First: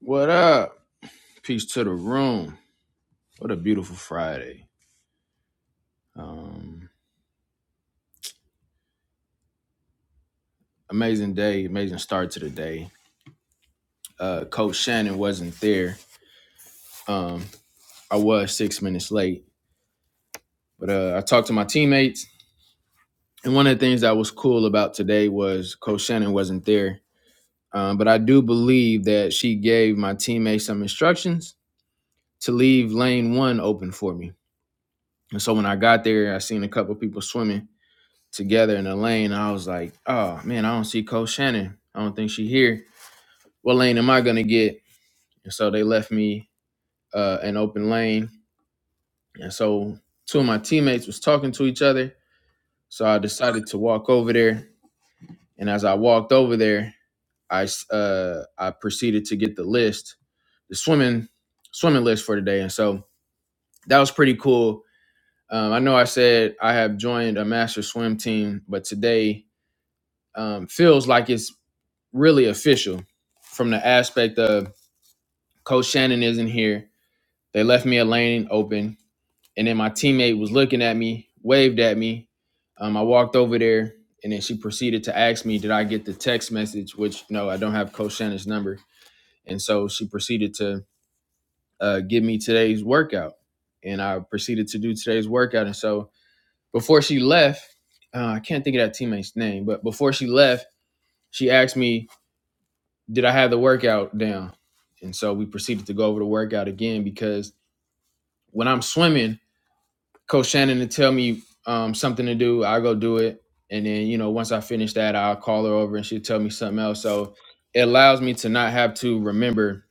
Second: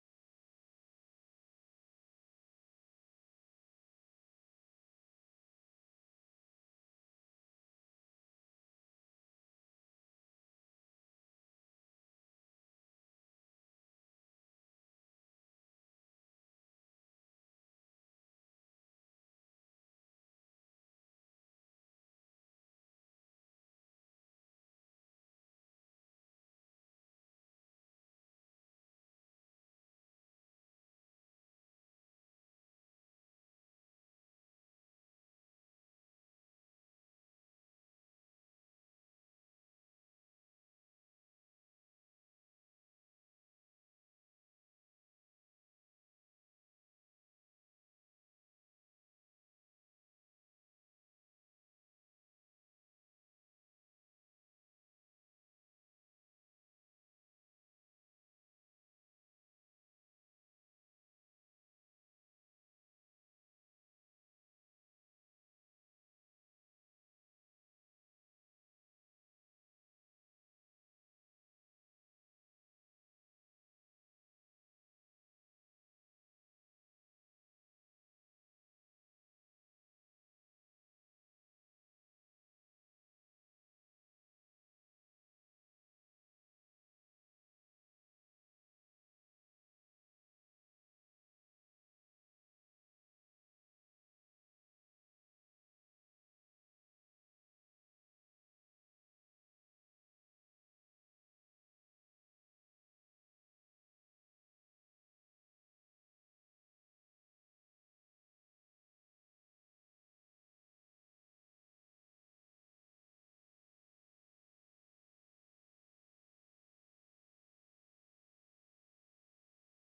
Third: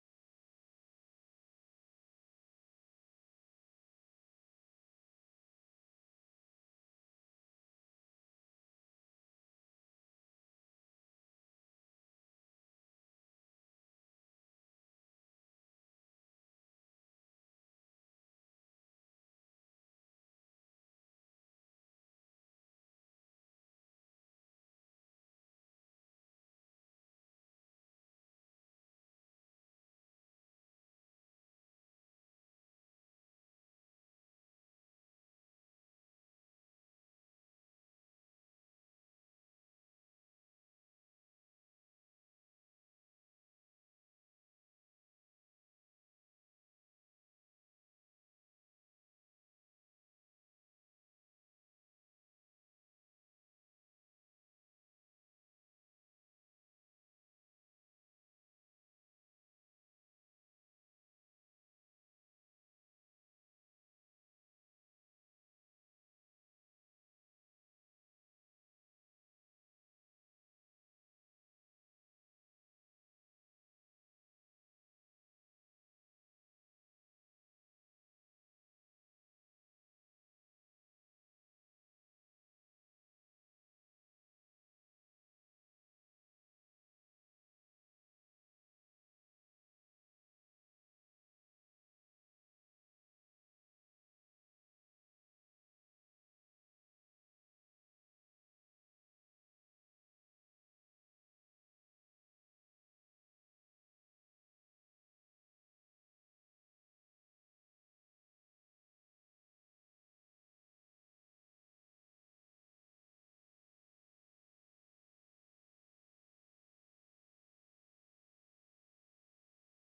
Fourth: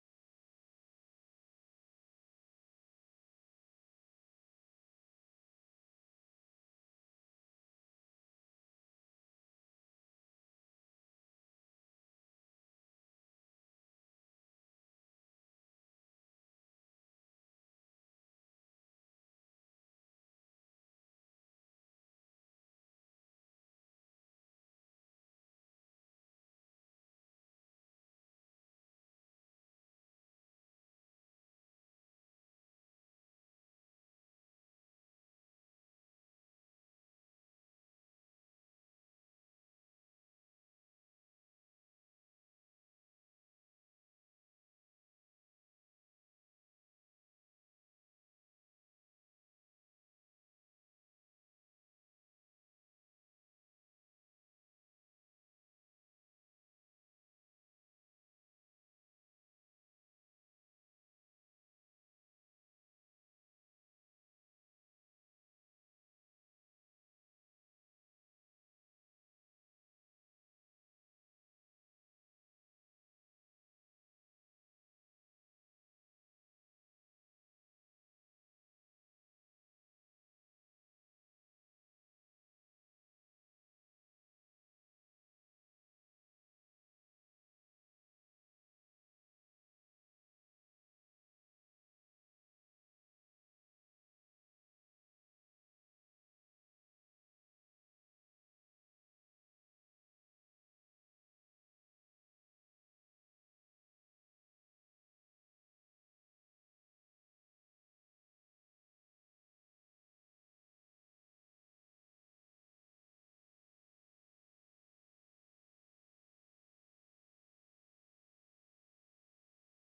What up? Peace to the room. What a beautiful Friday. Um, amazing day, amazing start to the day. Uh, Coach Shannon wasn't there. Um, I was six minutes late, but uh, I talked to my teammates. And one of the things that was cool about today was Coach Shannon wasn't there. Um, but I do believe that she gave my teammates some instructions to leave lane one open for me. And so when I got there, I seen a couple people swimming. together in the lane. I was like, oh man, I don't see Coach Shannon. I don't think she here. What lane am I gonna get? And so they left me uh, an open lane. And so two of my teammates was talking to each other. So I decided to walk over there. And as I walked over there, I uh, I proceeded to get the list, the swimming swimming list for today. And so that was pretty cool. Um, I know I said I have joined a master swim team, but today um, feels like it's really official from the aspect of Coach Shannon isn't here. They left me a lane open, and then my teammate was looking at me, waved at me. Um, I walked over there, and then she proceeded to ask me, "Did I get the text message?" Which no, I don't have Coach Shannon's number, and so she proceeded to uh, give me today's workout, and I proceeded to do today's workout. And so before she left, uh, I can't think of that teammate's name, but before she left, she asked me did I have the workout down? And so we proceeded to go over the workout again because when I'm swimming, Coach Shannon will tell me um, something to do. I'll go do it. And then, you know, once I finish that, I'll call her over and she'll tell me something else. So it allows me to not have to remember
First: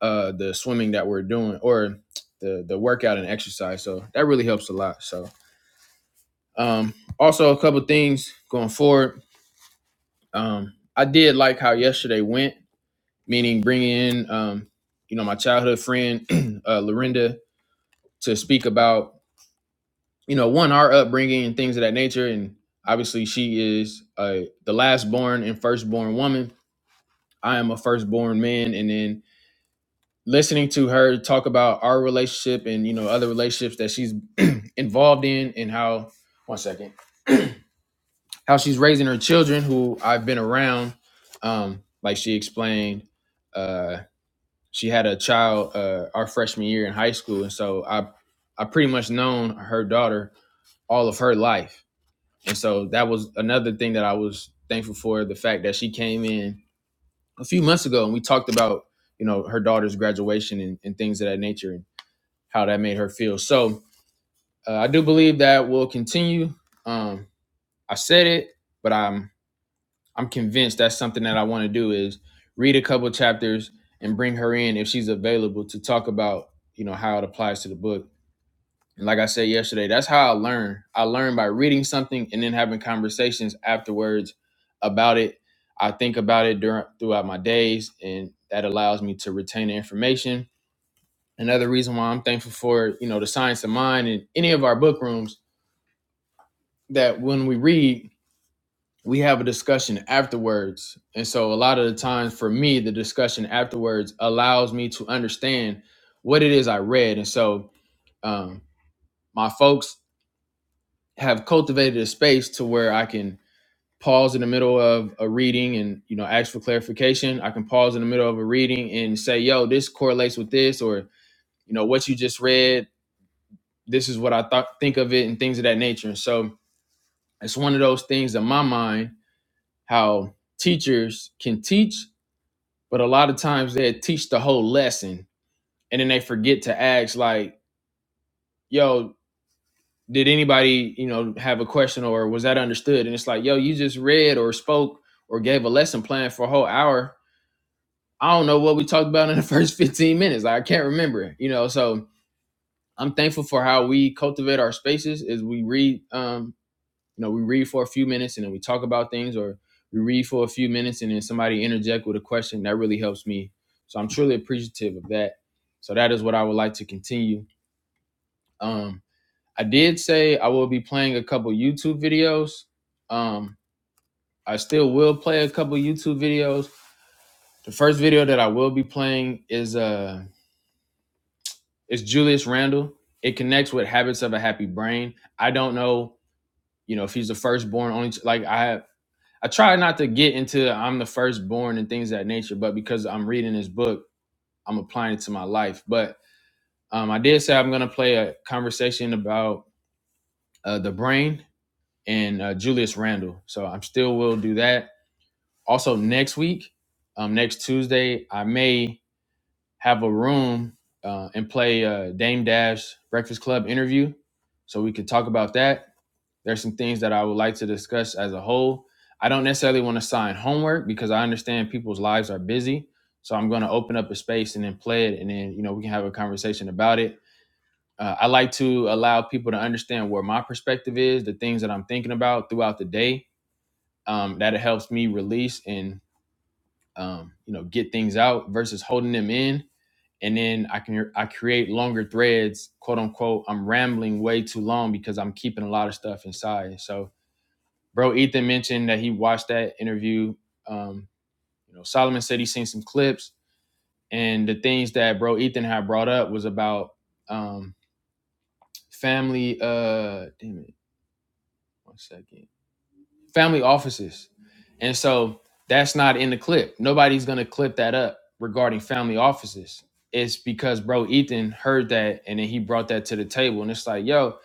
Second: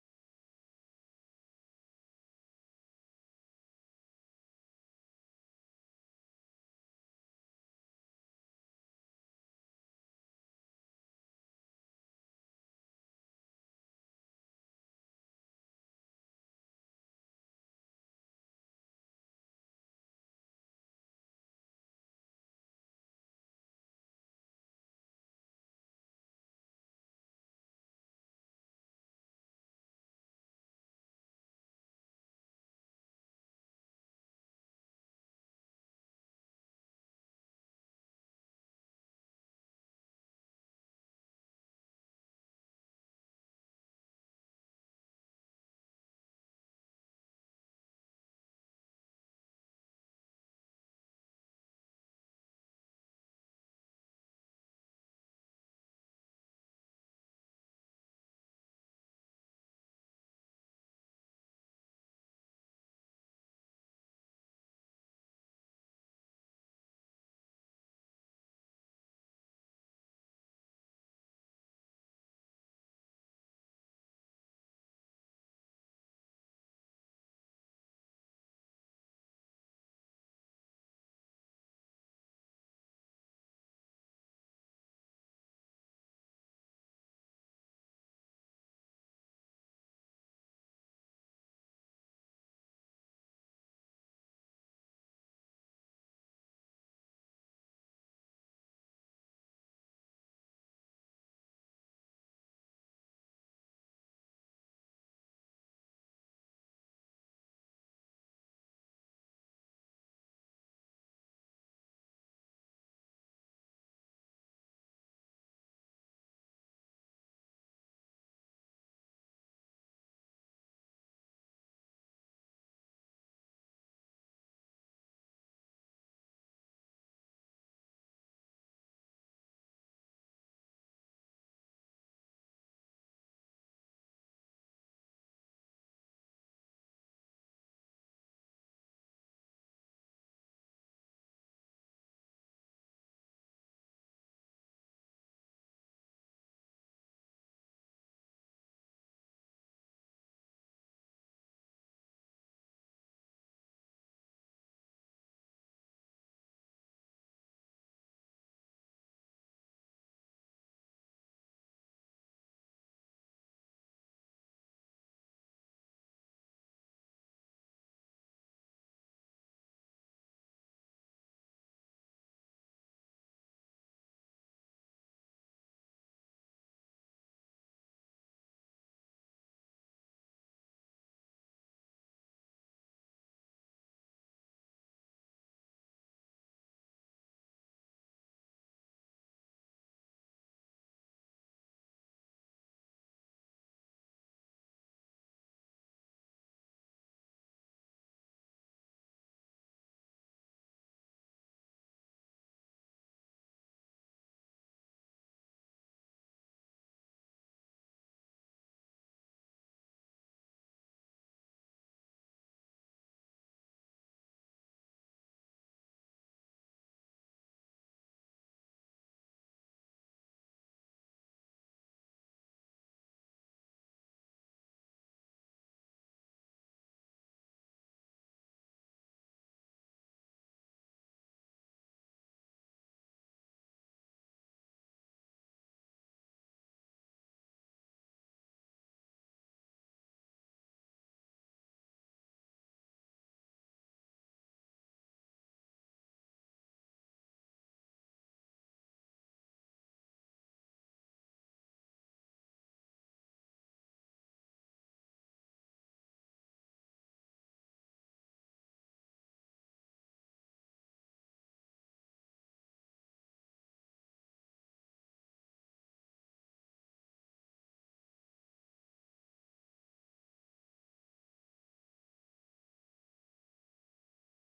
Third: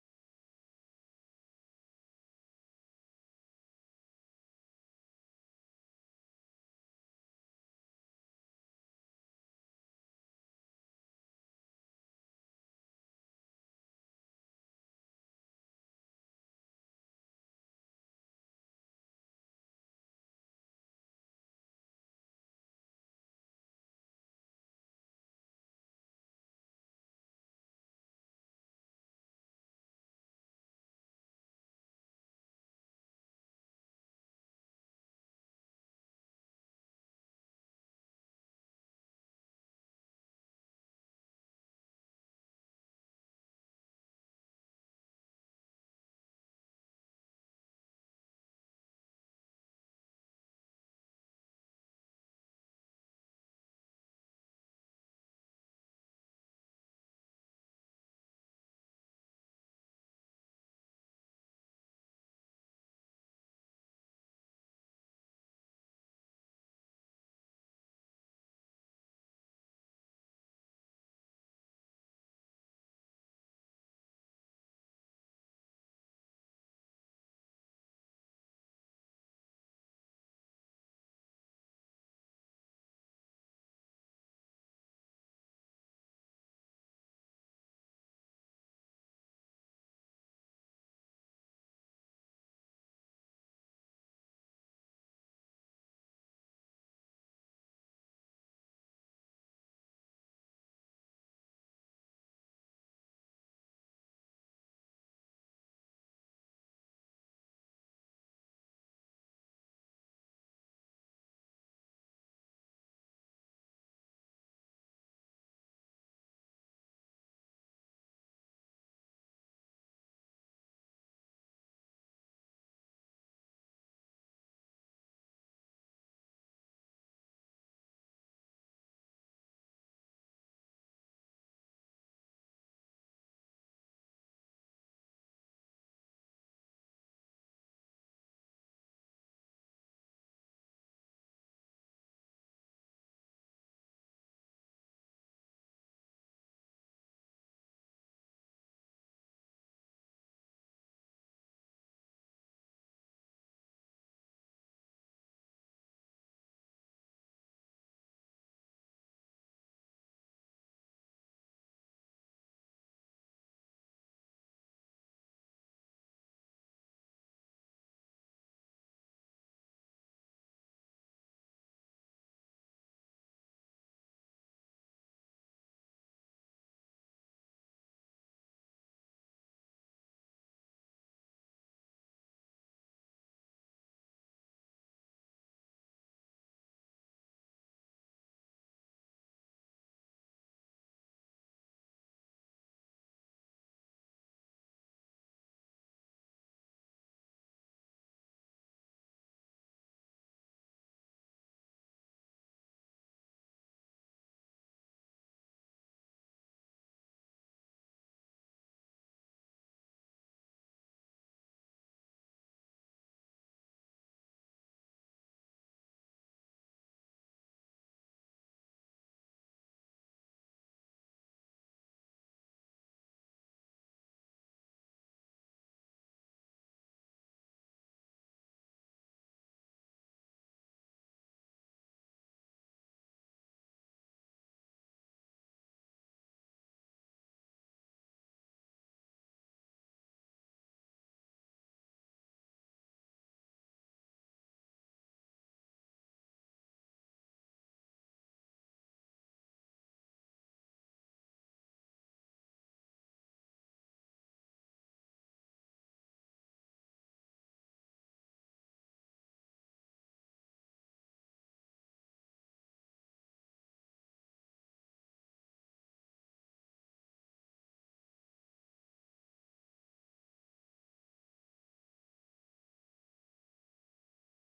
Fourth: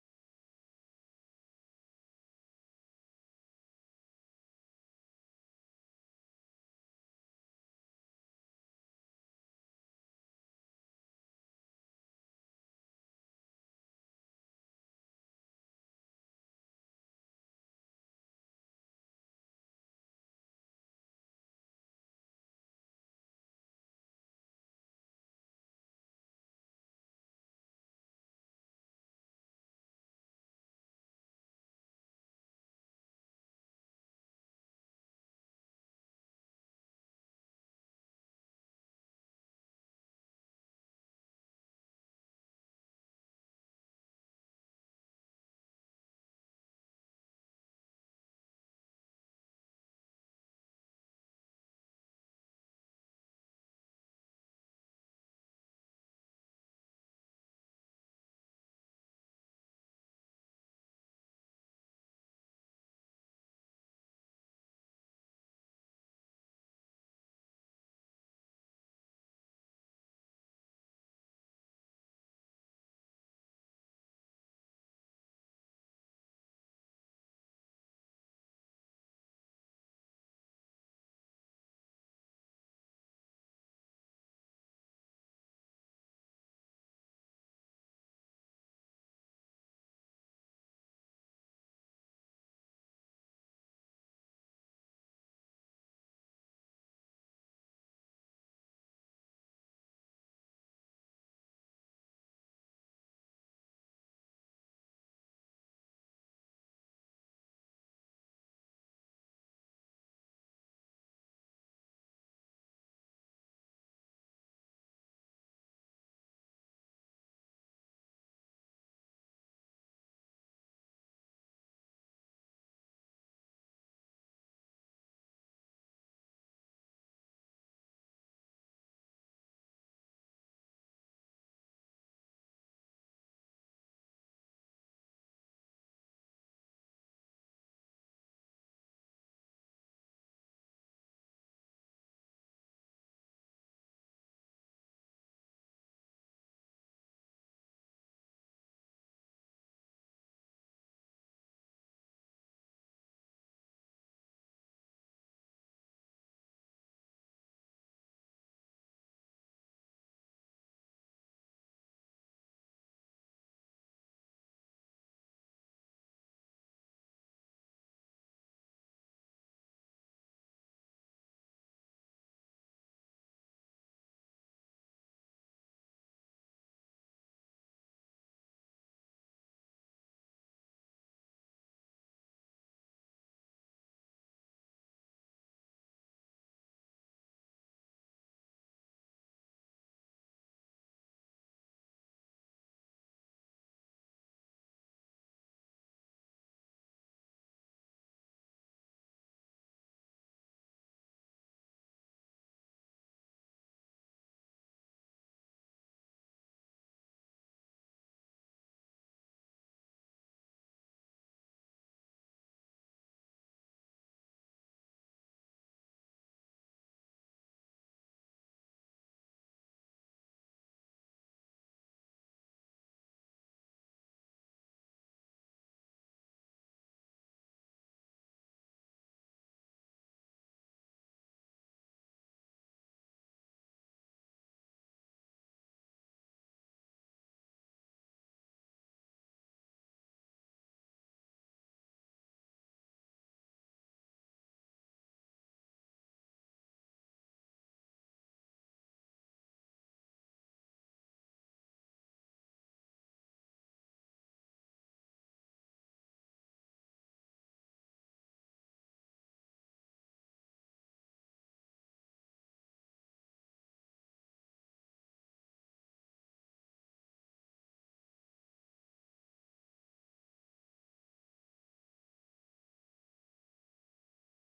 uh, the swimming that we're doing or the, the workout and exercise. So that really helps a lot. So um, also a couple things going forward. Um, I did like how yesterday went. meaning bringing in, um, you know, my childhood friend, uh, Lorinda, to speak about, you know, one, our upbringing and things of that nature. And obviously, she is uh, the last born and firstborn woman. I am a firstborn man. And then listening to her talk about our relationship and, you know, other relationships that she's involved in and how, one second, how she's raising her children who I've been around. Um, like she explained, uh, she had a child uh, our freshman year in high school, and so I I pretty much known her daughter all of her life, and so that was another thing that I was thankful for the fact that she came in a few months ago and we talked about you know her daughter's graduation and, and things of that nature and how that made her feel. So uh, I do believe that will continue. Um, I said it, but I'm I'm convinced that's something that I want to do is read a couple of chapters and bring her in if she's available to talk about, you know, how it applies to the book. And like I said yesterday, that's how I learn. I learn by reading something and then having conversations afterwards about it. I think about it during throughout my days and that allows me to retain the information. Another reason why I'm thankful for, you know, the science of mind and any of our book rooms that when we read we have a discussion afterwards. And so a lot of the times for me, the discussion afterwards allows me to understand what it is I read. And so um, my folks have cultivated a space to where I can pause in the middle of a reading and you know ask for clarification. I can pause in the middle of a reading and say, yo, this correlates with this or you know what you just read, this is what I thought think of it and things of that nature. And so it's one of those things in my mind how teachers can teach But a lot of times they teach the whole lesson and then they forget to ask like, yo, did anybody, you know, have a question or was that understood? And it's like, yo, you just read or spoke or gave a lesson plan for a whole hour. I don't know what we talked about in the first 15 minutes. Like, I can't remember, you know. So I'm thankful for how we cultivate our spaces is we read um, You know, we read for a few minutes and then we talk about things, or we read for a few minutes and then somebody interject with a question. That really helps me. So I'm truly appreciative of that. So that is what I would like to continue. Um, I did say I will be playing a couple YouTube videos. Um, I still will play a couple YouTube videos. The first video that I will be playing is uh is Julius Randle. It connects with habits of a happy brain. I don't know, you know, if he's the firstborn only like I I try not to get into I'm the firstborn and things of that nature, but because I'm reading this book, I'm applying it to my life. But um, I did say I'm going to play a conversation about uh, the brain and uh, Julius Randle. So I'm still will do that. Also, next week, um, next Tuesday, I may have a room uh, and play uh, Dame Dash Breakfast Club interview. So we could talk about that. There's some things that I would like to discuss as a whole. I don't necessarily want to sign homework because I understand people's lives are busy. So I'm going to open up a space and then play it, and then you know we can have a conversation about it. Uh, I like to allow people to understand where my perspective is, the things that I'm thinking about throughout the day. Um, that it helps me release and um, you know get things out versus holding them in and then I can I create longer threads, quote unquote. I'm rambling way too long because I'm keeping a lot of stuff inside. So Bro, Ethan mentioned that he watched that interview. Um, you know, Solomon said he's seen some clips, and the things that bro Ethan had brought up was about um, family. Uh, damn it, one second. Family offices, and so that's not in the clip. Nobody's gonna clip that up regarding family offices. It's because bro Ethan heard that, and then he brought that to the table, and it's like, yo,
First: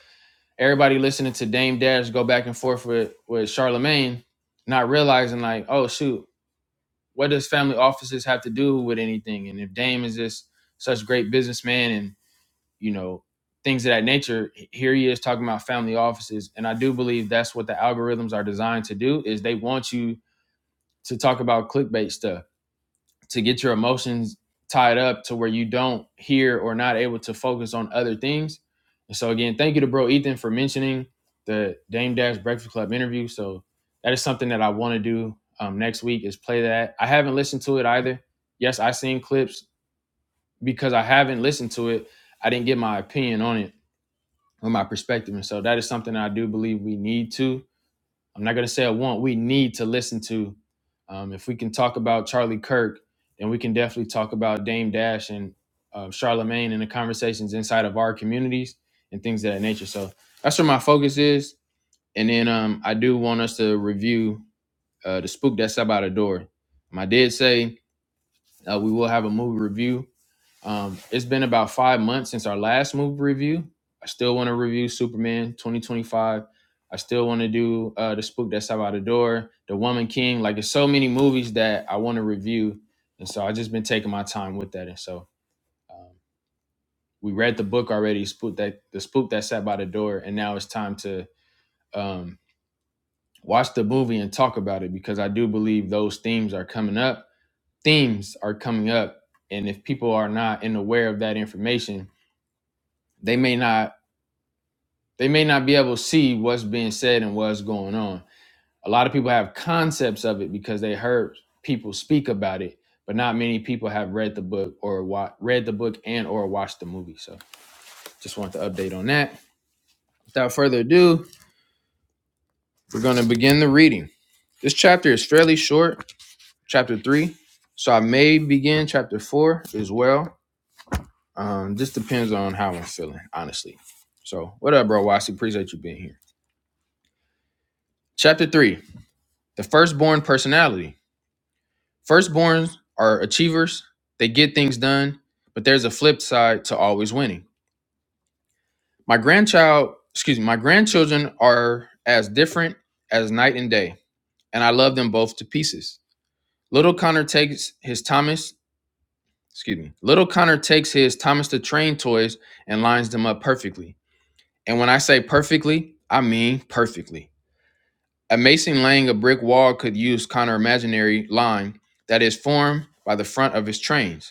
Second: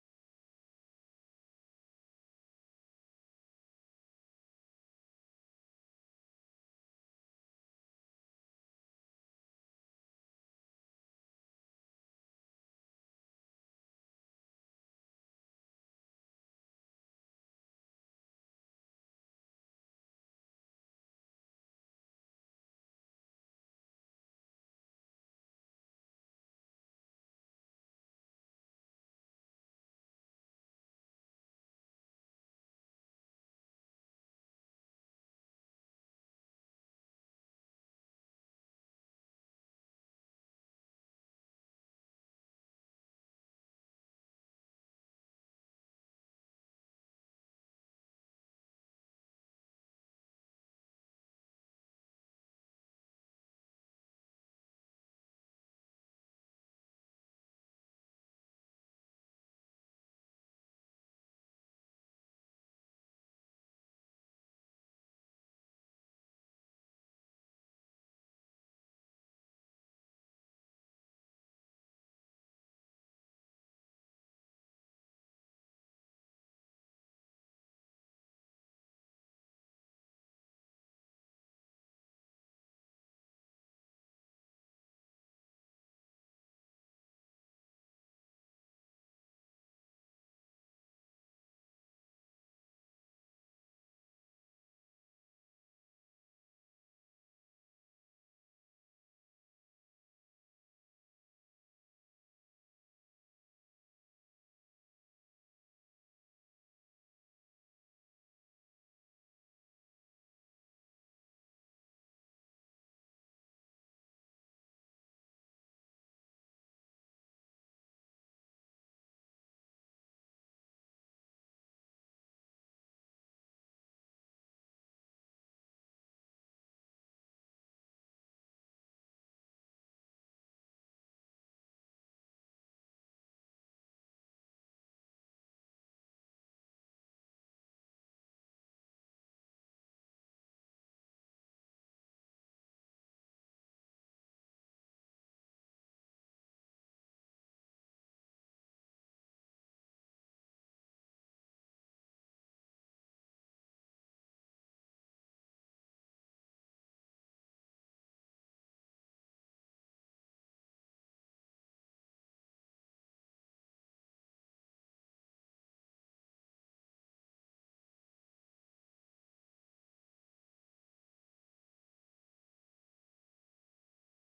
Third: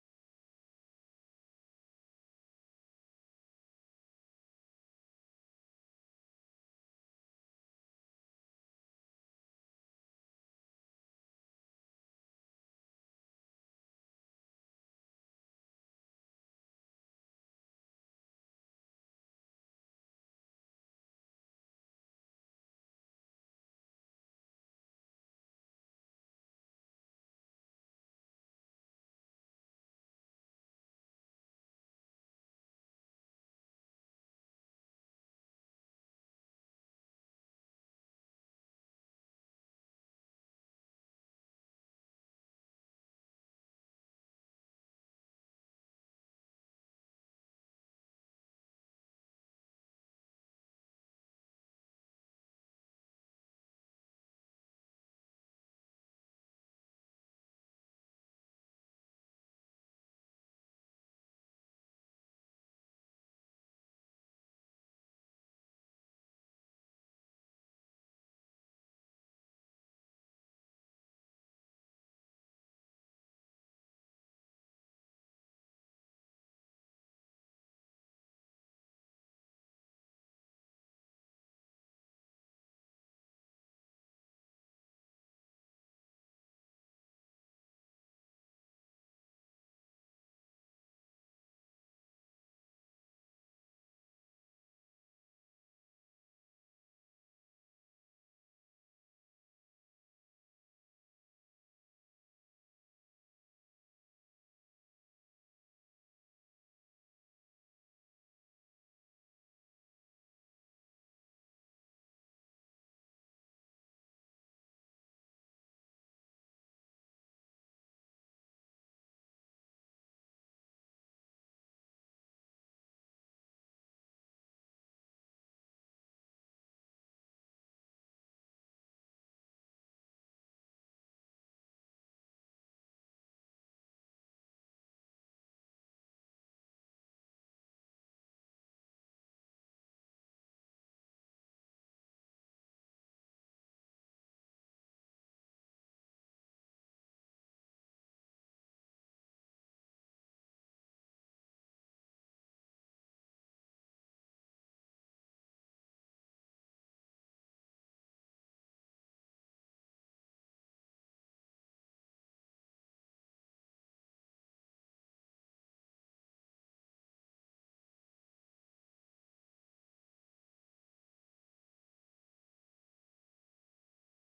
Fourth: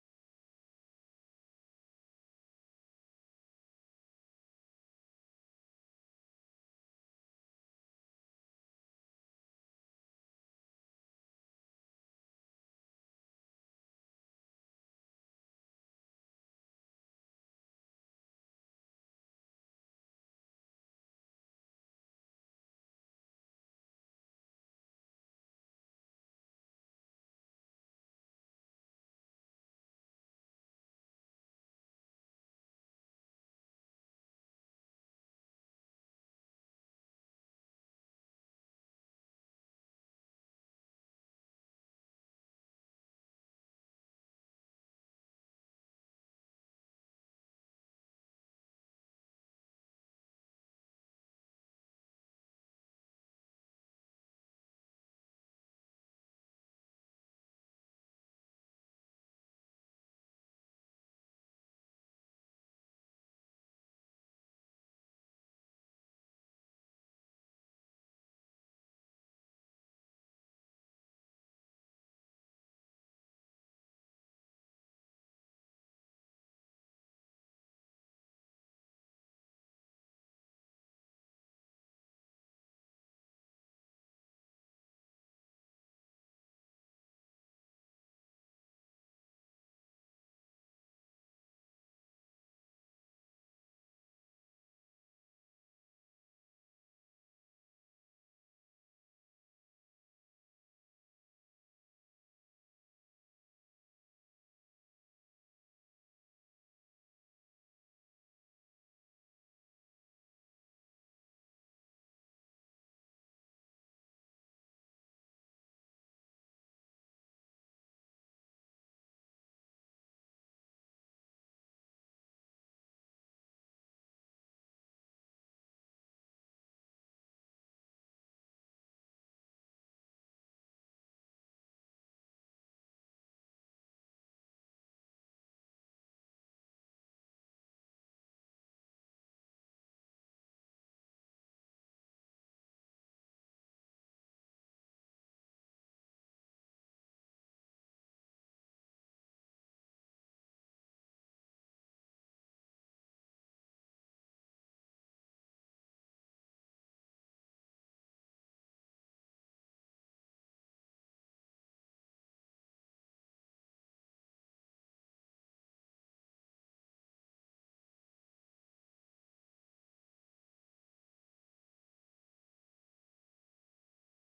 everybody listening to Dame Dash go back and forth with with Charlemagne, not realizing like, oh shoot, what does family offices have to do with anything? And if Dame is this such great businessman and you know things of that nature, here he is talking about family offices, and I do believe that's what the algorithms are designed to do is they want you to talk about clickbait stuff to get your emotions tied up to where you don't hear or not able to focus on other things. And so again, thank you to bro Ethan for mentioning the Dame Dash Breakfast Club interview. So that is something that I want to do um, next week is play that. I haven't listened to it either. Yes, I seen clips because I haven't listened to it. I didn't get my opinion on it or my perspective. And so that is something I do believe we need to. I'm not going to say I want, we need to listen to. Um, if we can talk about Charlie Kirk, then we can definitely talk about Dame Dash and uh, Charlemagne and the conversations inside of our communities and things of that nature. So that's where my focus is. And then um, I do want us to review uh, The Spook That's Up Out of Door. Um, I did say uh, we will have a movie review um, it's been about five months since our last movie review. I still want to review Superman 2025. I still want to do uh, The Spook That's Out by the Door, The Woman King. Like, there's so many movies that I want to review. And so I've just been taking my time with that. And so um, we read the book already, Spook that, The Spook That Sat by the Door. And now it's time to um, watch the movie and talk about it because I do believe those themes are coming up. Themes are coming up. And if people are not in aware of that information, they may not they may not be able to see what's being said and what's going on. A lot of people have concepts of it because they heard people speak about it, but not many people have read the book or wa- read the book and or watched the movie. So, just want to update on that. Without further ado, we're going to begin the reading. This chapter is fairly short, chapter 3. So, I may begin chapter 4 as well. Um, this depends on how I'm feeling, honestly. So, what up, bro? Wasi, appreciate you being here. Chapter 3, the firstborn personality. Firstborns are achievers, they get things done, but there's a flip side to always winning. My grandchild, excuse me, my grandchildren are as different as night and day, and I love them both to pieces. Little Connor takes his Thomas, excuse me, little Connor takes his Thomas the Train toys and lines them up perfectly. And when I say perfectly, I mean perfectly. A mason laying a brick wall could use Connor imaginary line that is formed by the front of his trains.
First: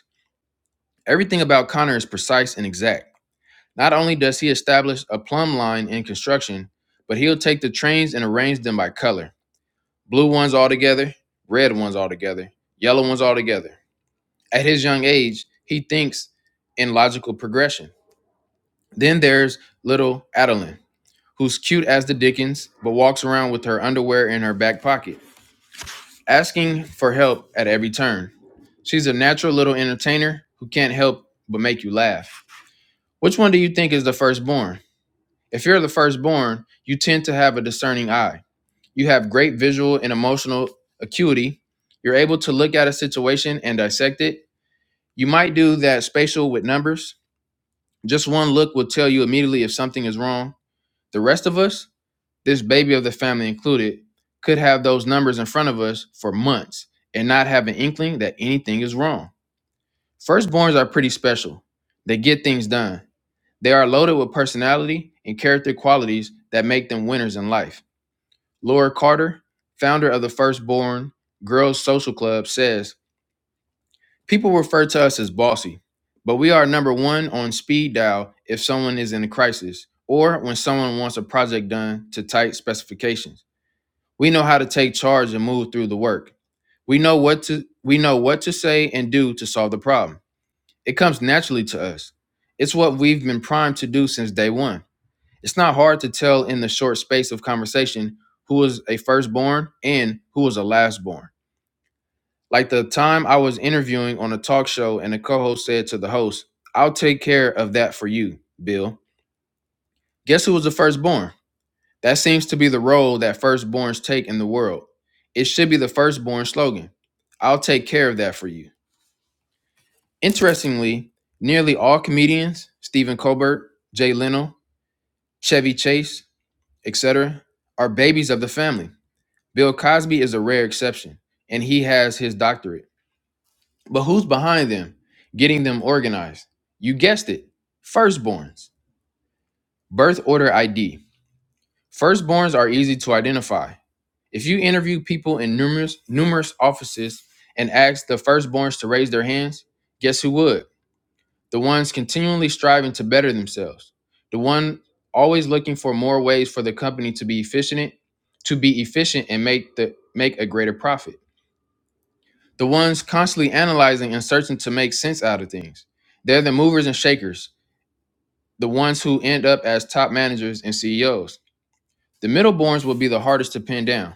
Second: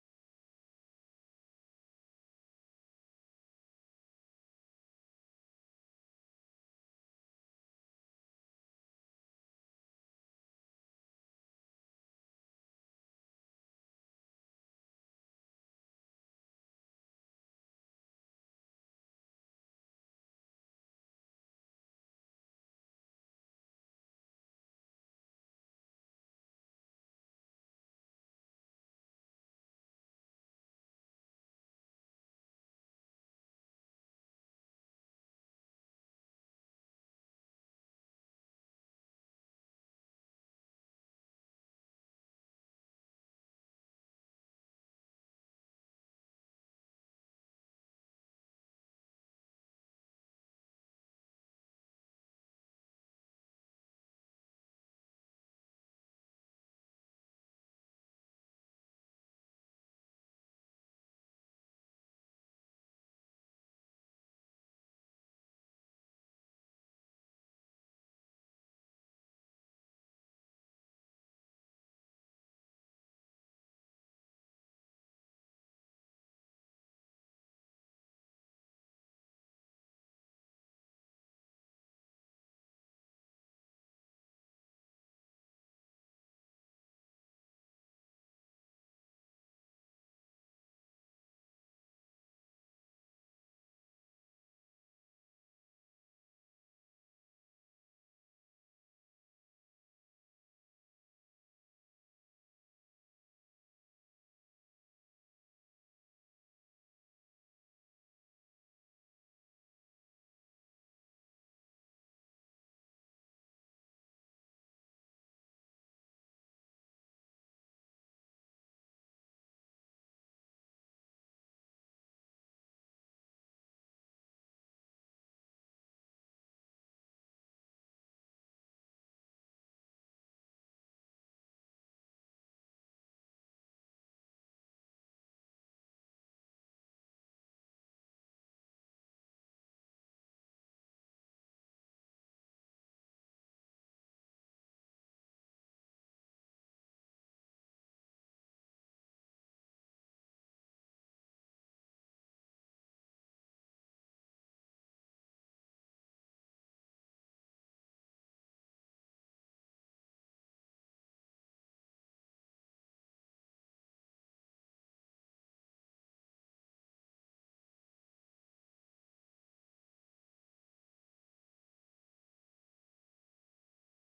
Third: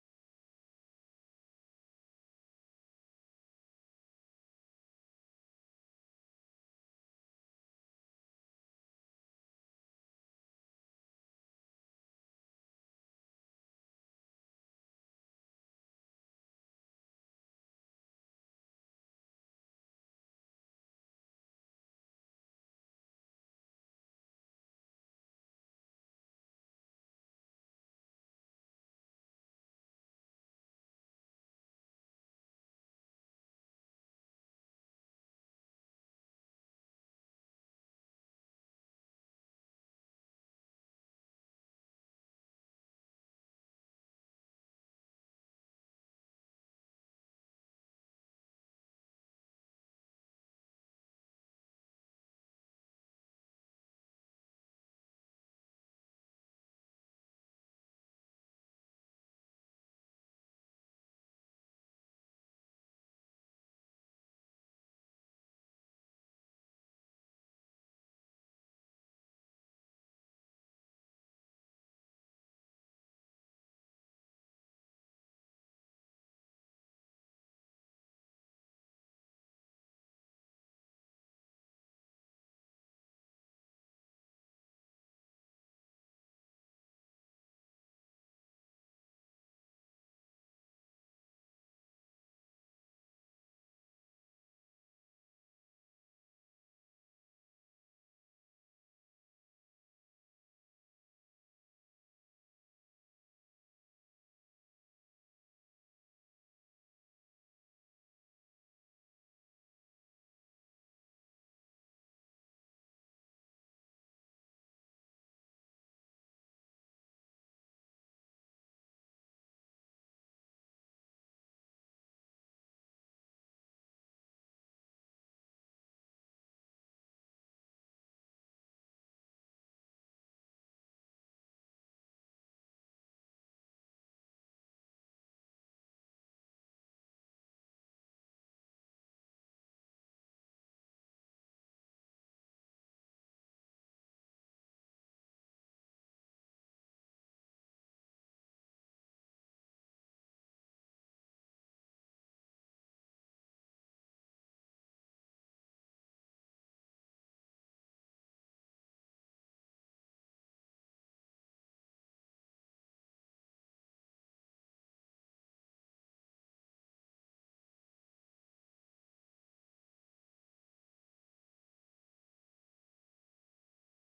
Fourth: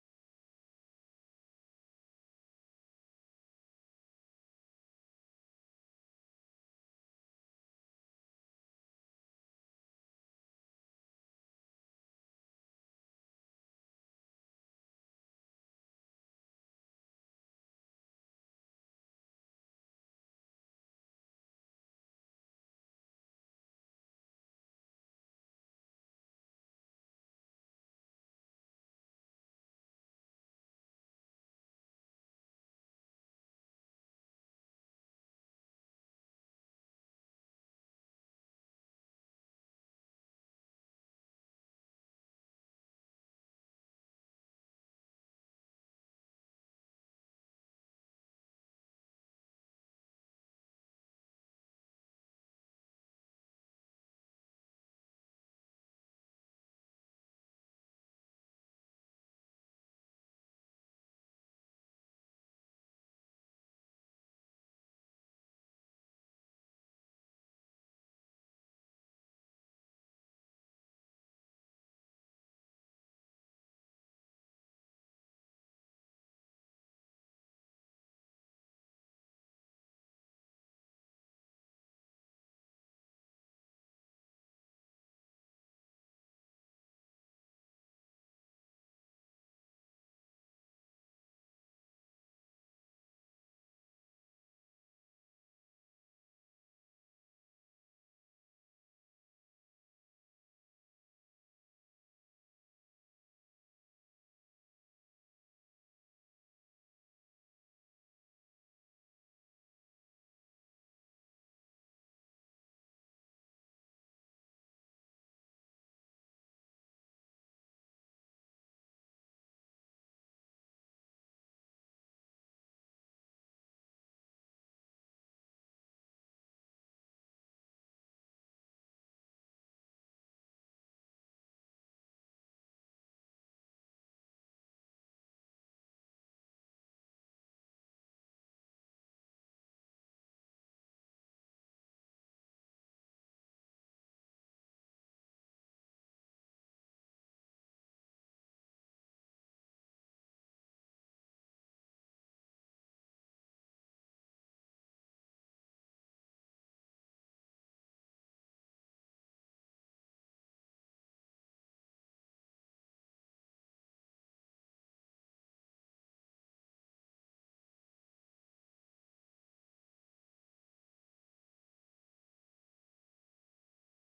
Everything about Connor is precise and exact. Not only does he establish a plumb line in construction, but he'll take the trains and arrange them by color. Blue ones all together, red ones all together, yellow ones all together. At his young age, he thinks in logical progression. Then there's little Adeline, who's cute as the dickens, but walks around with her underwear in her back pocket, asking for help at every turn. She's a natural little entertainer who can't help but make you laugh. Which one do you think is the firstborn? If you're the firstborn, you tend to have a discerning eye. You have great visual and emotional acuity. You're able to look at a situation and dissect it. You might do that spatial with numbers. Just one look will tell you immediately if something is wrong. The rest of us, this baby of the family included, could have those numbers in front of us for months and not have an inkling that anything is wrong. Firstborns are pretty special. They get things done. They are loaded with personality and character qualities that make them winners in life. Laura Carter, founder of the Firstborn Girls Social Club, says People refer to us as bossy, but we are number one on speed dial if someone is in a crisis or when someone wants a project done to tight specifications. We know how to take charge and move through the work. We know what to we know what to say and do to solve the problem. It comes naturally to us. It's what we've been primed to do since day 1. It's not hard to tell in the short space of conversation who was a firstborn and who was a lastborn. Like the time I was interviewing on a talk show and the co host said to the host, I'll take care of that for you, Bill. Guess who was the firstborn? That seems to be the role that firstborns take in the world. It should be the firstborn slogan I'll take care of that for you. Interestingly, nearly all comedians, Stephen Colbert, Jay Leno, Chevy Chase, etc., are babies of the family. Bill Cosby is a rare exception, and he has his doctorate. But who's behind them, getting them organized? You guessed it firstborns. Birth order ID. Firstborns are easy to identify. If you interview people in numerous, numerous offices and ask the firstborns to raise their hands, guess who would? The ones continually striving to better themselves, the one always looking for more ways for the company to be efficient, to be efficient and make the make a greater profit. The ones constantly analyzing and searching to make sense out of things. They're the movers and shakers, the ones who end up as top managers and CEOs. The middleborns will be the hardest to pin down,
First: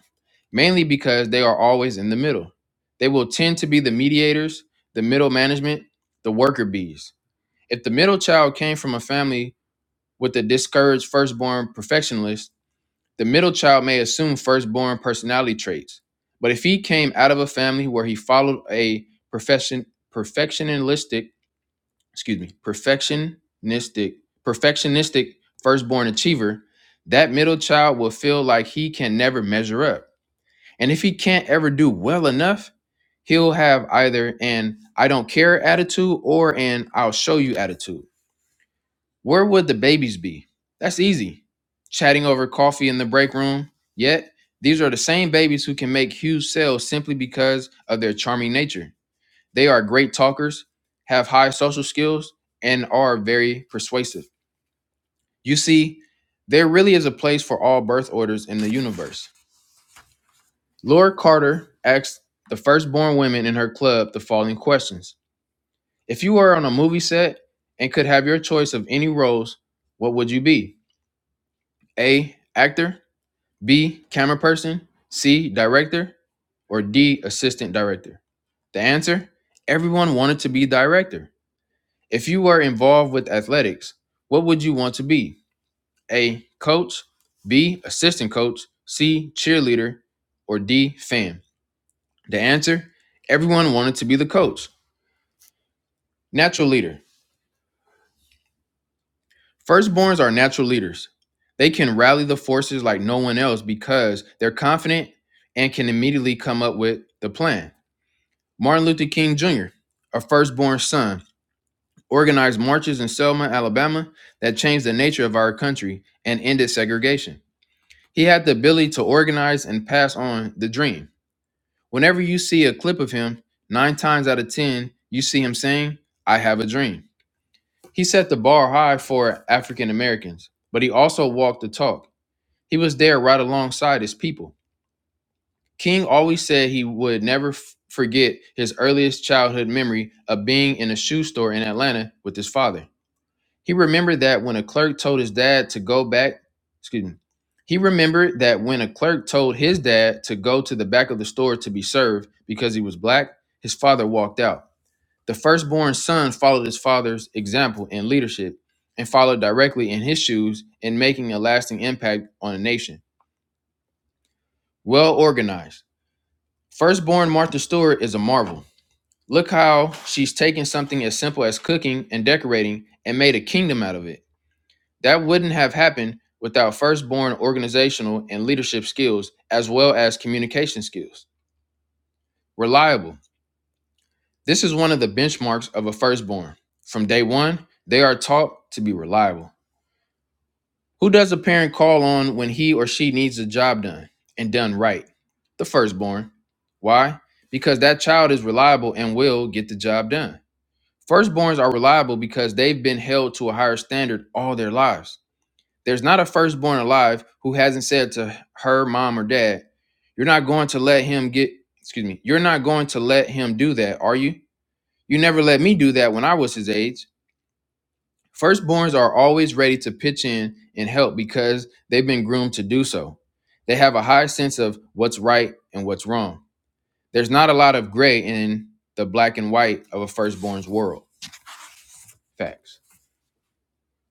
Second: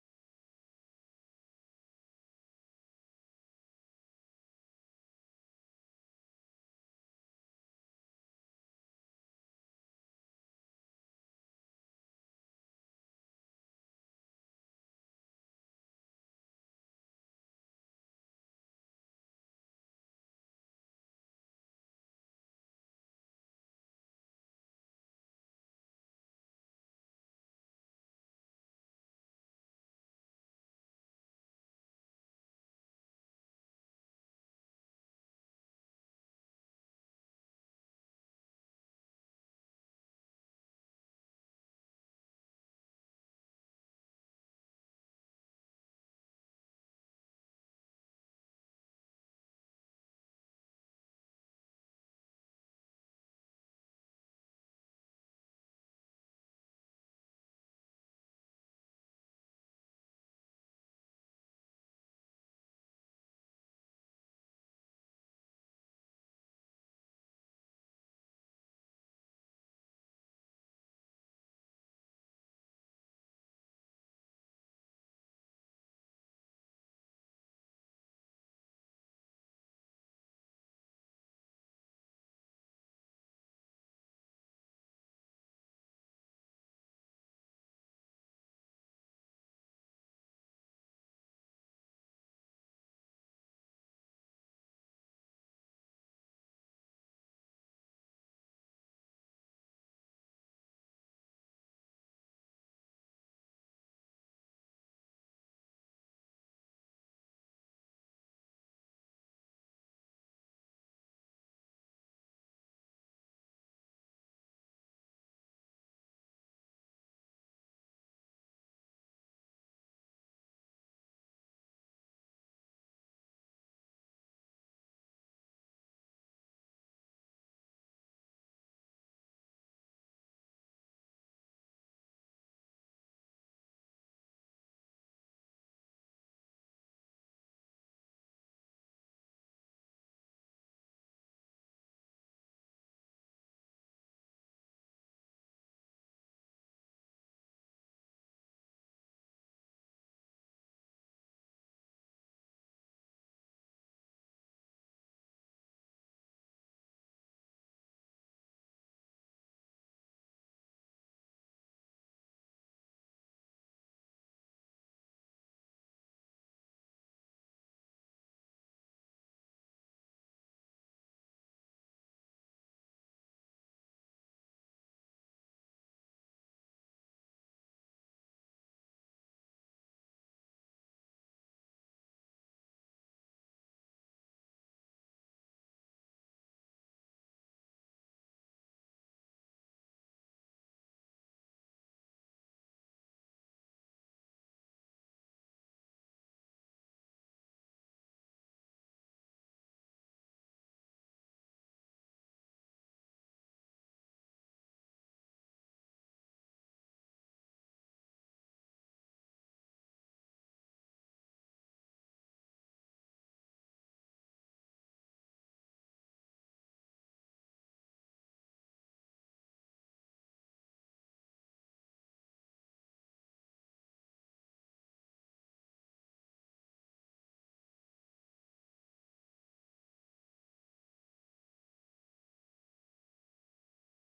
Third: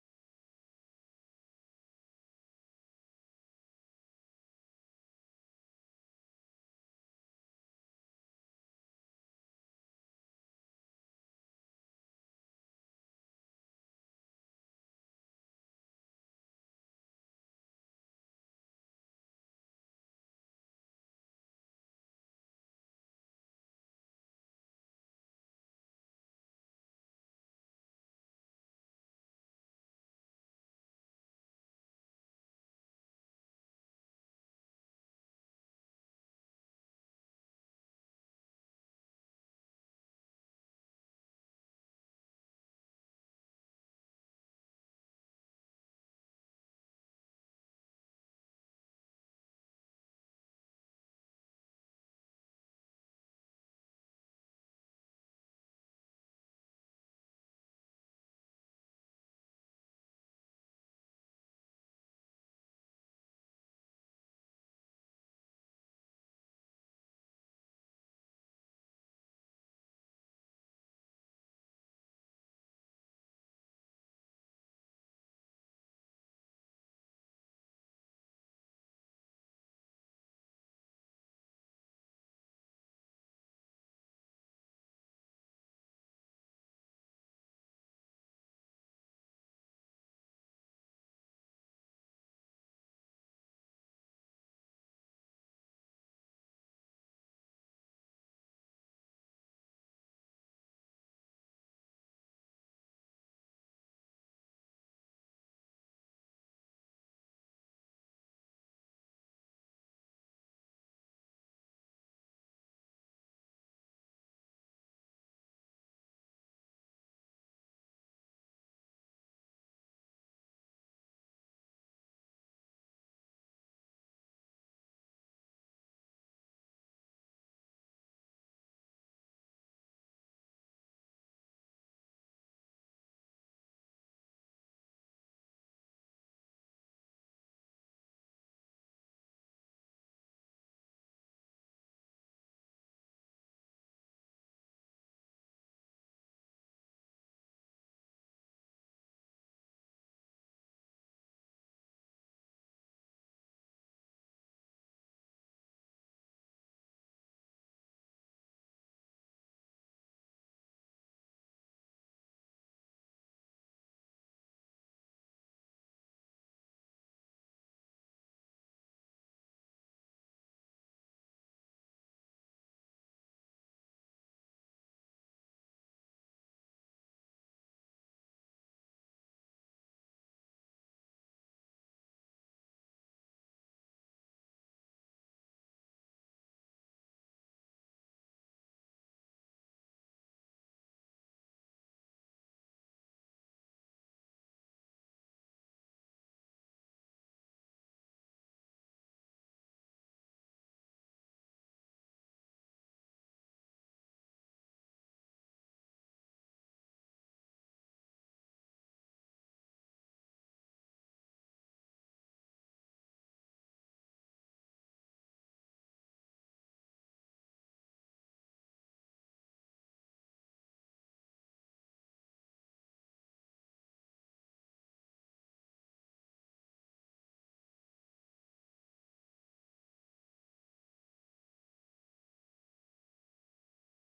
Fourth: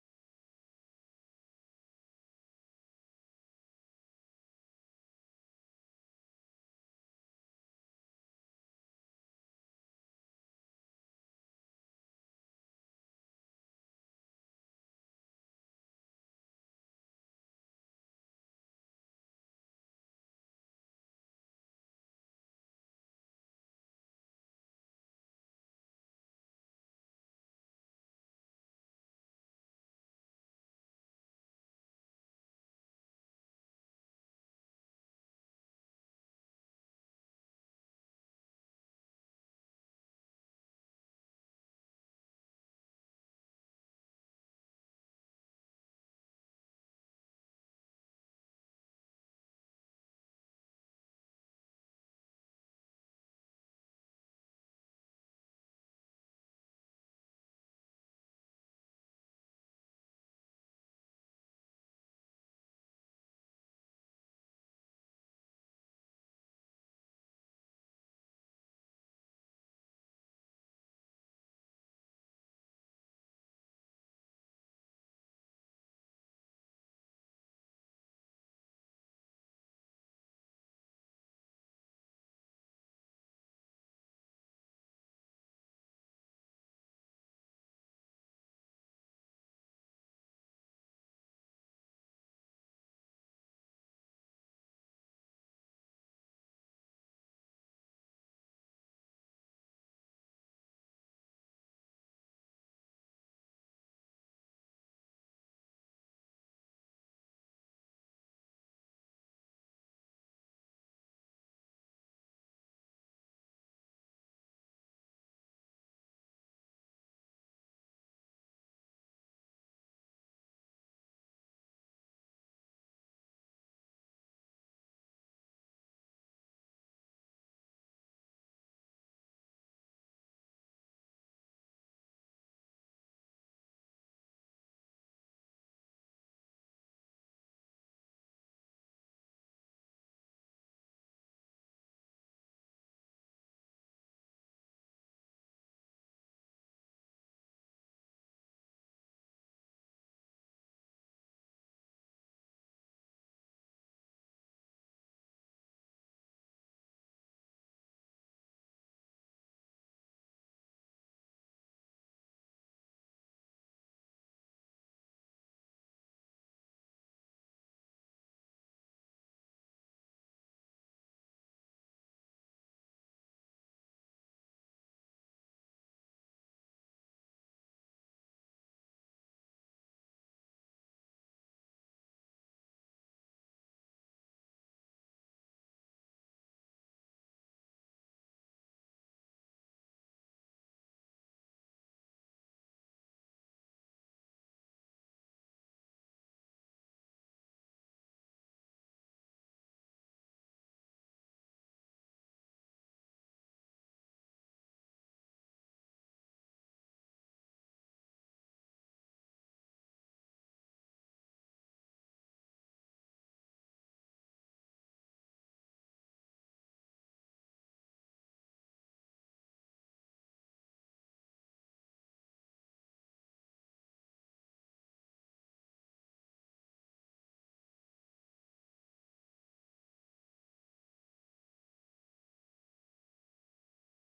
mainly because they are always in the middle. They will tend to be the mediators, the middle management, the worker bees. If the middle child came from a family with a discouraged firstborn perfectionist, the middle child may assume firstborn personality traits, but if he came out of a family where he followed a perfection perfectionistic, excuse me, perfectionistic, perfectionistic firstborn achiever, that middle child will feel like he can never measure up. And if he can't ever do well enough, he'll have either an I don't care attitude or an I'll show you attitude. Where would the babies be? That's easy. Chatting over coffee in the break room. Yet, these are the same babies who can make huge sales simply because of their charming nature. They are great talkers, have high social skills, and are very persuasive. You see, there really is a place for all birth orders in the universe. Laura Carter asked the firstborn women in her club the following questions If you were on a movie set and could have your choice of any roles, what would you be? A. Actor, B, camera person, C, director, or D, assistant director? The answer? Everyone wanted to be director. If you were involved with athletics, what would you want to be? A, coach, B, assistant coach, C, cheerleader, or D, fan? The answer? Everyone wanted to be the coach. Natural leader. Firstborns are natural leaders. They can rally the forces like no one else because they're confident and can immediately come up with the plan. Martin Luther King Jr., a firstborn son, organized marches in Selma, Alabama that changed the nature of our country and ended segregation. He had the ability to organize and pass on the dream. Whenever you see a clip of him, nine times out of 10, you see him saying, I have a dream. He set the bar high for African Americans, but he also walked the talk. He was there right alongside his people. King always said he would never f- forget his earliest childhood memory of being in a shoe store in Atlanta with his father. He remembered that when a clerk told his dad to go back, excuse me, he remembered that when a clerk told his dad to go to the back of the store to be served because he was black, his father walked out. The firstborn son followed his father's example in leadership and followed directly in his shoes in making a lasting impact on a nation. Well organized Firstborn Martha Stewart is a marvel. Look how she's taken something as simple as cooking and decorating and made a kingdom out of it. That wouldn't have happened without firstborn organizational and leadership skills, as well as communication skills. Reliable. This is one of the benchmarks of a firstborn. From day one, they are taught to be reliable. Who does a parent call on when he or she needs a job done and done right? The firstborn. Why? Because that child is reliable and will get the job done. Firstborns are reliable because they've been held to a higher standard all their lives. There's not a firstborn alive who hasn't said to her mom or dad, You're not going to let him get, excuse me, you're not going to let him do that, are you? You never let me do that when I was his age. Firstborns are always ready to pitch in and help because they've been groomed to do so. They have a high sense of what's right and what's wrong. There's not a lot of gray in the black and white of a firstborn's world. Facts.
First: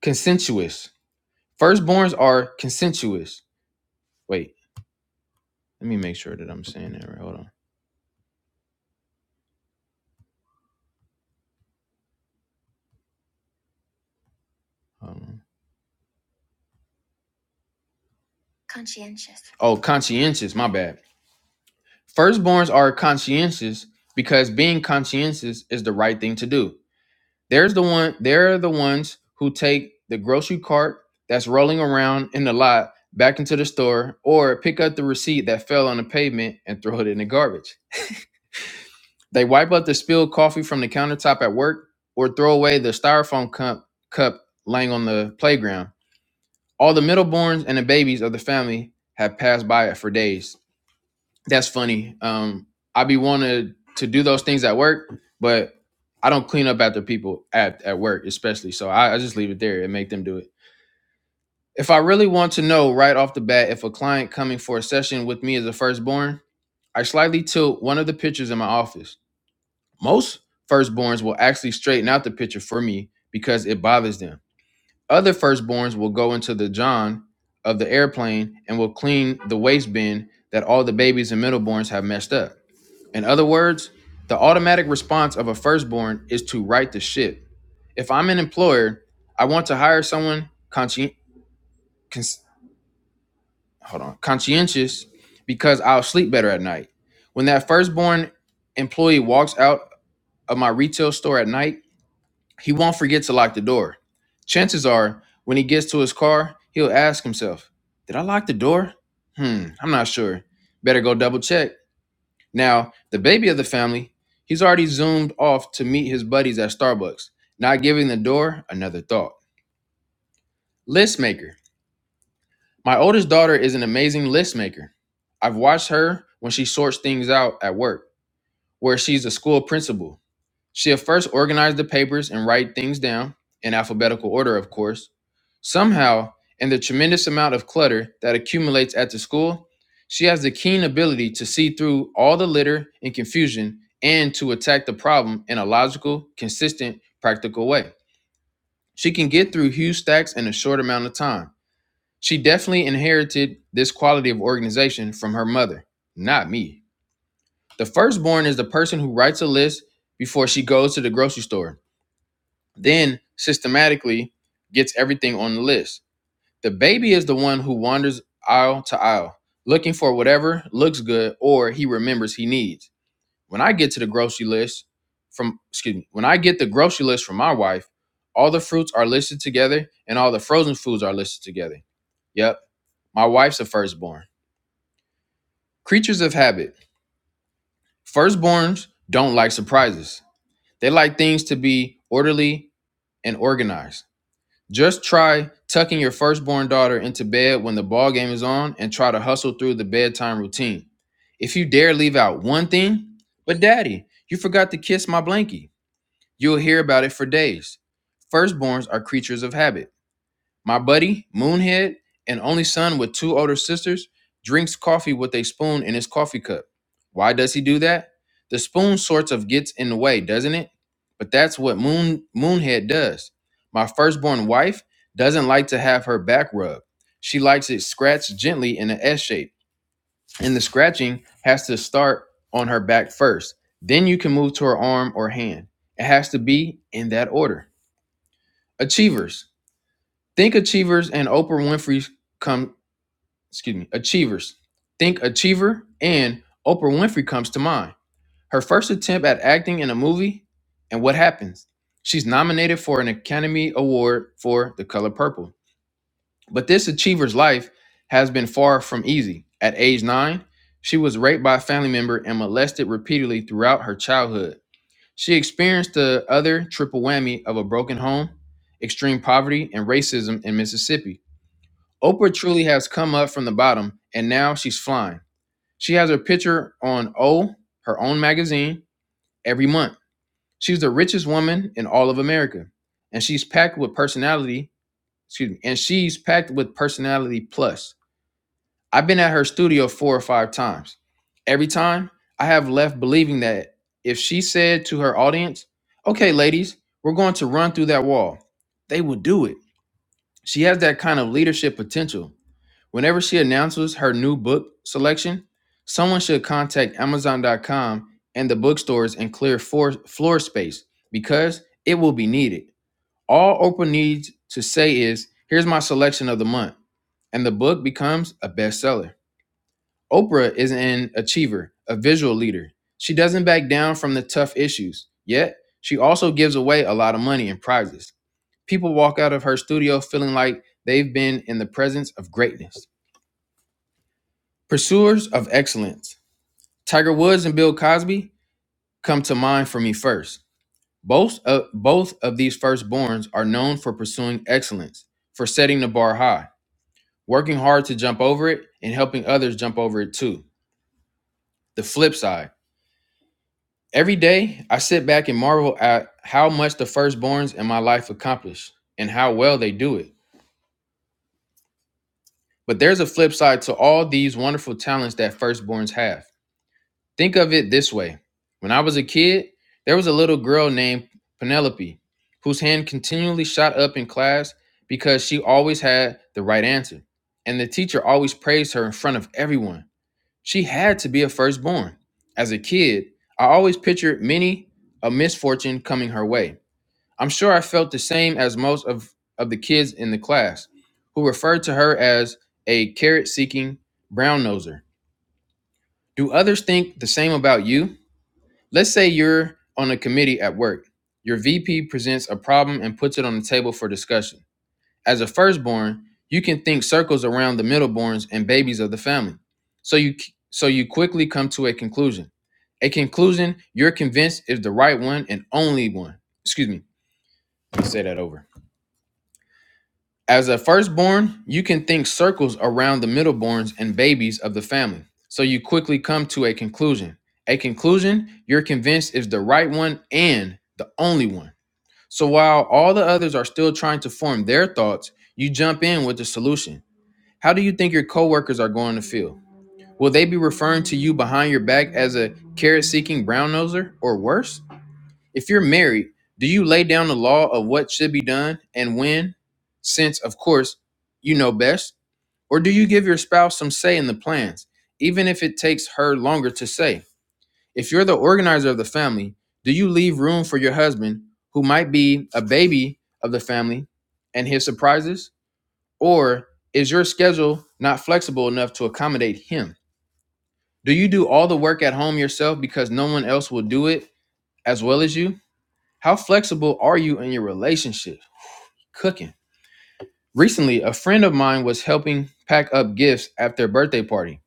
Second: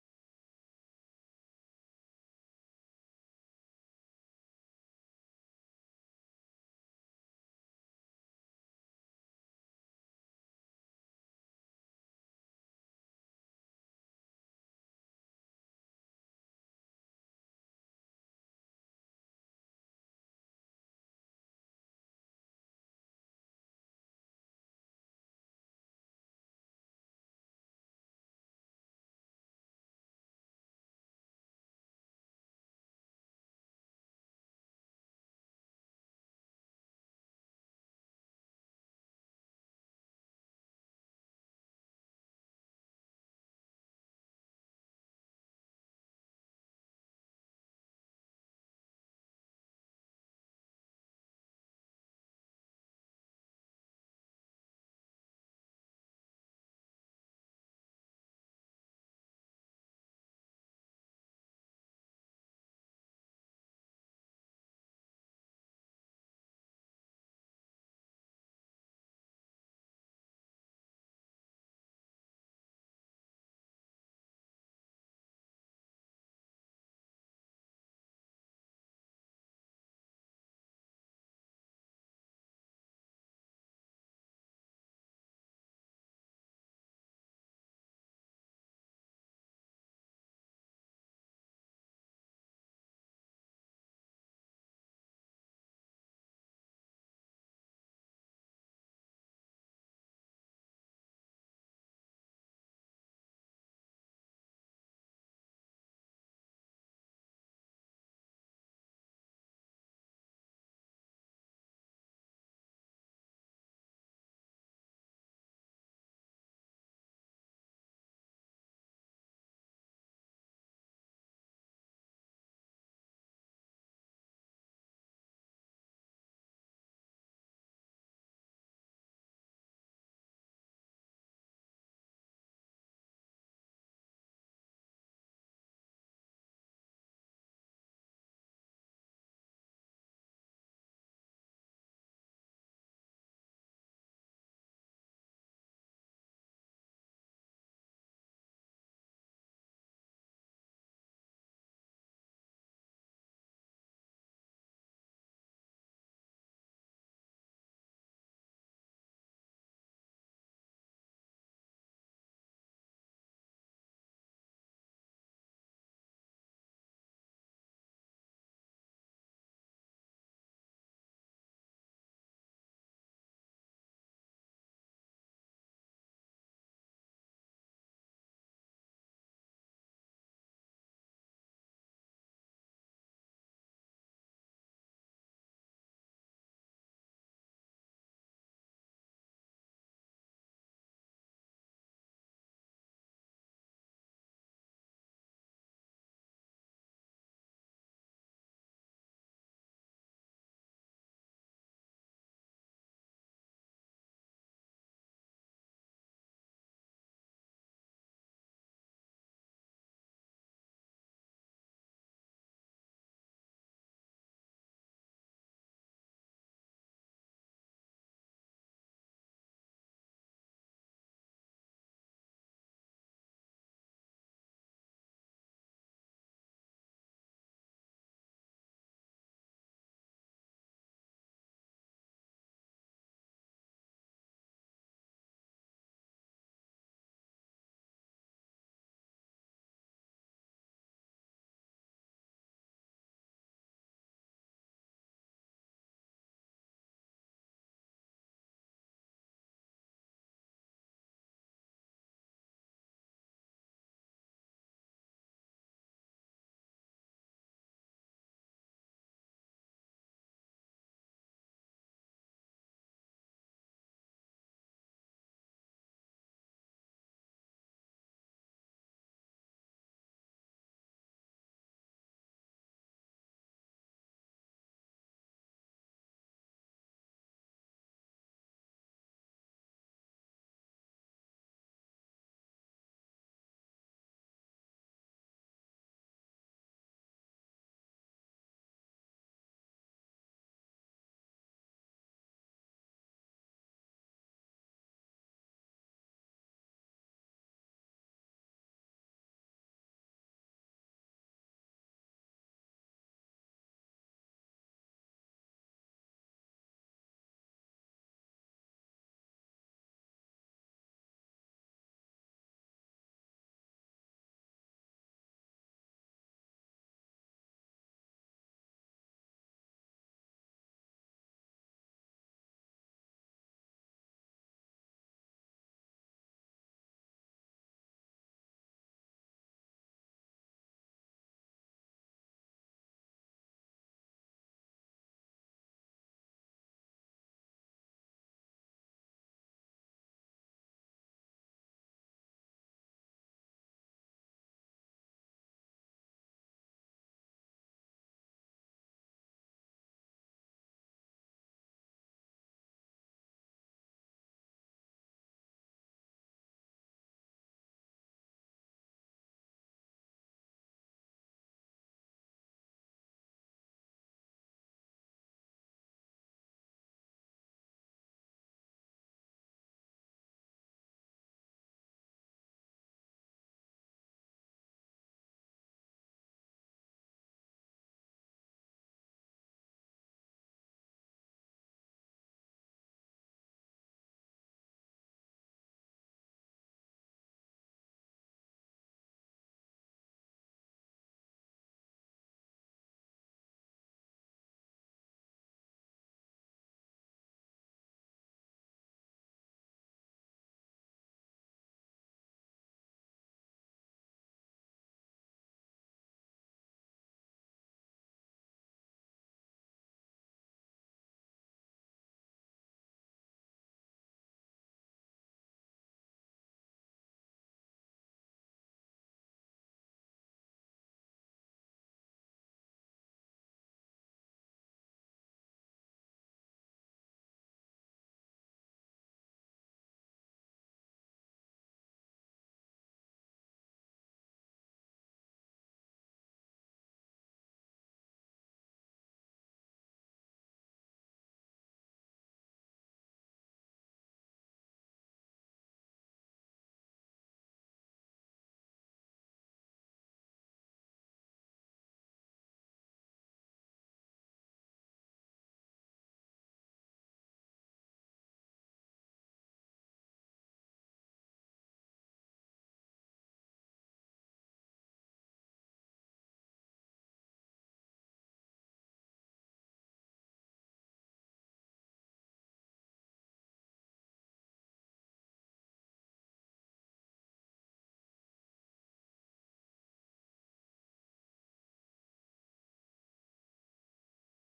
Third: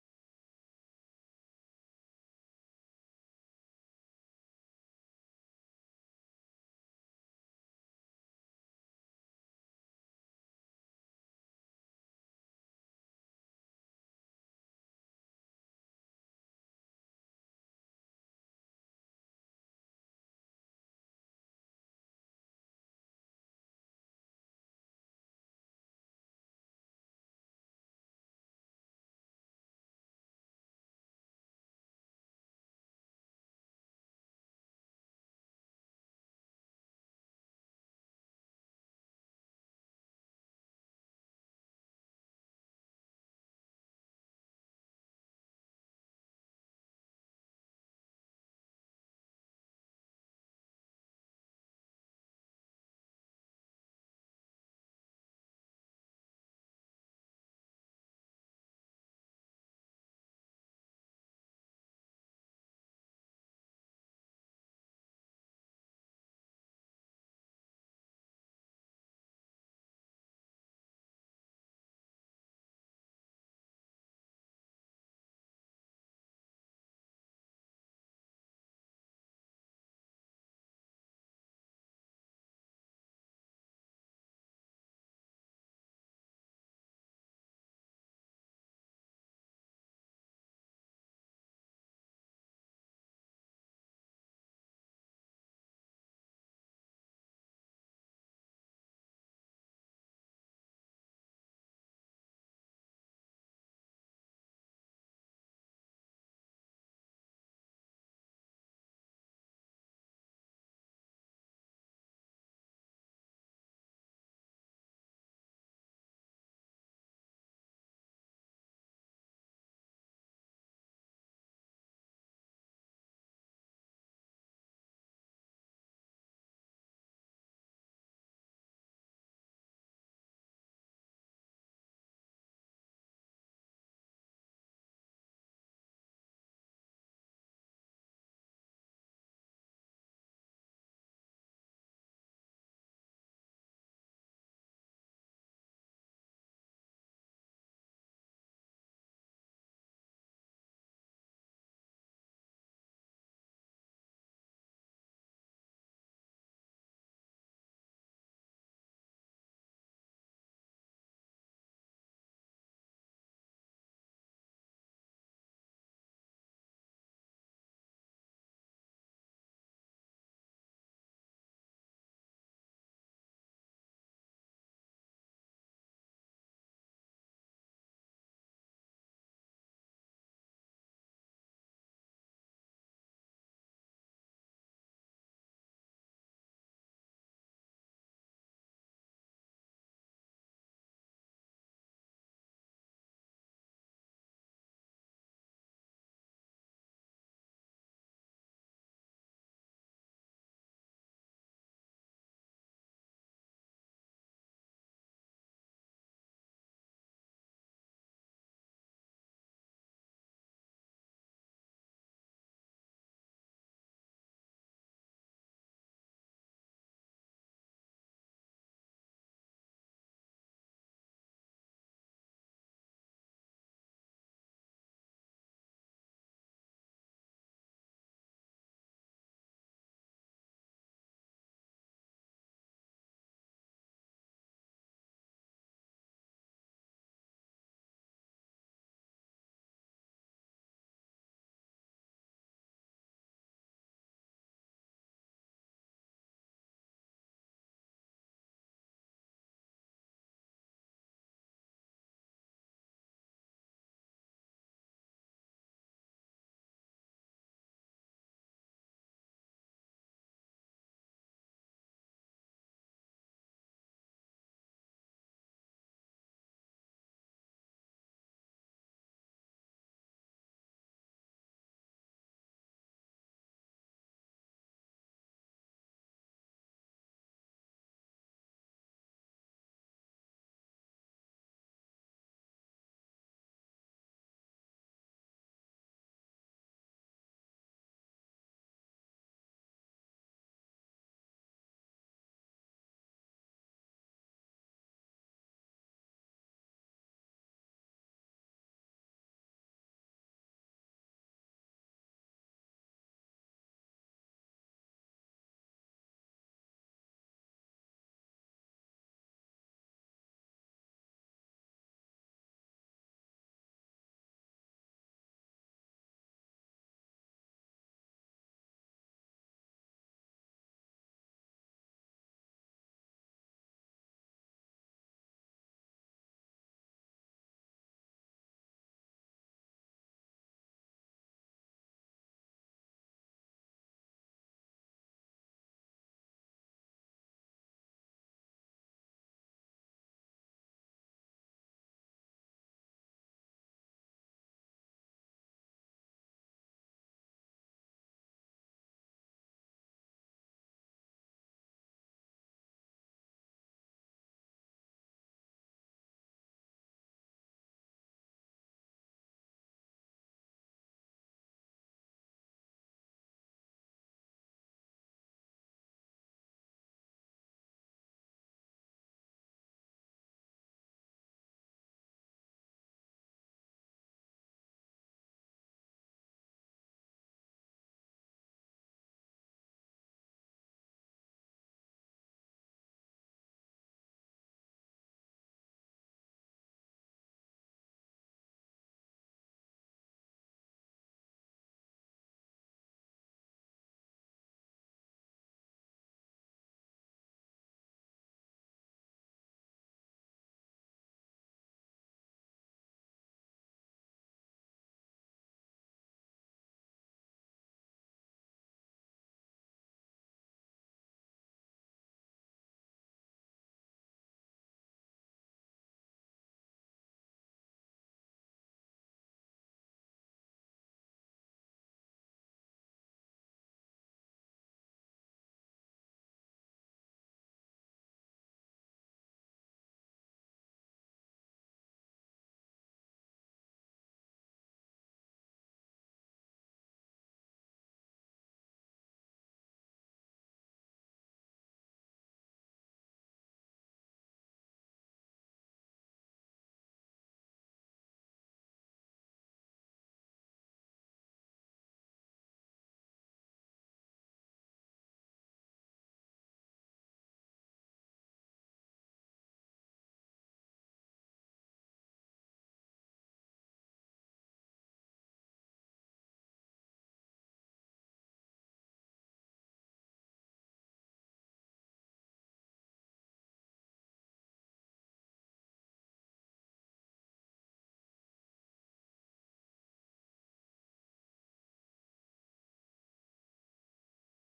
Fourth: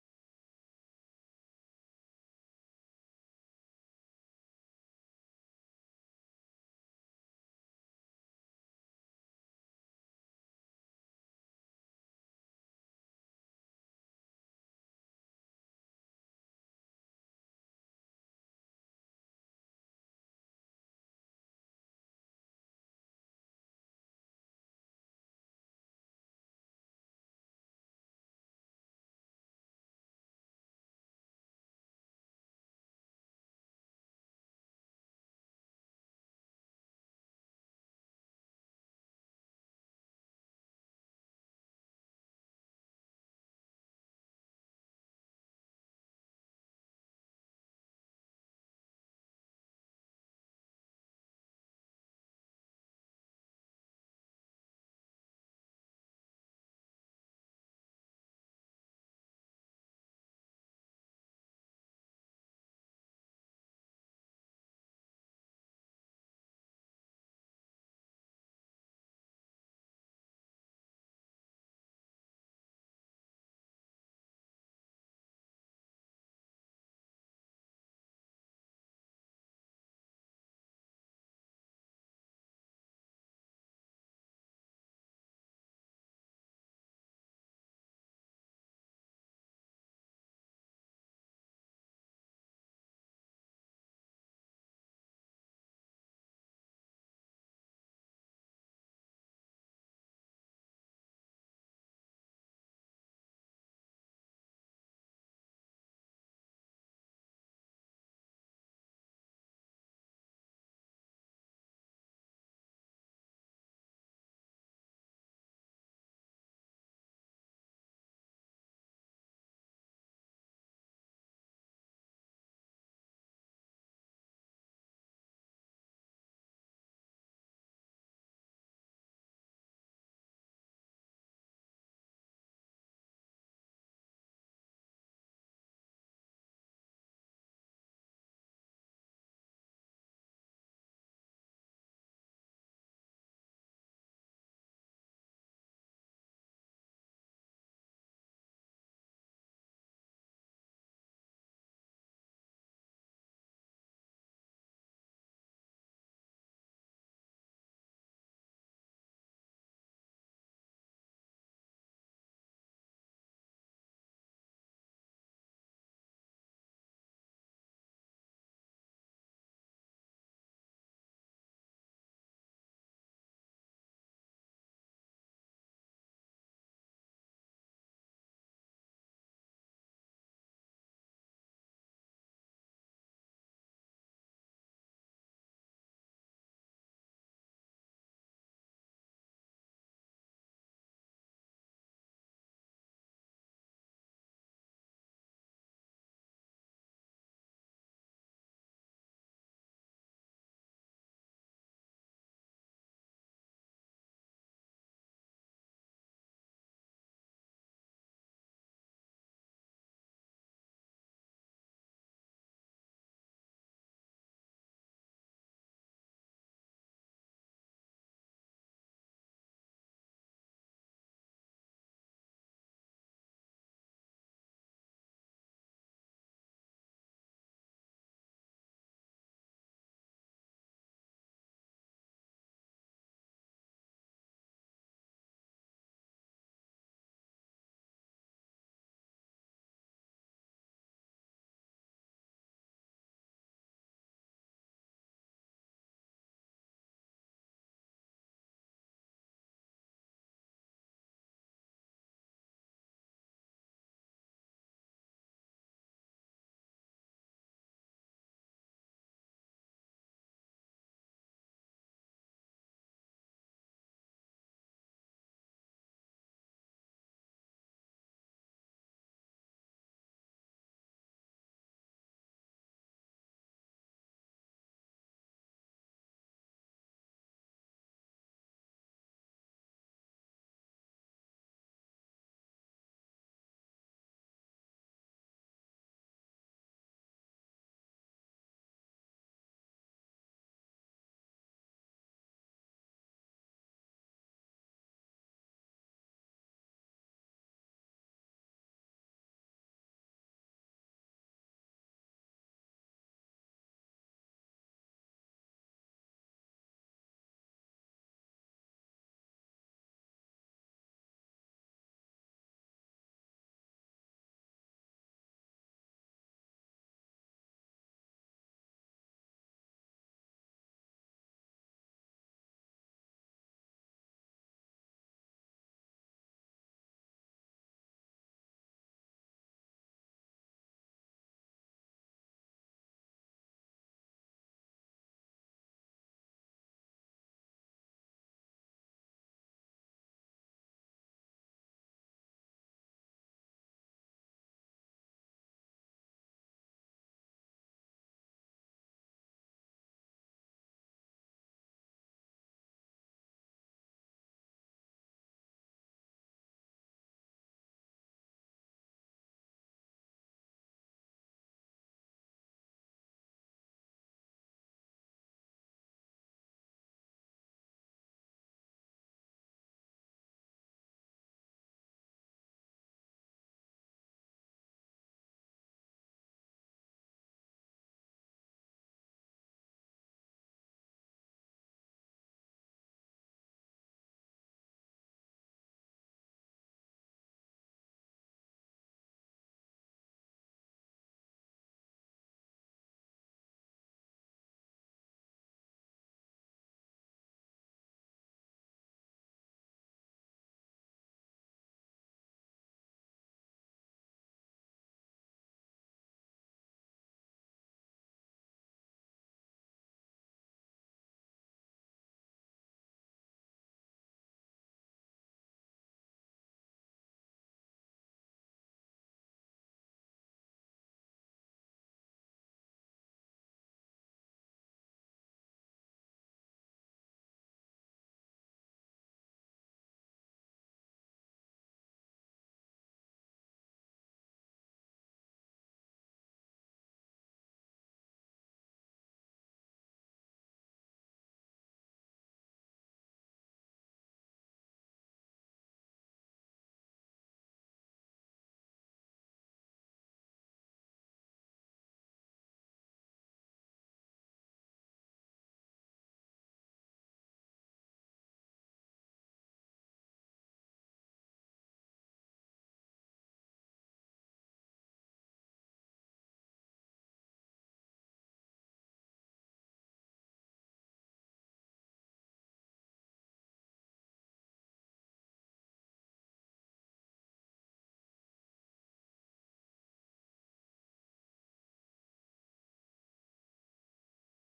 Consensuous. Firstborns are consensuous. Wait, let me make sure that I'm saying that right. Hold on. Hold on. Oh, conscientious. My bad. Firstborns are conscientious because being conscientious is the right thing to do. There's the one. They're the ones who take the grocery cart that's rolling around in the lot back into the store, or pick up the receipt that fell on the pavement and throw it in the garbage. They wipe up the spilled coffee from the countertop at work, or throw away the styrofoam cup cup laying on the playground All the middleborns and the babies of the family had passed by it for days. That's funny. Um, I be wanting to do those things at work, but I don't clean up after people at, at work, especially. So I, I just leave it there and make them do it. If I really want to know right off the bat if a client coming for a session with me is a firstborn, I slightly tilt one of the pictures in my office. Most firstborns will actually straighten out the picture for me because it bothers them. Other firstborns will go into the john of the airplane and will clean the waste bin that all the babies and middleborns have messed up. In other words, the automatic response of a firstborn is to right the ship. If I'm an employer, I want to hire someone conscien- cons- hold on, conscientious because I'll sleep better at night. When that firstborn employee walks out of my retail store at night, He won't forget to lock the door. Chances are, when he gets to his car, he'll ask himself, Did I lock the door? Hmm, I'm not sure. Better go double check. Now, the baby of the family, he's already zoomed off to meet his buddies at Starbucks, not giving the door another thought. List maker. My oldest daughter is an amazing list maker. I've watched her when she sorts things out at work, where she's a school principal. She'll first organize the papers and write things down, in alphabetical order, of course. Somehow, in the tremendous amount of clutter that accumulates at the school, she has the keen ability to see through all the litter and confusion and to attack the problem in a logical, consistent, practical way. She can get through huge stacks in a short amount of time. She definitely inherited this quality of organization from her mother, not me. The firstborn is the person who writes a list before she goes to the grocery store then systematically gets everything on the list. The baby is the one who wanders aisle to aisle, looking for whatever looks good or he remembers he needs. When I get to the grocery list from, excuse me, when I get the grocery list from my wife, all the fruits are listed together and all the frozen foods are listed together. Yep, my wife's a firstborn. Creatures of habit. Firstborns don't like surprises. They like things to be orderly and organized. Just try tucking your firstborn daughter into bed when the ball game is on and try to hustle through the bedtime routine. If you dare leave out one thing, but daddy, you forgot to kiss my blankie, you'll hear about it for days. Firstborns are creatures of habit. My buddy, Moonhead, an only son with two older sisters, drinks coffee with a spoon in his coffee cup. Why does he do that? The spoon sorts of gets in the way, doesn't it? But that's what Moon Moonhead does. My firstborn wife doesn't like to have her back rubbed. She likes it scratched gently in an S shape, and the scratching has to start on her back first. Then you can move to her arm or hand. It has to be in that order. Achievers. Think achievers and Oprah Winfrey come, excuse me, achievers. Think achiever and Oprah Winfrey comes to mind. Her first attempt at acting in a movie, and what happens? She's nominated for an Academy Award for The Color Purple. But this achiever's life has been far from easy. At age nine, she was raped by a family member and molested repeatedly throughout her childhood. She experienced the other triple whammy of a broken home, extreme poverty, and racism in Mississippi. Oprah truly has come up from the bottom and now she's flying. She has her picture on O, her own magazine, every month. She's the richest woman in all of America. And she's packed with personality, excuse me, and she's packed with personality plus. I've been at her studio four or five times. Every time I have left believing that if she said to her audience, okay, ladies, we're going to run through that wall, they would do it. She has that kind of leadership potential Whenever she announces her new book selection, someone should contact Amazon.com and the bookstores and clear floor, floor space because it will be needed. All Oprah needs to say is, Here's my selection of the month, and the book becomes a bestseller. Oprah is an achiever, a visual leader. She doesn't back down from the tough issues, yet, she also gives away a lot of money in prizes. People walk out of her studio feeling like they've been in the presence of greatness. Pursuers of excellence. Tiger Woods and Bill Cosby come to mind for me first. Both of, both of these firstborns are known for pursuing excellence, for setting the bar high, working hard to jump over it, and helping others jump over it too. The flip side. Every day, I sit back and marvel at how much the firstborns in my life accomplish and how well they do it. But there's a flip side to all these wonderful talents that firstborns have. Think of it this way. When I was a kid, there was a little girl named Penelope whose hand continually shot up in class because she always had the right answer. And the teacher always praised her in front of everyone. She had to be a firstborn. As a kid, I always pictured many a misfortune coming her way. I'm sure I felt the same as most of, of the kids in the class who referred to her as a carrot seeking brown noser. Do others think the same about you? Let's say you're on a committee at work. Your VP presents a problem and puts it on the table for discussion. As a firstborn, you can think circles around the middleborns and babies of the family. So you so you quickly come to a conclusion. A conclusion you're convinced is the right one and only one. Excuse me. Let me say that over. As a firstborn, you can think circles around the middleborns and babies of the family. So you quickly come to a conclusion. A conclusion you're convinced is the right one and the only one. So while all the others are still trying to form their thoughts, you jump in with the solution. How do you think your coworkers are going to feel? Will they be referring to you behind your back as a carrot seeking brown noser or worse? If you're married, do you lay down the law of what should be done and when, since, of course, you know best? Or do you give your spouse some say in the plans, even if it takes her longer to say? If you're the organizer of the family, do you leave room for your husband, who might be a baby of the family, and his surprises? Or is your schedule not flexible enough to accommodate him? Do you do all the work at home yourself because no one else will do it as well as you? How flexible are you in your relationship? Cooking. Recently, a friend of mine was helping pack up gifts at their birthday party.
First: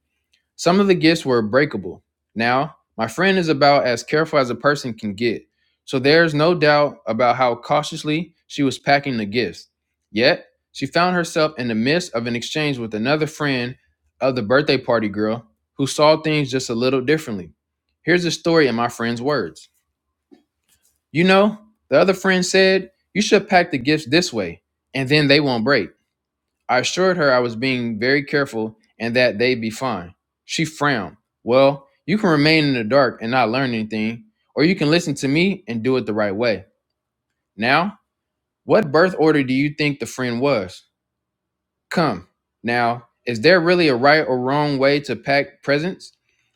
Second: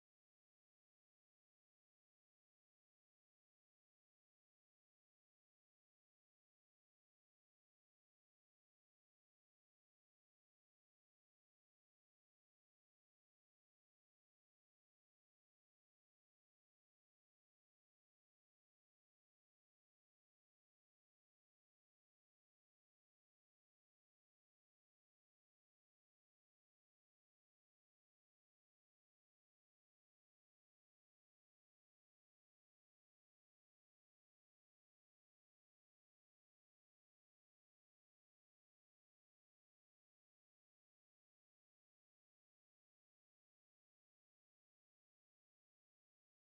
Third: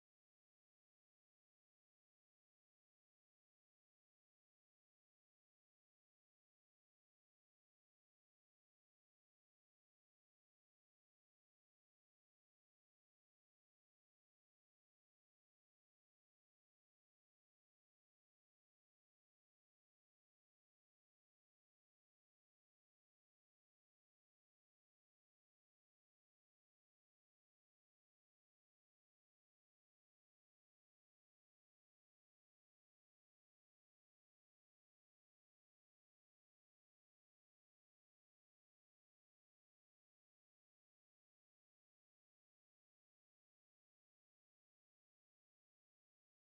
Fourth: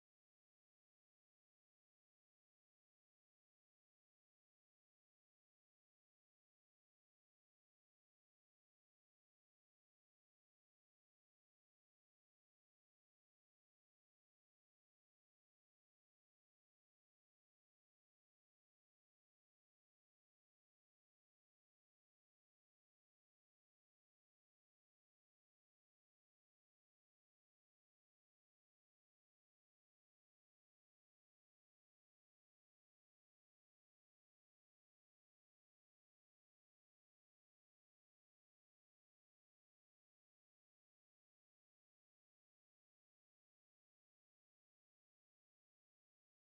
Some of the gifts were breakable. Now, my friend is about as careful as a person can get, so there's no doubt about how cautiously she was packing the gifts. Yet, she found herself in the midst of an exchange with another friend of the birthday party girl who saw things just a little differently. Here's the story in my friend's words. You know, the other friend said, You should pack the gifts this way, and then they won't break. I assured her I was being very careful and that they'd be fine. She frowned. Well, you can remain in the dark and not learn anything, or you can listen to me and do it the right way. Now, what birth order do you think the friend was? Come. Now, is there really a right or wrong way to pack presents?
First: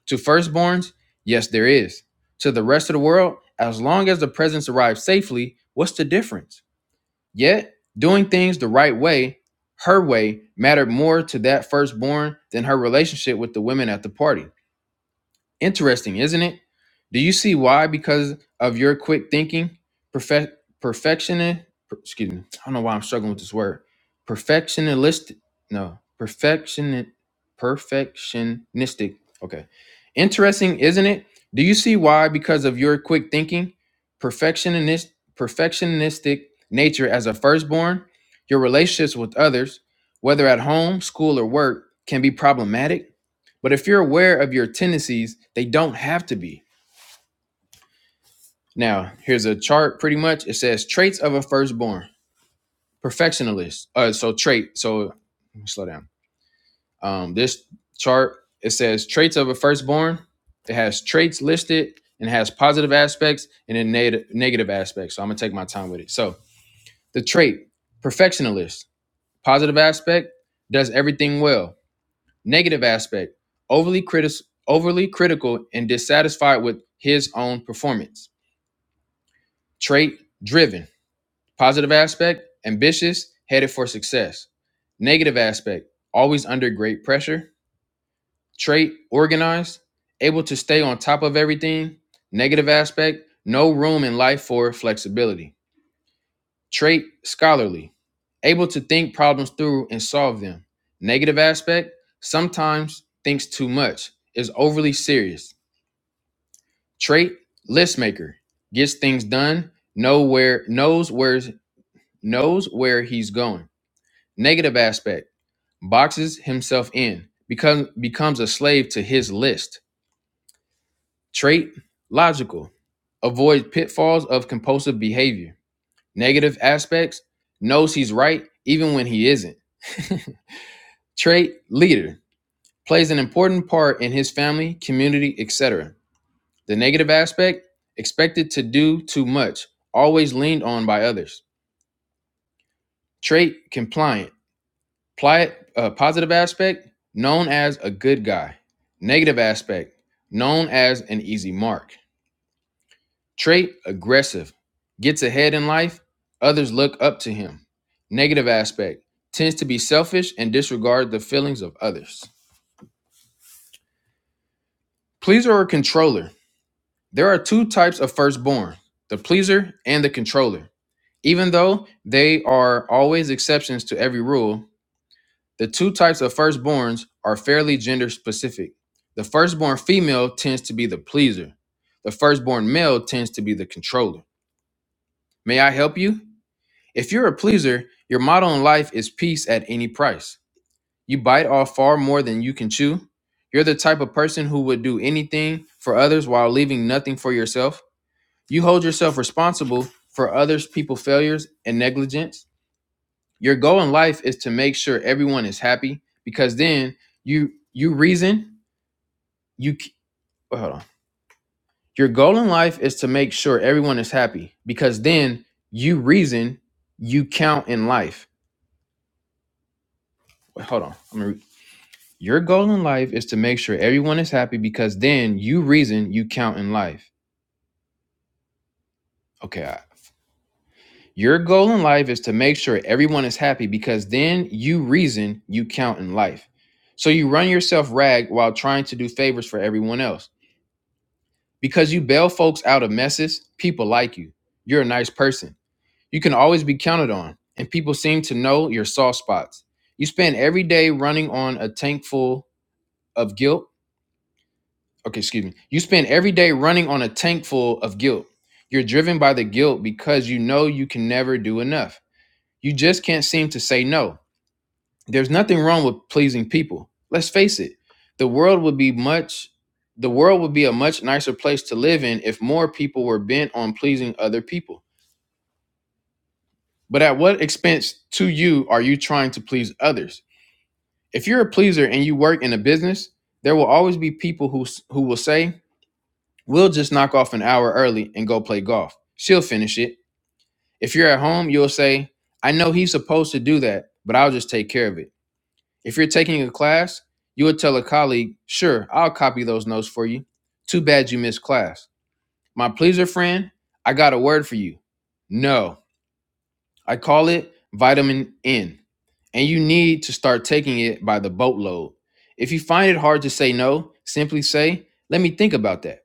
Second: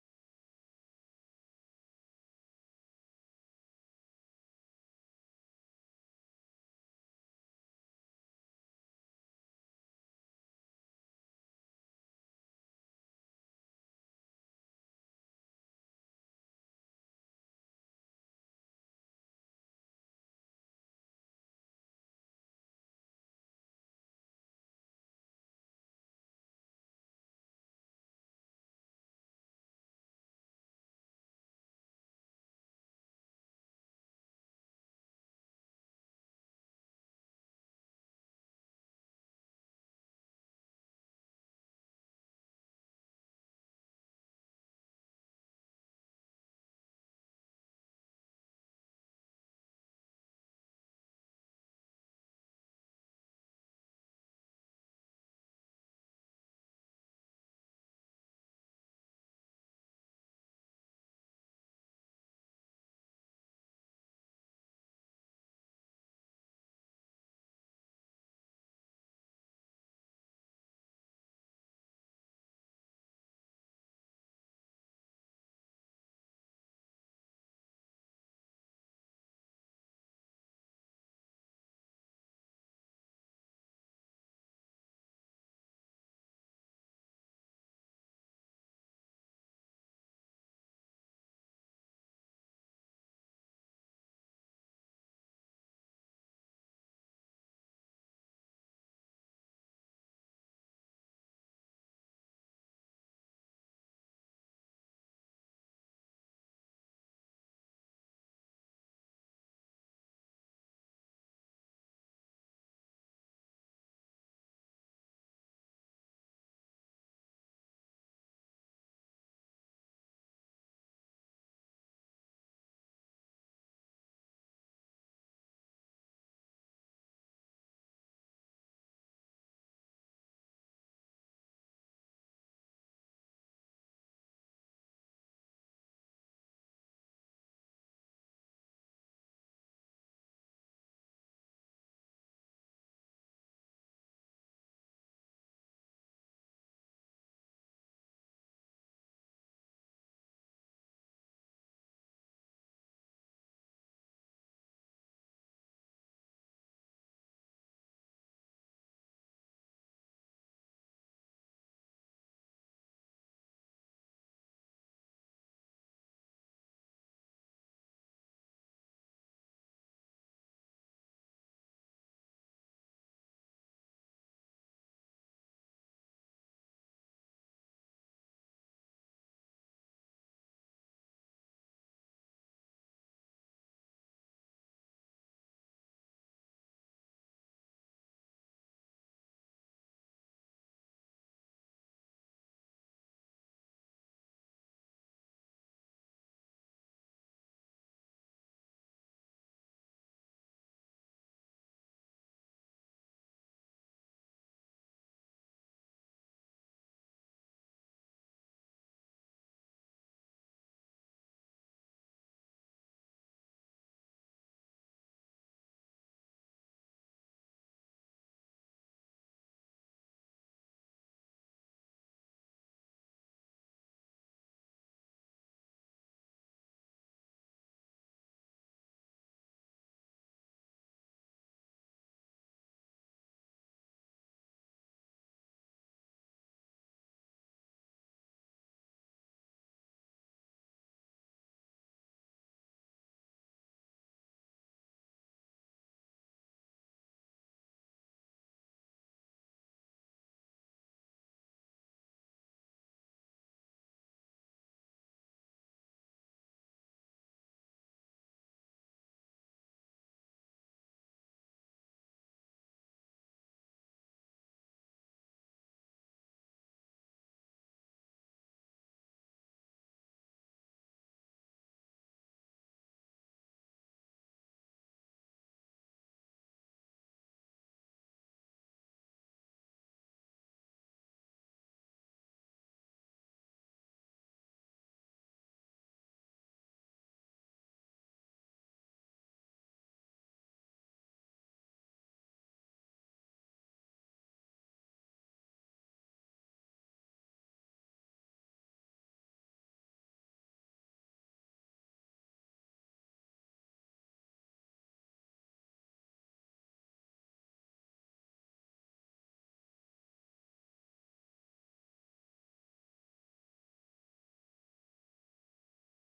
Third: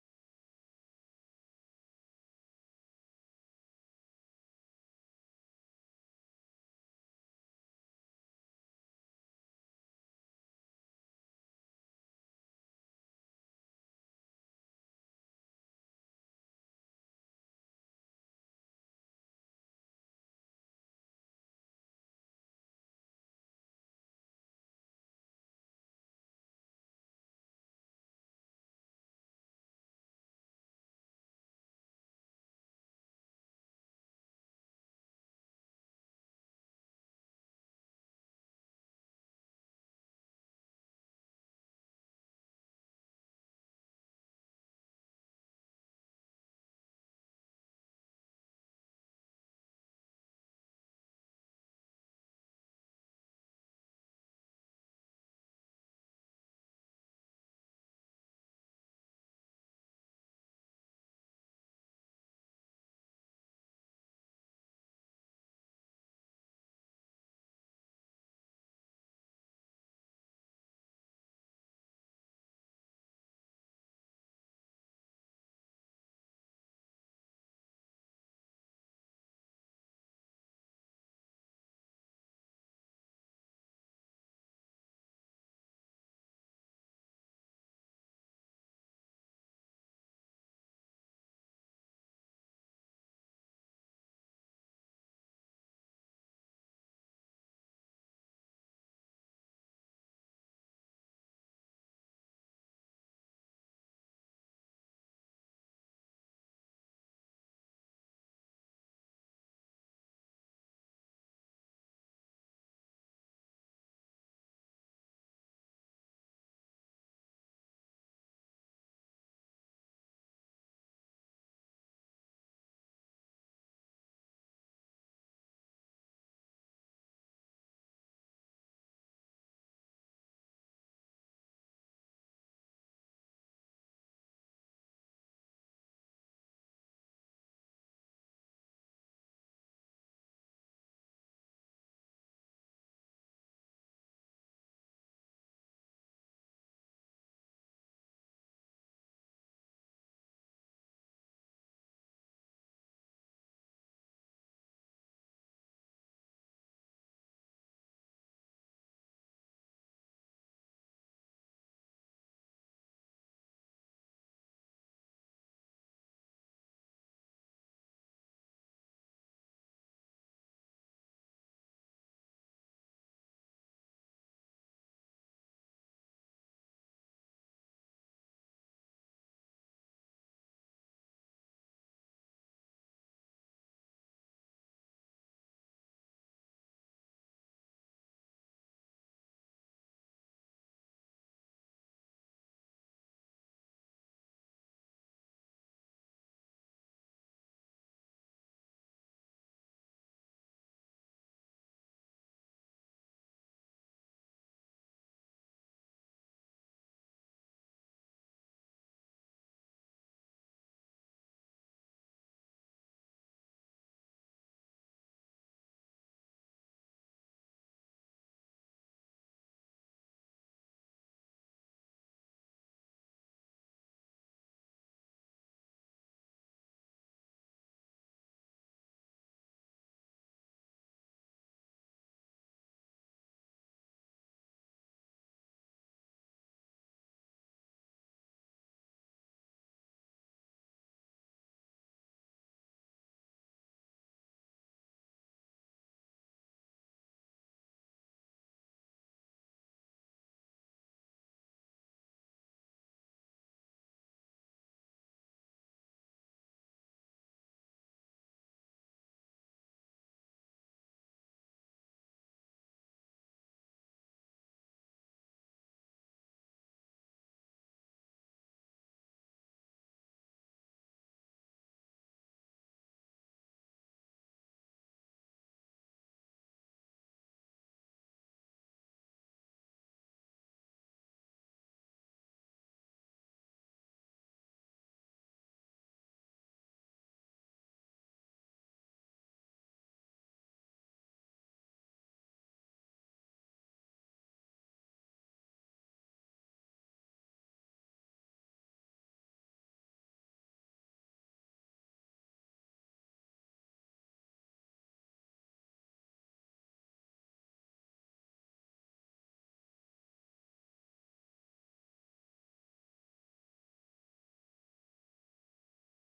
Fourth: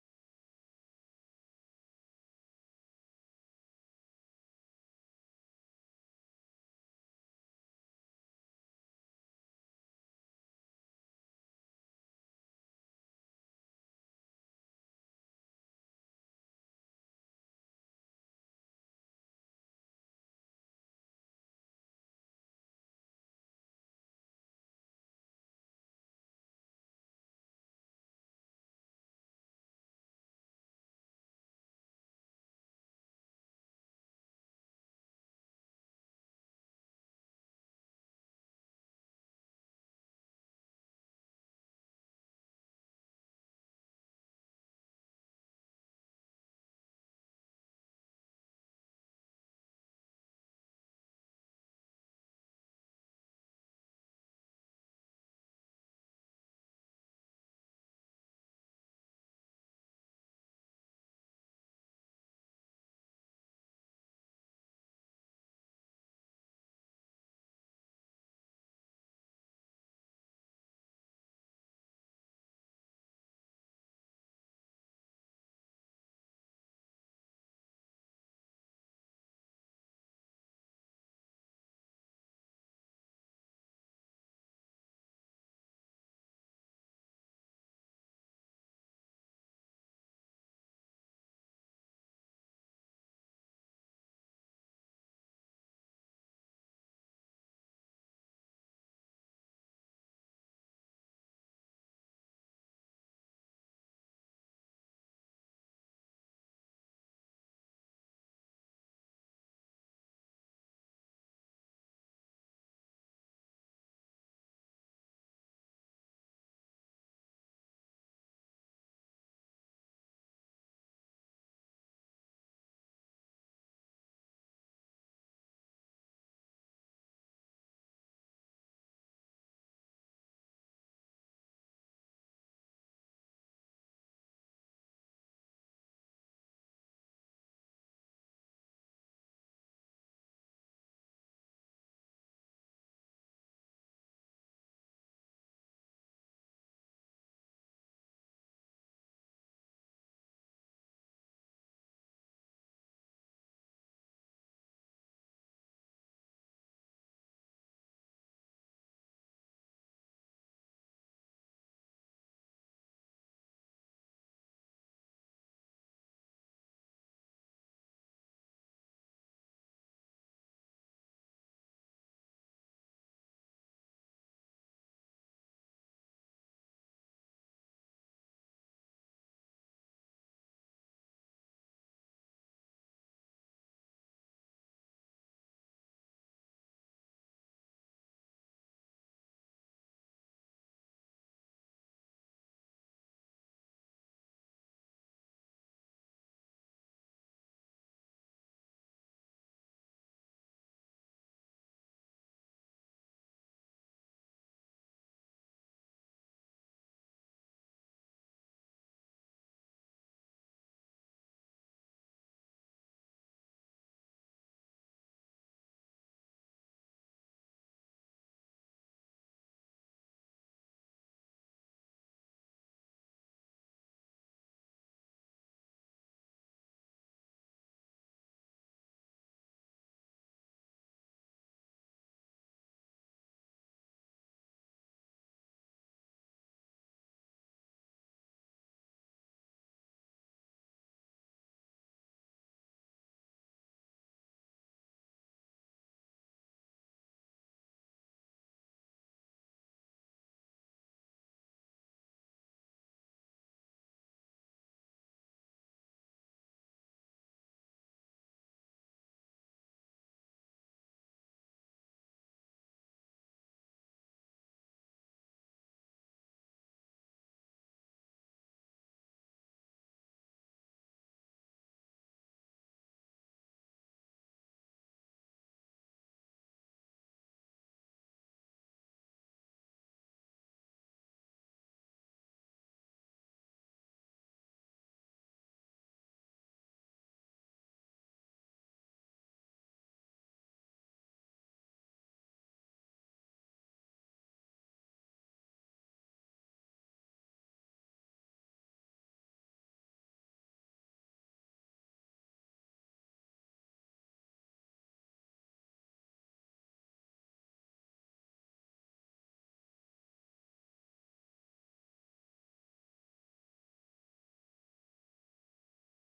To firstborns? Yes, there is. To the rest of the world? As long as the presents arrive safely, what's the difference? Yet, doing things the right way, her way, mattered more to that firstborn than her relationship with the women at the party. Interesting, isn't it? Do you see why? Because of your quick thinking, perfect perfectionist. per- Excuse me. I don't know why I'm struggling with this word. Perfectionist. No, perfection. Perfectionistic. Okay. Interesting, isn't it? Do you see why? Because of your quick thinking, perfectionist, perfectionistic nature as a firstborn, your relationships with others, whether at home, school, or work, can be problematic but if you're aware of your tendencies, they don't have to be. Now, here's a chart pretty much. It says traits of a firstborn, perfectionist. Uh, so trait. So slow down. Um, this chart, it says traits of a firstborn. It has traits listed and has positive aspects and then neg- negative aspects. So I'm gonna take my time with it. So the trait, perfectionist, positive aspect, does everything well Negative aspect overly, critis- overly critical and dissatisfied with his own performance. Trait driven. Positive aspect ambitious, headed for success. Negative aspect always under great pressure. Trait organized, able to stay on top of everything. Negative aspect no room in life for flexibility. Trait scholarly, able to think problems through and solve them. Negative aspect sometimes thinks too much, is overly serious Trait, list maker, gets things done, know where knows where knows where he's going. Negative aspect, boxes himself in, becomes becomes a slave to his list. Trait, logical, avoids pitfalls of compulsive behavior. Negative aspects, knows he's right even when he isn't. Trait, leader, plays an important part in his family, community, etc. The negative aspect, expected to do too much, always leaned on by others. Trait compliant. Pli- uh, positive aspect known as a good guy. Negative aspect known as an easy mark. Trait aggressive. Gets ahead in life. Others look up to him. Negative aspect tends to be selfish and disregard the feelings of others. Pleaser or controller. There are two types of firstborn the pleaser and the controller. Even though they are always exceptions to every rule, The two types of firstborns are fairly gender specific. The firstborn female tends to be the pleaser. The firstborn male tends to be the controller. May I help you? If you're a pleaser, your motto in life is peace at any price. You bite off far more than you can chew. You're the type of person who would do anything for others while leaving nothing for yourself. You hold yourself responsible for others' people failures and negligence. Your goal in life is to make sure everyone is happy because then you you reason you oh, hold on. Your goal in life is to make sure everyone is happy because then you reason you count in life. Wait, hold on. I'm gonna re- Your goal in life is to make sure everyone is happy because then you reason you count in life. Okay. I, your goal in life is to make sure everyone is happy because then you reason you count in life. So you run yourself rag while trying to do favors for everyone else. Because you bail folks out of messes, people like you. You're a nice person. You can always be counted on, and people seem to know your soft spots. You spend every day running on a tank full of guilt. Okay, excuse me. You spend every day running on a tank full of guilt. You're driven by the guilt because you know you can never do enough. You just can't seem to say no. There's nothing wrong with pleasing people. Let's face it. The world would be much the world would be a much nicer place to live in if more people were bent on pleasing other people. But at what expense to you are you trying to please others? If you're a pleaser and you work in a business, there will always be people who who will say, "We'll just knock off an hour early and go play golf. She'll finish it." If you're at home, you'll say, "I know he's supposed to do that, but I'll just take care of it." If you're taking a class, you would tell a colleague, Sure, I'll copy those notes for you. Too bad you missed class. My pleaser friend, I got a word for you. No, I call it vitamin N, and you need to start taking it by the boatload. If you find it hard to say no, simply say, Let me think about that.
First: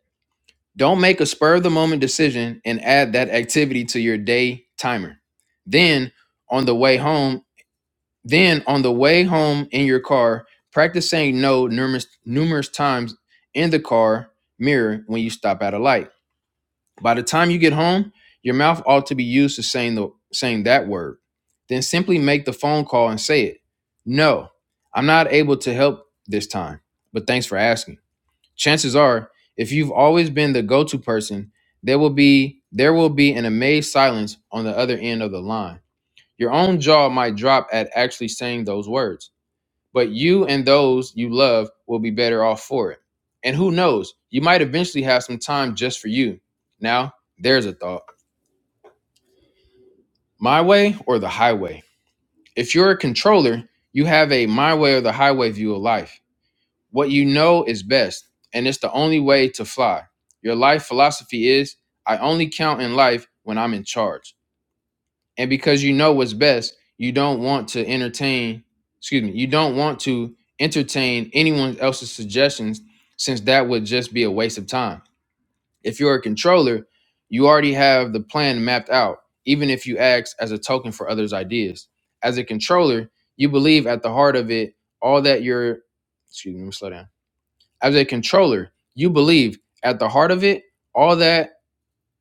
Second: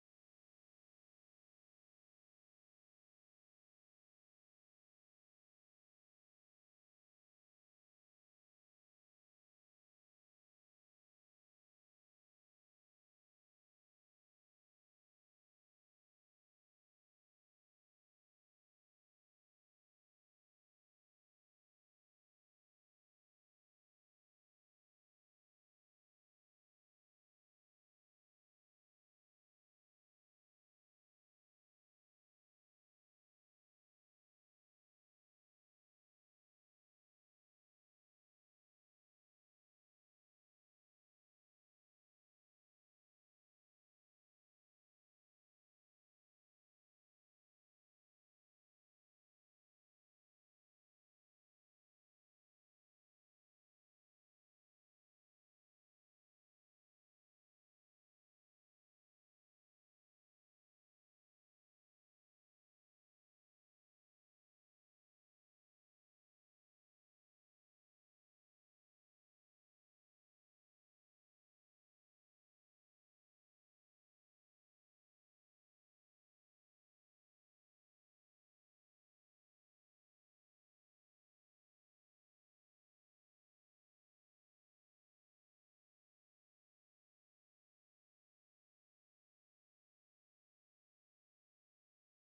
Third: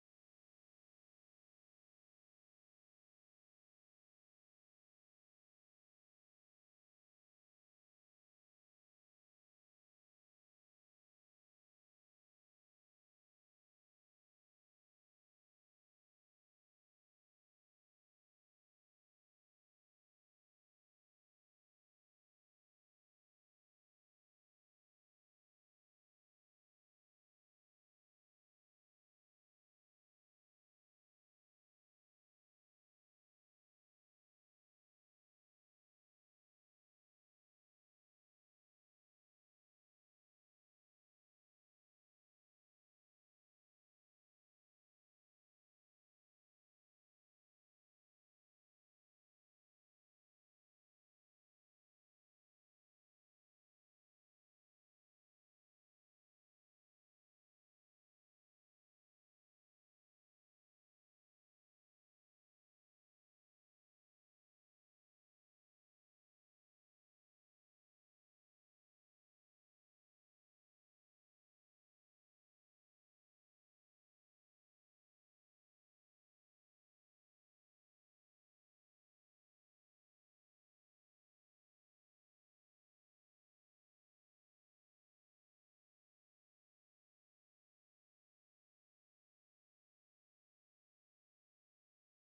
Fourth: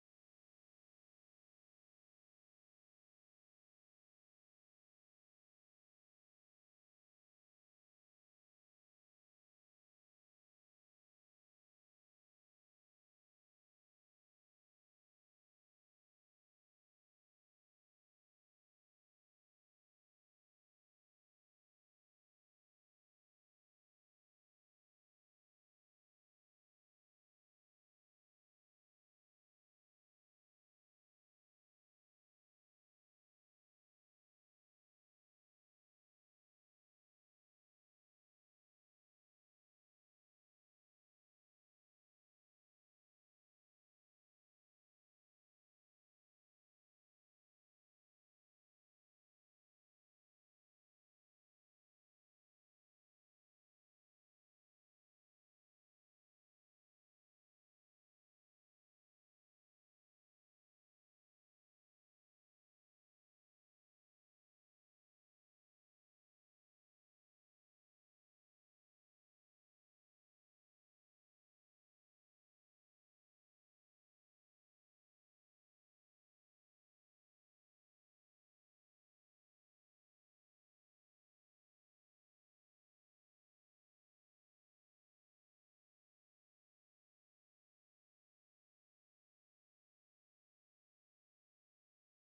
Don't make a spur of the moment decision and add that activity to your day timer. Then, on the way home, then on the way home in your car, practice saying no numerous numerous times in the car mirror when you stop at a light. By the time you get home, your mouth ought to be used to saying the saying that word. Then simply make the phone call and say it. No, I'm not able to help this time, but thanks for asking. Chances are, if you've always been the go-to person, there will be there will be an amazed silence on the other end of the line. Your own jaw might drop at actually saying those words but you and those you love will be better off for it. And who knows, you might eventually have some time just for you. Now, there's a thought my way or the highway. If you're a controller, you have a my way or the highway view of life. What you know is best, and it's the only way to fly. Your life philosophy is I only count in life when I'm in charge. and because you know what's best you don't want to entertain excuse me you don't want to entertain anyone else's suggestions since that would just be a waste of time if you're a controller you already have the plan mapped out even if you act as a token for others ideas as a controller you believe at the heart of it all that you're excuse me let me slow down as a controller you believe at the heart of it all that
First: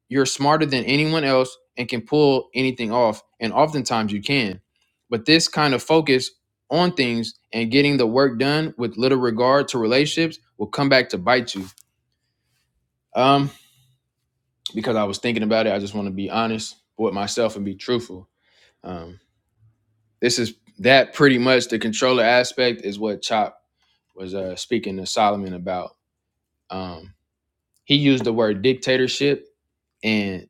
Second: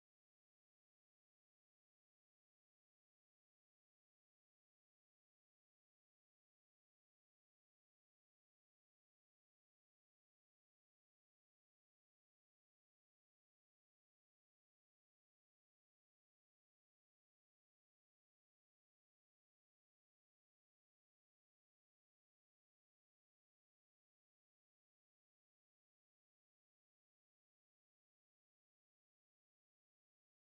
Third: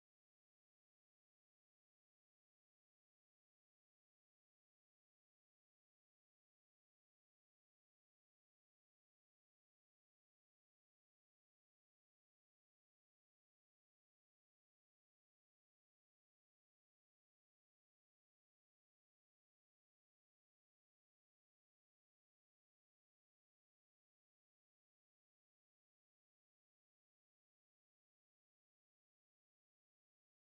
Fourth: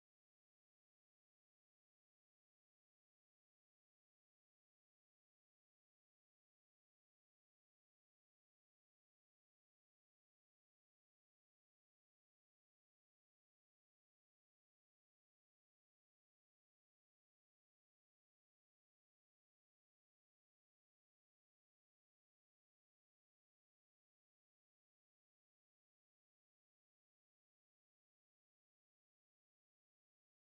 you're smarter than anyone else and can pull anything off, and oftentimes you can. But this kind of focus on things and getting the work done with little regard to relationships will come back to bite you. Um, because I was thinking about it, I just want to be honest with myself and be truthful. Um, this is that pretty much the controller aspect is what Chop was uh, speaking to Solomon about. Um, he used the word dictatorship and.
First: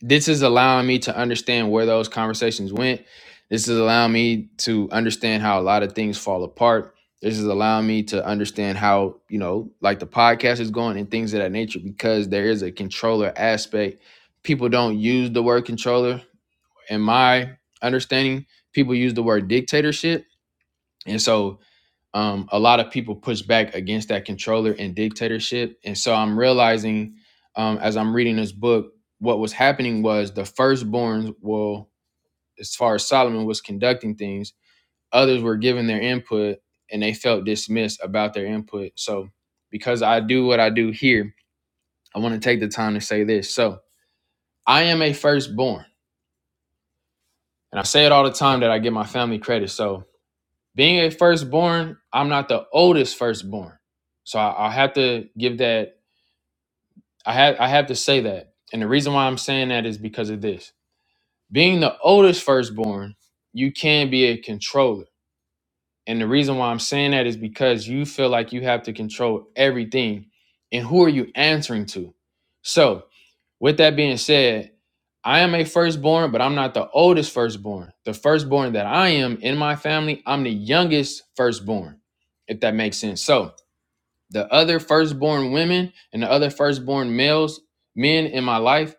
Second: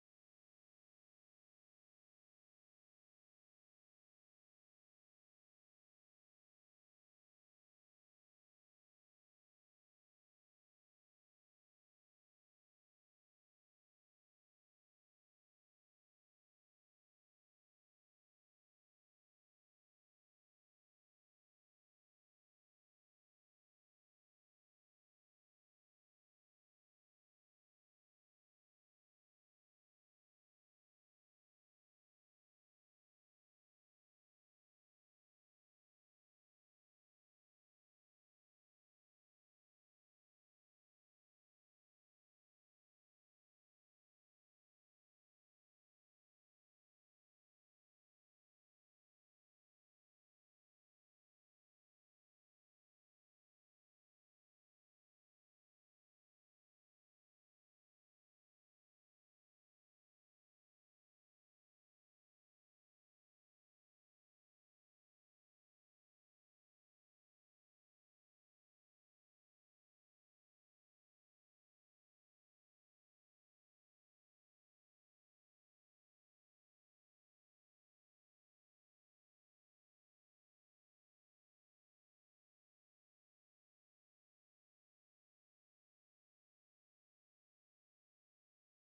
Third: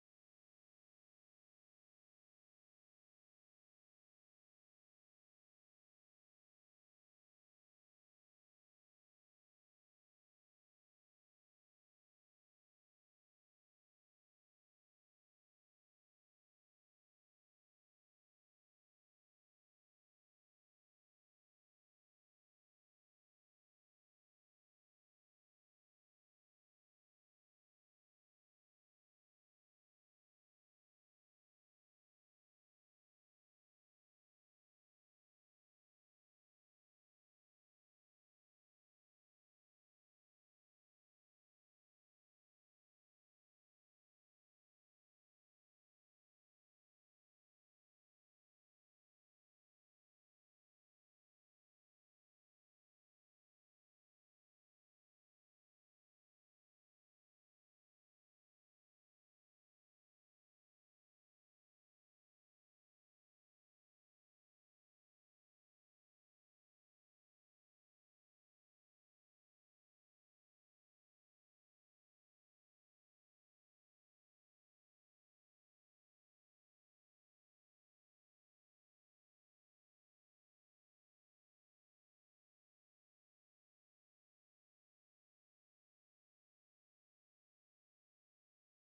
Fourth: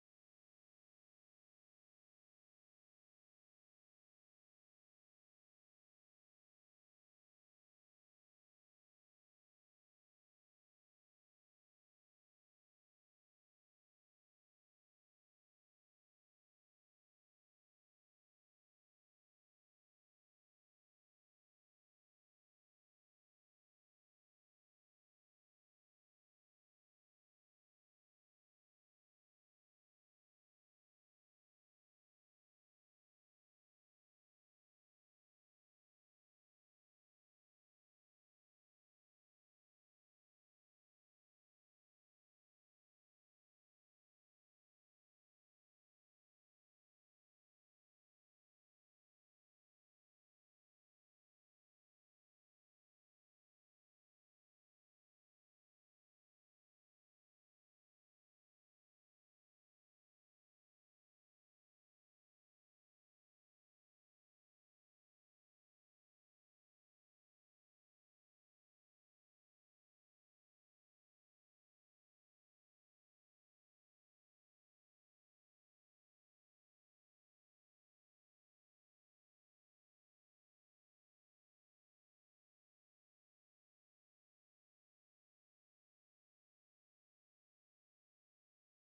this is allowing me to understand where those conversations went. This is allowing me to understand how a lot of things fall apart. This is allowing me to understand how, you know, like the podcast is going and things of that nature because there is a controller aspect. People don't use the word controller. In my understanding, people use the word dictatorship. And so um, a lot of people push back against that controller and dictatorship. And so I'm realizing um, as I'm reading this book, what was happening was the firstborns, well, as far as Solomon was conducting things, others were giving their input and they felt dismissed about their input. So because I do what I do here, I want to take the time to say this. So I am a firstborn. And I say it all the time that I give my family credit. So being a firstborn, I'm not the oldest firstborn. So I, I have to give that I have I have to say that. And the reason why I'm saying that is because of this. Being the oldest firstborn, you can be a controller. And the reason why I'm saying that is because you feel like you have to control everything. And who are you answering to? So, with that being said, I am a firstborn, but I'm not the oldest firstborn. The firstborn that I am in my family, I'm the youngest firstborn, if that makes sense. So, the other firstborn women and the other firstborn males, men in my life,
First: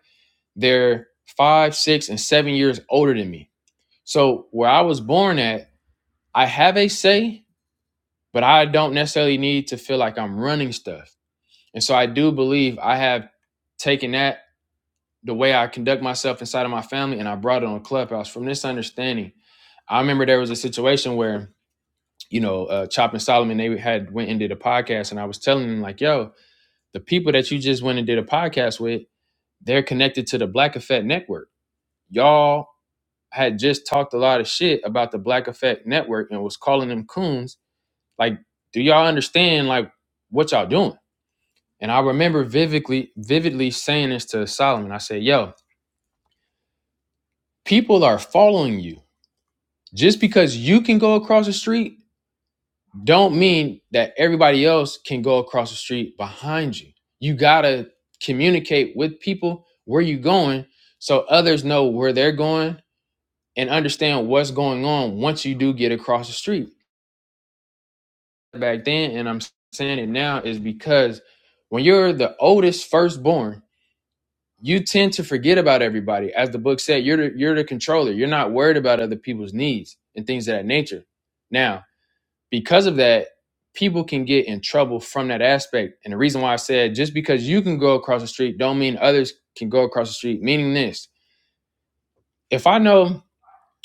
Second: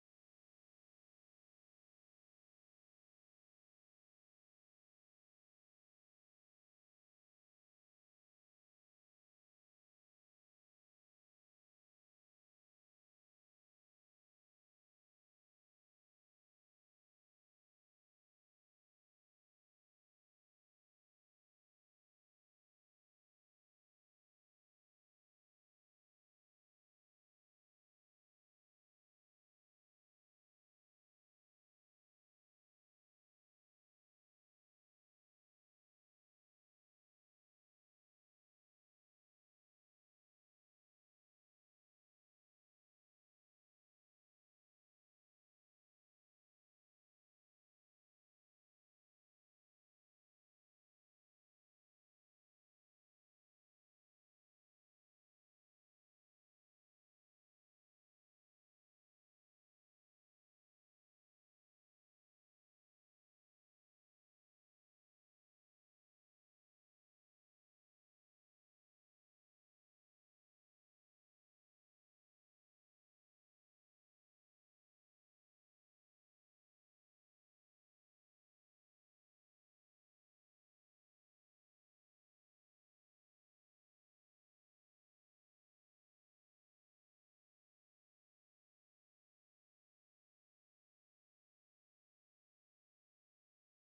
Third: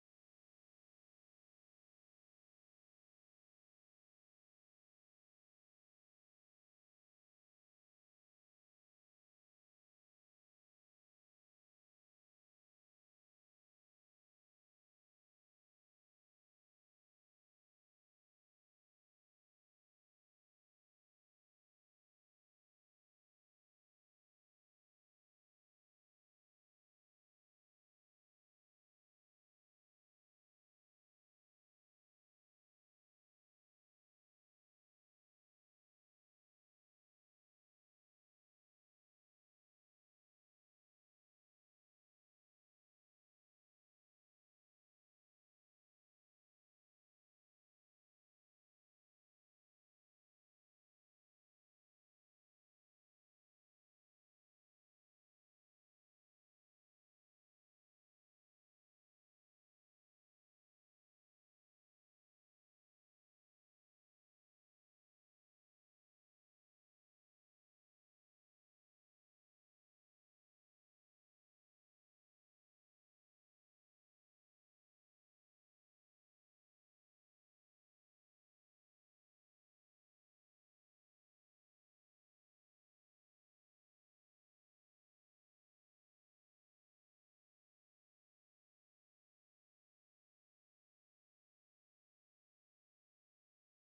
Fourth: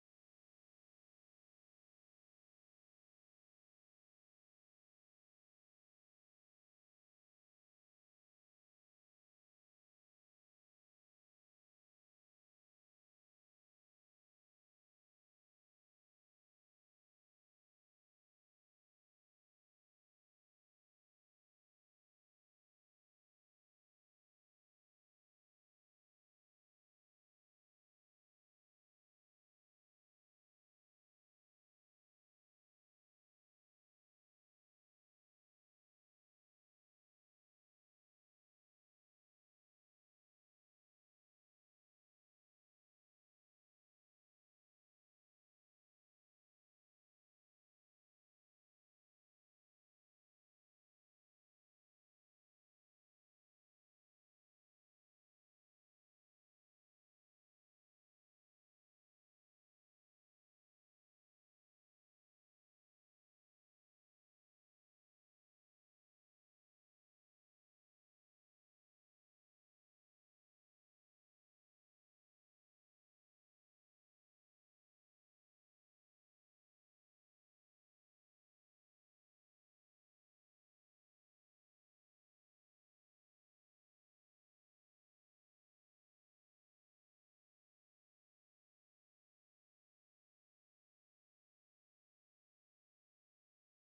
they're five, six, and seven years older than me. So where I was born at, I have a say, but I don't necessarily need to feel like I'm running stuff. And so I do believe I have taken that the way I conduct myself inside of my family and I brought it on Clubhouse from this understanding. I remember there was a situation where, you know, uh, Chop and Solomon, they had went and did a podcast and I was telling them like, yo, the people that you just went and did a podcast with, they're connected to the Black Effect Network. Y'all had just talked a lot of shit about the Black Effect Network and was calling them coons. Like, do y'all understand like what y'all doing? And I remember vividly, vividly saying this to Solomon. I said, "Yo, people are following you. Just because you can go across the street, don't mean that everybody else can go across the street behind you. You gotta communicate with people where you going, so others know where they're going and understand what's going on once you do get across the street." back then and I'm saying it now is because when you're the oldest firstborn, you tend to forget about everybody. As the book said, you're the, you're the controller. You're not worried about other people's needs and things of that nature. Now, because of that, people can get in trouble from that aspect. And the reason why I said just because you can go across the street don't mean others can go across the street, meaning this. If I know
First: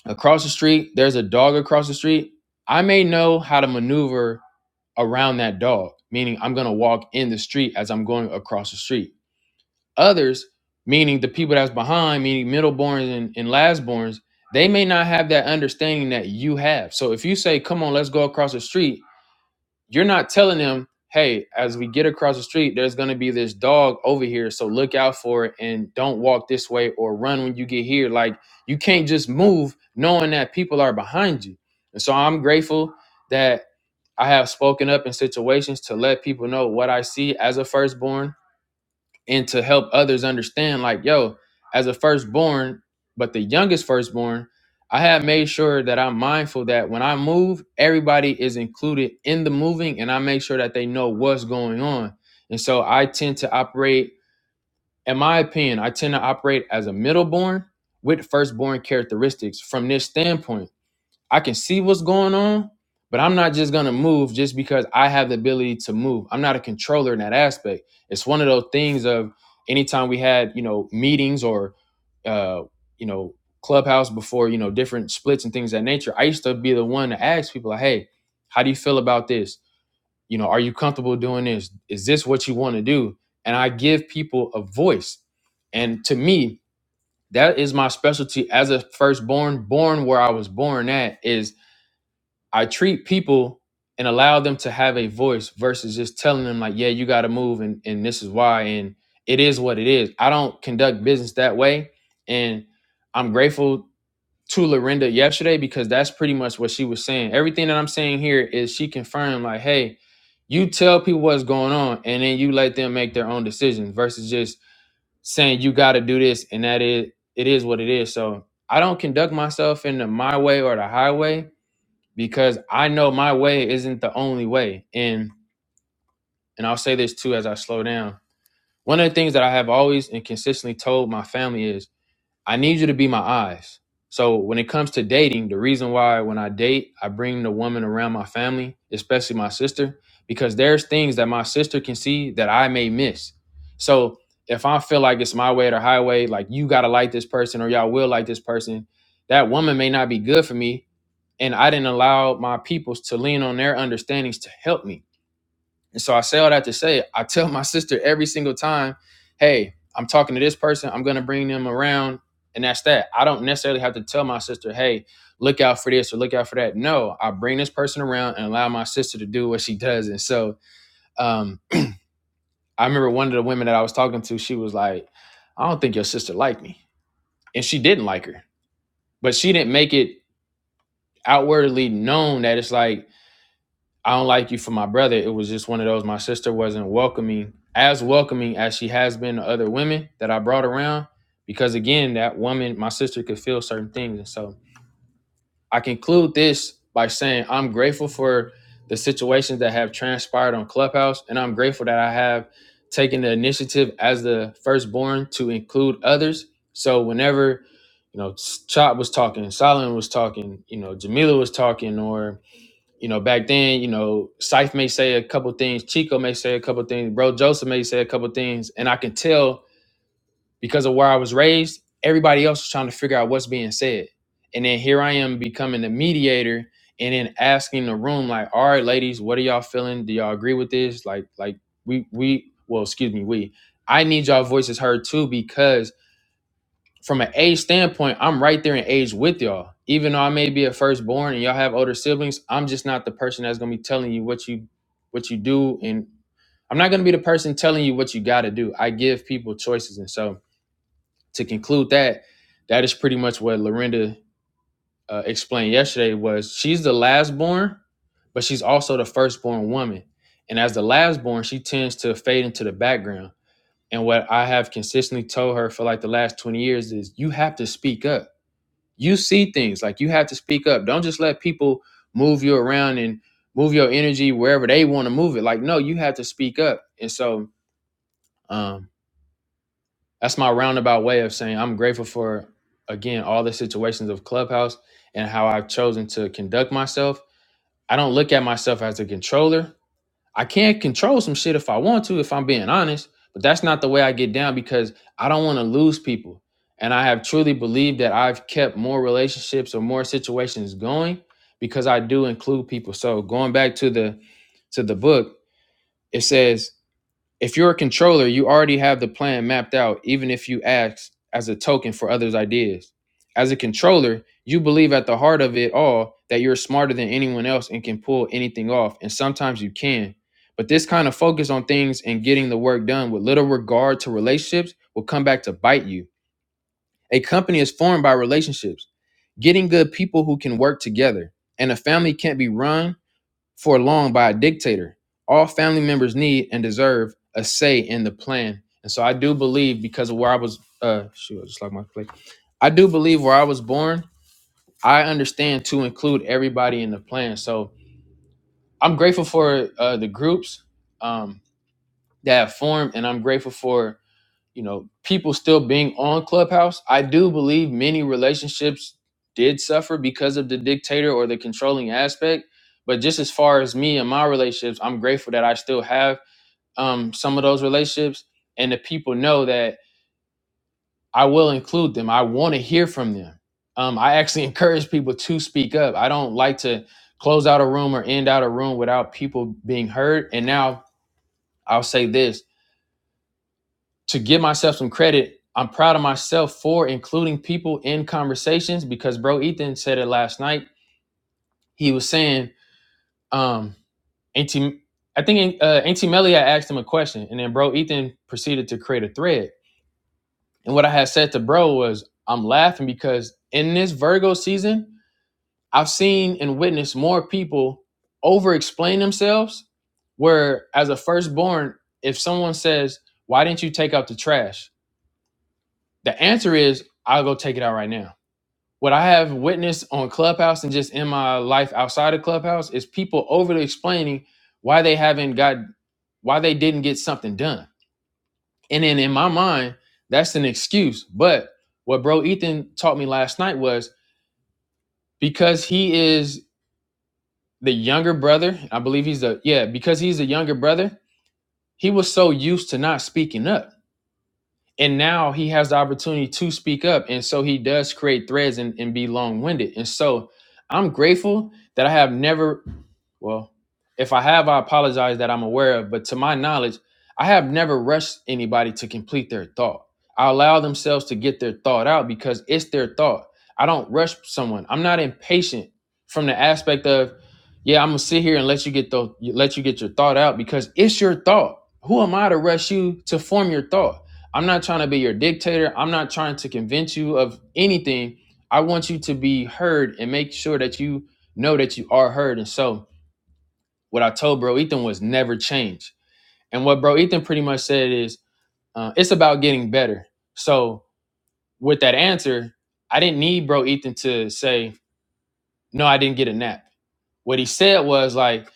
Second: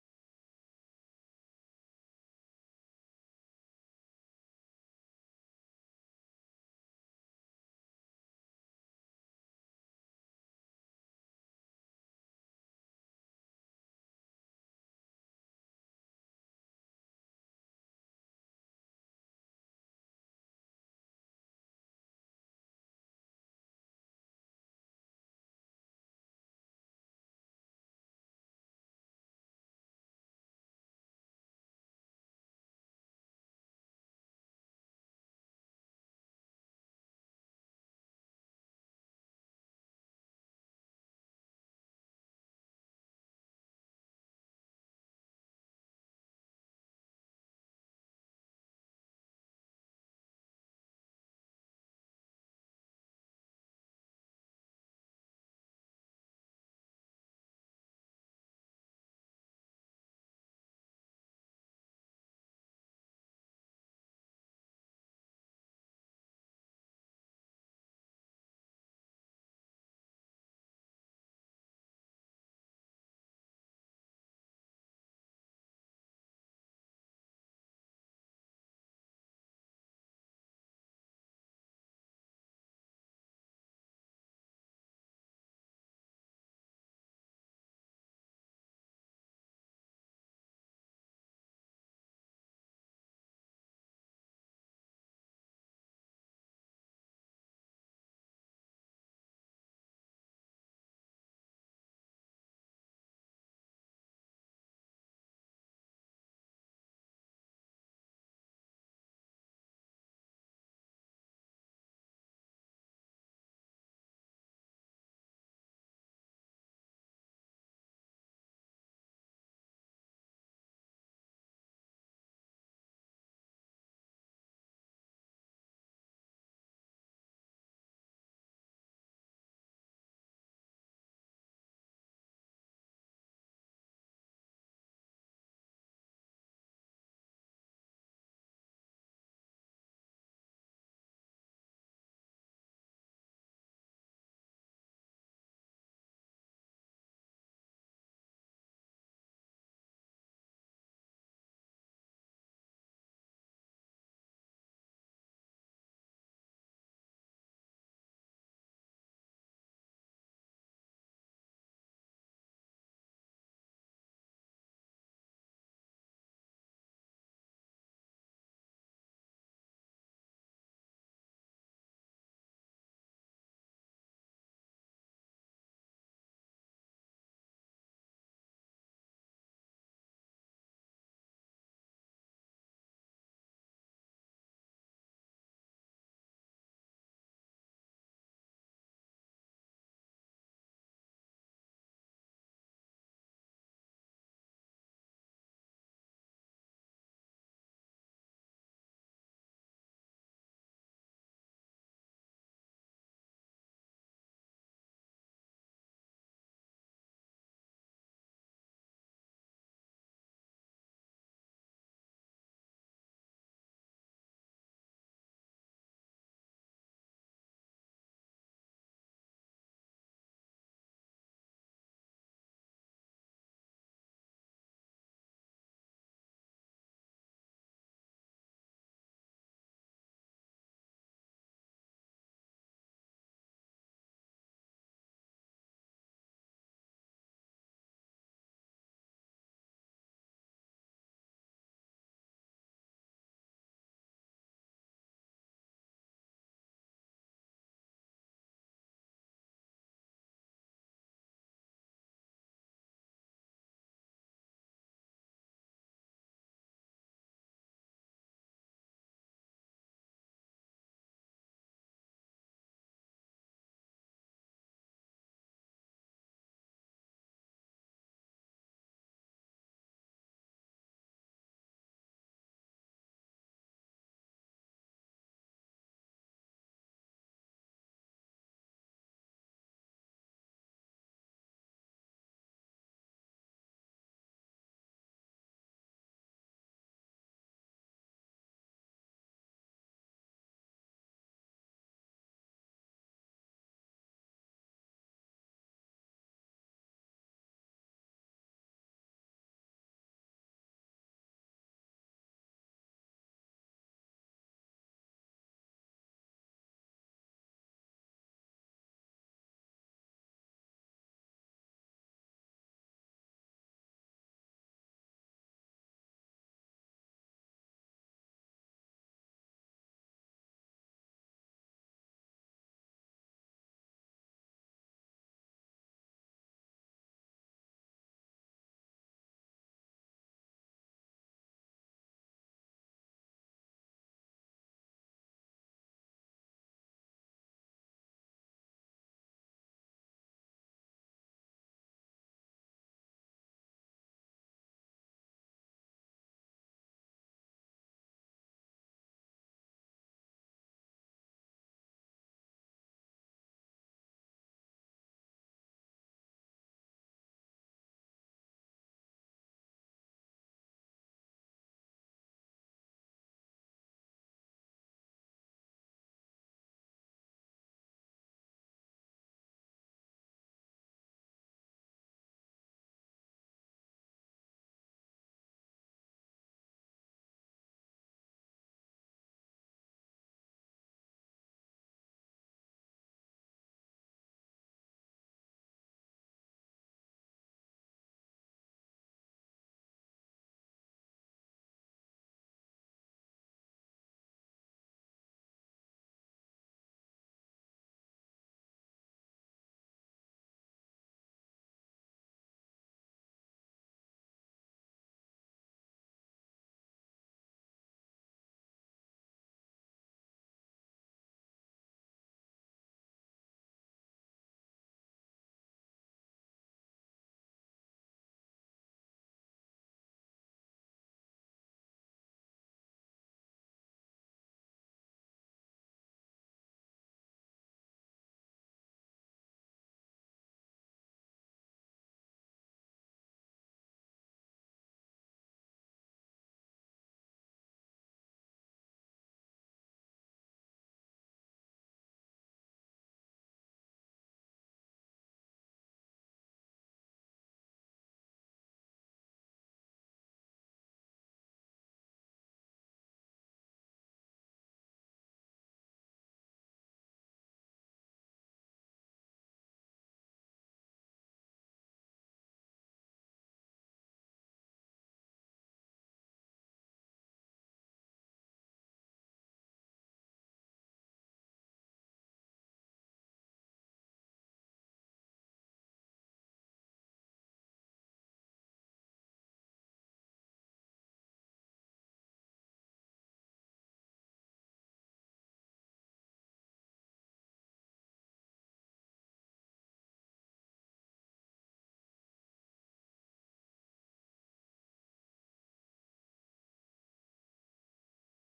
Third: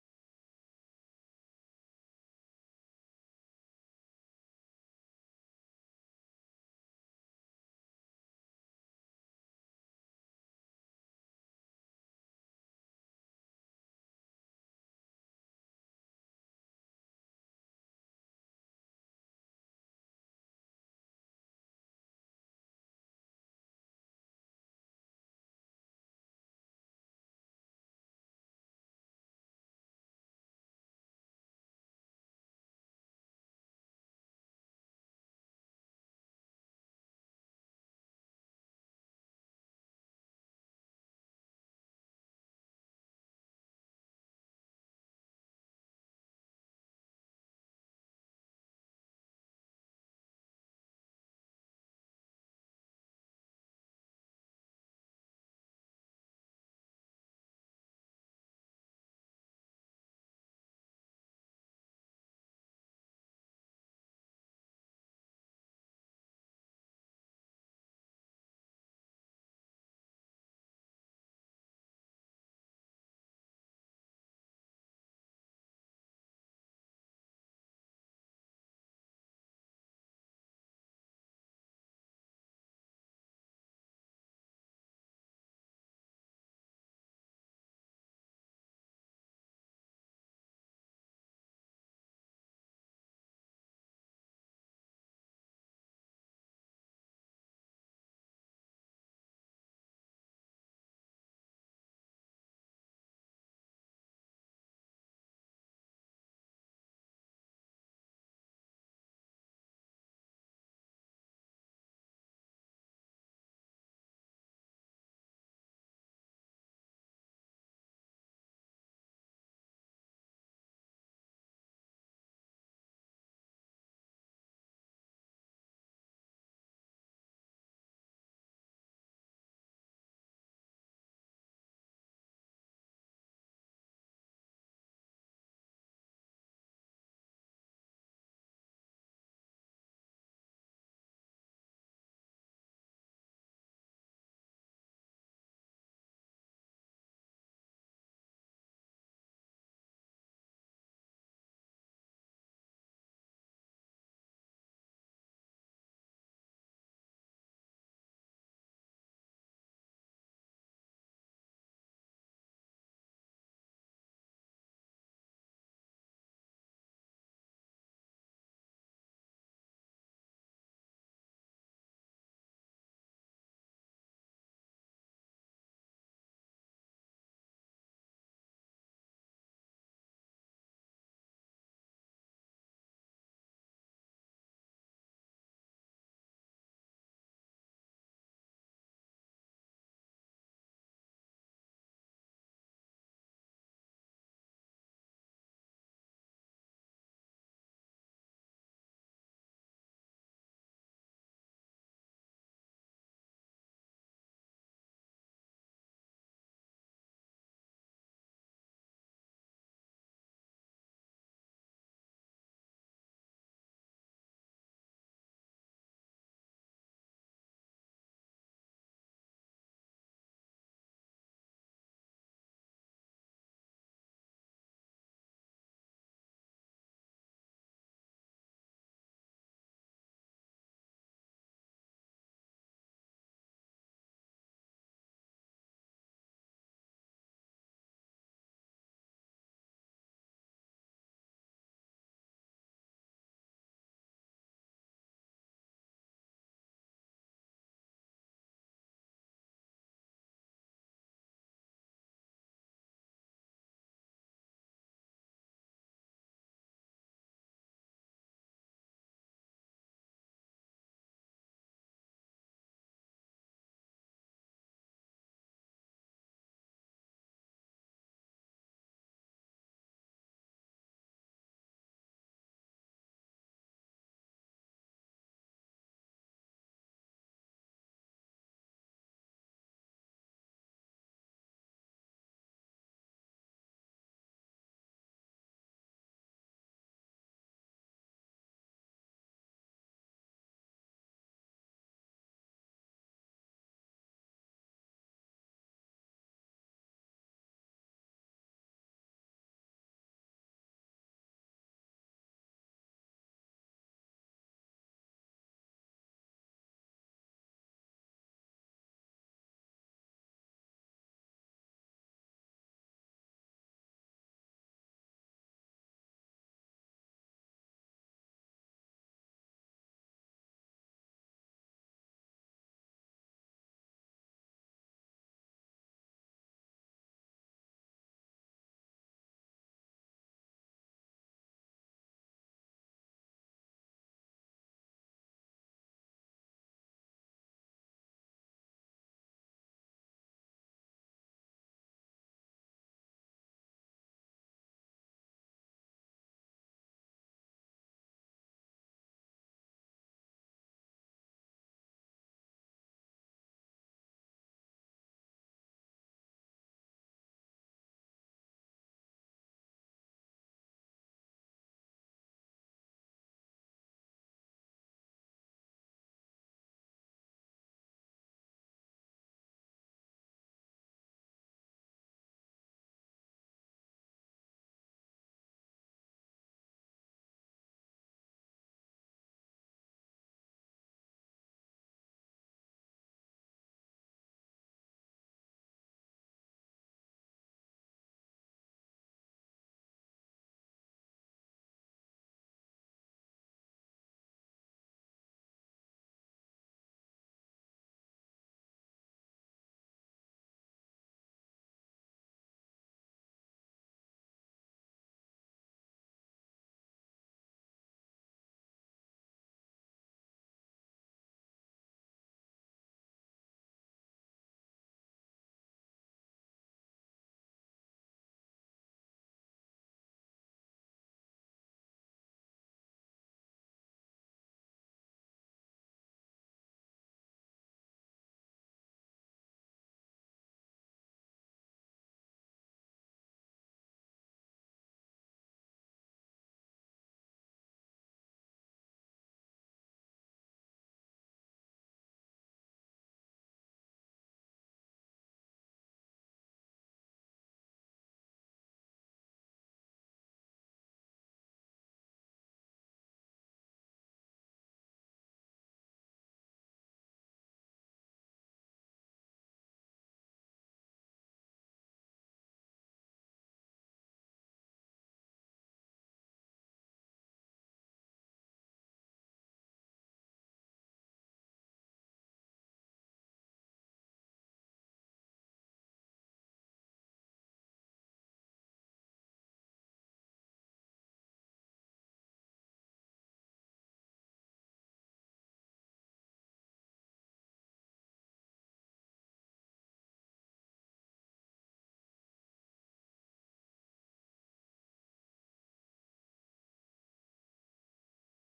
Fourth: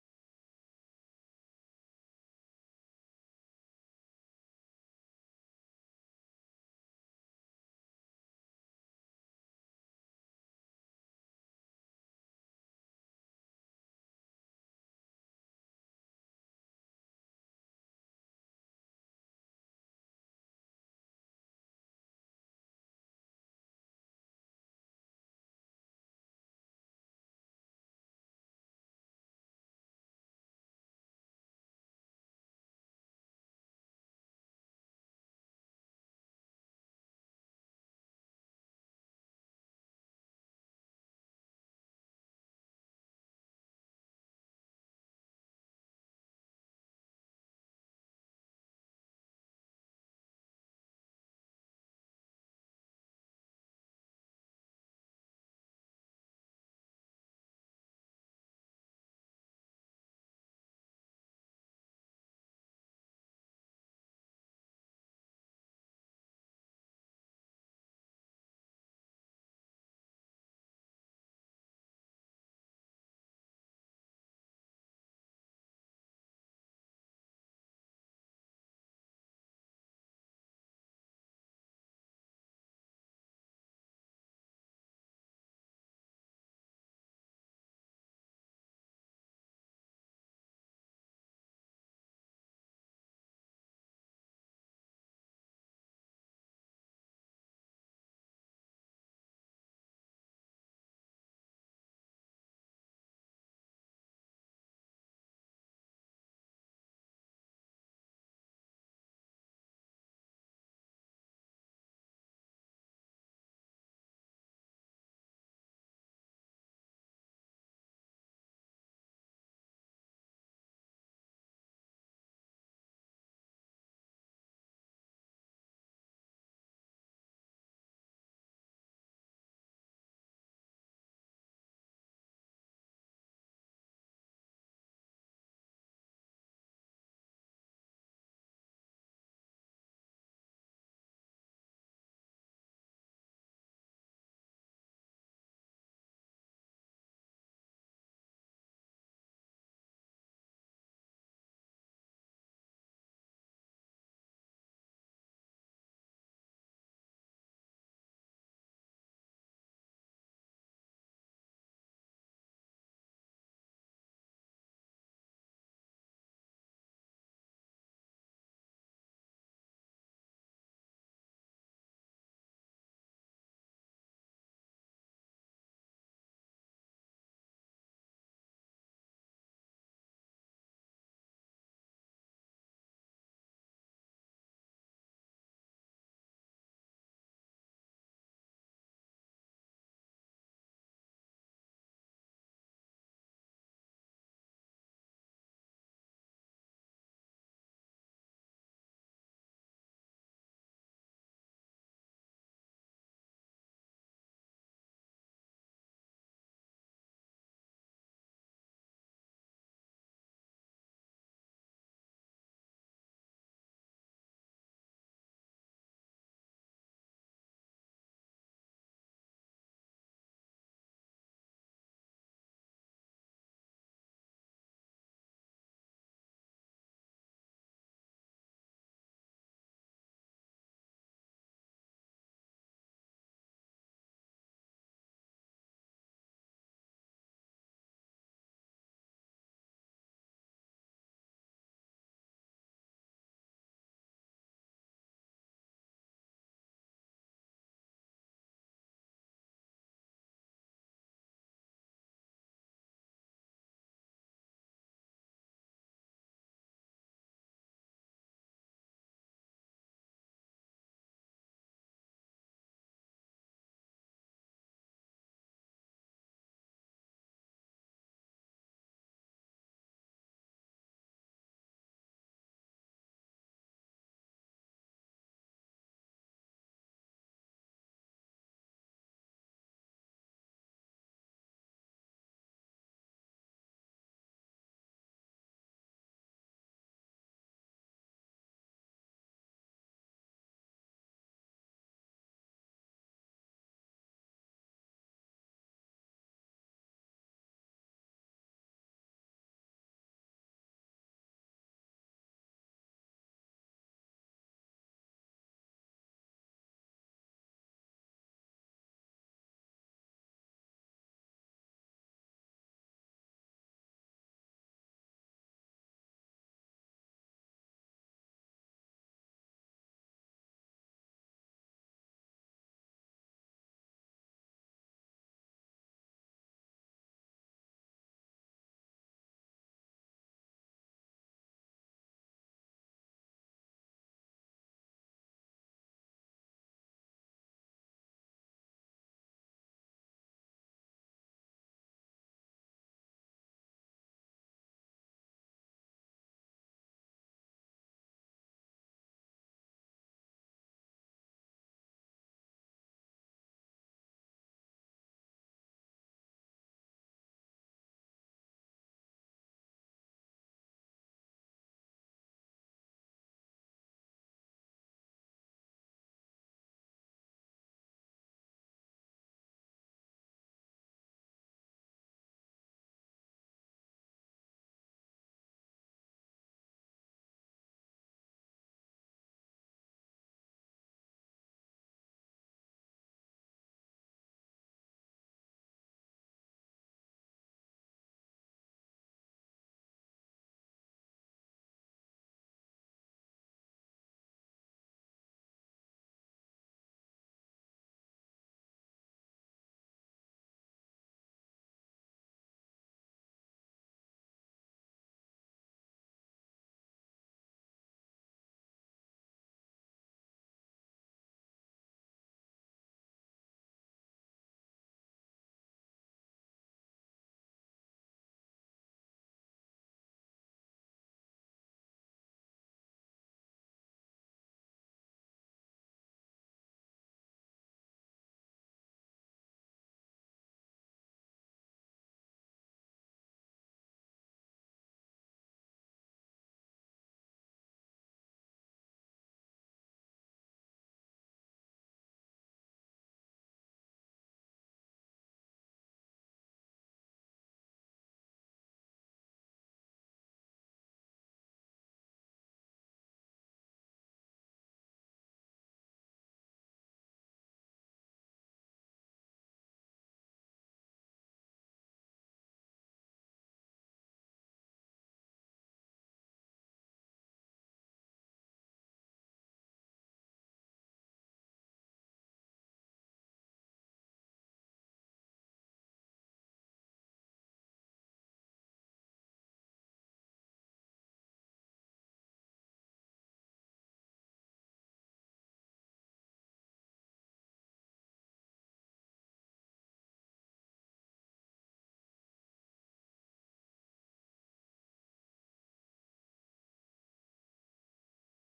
across the street there's a dog across the street, I may know how to maneuver around that dog, meaning I'm gonna walk in the street as I'm going across the street. Others, meaning the people that's behind, meaning middleborns and, and lastborns, they may not have that understanding that you have. So if you say, come on, let's go across the street, you're not telling them, hey, as we get across the street, there's gonna be this dog over here. So look out for it and don't walk this way or run when you get here. Like you can't just move knowing that people are behind you. And so I'm grateful that I have spoken up in situations to let people know what I see as a firstborn and to help others understand, like, yo, as a firstborn, but the youngest firstborn, I have made sure that I'm mindful that when I move, everybody is included in the moving and I make sure that they know what's going on. And so I tend to operate, in my opinion, I tend to operate as a middleborn with firstborn characteristics from this standpoint I can see what's going on, but I'm not just gonna move just because I have the ability to move. I'm not a controller in that aspect. It's one of those things of anytime we had you know meetings or uh, you know clubhouse before you know different splits and things of that nature. I used to be the one to ask people like, hey, how do you feel about this? You know, are you comfortable doing this? Is this what you want to do? And I give people a voice. And to me, that is my specialty as a firstborn, born where I was born at is I treat people and allow them to have a voice versus just telling them like, yeah, you got to move and and this is why and it is what it is. I don't conduct business that way, and I'm grateful to Lorinda yesterday because that's pretty much what she was saying. Everything that I'm saying here is she confirmed like, hey, you tell people what's going on and then you let them make their own decisions versus just saying you got to do this and that is it is what it is. So I don't conduct myself in the my way or the highway because I know my way isn't the only way. And and I'll say this too as I slow down. One of the things that I have always and consistently told my family is I need you to be my eyes. So when it comes to dating, the reason why when I date, I bring the woman around my family, especially my sister, because there's things that my sister can see that I may miss. So if I feel like it's my way or the highway, like you gotta like this person or y'all will like this person, that woman may not be good for me, and I didn't allow my peoples to lean on their understandings to help me. And so I say all that to say, I tell my sister every single time, hey, I'm talking to this person, I'm gonna bring them around, and that's that. I don't necessarily have to tell my sister, hey, look out for this or look out for that. No, I bring this person around and allow my sister to do what she does. And so um, I remember one of the women that I was talking to, she was like, I don't think your sister liked me. And she didn't like her, but she didn't make it outwardly known that it's like, I don't like you for my brother. It was just one of those. My sister wasn't welcoming, as welcoming as she has been to other women that I brought around. Because again, that woman, my sister could feel certain things. And so I conclude this by saying I'm grateful for the situations that have transpired on Clubhouse. And I'm grateful that I have taken the initiative as the firstborn to include others. So whenever, you know, Chop was talking, Solomon was talking, you know, Jamila was talking, or you know, back then, you know, Scythe may say a couple things, Chico may say a couple things, Bro Joseph may say a couple things, and I can tell because of where I was raised, everybody else was trying to figure out what's being said. And then here I am becoming the mediator and then asking the room, like, all right, ladies, what are y'all feeling? Do y'all agree with this? Like, like we we well, excuse me, we I need y'all voices heard too because from an age standpoint, I'm right there in age with y'all. Even though I may be a firstborn and y'all have older siblings, I'm just not the person that's gonna be telling you what you what you do, and I'm not gonna be the person telling you what you gotta do. I give people choices, and so to conclude that, that is pretty much what Lorinda uh, explained yesterday. Was she's the last born, but she's also the firstborn woman, and as the last born, she tends to fade into the background. And what I have consistently told her for like the last 20 years is you have to speak up you see things like you have to speak up don't just let people move you around and move your energy wherever they want to move it like no you have to speak up and so um that's my roundabout way of saying i'm grateful for again all the situations of clubhouse and how i've chosen to conduct myself i don't look at myself as a controller I can't control some shit if I want to, if I'm being honest, but that's not the way I get down because I don't want to lose people. And I have truly believed that I've kept more relationships or more situations going because I do include people. So going back to the to the book, it says if you're a controller, you already have the plan mapped out, even if you ask as a token for others' ideas. As a controller, you believe at the heart of it all that you're smarter than anyone else and can pull anything off, and sometimes you can. But this kind of focus on things and getting the work done with little regard to relationships will come back to bite you. A company is formed by relationships, getting good people who can work together, and a family can't be run for long by a dictator. All family members need and deserve a say in the plan. And so I do believe because of where I was, uh, shoot, I just like my plate. I do believe where I was born, I understand to include everybody in the plan. So I'm grateful for uh, the groups um, that have formed, and I'm grateful for you know, people still being on Clubhouse, I do believe many relationships did suffer because of the dictator or the controlling aspect. But just as far as me and my relationships, I'm grateful that I still have um, some of those relationships, and the people know that I will include them. I want to hear from them. Um, I actually encourage people to speak up. I don't like to close out a room or end out a room without people being heard. And now I'll say this to give myself some credit, I'm proud of myself for including people in conversations because bro Ethan said it last night. He was saying, um, Auntie, I think uh, Auntie Melly had asked him a question, and then bro Ethan proceeded to create a thread. And what I had said to bro was, I'm laughing because in this Virgo season, I've seen and witnessed more people over explain themselves. Where as a firstborn, if someone says, Why didn't you take out the trash? The answer is I'll go take it out right now. What I have witnessed on Clubhouse and just in my life outside of Clubhouse is people overly explaining why they haven't got why they didn't get something done. And then in my mind, that's an excuse. But what bro Ethan taught me last night was because he is the younger brother, I believe he's the yeah, because he's the younger brother, he was so used to not speaking up and now he has the opportunity to speak up and so he does create threads and, and be long-winded and so i'm grateful that i have never well, if I have, I apologize that I'm aware of, but to my knowledge, I have never rushed anybody to complete their thought. I allow themselves to get their thought out because it's their thought. I don't rush someone. I'm not impatient from the aspect of, yeah, I'm gonna sit here and let you get the let you get your thought out because it's your thought. Who am I to rush you to form your thought? I'm not trying to be your dictator. I'm not trying to convince you of anything. I want you to be heard and make sure that you know that you are heard. And so, what I told bro Ethan was never change. And what bro Ethan pretty much said is uh, it's about getting better. So with that answer, I didn't need bro Ethan to say no, I didn't get a nap. What he said was like,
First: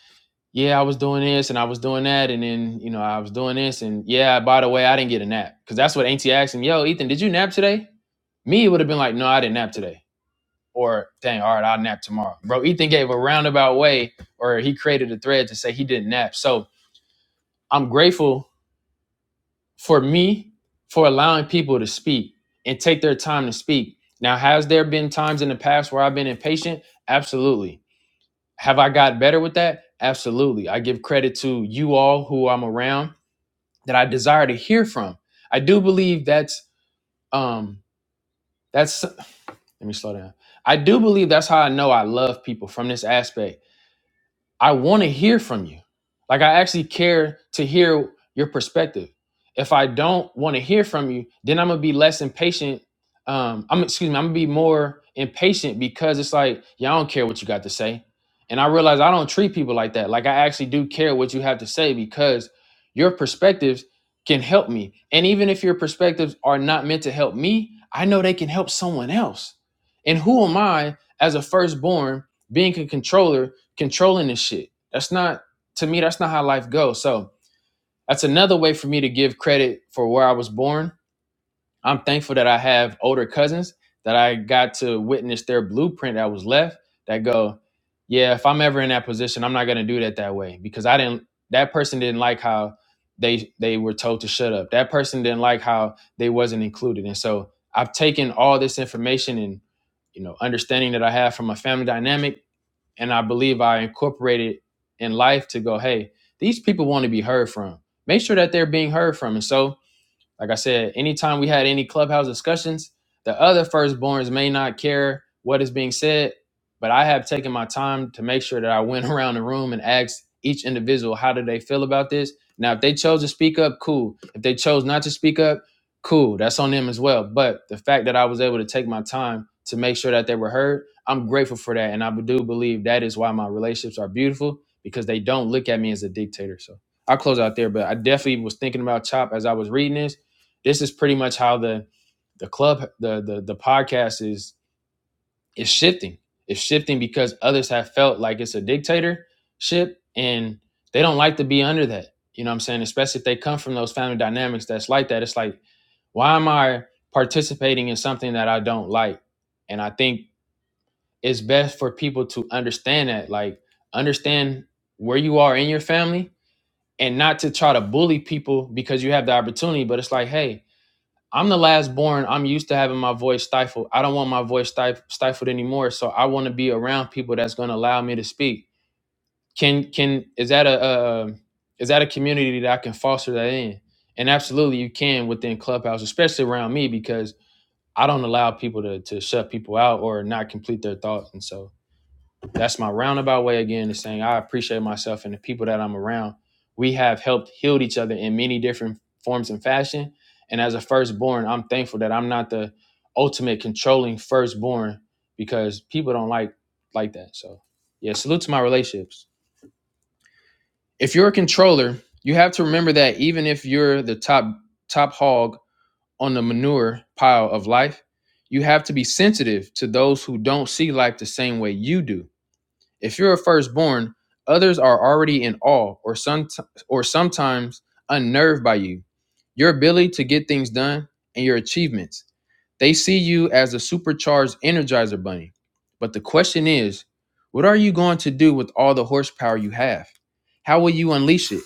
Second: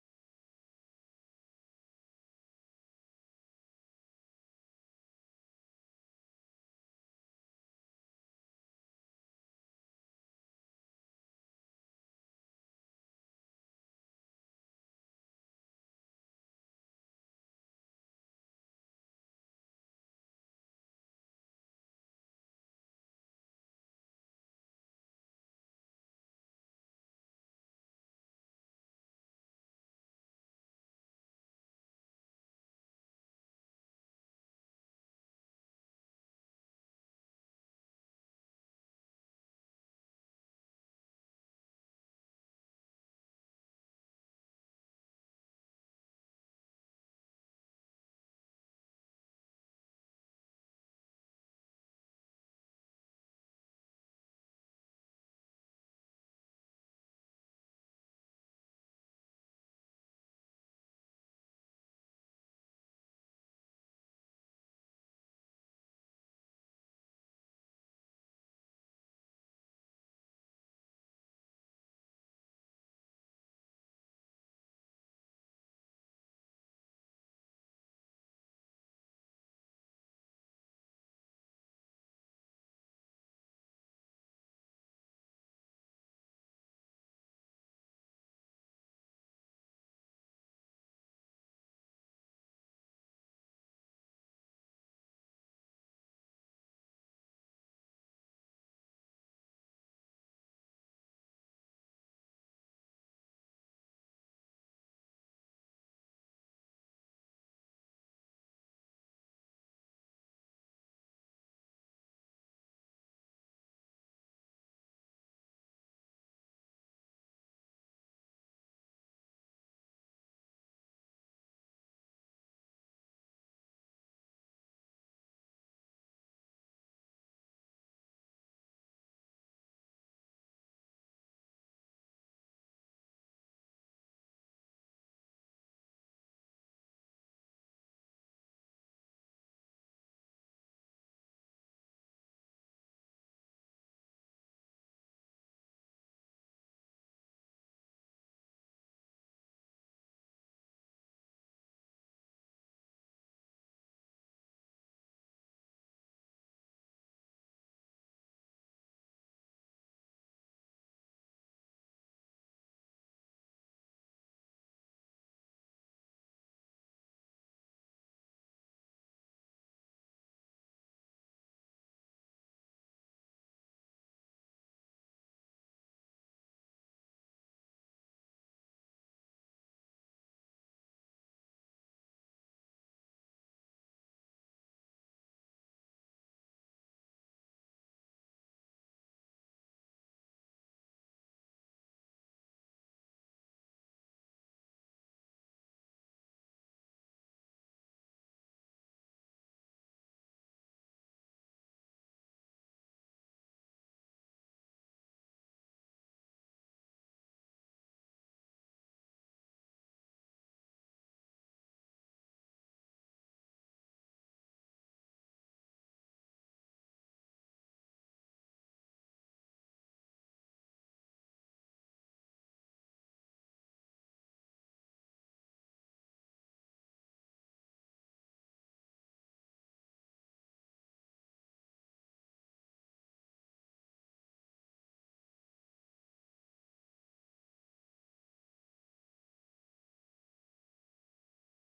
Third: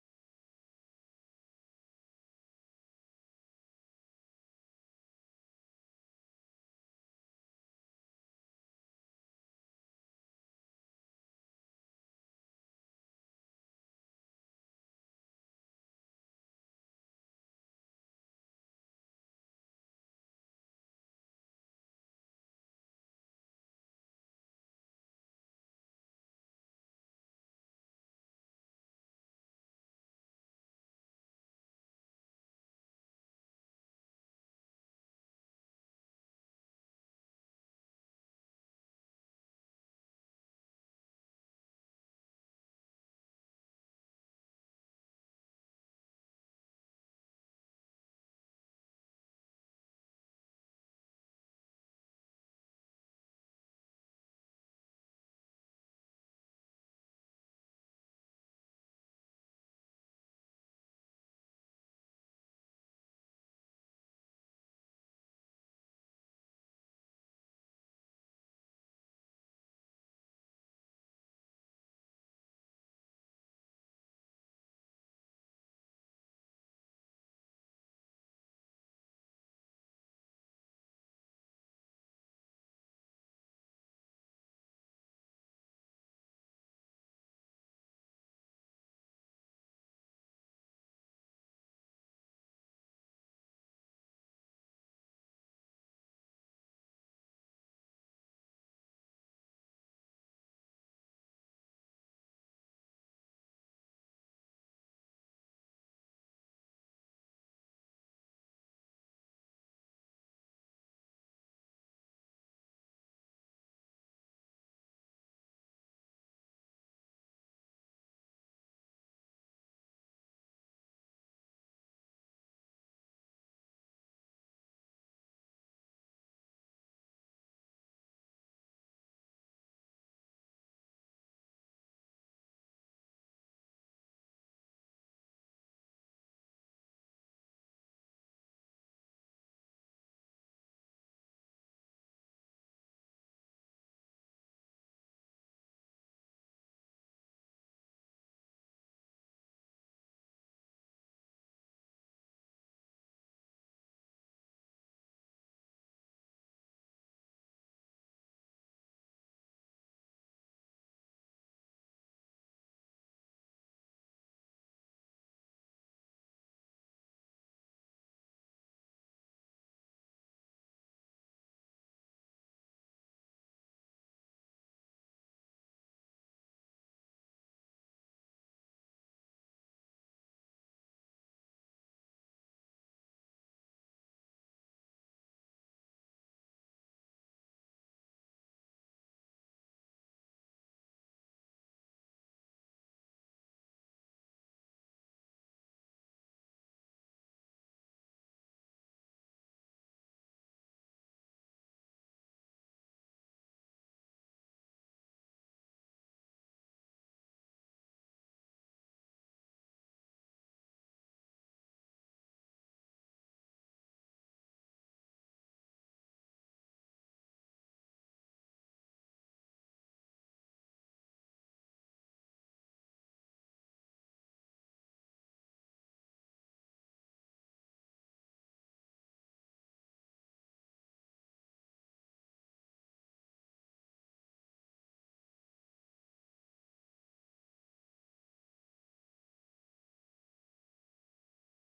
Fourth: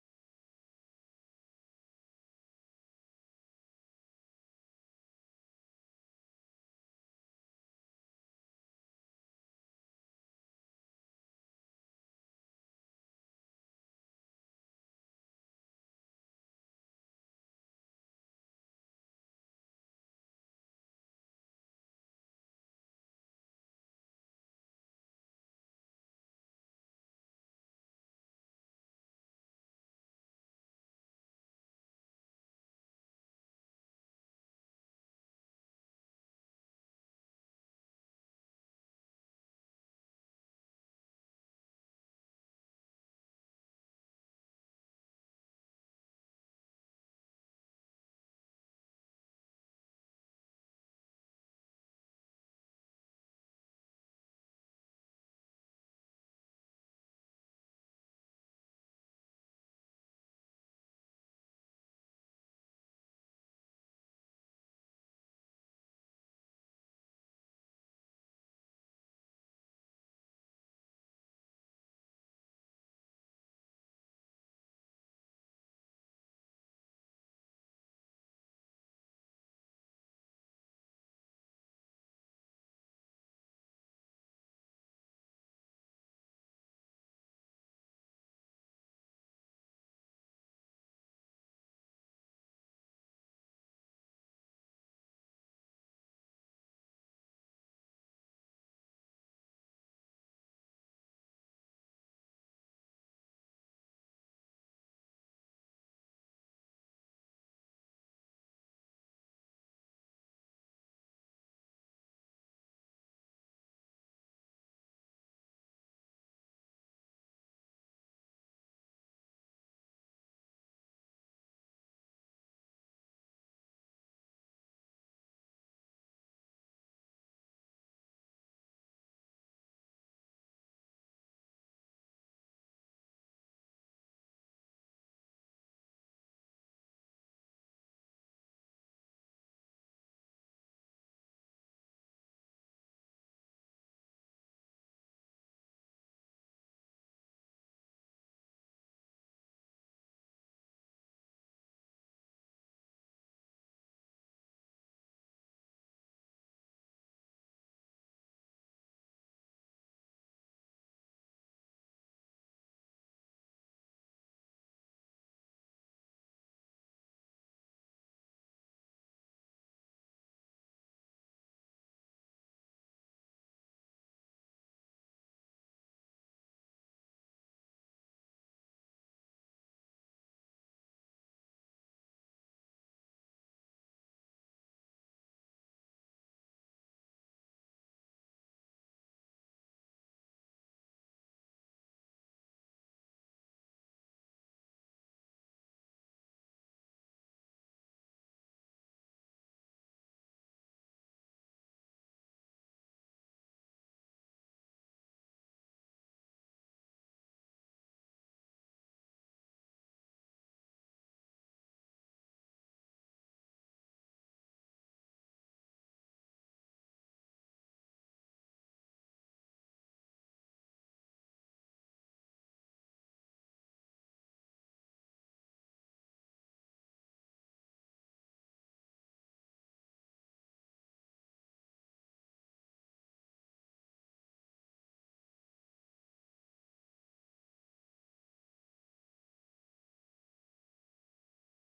yeah, I was doing this and I was doing that, and then you know I was doing this, and yeah, by the way, I didn't get a nap because that's what Auntie asked him. Yo, Ethan, did you nap today? Me it would have been like, no, I didn't nap today. Or dang, all right, I'll nap tomorrow. Bro, Ethan gave a roundabout way, or he created a thread to say he didn't nap. So I'm grateful for me for allowing people to speak and take their time to speak. Now, has there been times in the past where I've been impatient? Absolutely. Have I got better with that? Absolutely. I give credit to you all who I'm around that I desire to hear from. I do believe that's um that's let me slow down. I do believe that's how I know I love people from this aspect I want to hear from you. Like I actually care to hear your perspective. If I don't want to hear from you, then I'm gonna be less impatient. Um, I'm excuse me, I'm gonna be more impatient because it's like, yeah, I don't care what you got to say. And I realize I don't treat people like that. Like I actually do care what you have to say because your perspectives can help me. And even if your perspectives are not meant to help me, I know they can help someone else. And who am I as a firstborn being a controller controlling this shit. That's not to me. That's not how life goes. So that's another way for me to give credit for where I was born. I'm thankful that I have older cousins that I got to witness their blueprint that was left. That go, yeah. If I'm ever in that position, I'm not gonna do that that way because I didn't. That person didn't like how they they were told to shut up. That person didn't like how they wasn't included. And so I've taken all this information and you know understanding that I have from a family dynamic and I believe I incorporated in life to go, hey, these people want to be heard from. Make sure that they're being heard from. And so like I said, anytime we had any clubhouse discussions, the other firstborns may not care what is being said, but I have taken my time to make sure that I went around the room and asked each individual how do they feel about this. Now, if they chose to speak up, cool. If they chose not to speak up, cool. That's on them as well. But the fact that I was able to take my time to make sure that they were heard, I'm grateful for that. And I do believe that is why my relationships are beautiful because they don't look at me as a dictator. So I'll close out there, but I definitely was thinking about Chop as I was reading this this is pretty much how the the club the the, the podcast is is shifting it's shifting because others have felt like it's a dictatorship and they don't like to be under that you know what i'm saying especially if they come from those family dynamics that's like that it's like why am i participating in something that i don't like and i think it's best for people to understand that like understand where you are in your family and not to try to bully people because you have the opportunity but it's like hey I'm the last born. I'm used to having my voice stifled. I don't want my voice stif- stifled anymore. So I want to be around people that's going to allow me to speak. Can can is that a uh, is that a community that I can foster that in? And absolutely, you can within Clubhouse, especially around me, because I don't allow people to to shut people out or not complete their thoughts. And so that's my roundabout way again of saying I appreciate myself and the people that I'm around. We have helped healed each other in many different forms and fashion. And as a firstborn, I'm thankful that I'm not the ultimate controlling firstborn because people don't like like that. So yeah, salute to my relationships. If you're a controller, you have to remember that even if you're the top top hog on the manure pile of life, you have to be sensitive to those who don't see life the same way you do if you're a firstborn, others are already in awe or some or sometimes unnerved by you. Your ability to get things done and your achievements. They see you as a supercharged energizer bunny. But the question is, what are you going to do with all the horsepower you have? How will you unleash it?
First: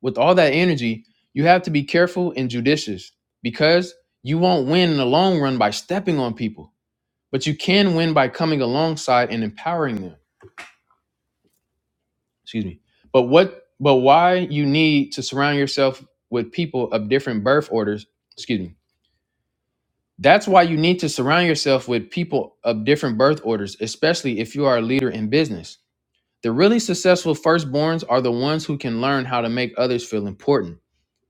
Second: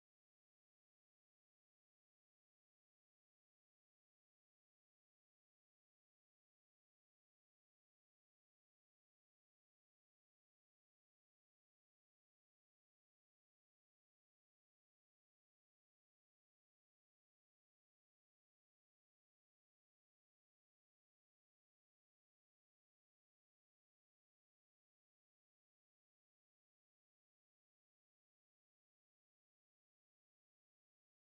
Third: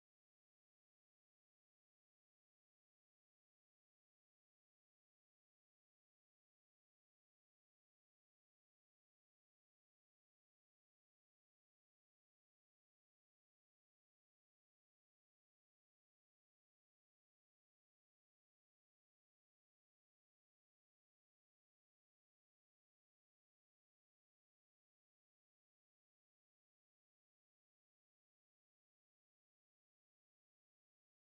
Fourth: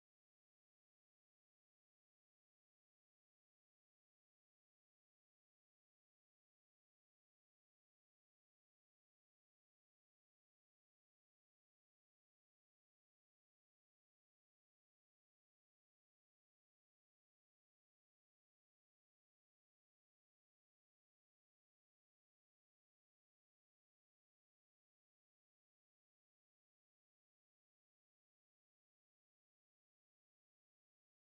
With all that energy, you have to be careful and judicious because you won't win in the long run by stepping on people, but you can win by coming alongside and empowering them. excuse me but what but why you need to surround yourself with people of different birth orders excuse me that's why you need to surround yourself with people of different birth orders especially if you are a leader in business the really successful firstborns are the ones who can learn how to make others feel important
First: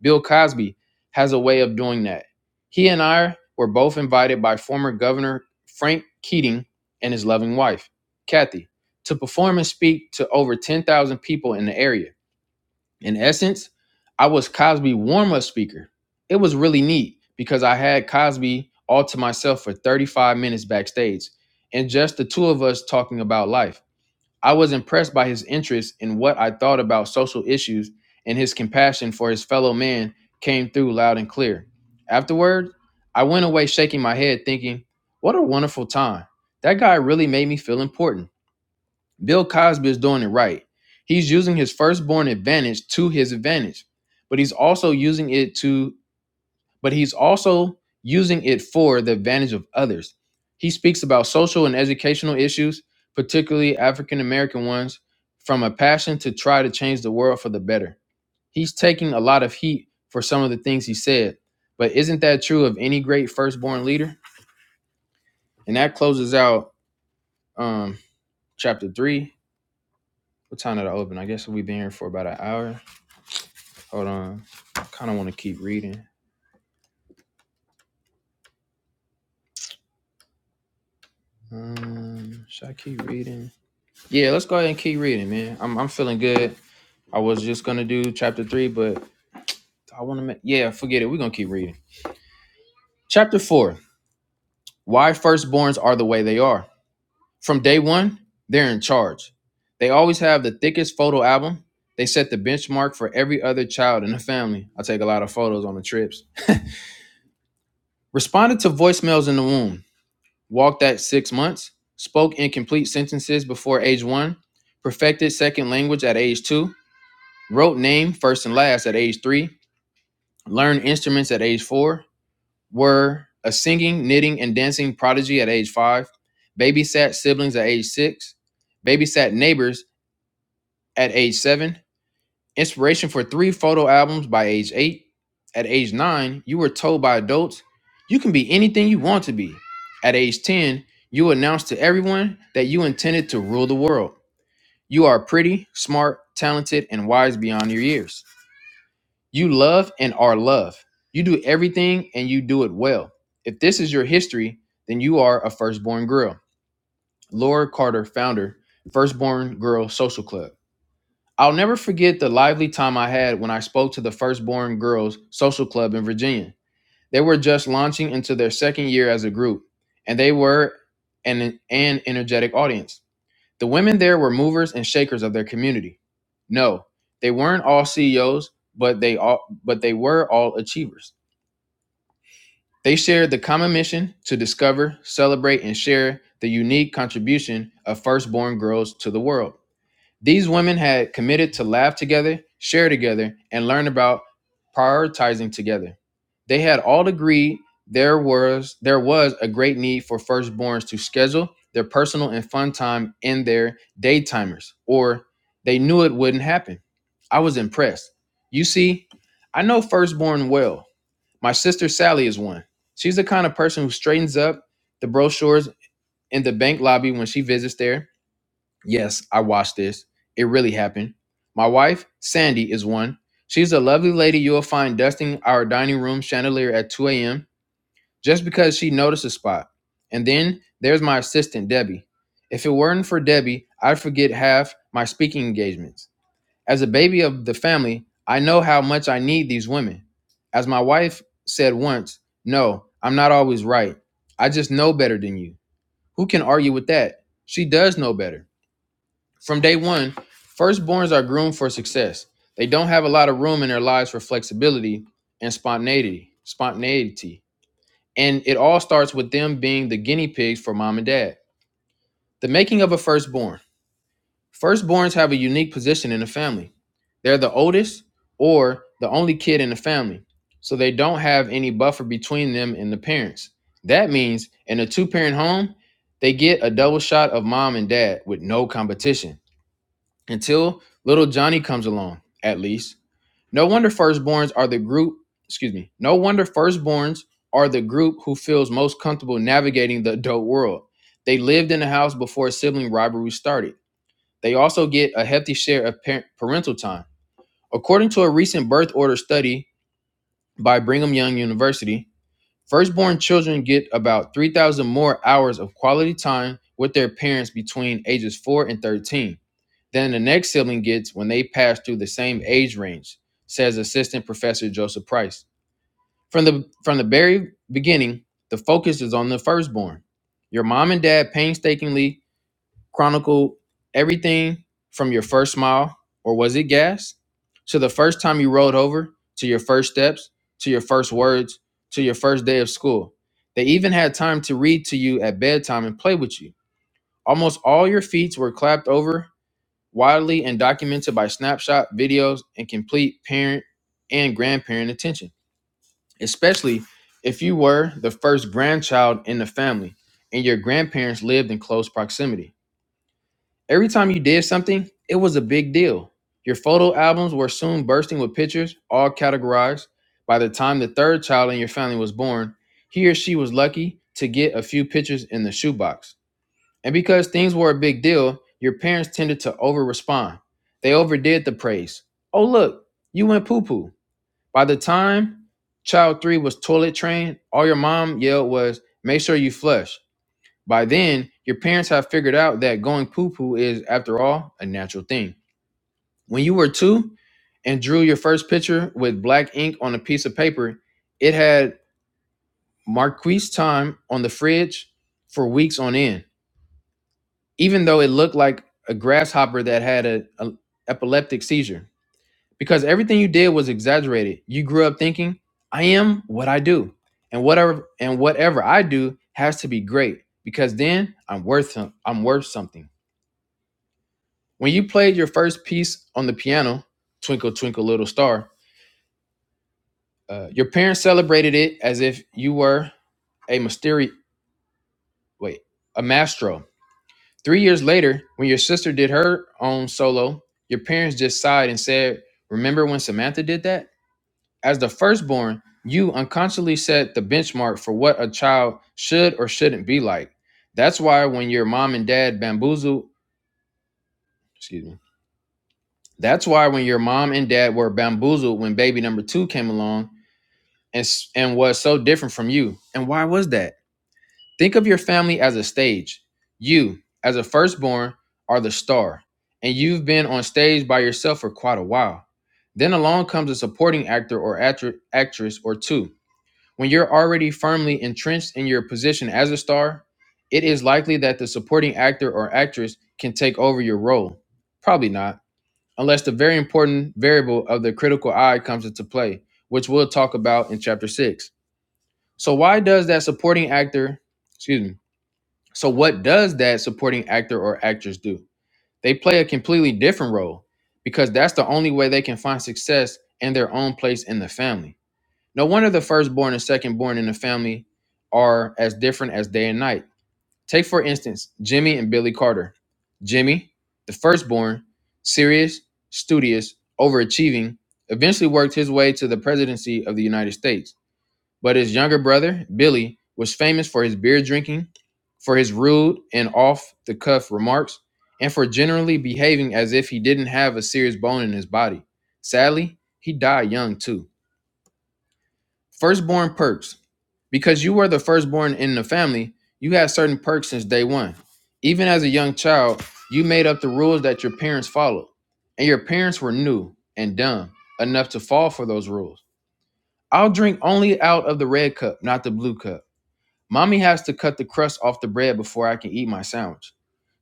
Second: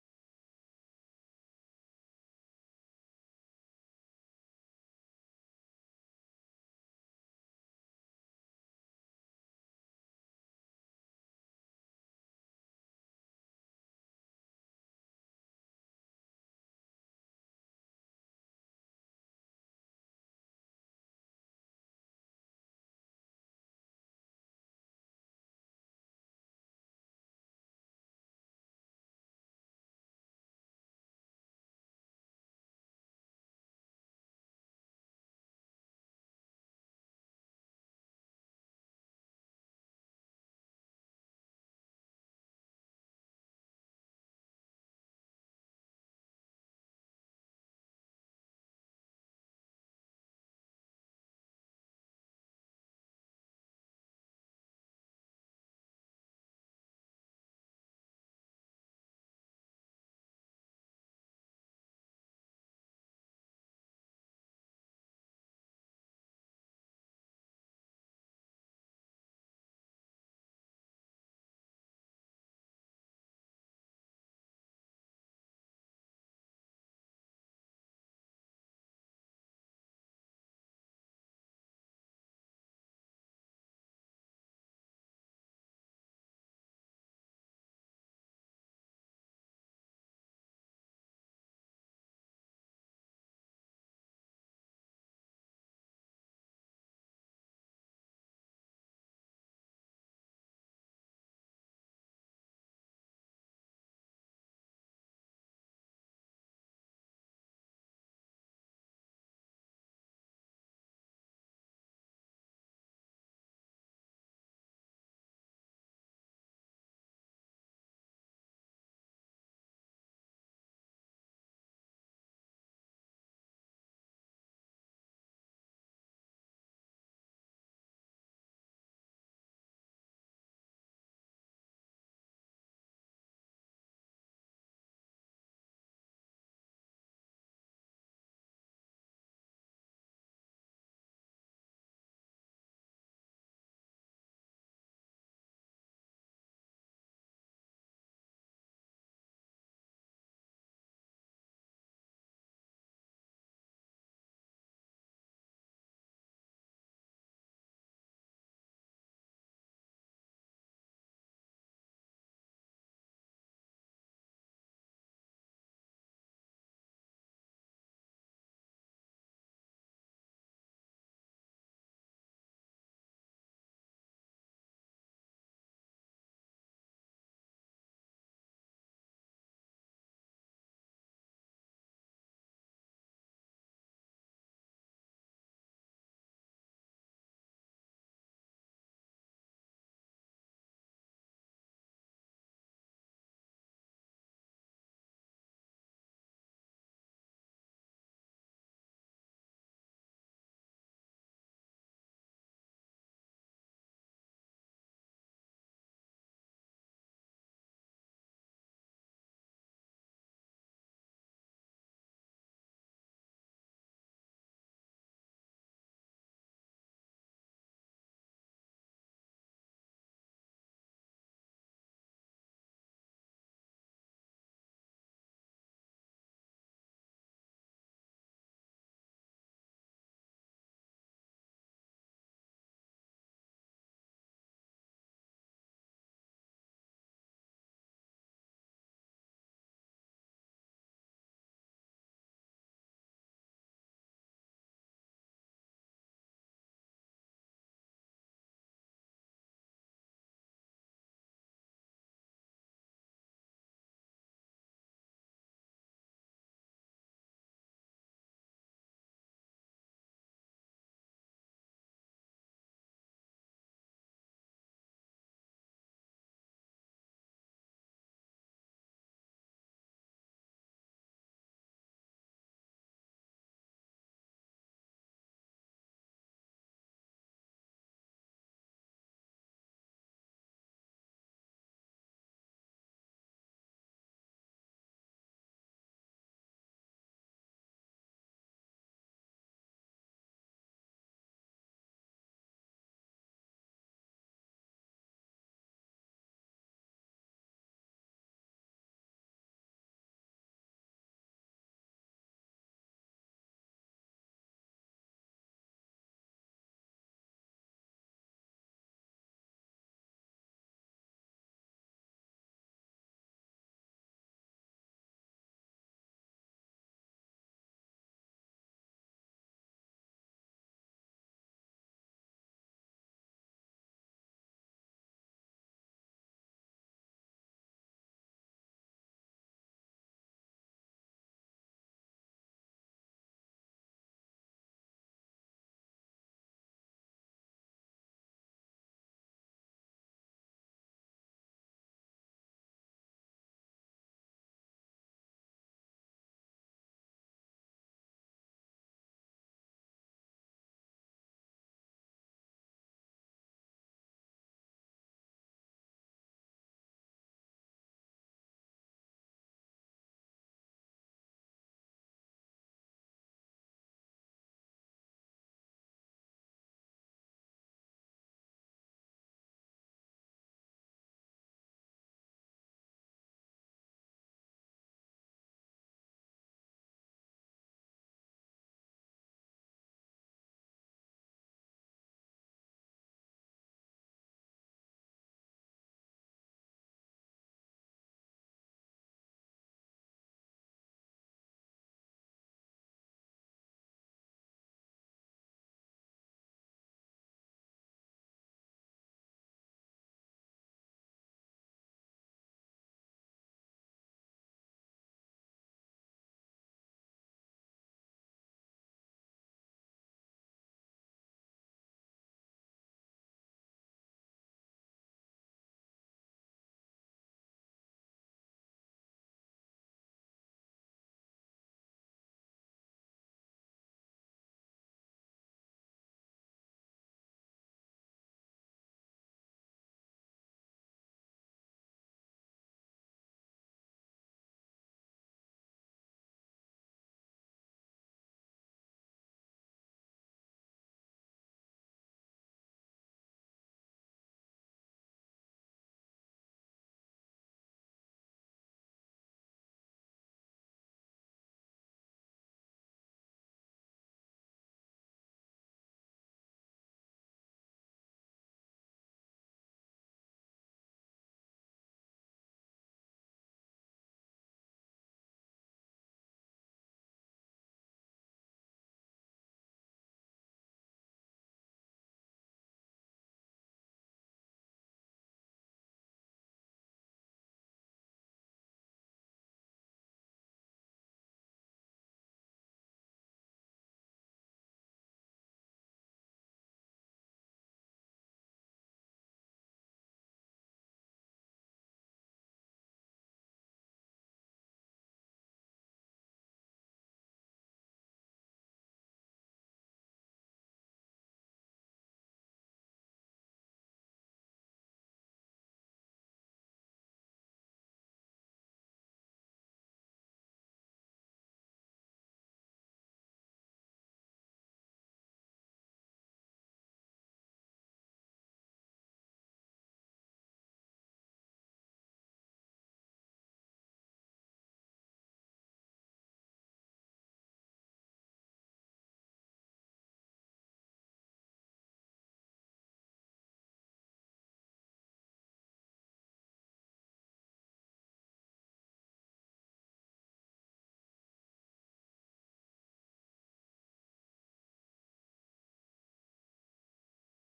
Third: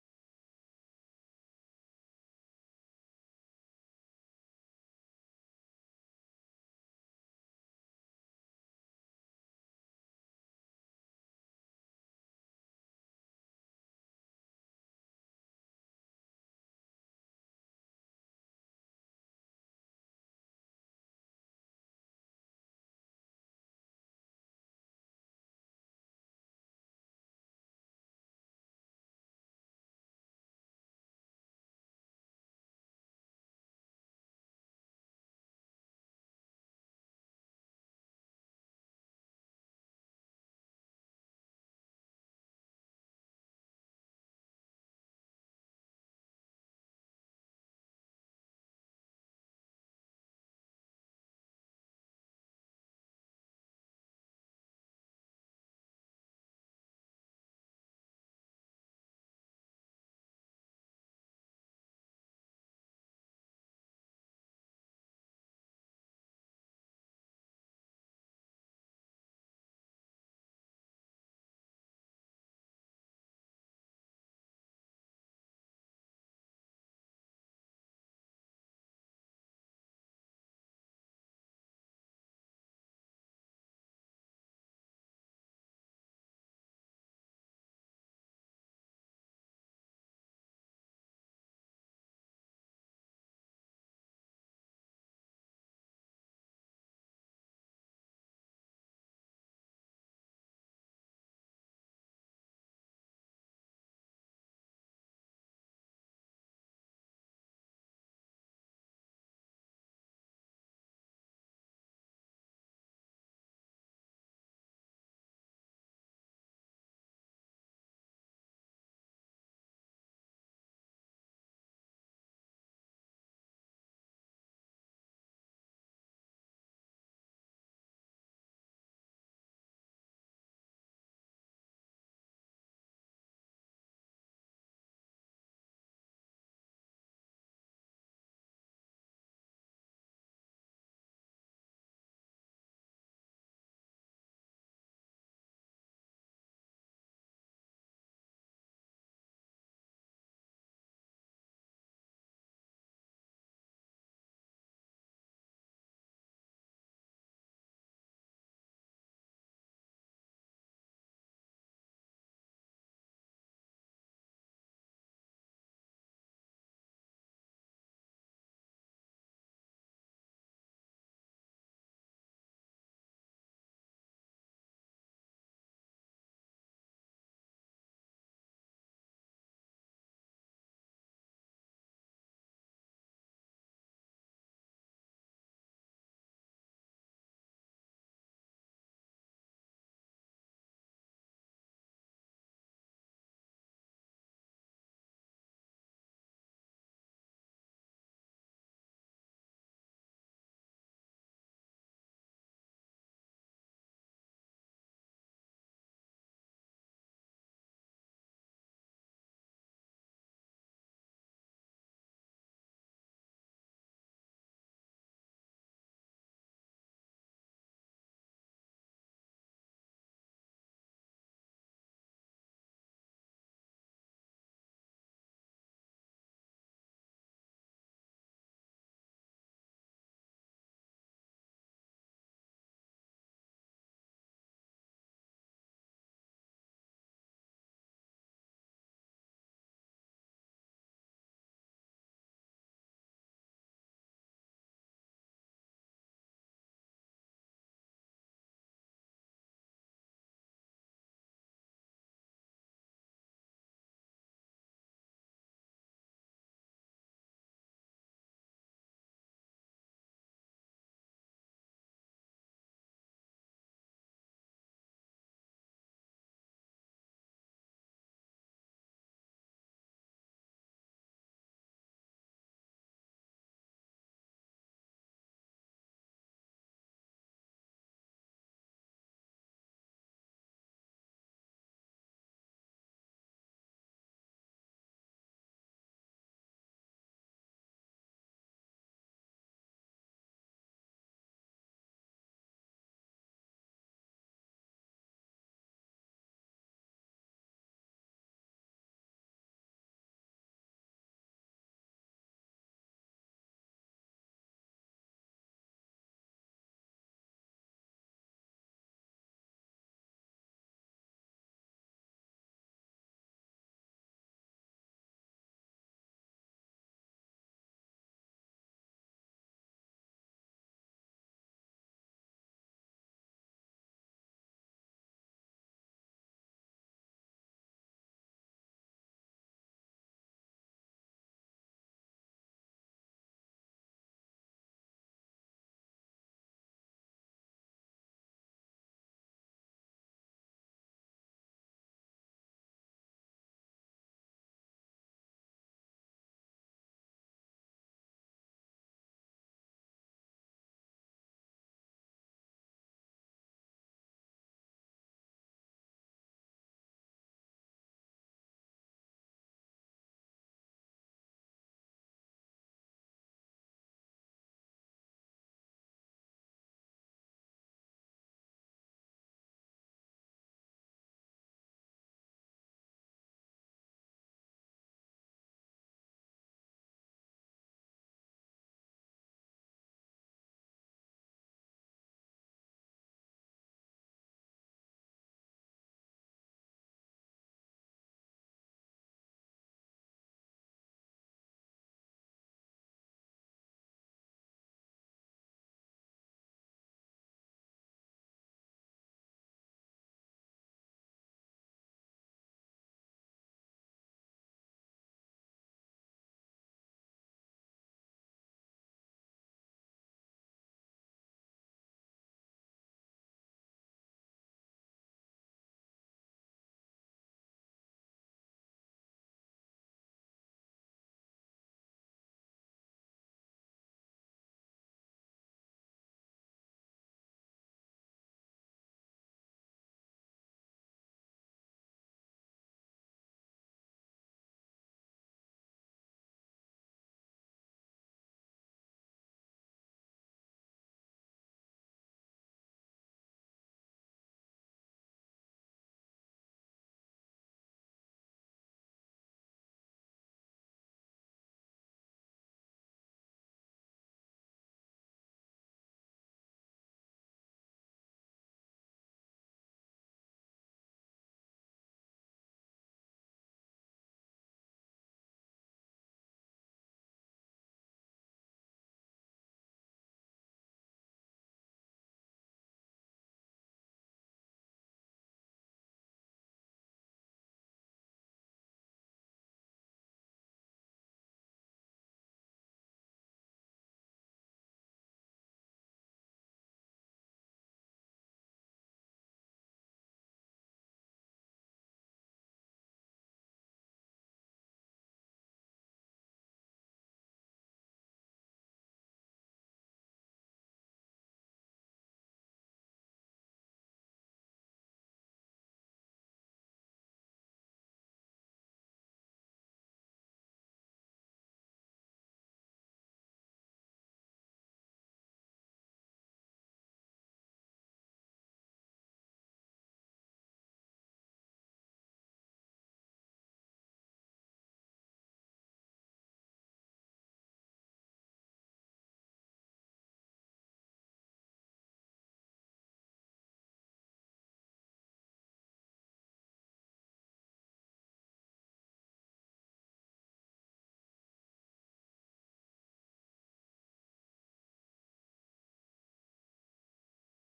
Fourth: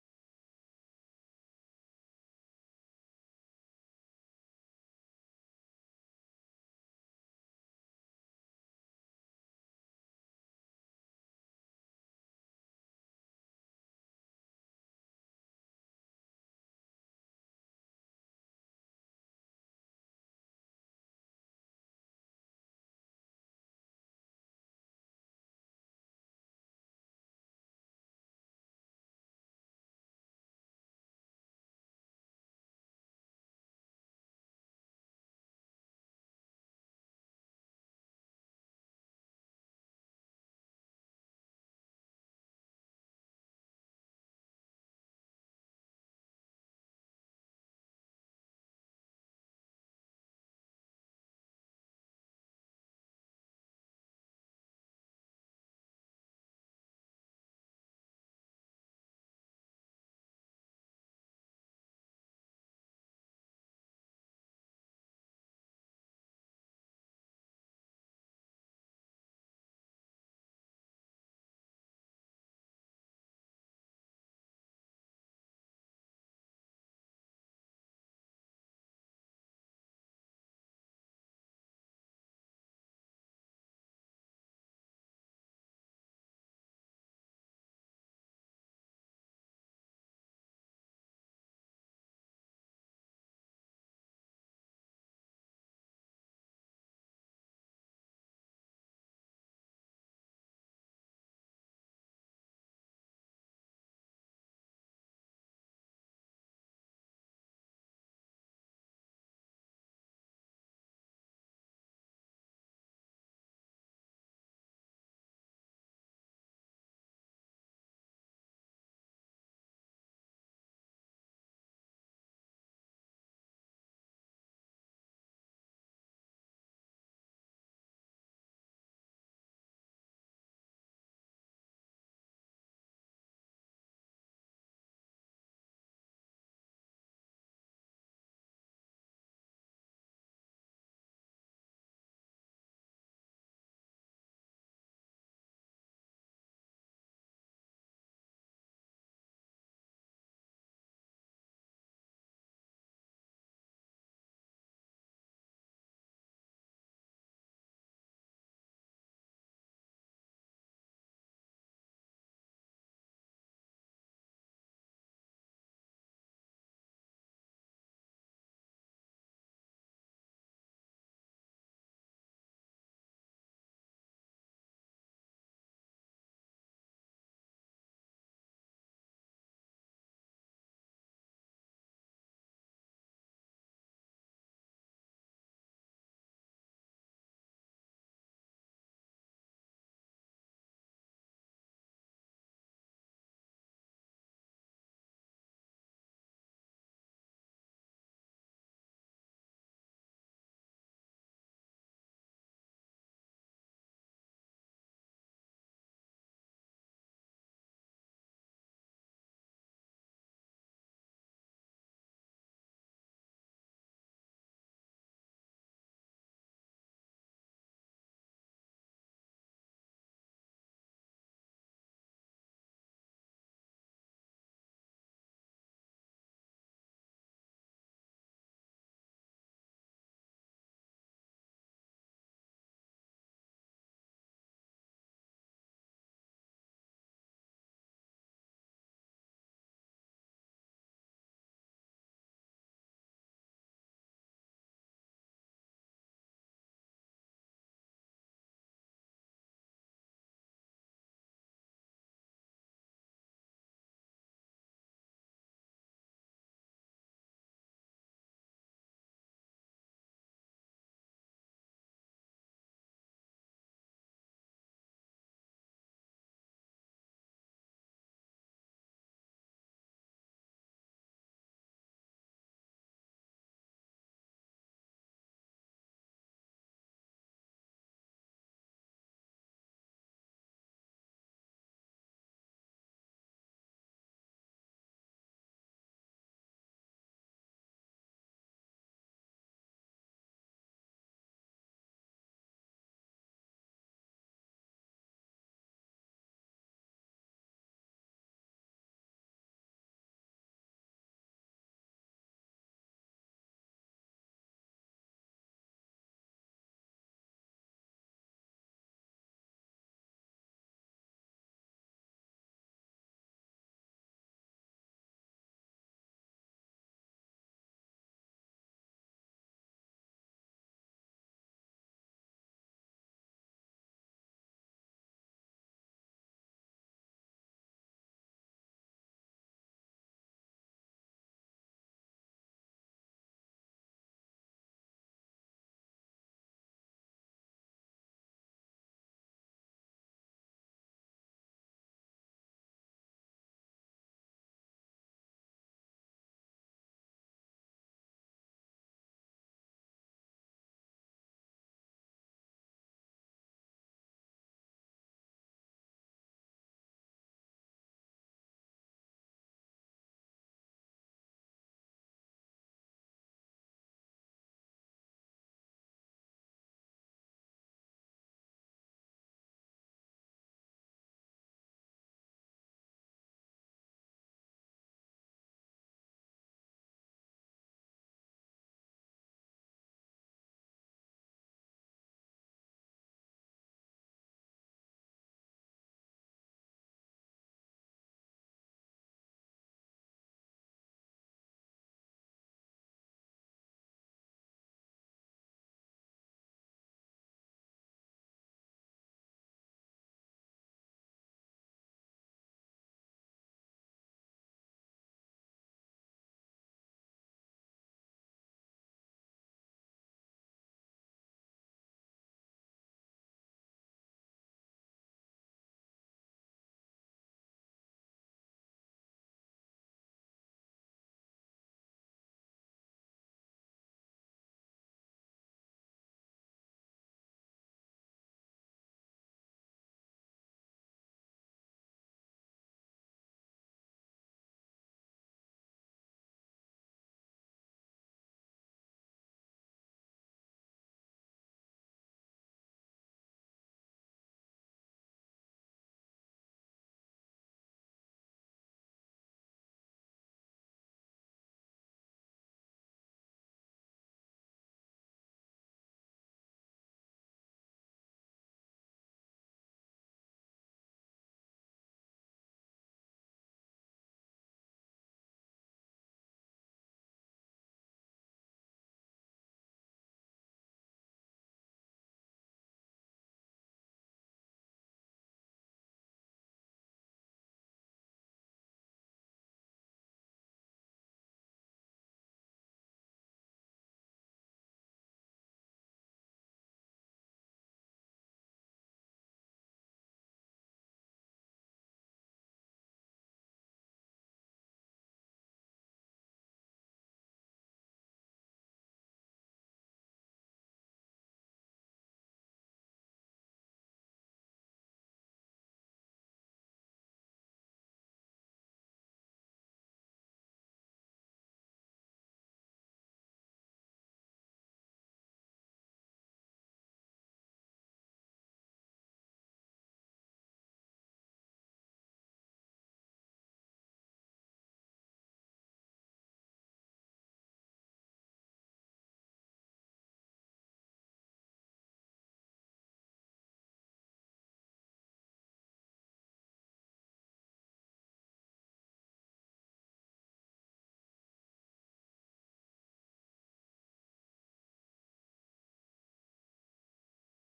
bill cosby has a way of doing that he and i were both invited by former governor frank keating and his loving wife kathy to perform and speak to over 10000 people in the area in essence, I was Cosby warm up speaker. It was really neat because I had Cosby all to myself for 35 minutes backstage and just the two of us talking about life. I was impressed by his interest in what I thought about social issues and his compassion for his fellow man came through loud and clear. Afterward, I went away shaking my head thinking, what a wonderful time. That guy really made me feel important. Bill Cosby is doing it right. He's using his firstborn advantage to his advantage, but he's also using it to, but he's also using it for the advantage of others. He speaks about social and educational issues, particularly African American ones, from a passion to try to change the world for the better. He's taking a lot of heat for some of the things he said, but isn't that true of any great firstborn leader? And that closes out um, chapter three. What time did I open? I guess we've been here for about an hour. Hold on. I kind of want to keep reading. Um, should I keep reading? Yeah, let's go ahead and keep reading, man. I'm I'm feeling good. I was just gonna do chapter three, but I want to. make Yeah, forget it. We're gonna keep reading. Chapter four: Why firstborns are the way they are. From day one, they're in charge. They always have the thickest photo album. They set the benchmark for every other child in the family. I take a lot of photos on the trips. Responded to voicemails in the womb. walked at six months, spoke incomplete sentences before age one, perfected second language at age two, wrote name first and last at age three, learned instruments at age four, were a singing, knitting, and dancing prodigy at age five, babysat siblings at age six, babysat neighbors at age seven, Inspiration for three photo albums by age eight. At age nine, you were told by adults you can be anything you want to be. At age 10, you announced to everyone that you intended to rule the world. You are pretty, smart, talented, and wise beyond your years. You love and are loved. You do everything and you do it well. If this is your history, then you are a firstborn girl. Laura Carter, founder, Firstborn Girl Social Club. I'll never forget the lively time I had when I spoke to the Firstborn Girls Social Club in Virginia. They were just launching into their second year as a group, and they were an, an energetic audience. The women there were movers and shakers of their community. No, they weren't all CEOs, but they all but they were all achievers. They shared the common mission to discover, celebrate, and share the unique contribution of firstborn girls to the world. These women had committed to laugh together, share together, and learn about prioritizing together. They had all agreed there was there was a great need for firstborns to schedule their personal and fun time in their daytimers, or they knew it wouldn't happen. I was impressed. You see, I know firstborn well. My sister Sally is one. She's the kind of person who straightens up the brochures in the bank lobby when she visits there Yes, I watched this. It really happened. My wife, Sandy, is one. She's a lovely lady you'll find dusting our dining room chandelier at 2 a.m. just because she noticed a spot. And then there's my assistant, Debbie. If it weren't for Debbie, I'd forget half my speaking engagements. As a baby of the family, I know how much I need these women. As my wife said once, no, I'm not always right. I just know better than you. Who can argue with that? She does know better. From day one, firstborns are groomed for success. They don't have a lot of room in their lives for flexibility and spontaneity. Spontaneity, and it all starts with them being the guinea pigs for mom and dad. The making of a firstborn. Firstborns have a unique position in the family. They're the oldest or the only kid in the family, so they don't have any buffer between them and the parents. That means in a two-parent home, they get a double shot of mom and dad with no competition until little Johnny comes along, at least. No wonder firstborns are the group, excuse me, no wonder firstborns are the group who feels most comfortable navigating the adult world. They lived in the house before sibling rivalry started. They also get a hefty share of parent, parental time. According to a recent birth order study by Brigham Young University, firstborn children get about 3,000 more hours of quality time with their parents between ages 4 and 13 then the next sibling gets when they pass through the same age range, says Assistant Professor Joseph Price. From the from the very beginning, the focus is on the firstborn. Your mom and dad painstakingly chronicle everything from your first smile, or was it gas? To the first time you rolled over, to your first steps, to your first words, to your first day of school. They even had time to read to you at bedtime and play with you. Almost all your feats were clapped over widely and documented by snapshot videos and complete parent and grandparent attention, especially if you were the first grandchild in the family and your grandparents lived in close proximity. Every time you did something, it was a big deal. Your photo albums were soon bursting with pictures, all categorized. By the time the third child in your family was born, he or she was lucky to get a few pictures in the shoebox. And because things were a big deal, your parents tended to over respond. They overdid the praise. Oh, look, you went poo poo. By the time child three was toilet trained, all your mom yelled was, make sure you flush. By then, your parents have figured out that going poo poo is, after all, a natural thing. When you were two and drew your first picture with black ink on a piece of paper, it had Marquise time on the fridge for weeks on end. even though it looked like a grasshopper that had a, a epileptic seizure because everything you did was exaggerated you grew up thinking i am what i do and whatever and whatever i do has to be great because then i'm worth some- i'm worth something when you played your first piece on the piano twinkle twinkle little star uh, your parents celebrated it as if you were a mysterious wait a maestro Three years later, when your sister did her own solo, your parents just sighed and said, Remember when Samantha did that? As the firstborn, you unconsciously set the benchmark for what a child should or shouldn't be like. That's why when your mom and dad bamboozled, excuse me, that's why when your mom and dad were bamboozled when baby number two came along and, s- and was so different from you. And why was that? Think of your family as a stage. You, as a firstborn, are the star, and you've been on stage by yourself for quite a while. Then along comes a supporting actor or actri- actress or two. When you're already firmly entrenched in your position as a star, it is likely that the supporting actor or actress can take over your role. Probably not, unless the very important variable of the critical eye comes into play, which we'll talk about in chapter six. So, why does that supporting actor, excuse me, so, what does that supporting actor or actress do? They play a completely different role because that's the only way they can find success and their own place in the family. No wonder the firstborn and secondborn in the family are as different as day and night. Take, for instance, Jimmy and Billy Carter. Jimmy, the firstborn, serious, studious, overachieving, eventually worked his way to the presidency of the United States. But his younger brother, Billy, was famous for his beer drinking, for his rude and off the cuff remarks, and for generally behaving as if he didn't have a serious bone in his body. Sadly, he died young too. Firstborn perks. Because you were the firstborn in the family, you had certain perks since day one. Even as a young child, you made up the rules that your parents followed, and your parents were new and dumb enough to fall for those rules. I'll drink only out of the red cup, not the blue cup. Mommy has to cut the crust off the bread before I can eat my sandwich.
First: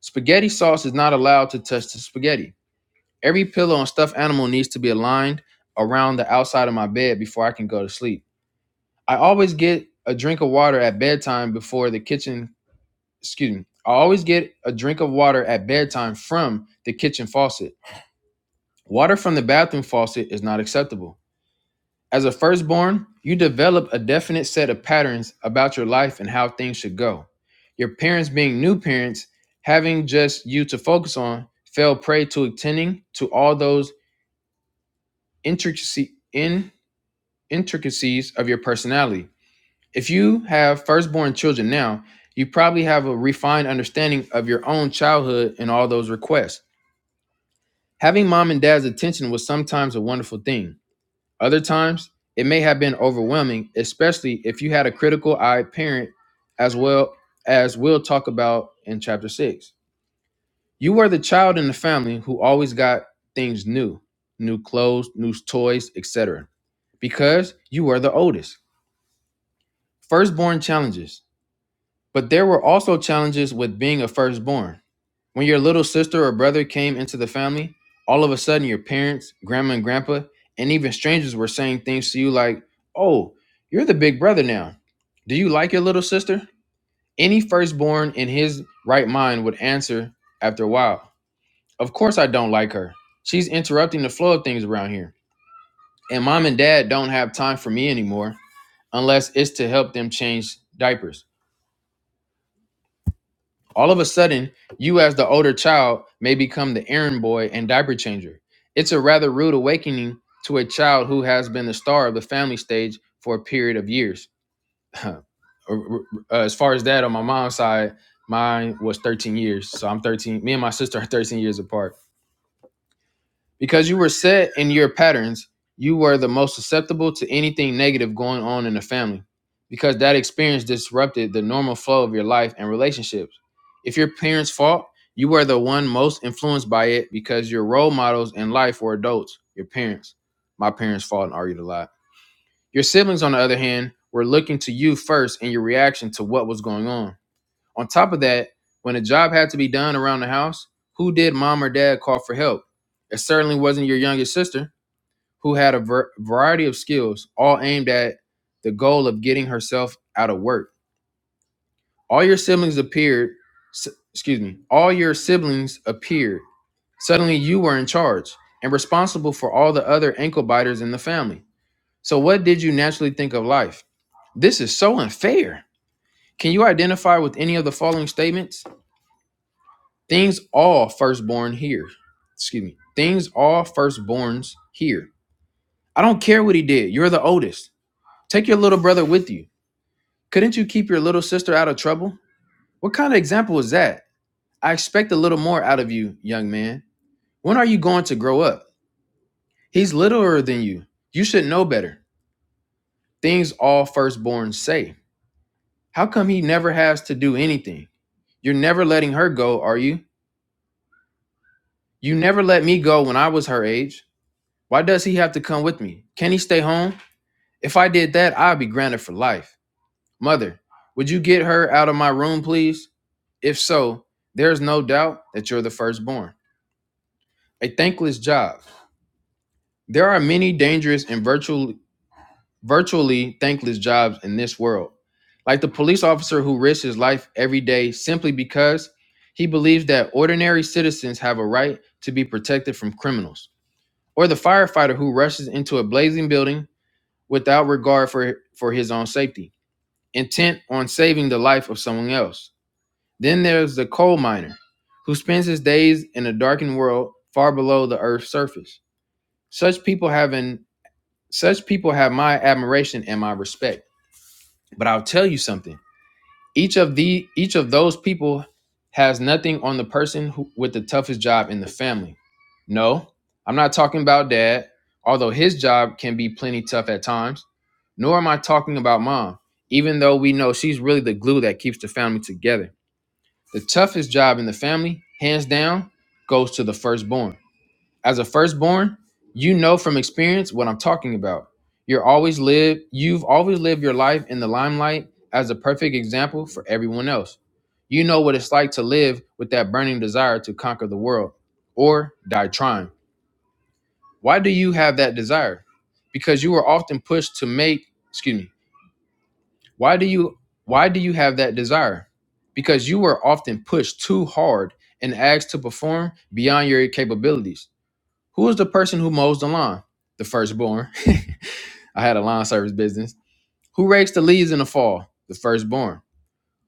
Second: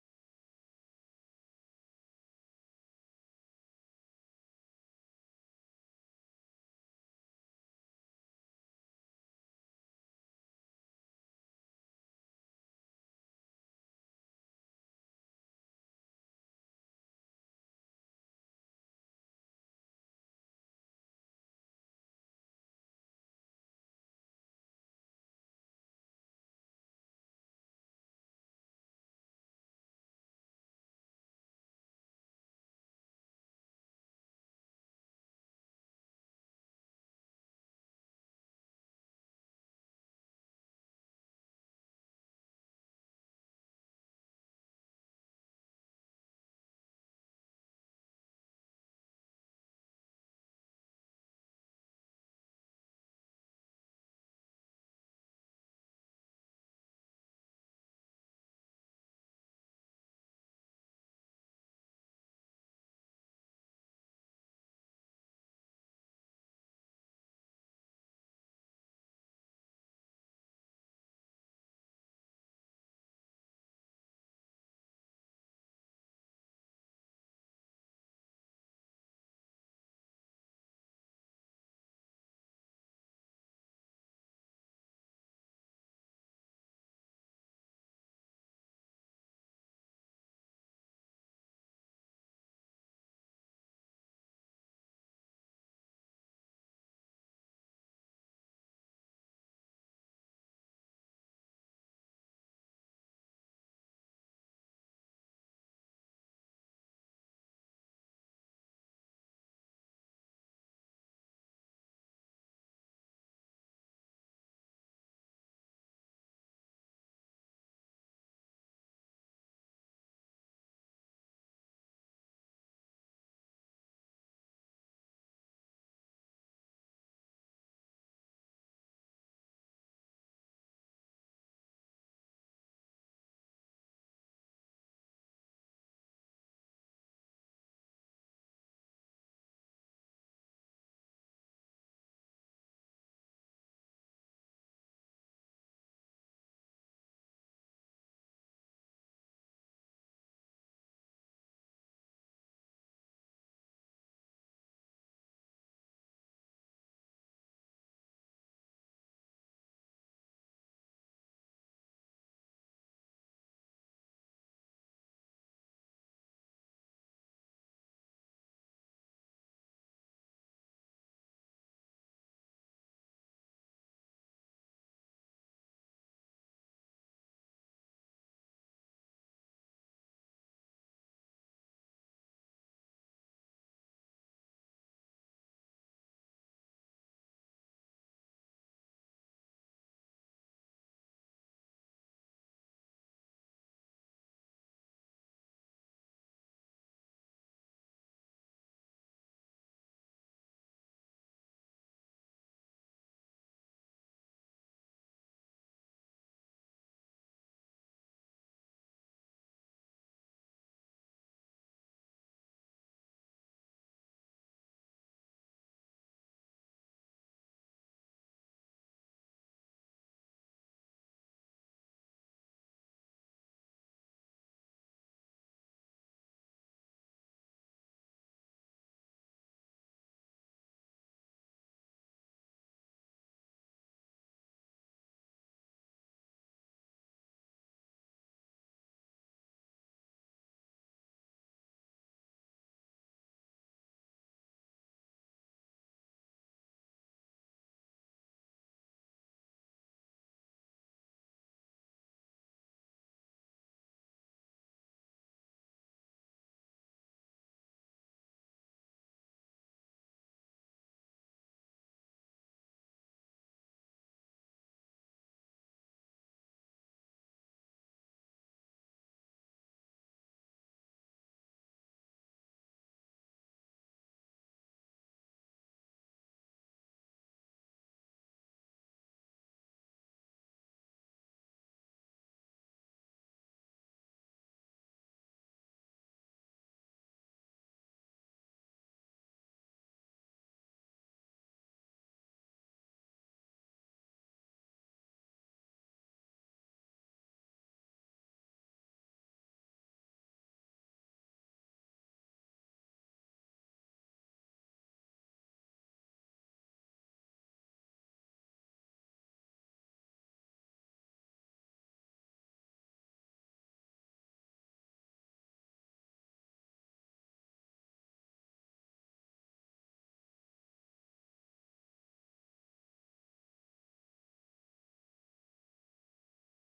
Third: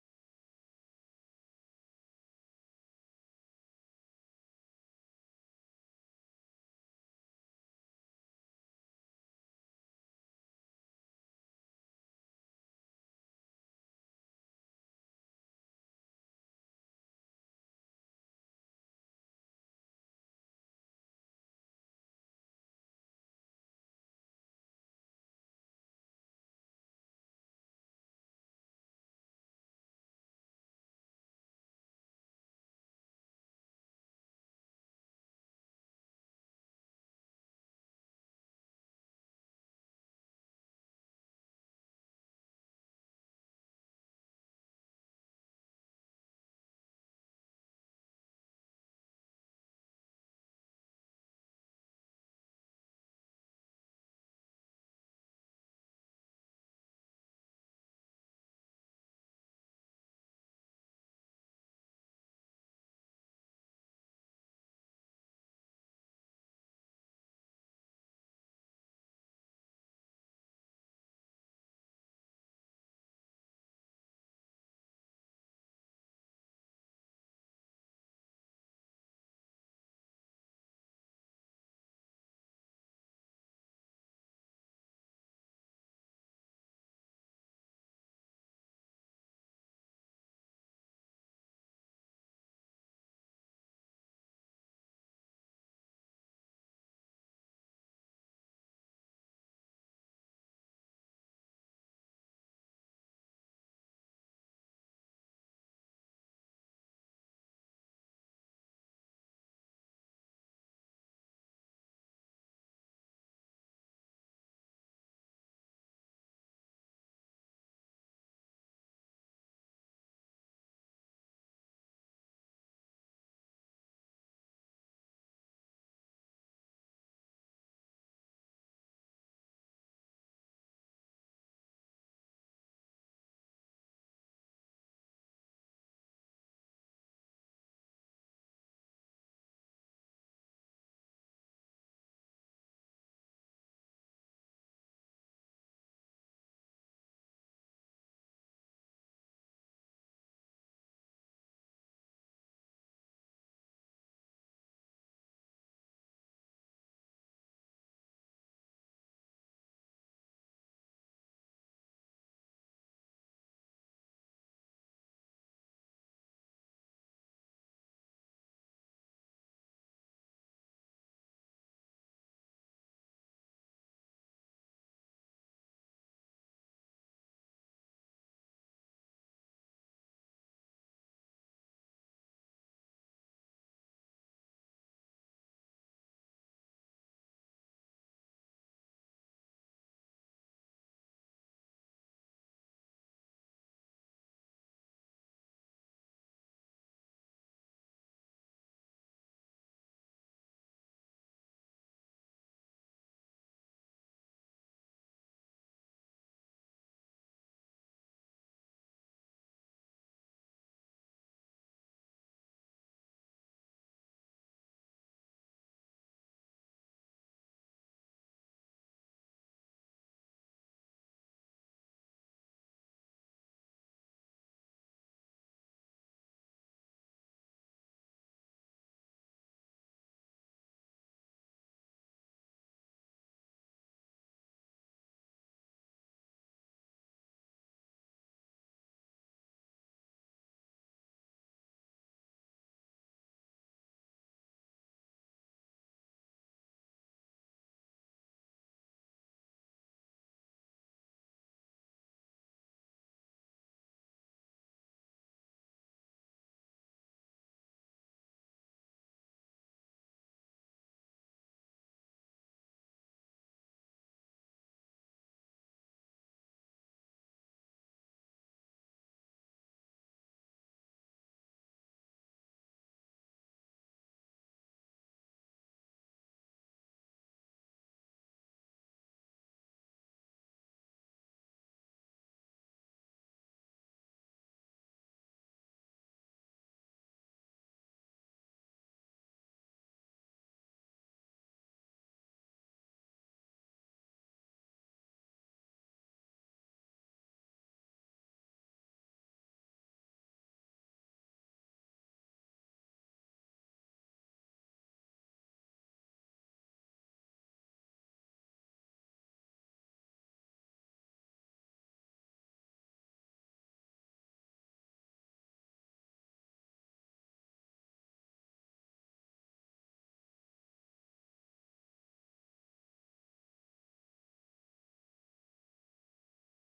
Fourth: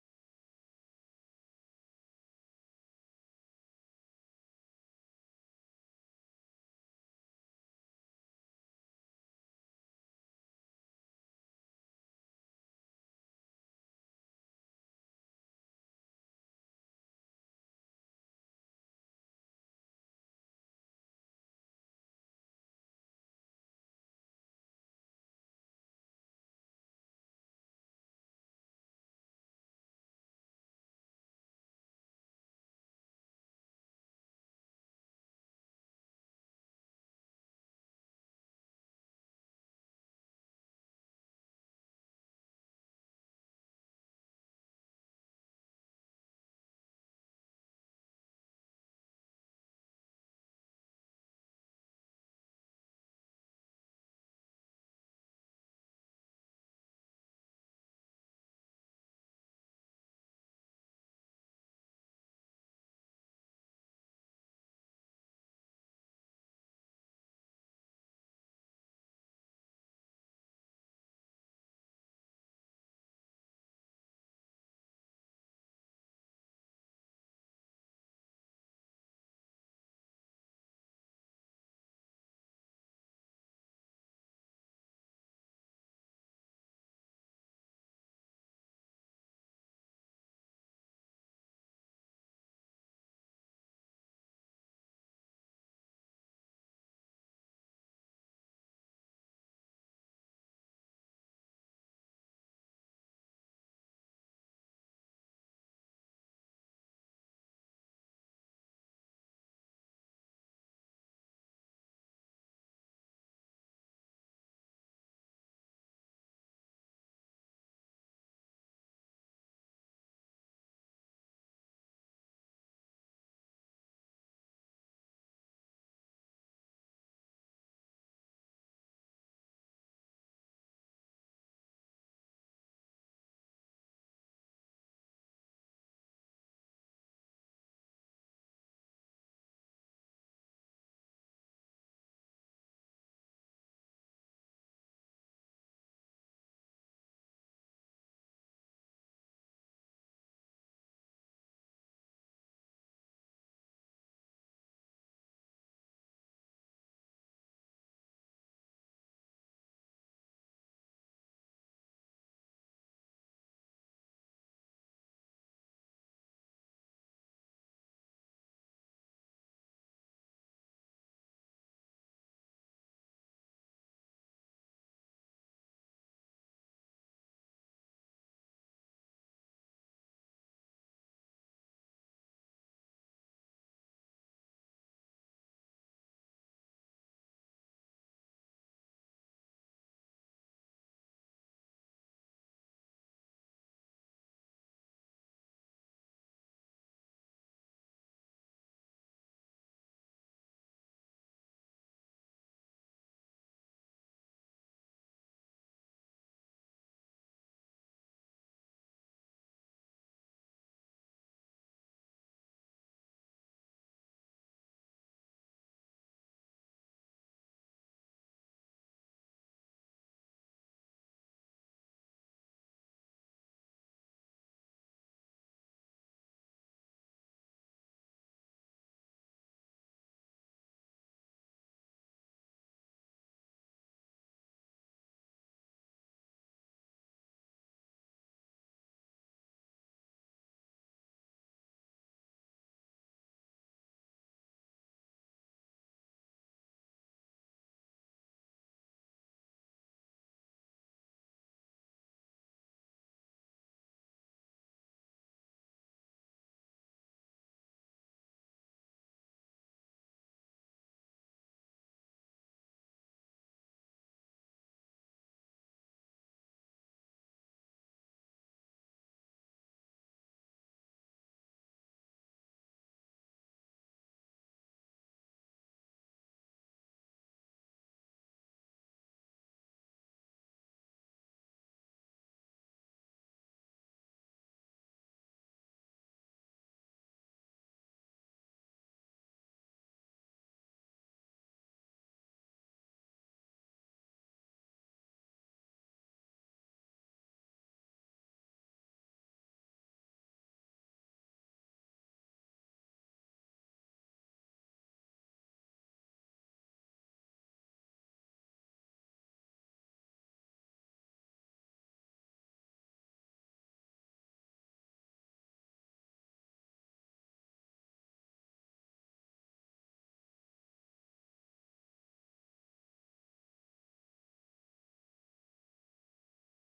Spaghetti sauce is not allowed to touch the spaghetti. Every pillow and stuffed animal needs to be aligned around the outside of my bed before I can go to sleep. I always get a drink of water at bedtime before the kitchen, excuse me, I always get a drink of water at bedtime from the kitchen faucet. Water from the bathroom faucet is not acceptable. As a firstborn, you develop a definite set of patterns about your life and how things should go. Your parents, being new parents, having just you to focus on, fell prey to attending to all those intricacy, in, intricacies of your personality. If you have firstborn children now, you probably have a refined understanding of your own childhood and all those requests. Having mom and dad's attention was sometimes a wonderful thing. Other times, it may have been overwhelming, especially if you had a critical eyed parent, as well as we'll talk about in chapter six. You were the child in the family who always got things new new clothes, new toys, etc., because you were the oldest. Firstborn challenges. But there were also challenges with being a firstborn. When your little sister or brother came into the family, all of a sudden your parents, grandma and grandpa, and even strangers were saying things to you like, Oh, you're the big brother now. Do you like your little sister? Any firstborn in his right mind would answer after a while, Of course I don't like her. She's interrupting the flow of things around here. And mom and dad don't have time for me anymore unless it's to help them change diapers. All of a sudden, you as the older child may become the errand boy and diaper changer. It's a rather rude awakening to a child who has been the star of the family stage for a period of years. Uh, as far as that, on my mom's side, mine was 13 years. So I'm 13. Me and my sister are 13 years apart. Because you were set in your patterns, you were the most susceptible to anything negative going on in the family because that experience disrupted the normal flow of your life and relationships. If your parents fought, you were the one most influenced by it because your role models in life were adults, your parents. My parents fought and argued a lot. Your siblings, on the other hand, were looking to you first in your reaction to what was going on. On top of that, when a job had to be done around the house, who did mom or dad call for help? It certainly wasn't your youngest sister, who had a ver- variety of skills, all aimed at the goal of getting herself out of work. All your siblings appeared, s- excuse me, all your siblings appeared. Suddenly you were in charge and responsible for all the other ankle biters in the family. So, what did you naturally think of life? This is so unfair. Can you identify with any of the following statements? Things all firstborn here. Excuse me. Things all firstborns here. I don't care what he did. You're the oldest. Take your little brother with you. Couldn't you keep your little sister out of trouble? What kind of example is that? I expect a little more out of you, young man. When are you going to grow up? He's littler than you. You should know better. Things all firstborns say. How come he never has to do anything? You're never letting her go, are you? You never let me go when I was her age. Why does he have to come with me? Can he stay home? If I did that, I'd be grounded for life. Mother, would you get her out of my room, please? If so, there is no doubt that you're the firstborn. A thankless job. There are many dangerous and virtually, virtually thankless jobs in this world, like the police officer who risks his life every day simply because he believes that ordinary citizens have a right to be protected from criminals, or the firefighter who rushes into a blazing building without regard for, for his own safety, intent on saving the life of someone else. Then there's the coal miner, who spends his days in a darkened world far below the earth's surface. Such people have an, such people have my admiration and my respect. But I'll tell you something. Each of the each of those people has nothing on the person who, with the toughest job in the family. No, I'm not talking about dad, although his job can be plenty tough at times. Nor am I talking about mom, even though we know she's really the glue that keeps the family together. The toughest job in the family, hands down, goes to the firstborn. As a firstborn, you know from experience what I'm talking about. You're always lived, you've always lived your life in the limelight as a perfect example for everyone else. You know what it's like to live with that burning desire to conquer the world or die trying. Why do you have that desire? Because you were often pushed to make, excuse me. Why do you why do you have that desire? Because you were often pushed too hard and asked to perform beyond your capabilities. Who is the person who mows the lawn? The firstborn. I had a lawn service business. Who rakes the leaves in the fall? The firstborn.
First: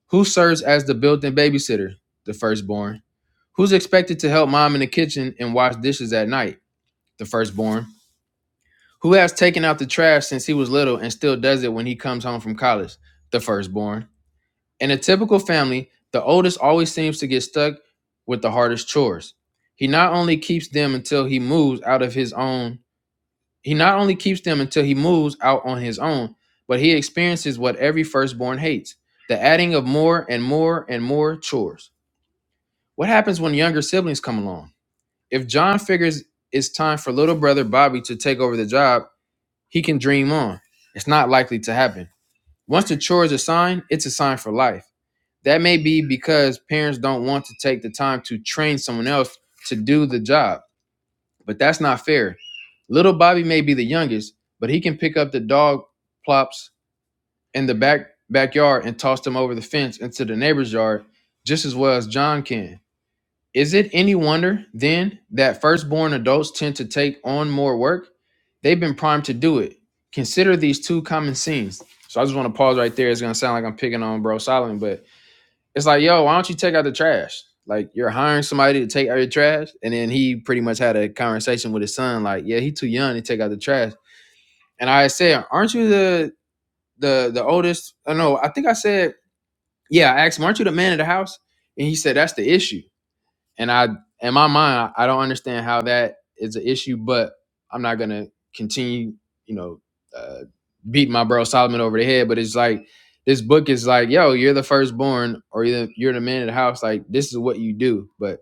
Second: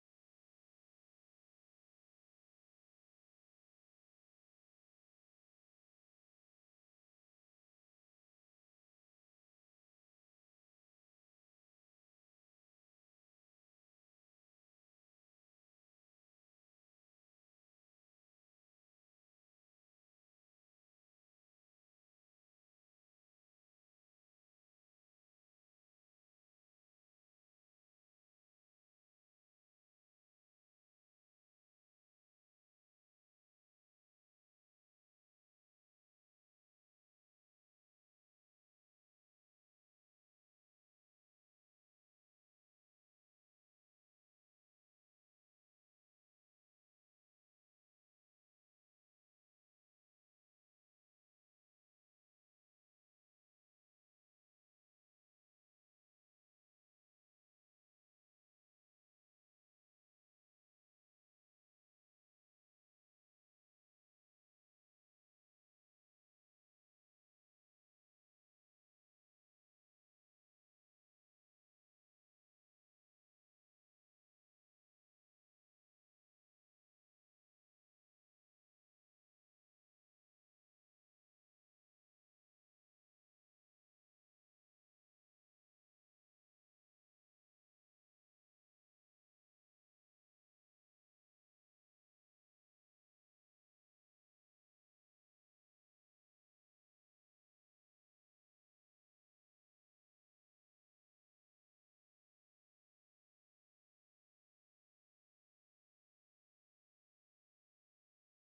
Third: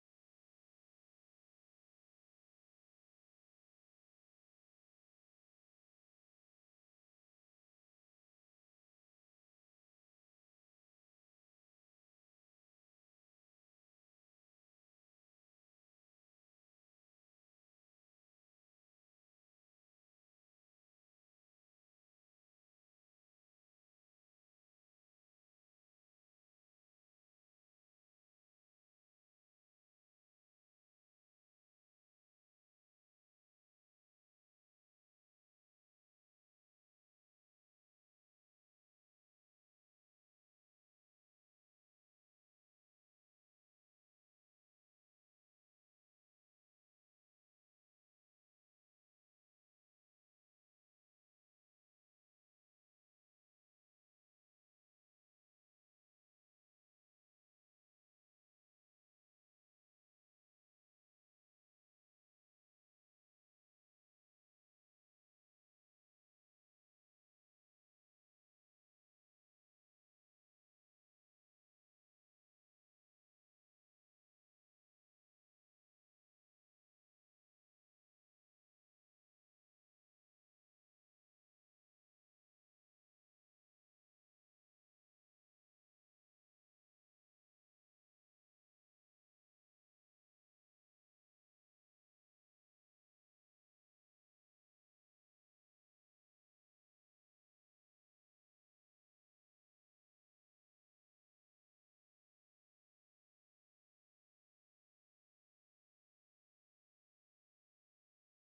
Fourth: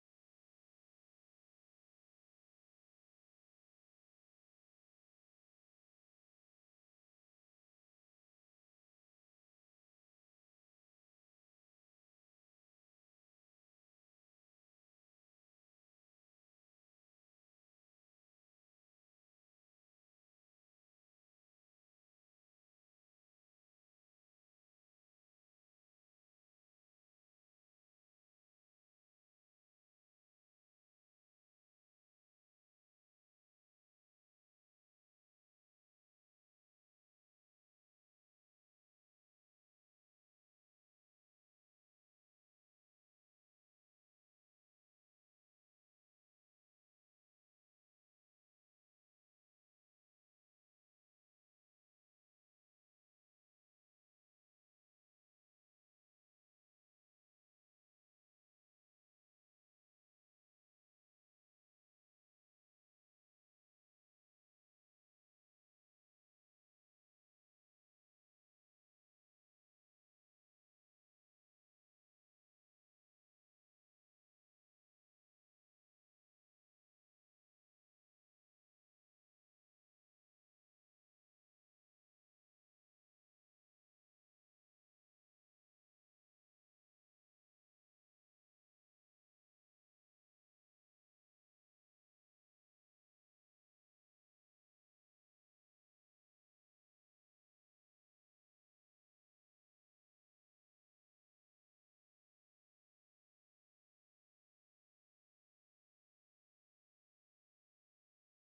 Who serves as the built in babysitter? The firstborn. Who's expected to help mom in the kitchen and wash dishes at night? The firstborn. Who has taken out the trash since he was little and still does it when he comes home from college? The firstborn. In a typical family, the oldest always seems to get stuck with the hardest chores. He not only keeps them until he moves out of his own He not only keeps them until he moves out on his own, but he experiences what every firstborn hates the adding of more and more and more chores. What happens when younger siblings come along? If John figures it's time for little brother Bobby to take over the job, he can dream on. It's not likely to happen. Once the chore is assigned, it's assigned for life. That may be because parents don't want to take the time to train someone else to do the job but that's not fair. Little Bobby may be the youngest, but he can pick up the dog plops in the back backyard and toss them over the fence into the neighbor's yard just as well as John can. Is it any wonder then that firstborn adults tend to take on more work? They've been primed to do it. Consider these two common scenes. So I just want to pause right there. It's gonna sound like I'm picking on Bro Solomon, but it's like, yo, why don't you take out the trash? Like you're hiring somebody to take out your trash, and then he pretty much had a conversation with his son, like, yeah, he too young to take out the trash. And I said, aren't you the the the oldest? I don't know. I think I said, yeah. I asked him, aren't you the man of the house? And he said, that's the issue. And I, in my mind, I don't understand how that is an issue, but I'm not gonna continue, you know, uh, beat my bro Solomon over the head. But it's like this book is like, yo, you're the firstborn, or you're the, you're the man of the house. Like this is what you do. But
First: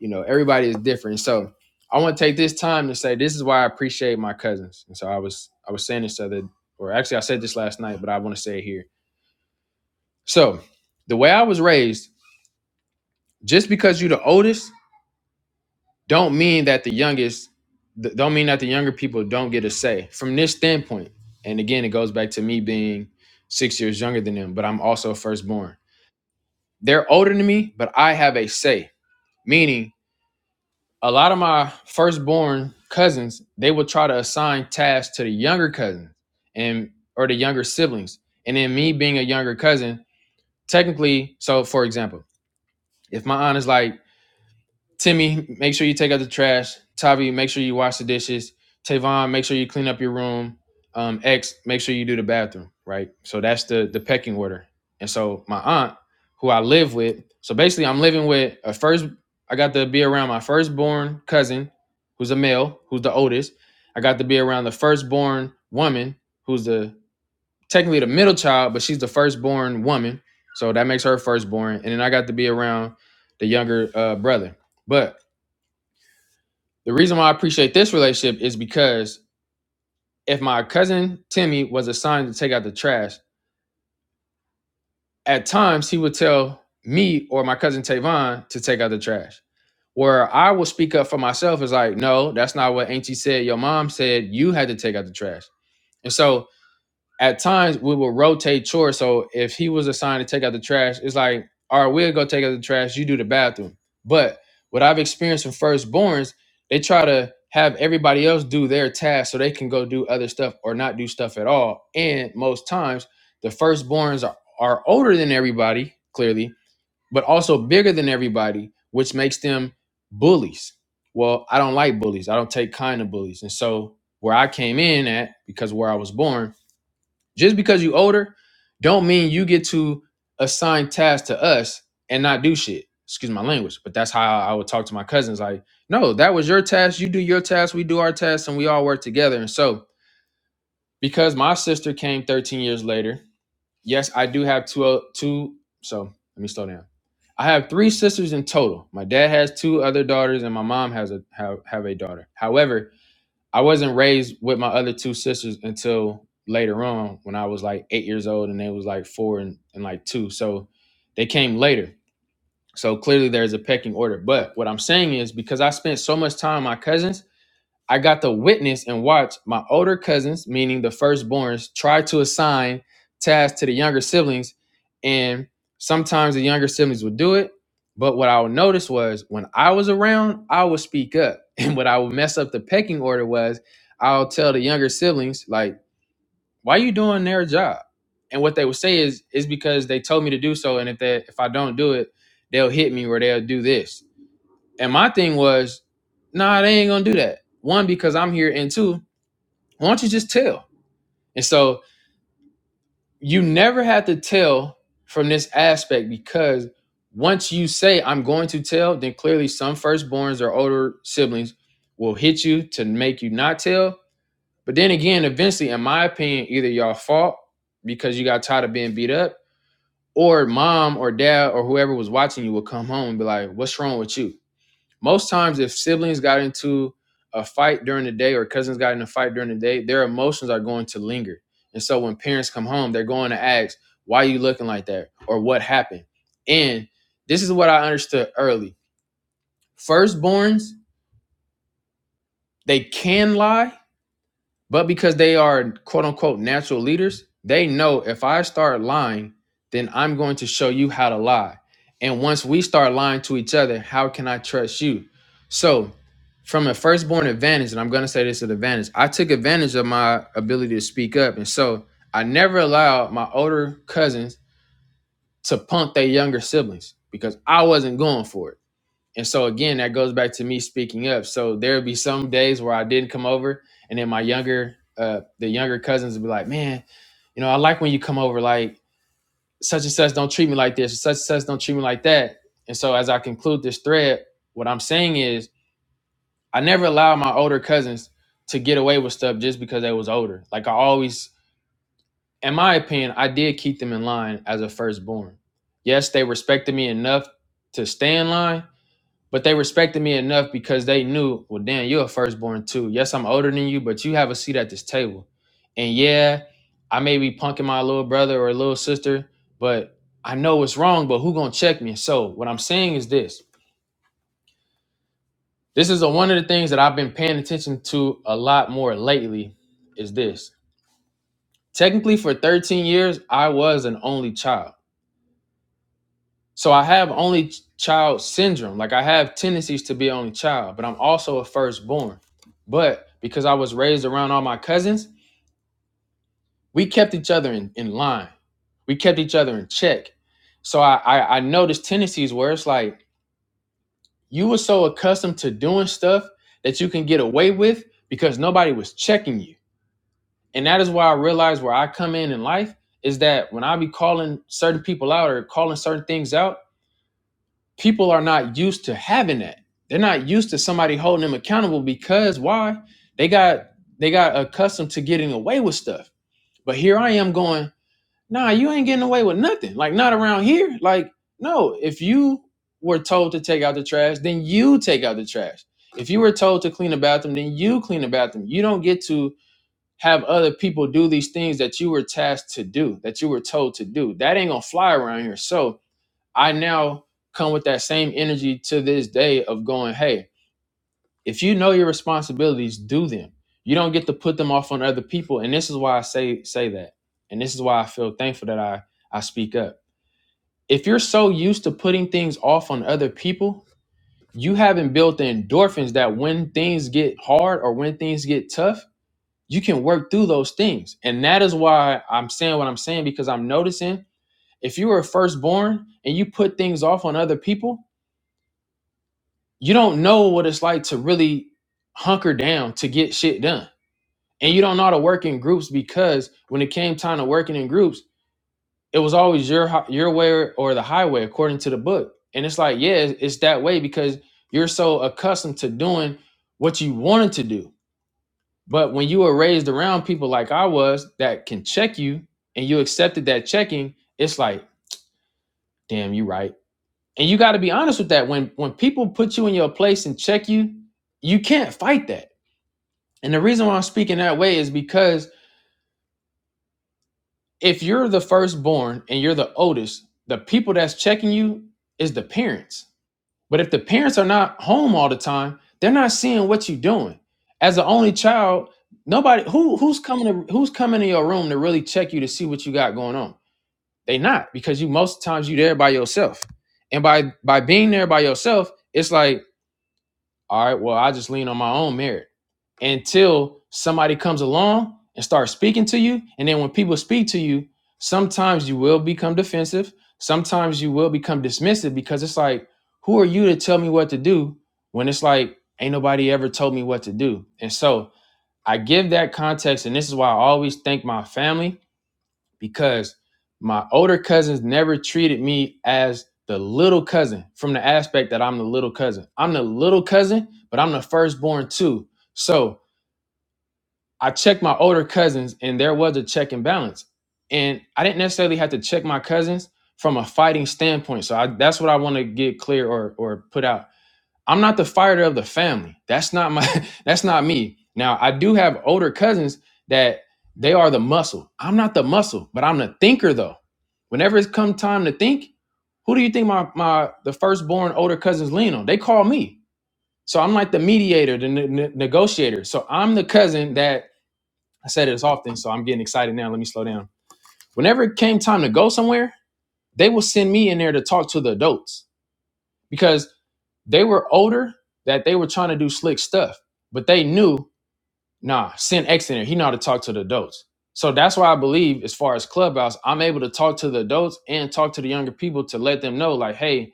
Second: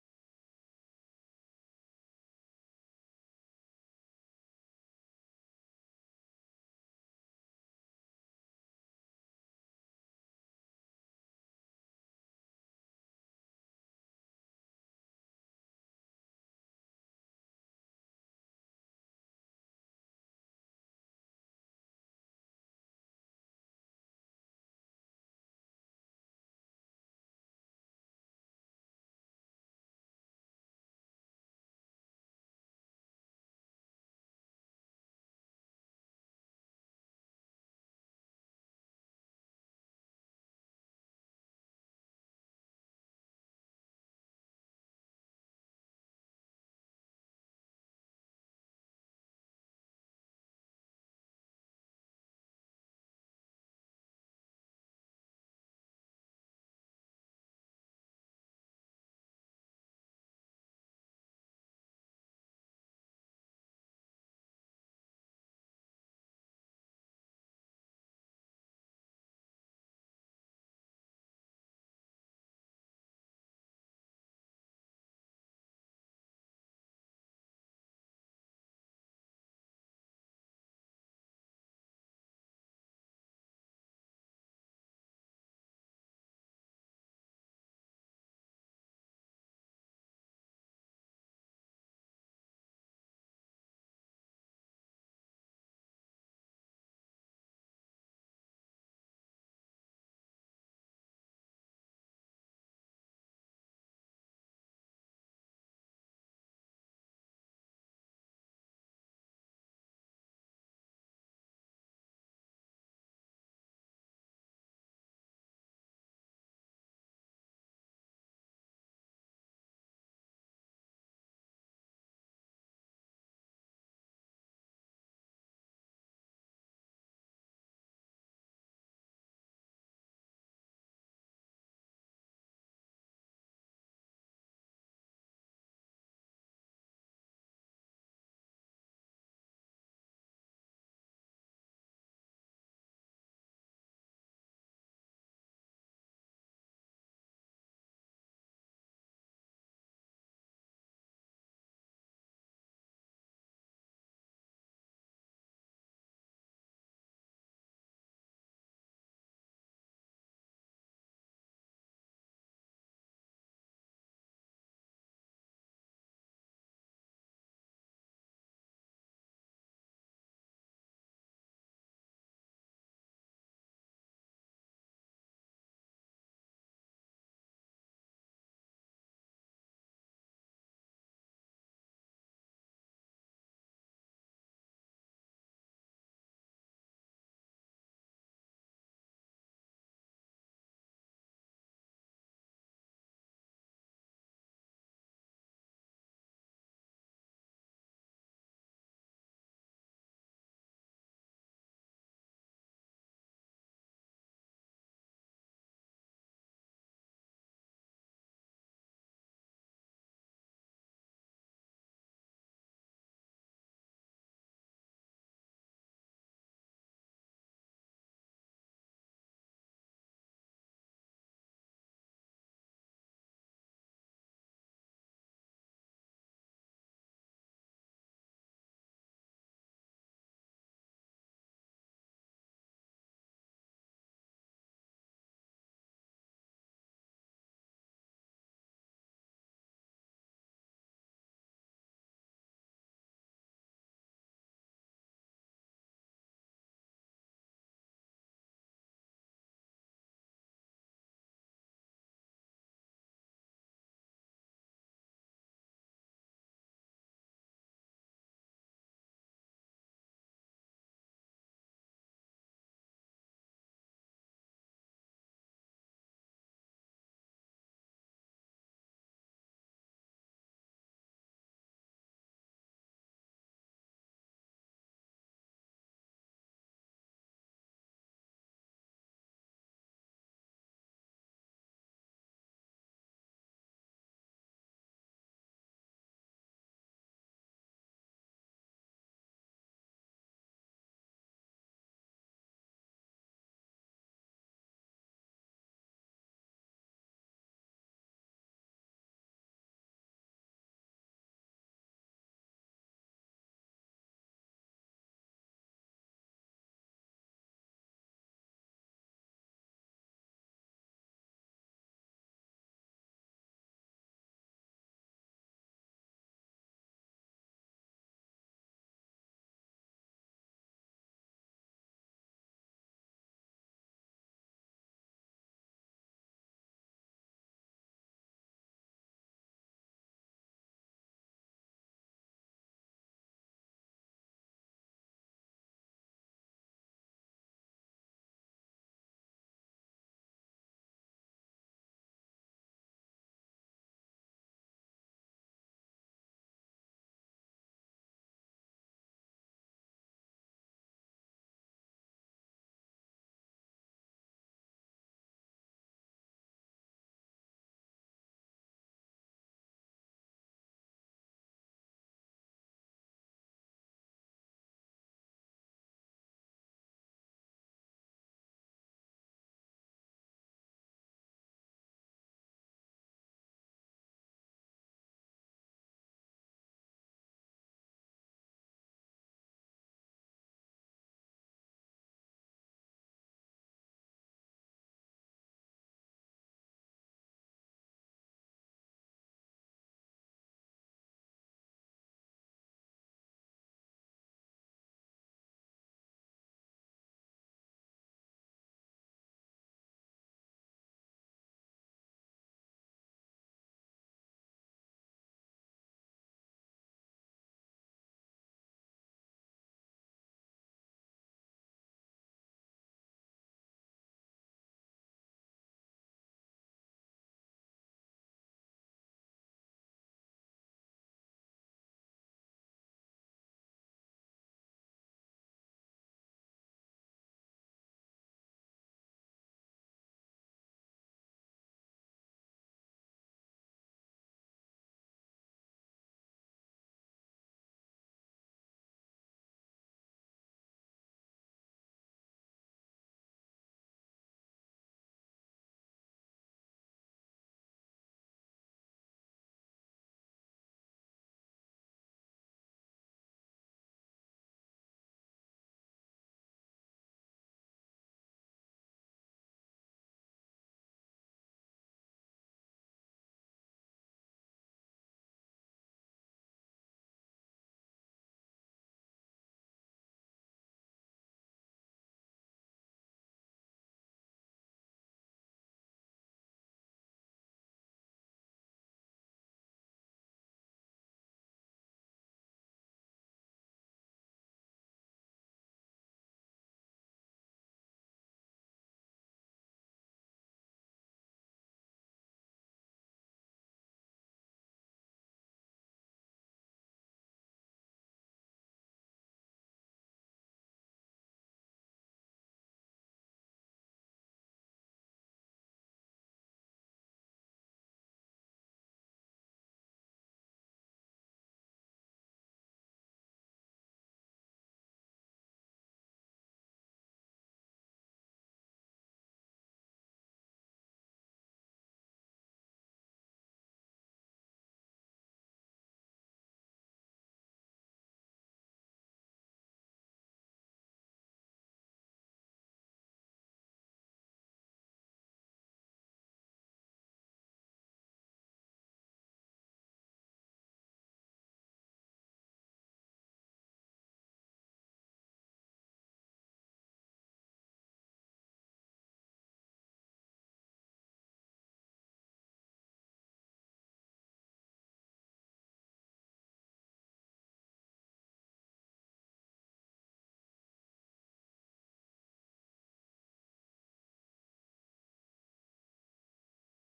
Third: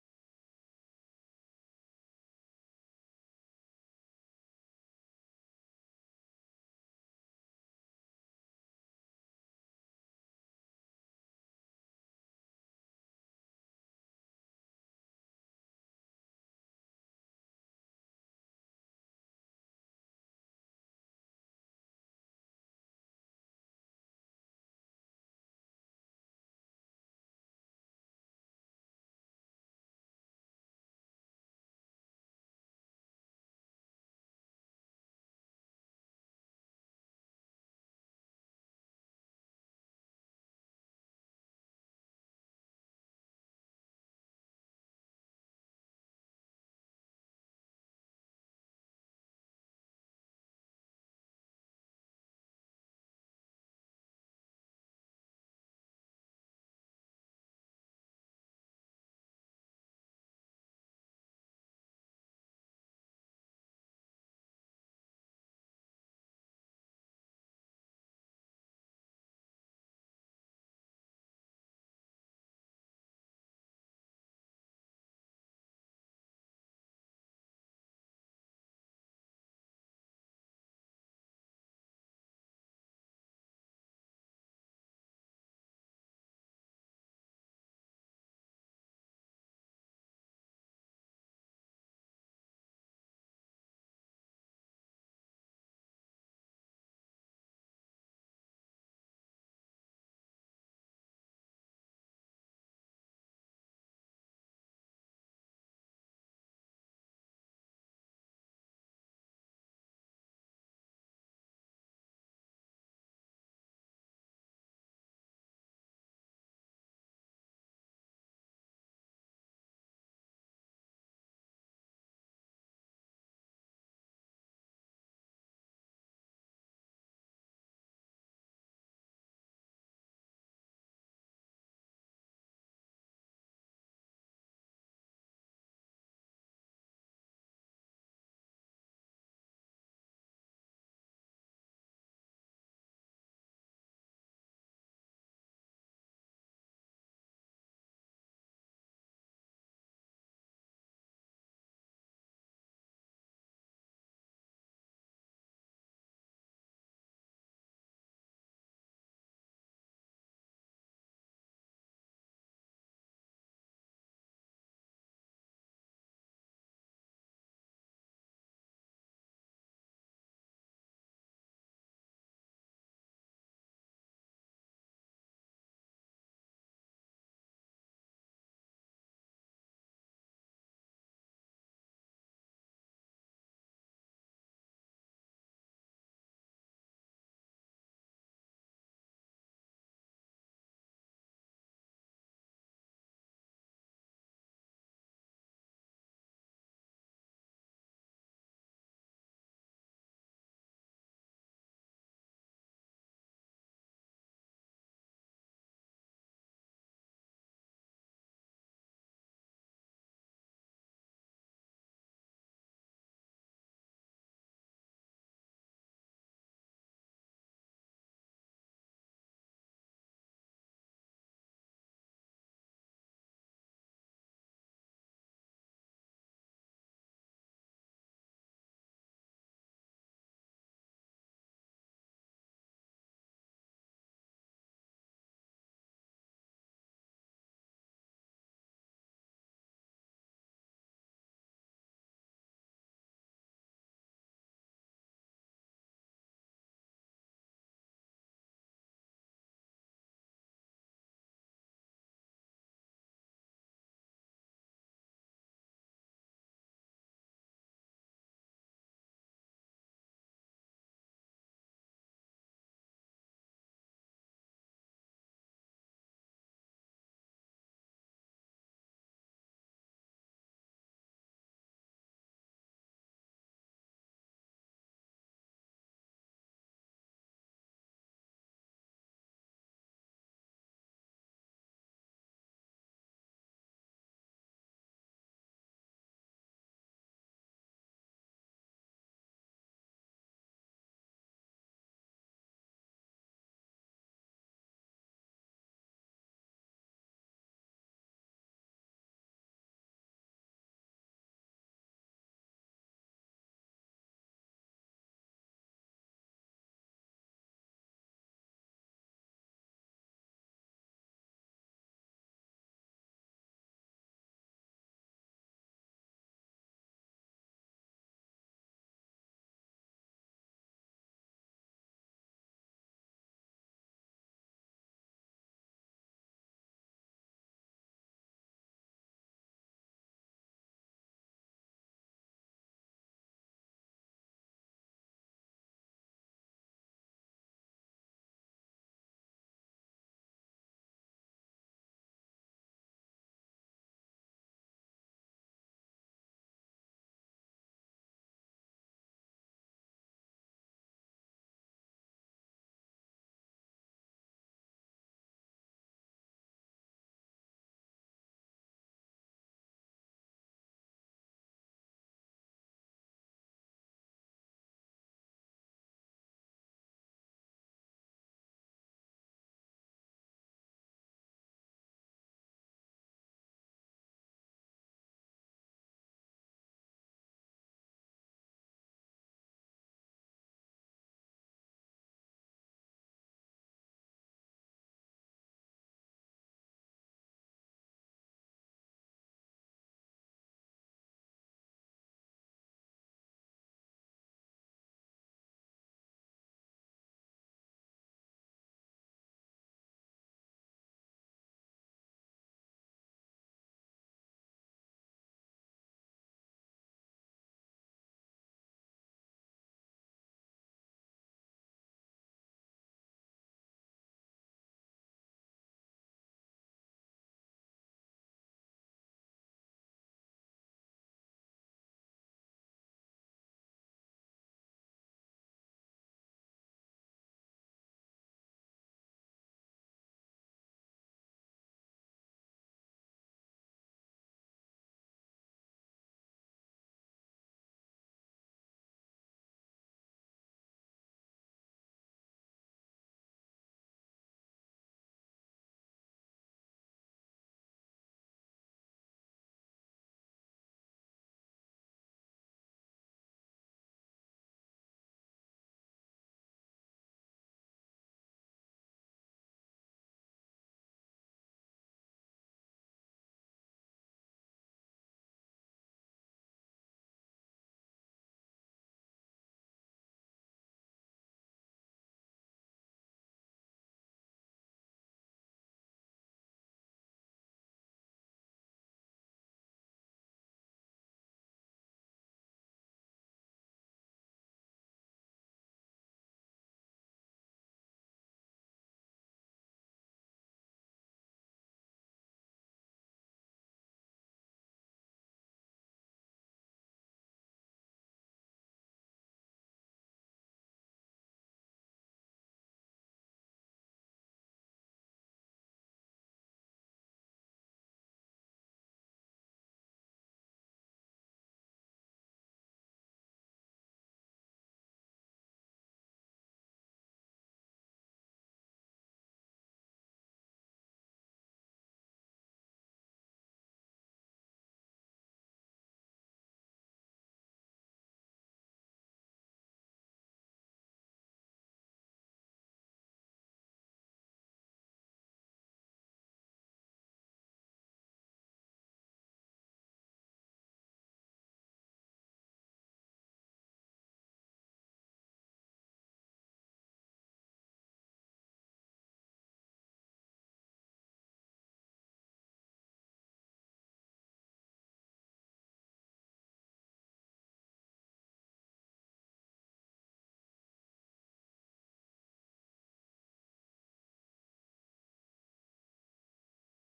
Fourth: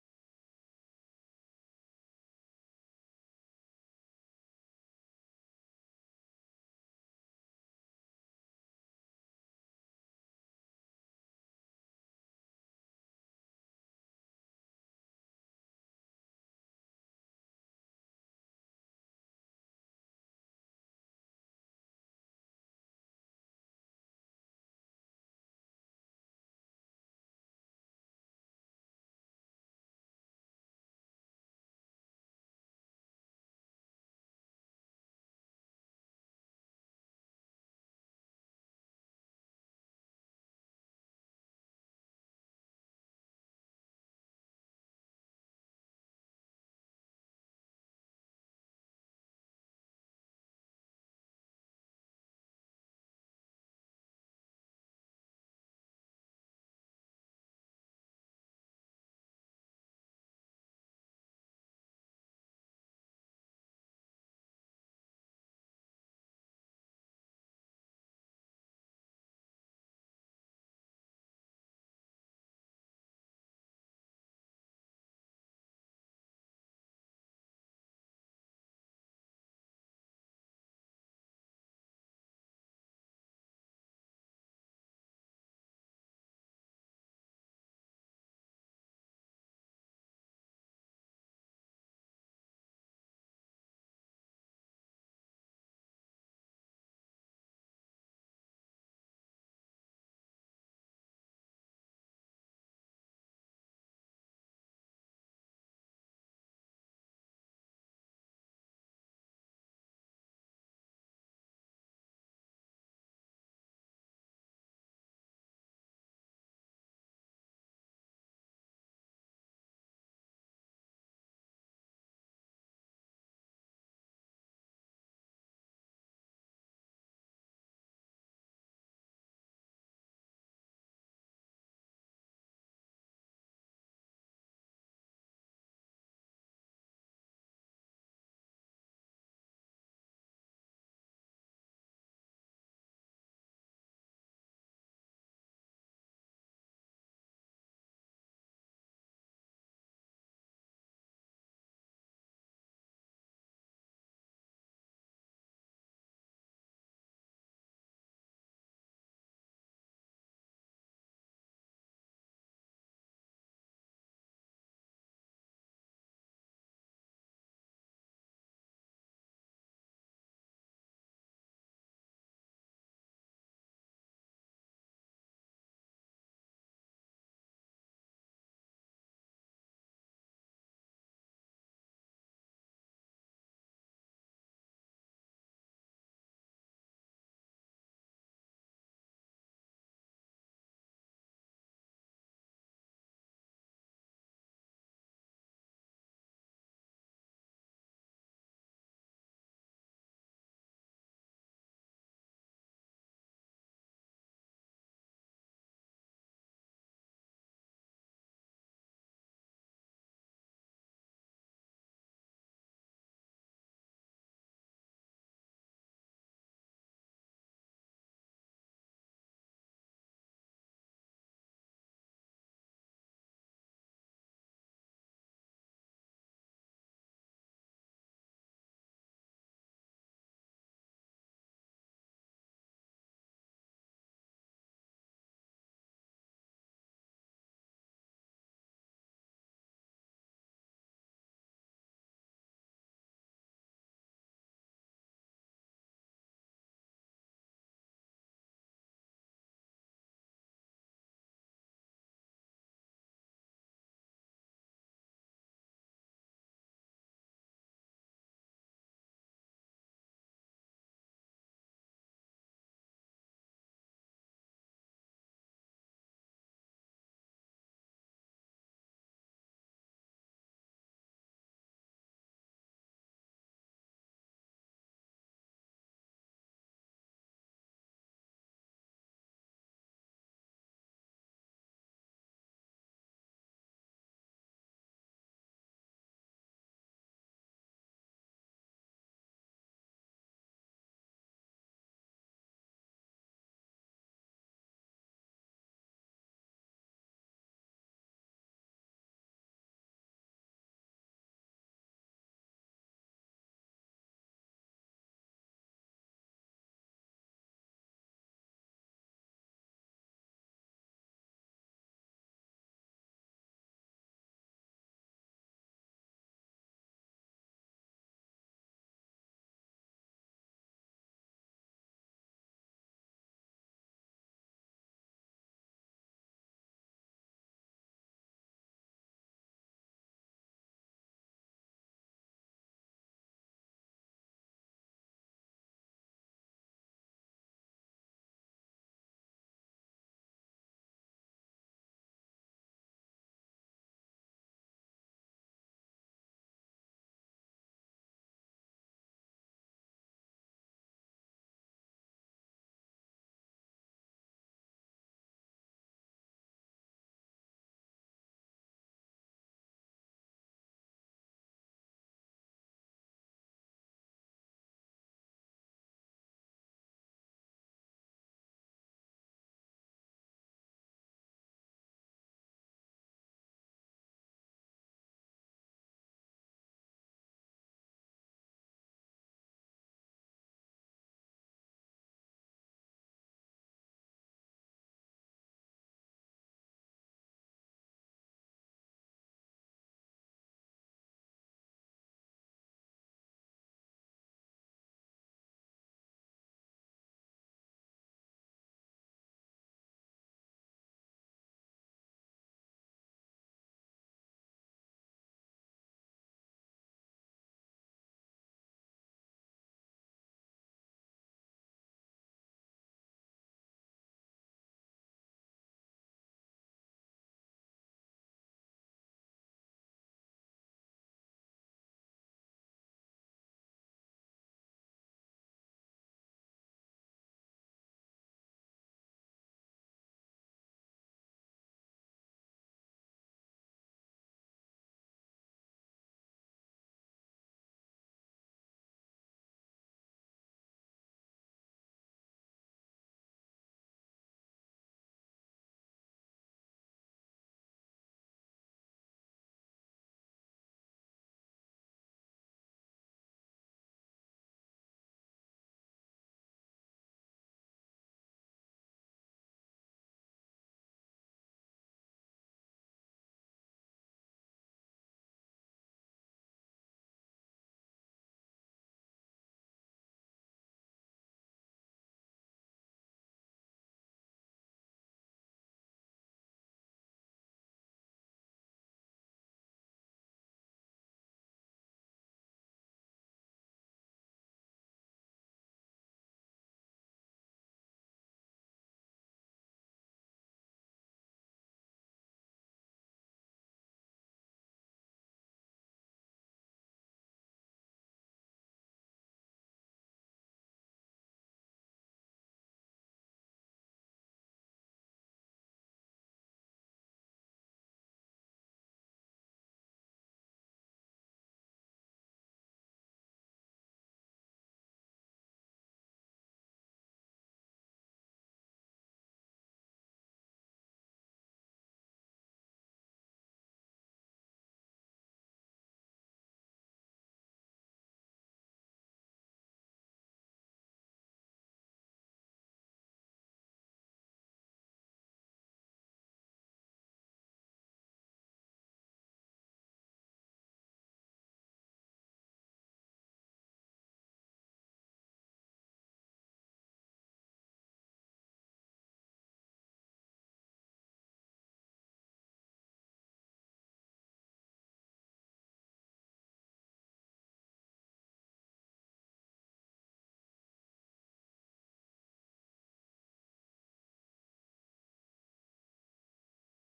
you know, everybody is different. So I want to take this time to say this is why I appreciate my cousins. And so I was, I was saying this other, or actually I said this last night, but I want to say it here. So the way I was raised, just because you're the oldest don't mean that the youngest th- don't mean that the younger people don't get a say from this standpoint and again it goes back to me being six years younger than them but i'm also firstborn they're older than me but i have a say meaning a lot of my firstborn cousins they will try to assign tasks to the younger cousins and or the younger siblings and then me being a younger cousin technically so for example if my aunt is like Timmy, make sure you take out the trash. Tavi, make sure you wash the dishes. Tavon, make sure you clean up your room. Um, X, make sure you do the bathroom, right? So that's the the pecking order. And so my aunt, who I live with, so basically I'm living with a first I got to be around my firstborn cousin, who's a male, who's the oldest. I got to be around the firstborn woman, who's the technically the middle child, but she's the firstborn woman. So that makes her firstborn. And then I got to be around the younger uh, brother. But the reason why I appreciate this relationship is because if my cousin Timmy was assigned to take out the trash, at times he would tell me or my cousin Tavon to take out the trash. Where I will speak up for myself is like, no, that's not what Auntie said. Your mom said you had to take out the trash. And so at times we would rotate chores. So if he was assigned to take out the trash, it's like, all right, we'll go take out the trash. You do the bathroom. But what I've experienced with firstborns, they try to have everybody else do their task so they can go do other stuff or not do stuff at all. And most times, the firstborns are, are older than everybody, clearly, but also bigger than everybody, which makes them bullies. Well, I don't like bullies. I don't take kind of bullies. And so where I came in at, because where I was born, just because you older, don't mean you get to assign tasks to us and not do shit. Excuse my language, but that's how I would talk to my cousins. Like, no, that was your task. You do your task, we do our tasks, and we all work together. And so, because my sister came 13 years later, yes, I do have two. o- Two. So let me slow down. I have three sisters in total. My dad has two other daughters, and my mom has a have, have a daughter. However, I wasn't raised with my other two sisters until later on when I was like eight years old and they was like four and, and like two. So they came later. So clearly there's a pecking order. But what I'm saying is because I spent so much time with my cousins, I got to witness and watch my older cousins, meaning the firstborns, try to assign tasks to the younger siblings. And sometimes the younger siblings would do it. But what I would notice was when I was around, I would speak up. And what I would mess up the pecking order was I'll tell the younger siblings, like, why you doing their job? And what they would say is, is because they told me to do so. And if they if I don't do it, they'll hit me or they'll do this. And my thing was, nah, they ain't gonna do that. One, because I'm here, and two, why don't you just tell? And so you never have to tell from this aspect because once you say I'm going to tell, then clearly some firstborns or older siblings will hit you to make you not tell. But then again, eventually, in my opinion, either y'all fault because you got tired of being beat up, or mom or dad or whoever was watching you will come home and be like, What's wrong with you? Most times, if siblings got into a fight during the day or cousins got in a fight during the day, their emotions are going to linger. And so when parents come home, they're going to ask, why are you looking like that? Or what happened? And this is what I understood early. Firstborns, they can lie But because they are quote unquote natural leaders, they know if I start lying, then I'm going to show you how to lie. And once we start lying to each other, how can I trust you? So, from a firstborn advantage, and I'm going to say this is an advantage, I took advantage of my ability to speak up. And so I never allowed my older cousins to punk their younger siblings because I wasn't going for it. And so again, that goes back to me speaking up. So there would be some days where I didn't come over, and then my younger, uh, the younger cousins would be like, "Man, you know, I like when you come over. Like such and such don't treat me like this. Such and such don't treat me like that." And so as I conclude this thread, what I'm saying is, I never allowed my older cousins to get away with stuff just because they was older. Like I always, in my opinion, I did keep them in line as a firstborn. Yes, they respected me enough to stay in line, but they respected me enough because they knew, well, damn, you're a firstborn too. Yes, I'm older than you, but you have a seat at this table. And yeah, I may be punking my little brother or little sister, but I know it's wrong, but who gonna check me? So what I'm saying is this. This is a, one of the things that I've been paying attention to a lot more lately is this. Technically, for 13 years, I was an only child. So I have only child syndrome. Like I have tendencies to be only child, but I'm also a firstborn. But because I was raised around all my cousins, we kept each other in, in line. We kept each other in check. So I, I I noticed tendencies where it's like you were so accustomed to doing stuff that you can get away with because nobody was checking you. And that is why I realized where I come in in life is that when I be calling certain people out or calling certain things out, people are not used to having that. They're not used to somebody holding them accountable because why? They got they got accustomed to getting away with stuff. But here I am going, nah, you ain't getting away with nothing. Like not around here. Like no, if you were told to take out the trash, then you take out the trash. If you were told to clean the bathroom, then you clean the bathroom. You don't get to have other people do these things that you were tasked to do, that you were told to do. That ain't gonna fly around here. So I now come with that same energy to this day of going, hey, if you know your responsibilities, do them. You don't get to put them off on other people. And this is why I say say that. And this is why I feel thankful that I I speak up. If you're so used to putting things off on other people, you haven't built the endorphins that when things get hard or when things get tough, you can work through those things. And that is why I'm saying what I'm saying because I'm noticing if you were firstborn and you put things off on other people, you don't know what it's like to really hunker down to get shit done. And you don't know how to work in groups because when it came time to working in groups, it was always your hi- your way or or the highway according to the book. And it's like, yeah, it's it's that way because you're so accustomed to doing what you wanted to do. But when you were raised around people like I was that can check you and you accepted that checking, it's like, damn, you right. And you got to be honest with that. When when people put you in your place and check you, you can't fight that And the reason why I'm speaking that way is because if you're the firstborn and you're the oldest, the people that's checking you is the parents. But if the parents are not home all the time, they're not seeing what you're doing. As the only child, nobody who who's coming to who's coming to your room to really check you to see what you got going on. They not because you most times you there by yourself, and by by being there by yourself, it's like All right, well, I just lean on my own merit until somebody comes along and starts speaking to you. And then when people speak to you, sometimes you will become defensive. Sometimes you will become dismissive because it's like, who are you to tell me what to do when it's like, ain't nobody ever told me what to do? And so I give that context. And this is why I always thank my family because my older cousins never treated me as the little cousin from the aspect that I'm the little cousin. I'm the little cousin, but I'm the firstborn too. So I checked my older cousins, and there was a check and balance. And I didn't necessarily have to check my cousins from a fighting standpoint. So I, that's what I want to get clear or or put out I'm not the fighter of the family. That's not my that's not me. Now, I do have older cousins that they are the muscle. I'm not the muscle, but I'm the thinker though. Whenever it's come time to think, who do you think my my the firstborn older cousins lean on? They call me. So I'm like the mediator, the ne- ne- negotiator. So I'm the cousin that I said it as often, so I'm getting excited now. Let me slow down. Whenever it came time to go somewhere, they will send me in there to talk to the adults because they were older that they were trying to do slick stuff, but they knew, nah, send X in there. He know how to talk to the adults. So that's why I believe, as far as Clubhouse, I'm able to talk to the adults and talk to the younger people to let them know, like, hey,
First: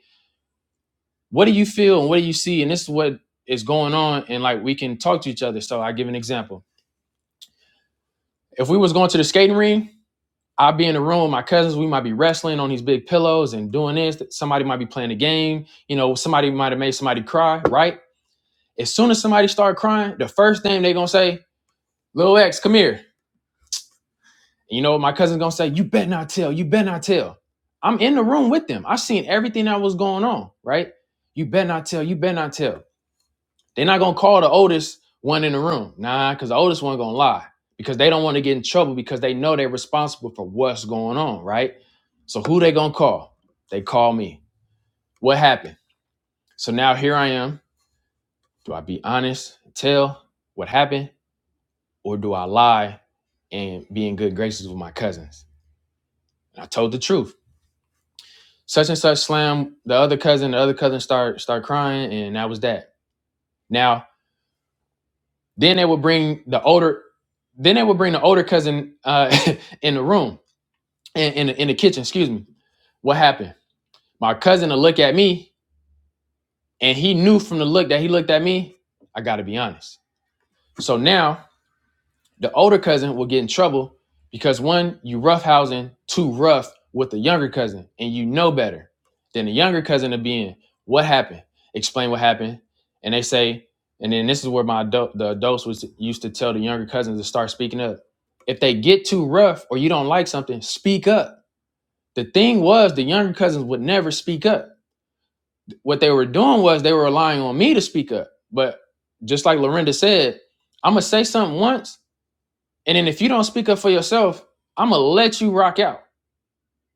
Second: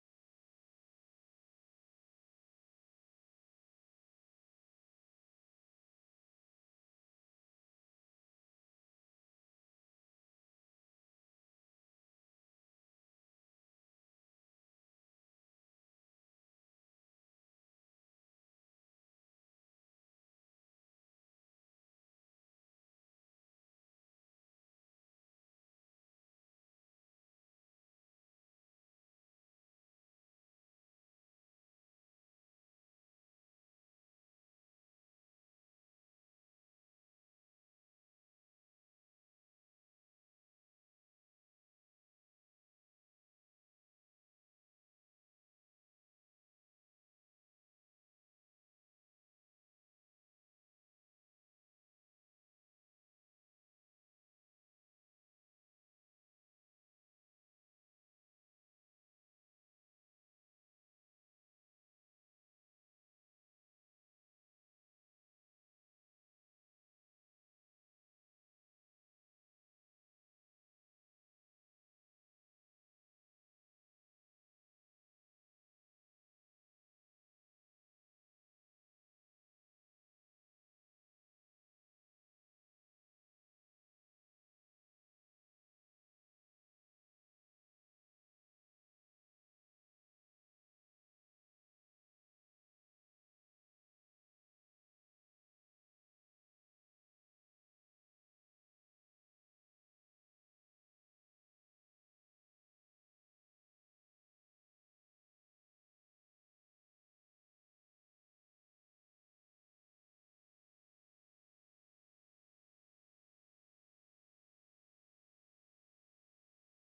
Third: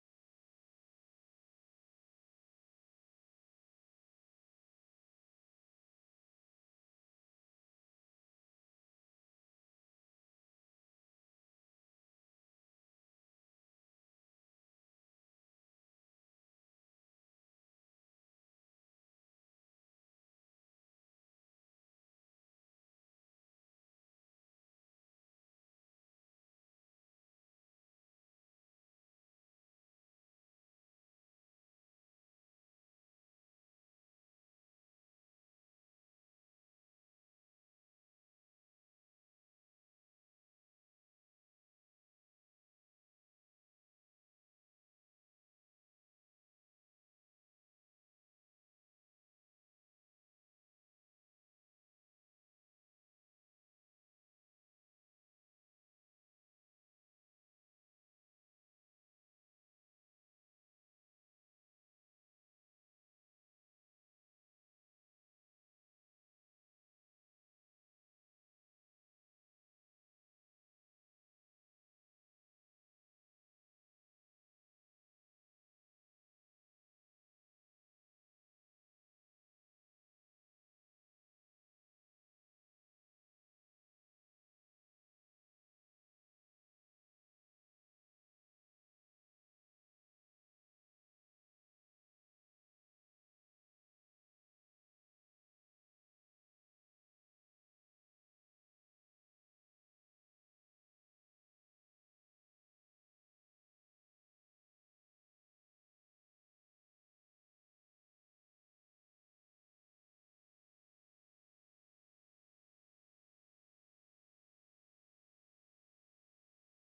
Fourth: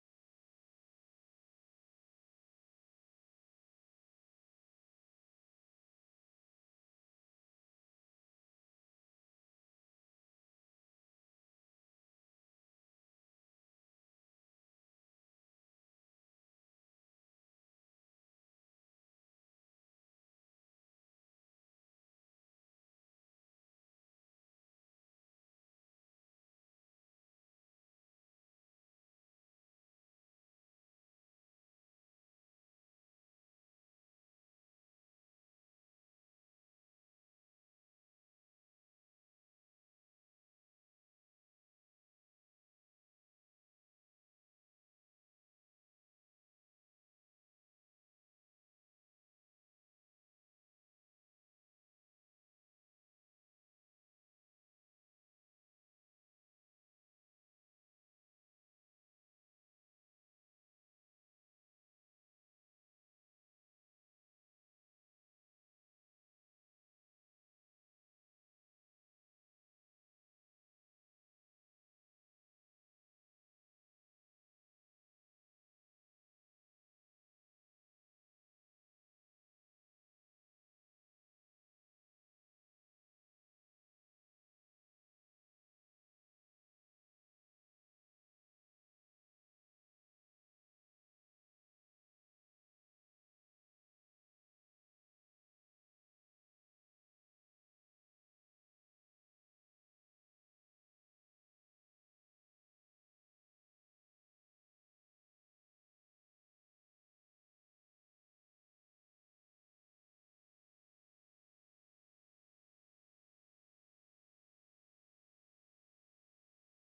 what do you feel and what do you see? And this is what is going on. And like we can talk to each other. So I give an example. If we was going to the skating ring, I'd be in the room with my cousins. We might be wrestling on these big pillows and doing this. Somebody might be playing a game. You know, somebody might have made somebody cry, right? As soon as somebody start crying, the first thing they gonna say, "Little X, come here." You know what my cousin's gonna say? You better not tell. You better not tell. I'm in the room with them. I seen everything that was going on. Right? You better not tell. You better not tell. They're not gonna call the oldest one in the room, nah, because the oldest one gonna lie because they don't want to get in trouble because they know they're responsible for what's going on. Right? So who they gonna call? They call me. What happened? So now here I am. Do I be honest? Tell what happened? or do I lie and be in good graces with my cousins? And I told the truth. Such and such slam the other cousin. The other cousin start start crying, and that was that. Now then they would bring the older, then they would bring the older cousin uh, in the room in, in the, in the kitchen. Excuse me. What happened? My cousin to look at me, and he knew from the look that he looked at me. I got to be honest. So now The older cousin will get in trouble because one, you roughhousing too rough with the younger cousin, and you know better than the younger cousin to be in. What happened? Explain what happened. And they say, and then this is where my adult, the adults was used to tell the younger cousins to start speaking up. If they get too rough or you don't like something, speak up. The thing was, the younger cousins would never speak up. What they were doing was they were relying on me to speak up. But just like Lorinda said, I'm gonna say something once and then if you don't speak up for yourself, I'm gonna let you rock out.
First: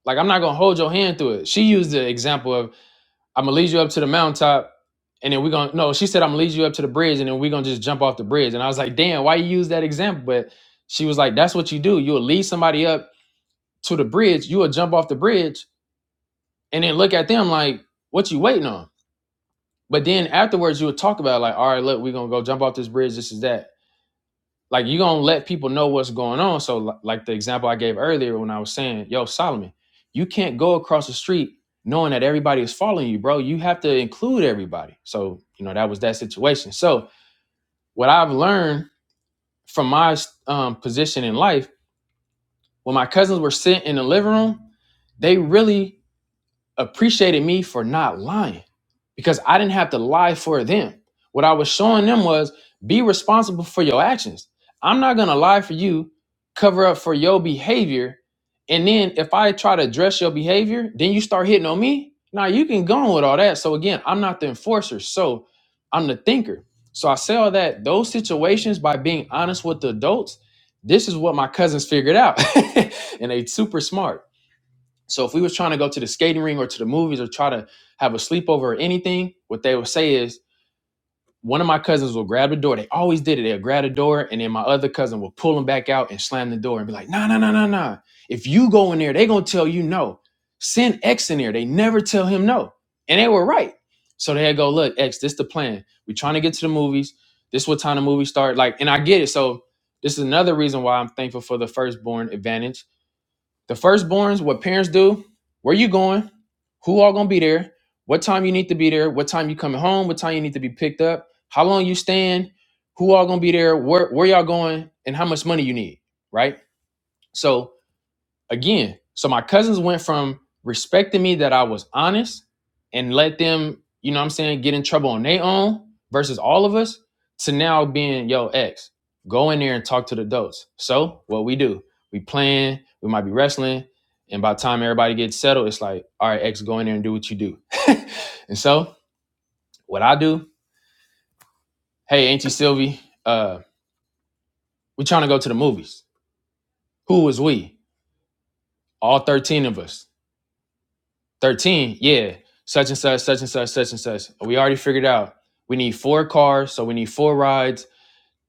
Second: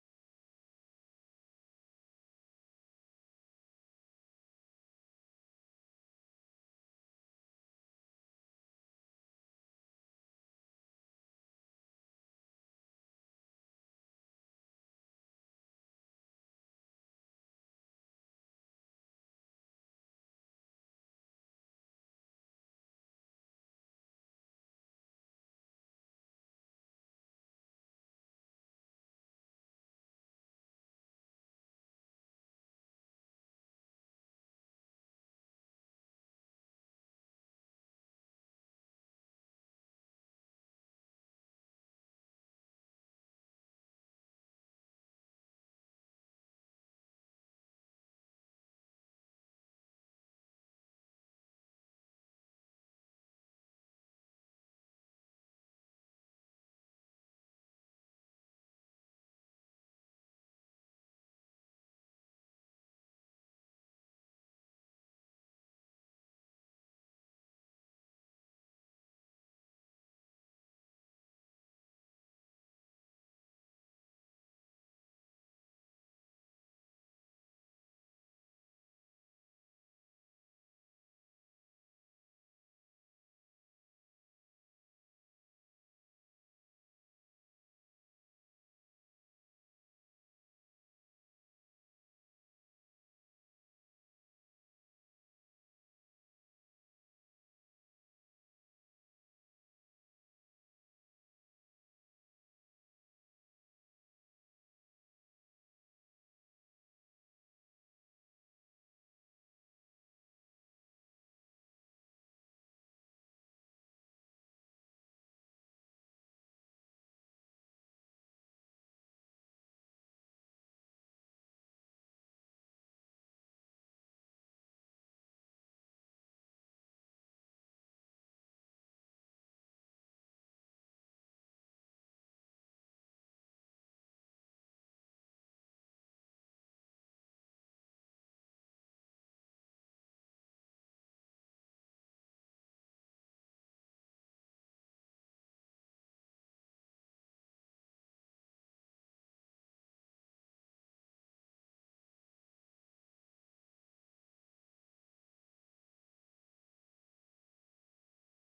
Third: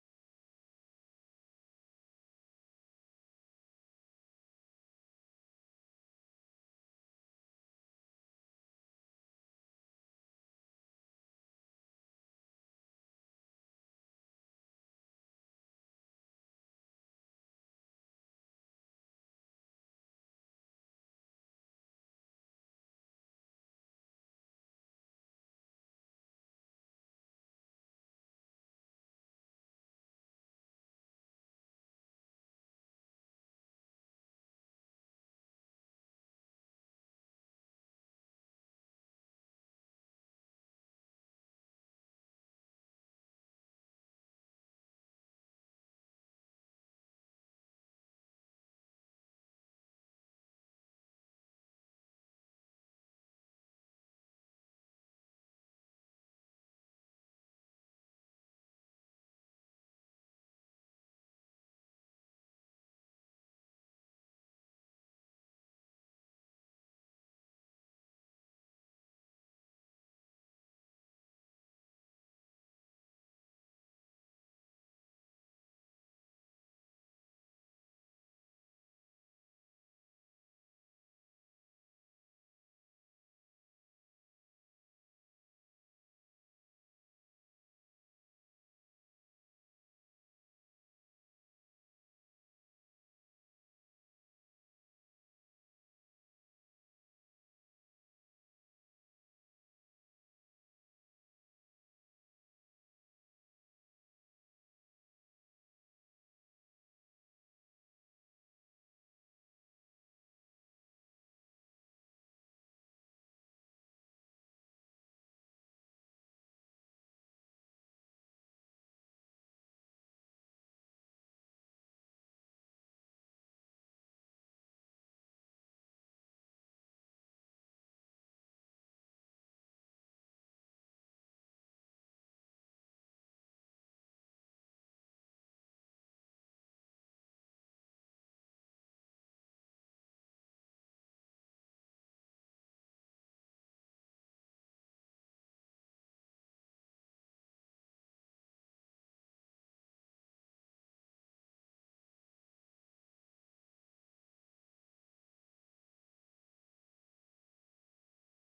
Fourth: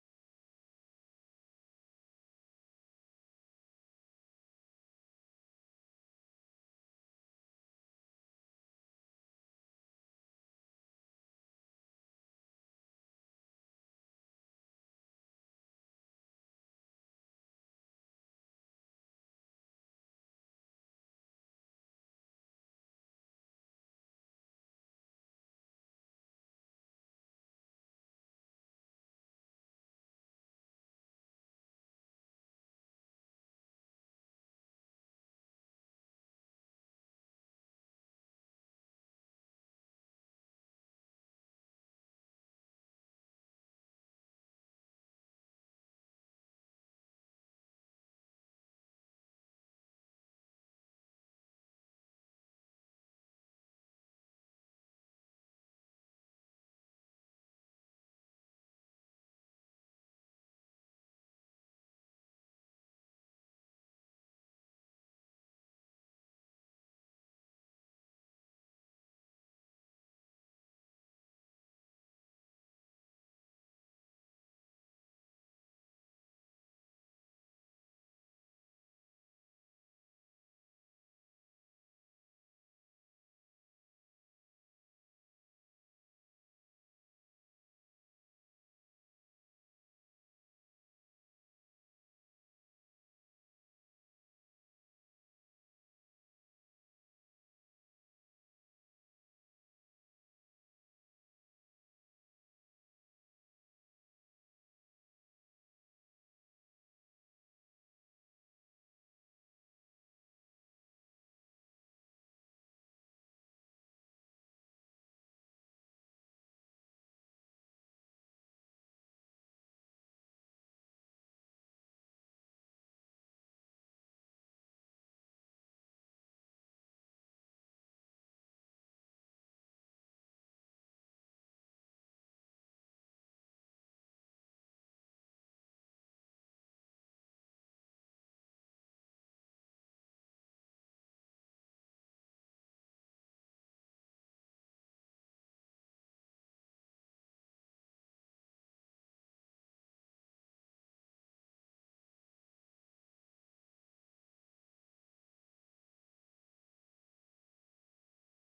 Like I'm not gonna hold your hand through it. She used the example of I'm gonna lead you up to the mountaintop, and then we're gonna no. She said I'm gonna lead you up to the bridge, and then we're gonna just jump off the bridge. And I was like, damn, why you use that example? But she was like, that's what you do. You'll lead somebody up to the bridge. You'll jump off the bridge, and then look at them like, what you waiting on? But then afterwards, you would talk about it, like, all right, look, we're gonna go jump off this bridge. This is that. like you gonna let people know what's going on. So like the example I gave earlier when I was saying, yo, Solomon, you can't go across the street knowing that everybody is following you, bro. You have to include everybody. So, you know, that was that situation. So what I've learned from my um, position in life, when my cousins were sitting in the living room, they really appreciated me for not lying because I didn't have to lie for them. What I was showing them was be responsible for your actions. I'm not going to lie for you, cover up for your behavior. And then if I try to address your behavior, then you start hitting on me. Now you can go on with all that. So again, I'm not the enforcer. So I'm the thinker. So I say all that, those situations by being honest with the adults, this is what my cousins figured out. and they super smart so if we was trying to go to the skating ring or to the movies or try to have a sleepover or anything, what they would say is one of my cousins will grab the door. They always did it. They'll grab the door, and then my other cousin will pull them back out and slam the door and be like, "No, no, no, no, no! If you go in there, they gonna tell you no. Send X in there. They never tell him no, and they were right. So they go, look, X, this the plan. We trying to get to the movies. This what time the movie start. Like, and I get it. So this is another reason why I'm thankful for the firstborn advantage the firstborns, what parents do, where you going, who all gonna be there, what time you need to be there, what time you coming home, what time you need to be picked up, how long you staying, who all gonna be there, where where y'all going, and how much money you need, right? So again so my cousins went from respecting me that i was honest and let them you know what i'm saying get in trouble on their own versus all of us to now being yo ex go in there and talk to the adults so what we do we playing we might be wrestling and by the time everybody gets settled it's like all right ex go in there and do what you do and so what i do hey auntie sylvie uh we trying to go to the movies who was we all 13 of us 13, yeah, such and such, such and such, such and such. We already figured out. We need four cars, so we need four rides.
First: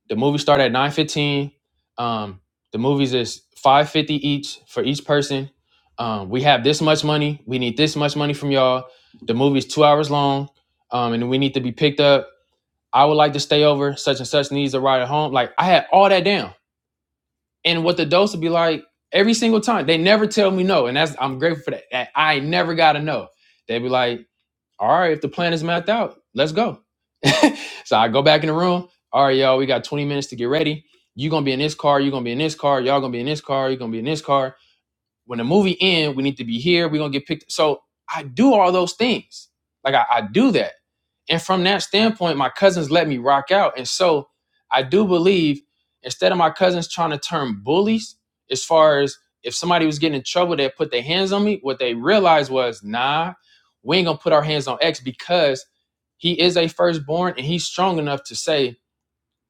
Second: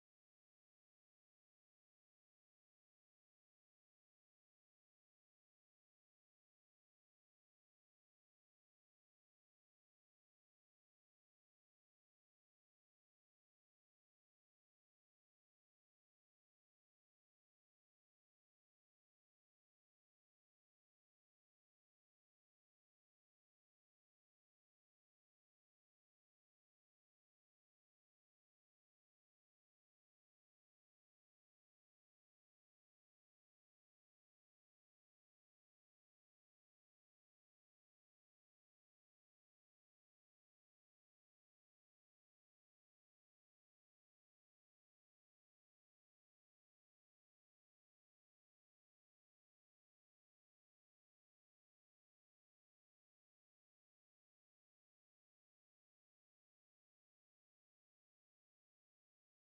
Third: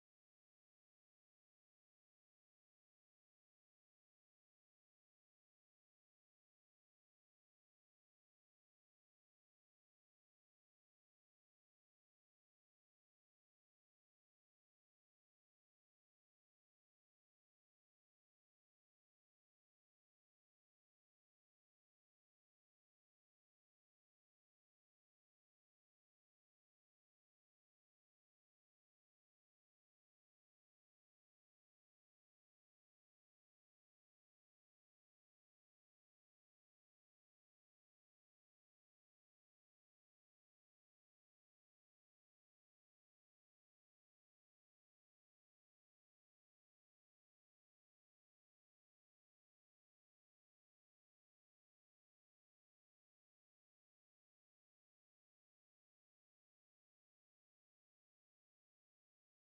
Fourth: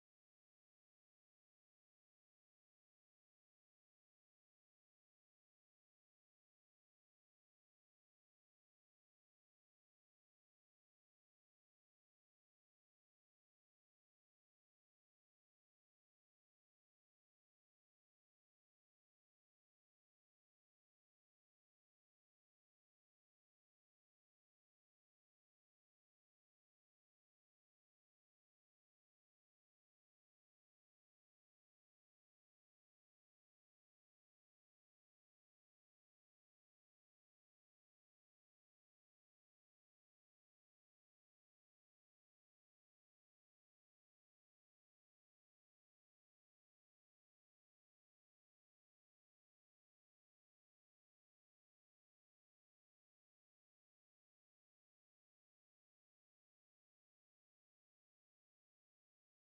The movie start at 9.15. Um, the movies is 5.50 each for each person. Um, we have this much money. We need this much money from y'all. The movie's two hours long, um, and we need to be picked up. I would like to stay over. Such and such needs a ride at home. Like I had all that down. And what the dose would be like every single time. They never tell me no. And that's I'm grateful for that. that I never gotta know. They be like, all right, if the plan is mapped out, let's go. so I go back in the room. All right, y'all, we got 20 minutes to get ready. You're gonna be in this car, you're gonna be in this car, y'all gonna be in this car, you're gonna be in this car when the movie end, we need to be here. We're gonna get picked. So I do all those things. Like I, I do that. And from that standpoint, my cousins let me rock out. And so I do believe instead of my cousins trying to turn bullies, as far as if somebody was getting in trouble, they put their hands on me. What they realized was, nah, we ain't gonna put our hands on X because he is a firstborn and he's strong enough to say,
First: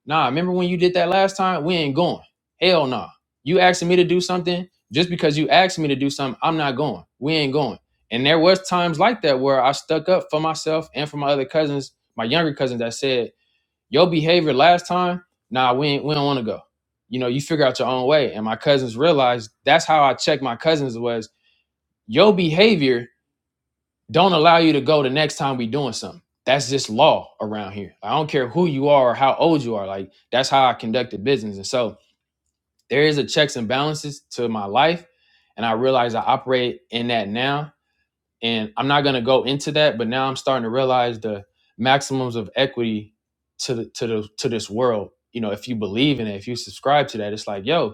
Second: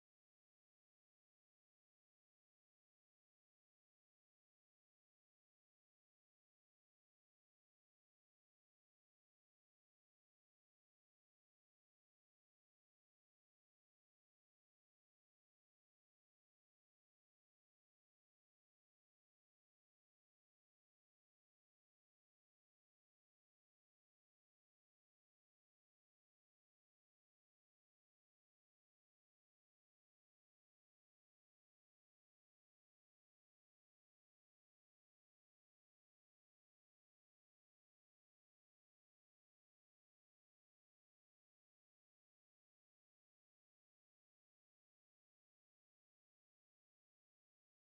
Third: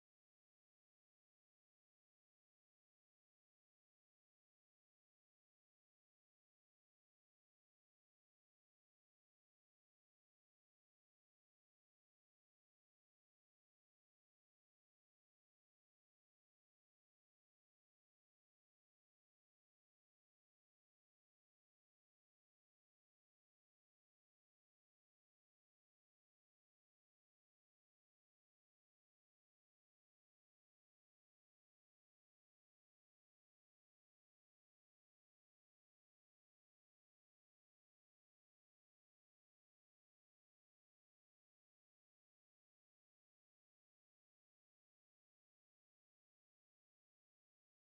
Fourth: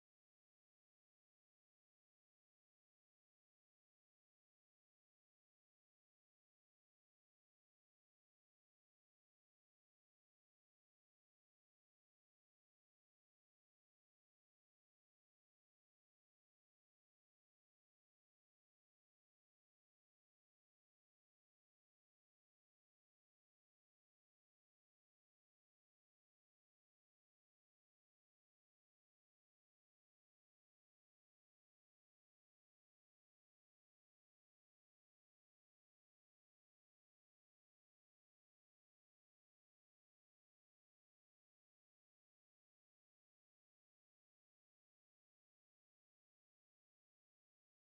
Nah, remember when you did that last time? We ain't going. Hell nah. You asking me to do something just because you asked me to do something, I'm not going. We ain't going. And there was times like that where I stuck up for myself and for my other cousins, my younger cousins that said, "Your behavior last time, nah, we ain't, we don't want to go." You know, you figure out your own way. And my cousins realized that's how I checked my cousins was your behavior don't allow you to go the next time we doing something. That's just law around here. I don't care who you are or how old you are. Like that's how I conducted business. And so there is a checks and balances to my life. And I realize I operate in that now. And I'm not gonna go into that, but now I'm starting to realize the maximums of equity to the to the to this world. You know, if you believe in it, if you subscribe to that, it's like, yo,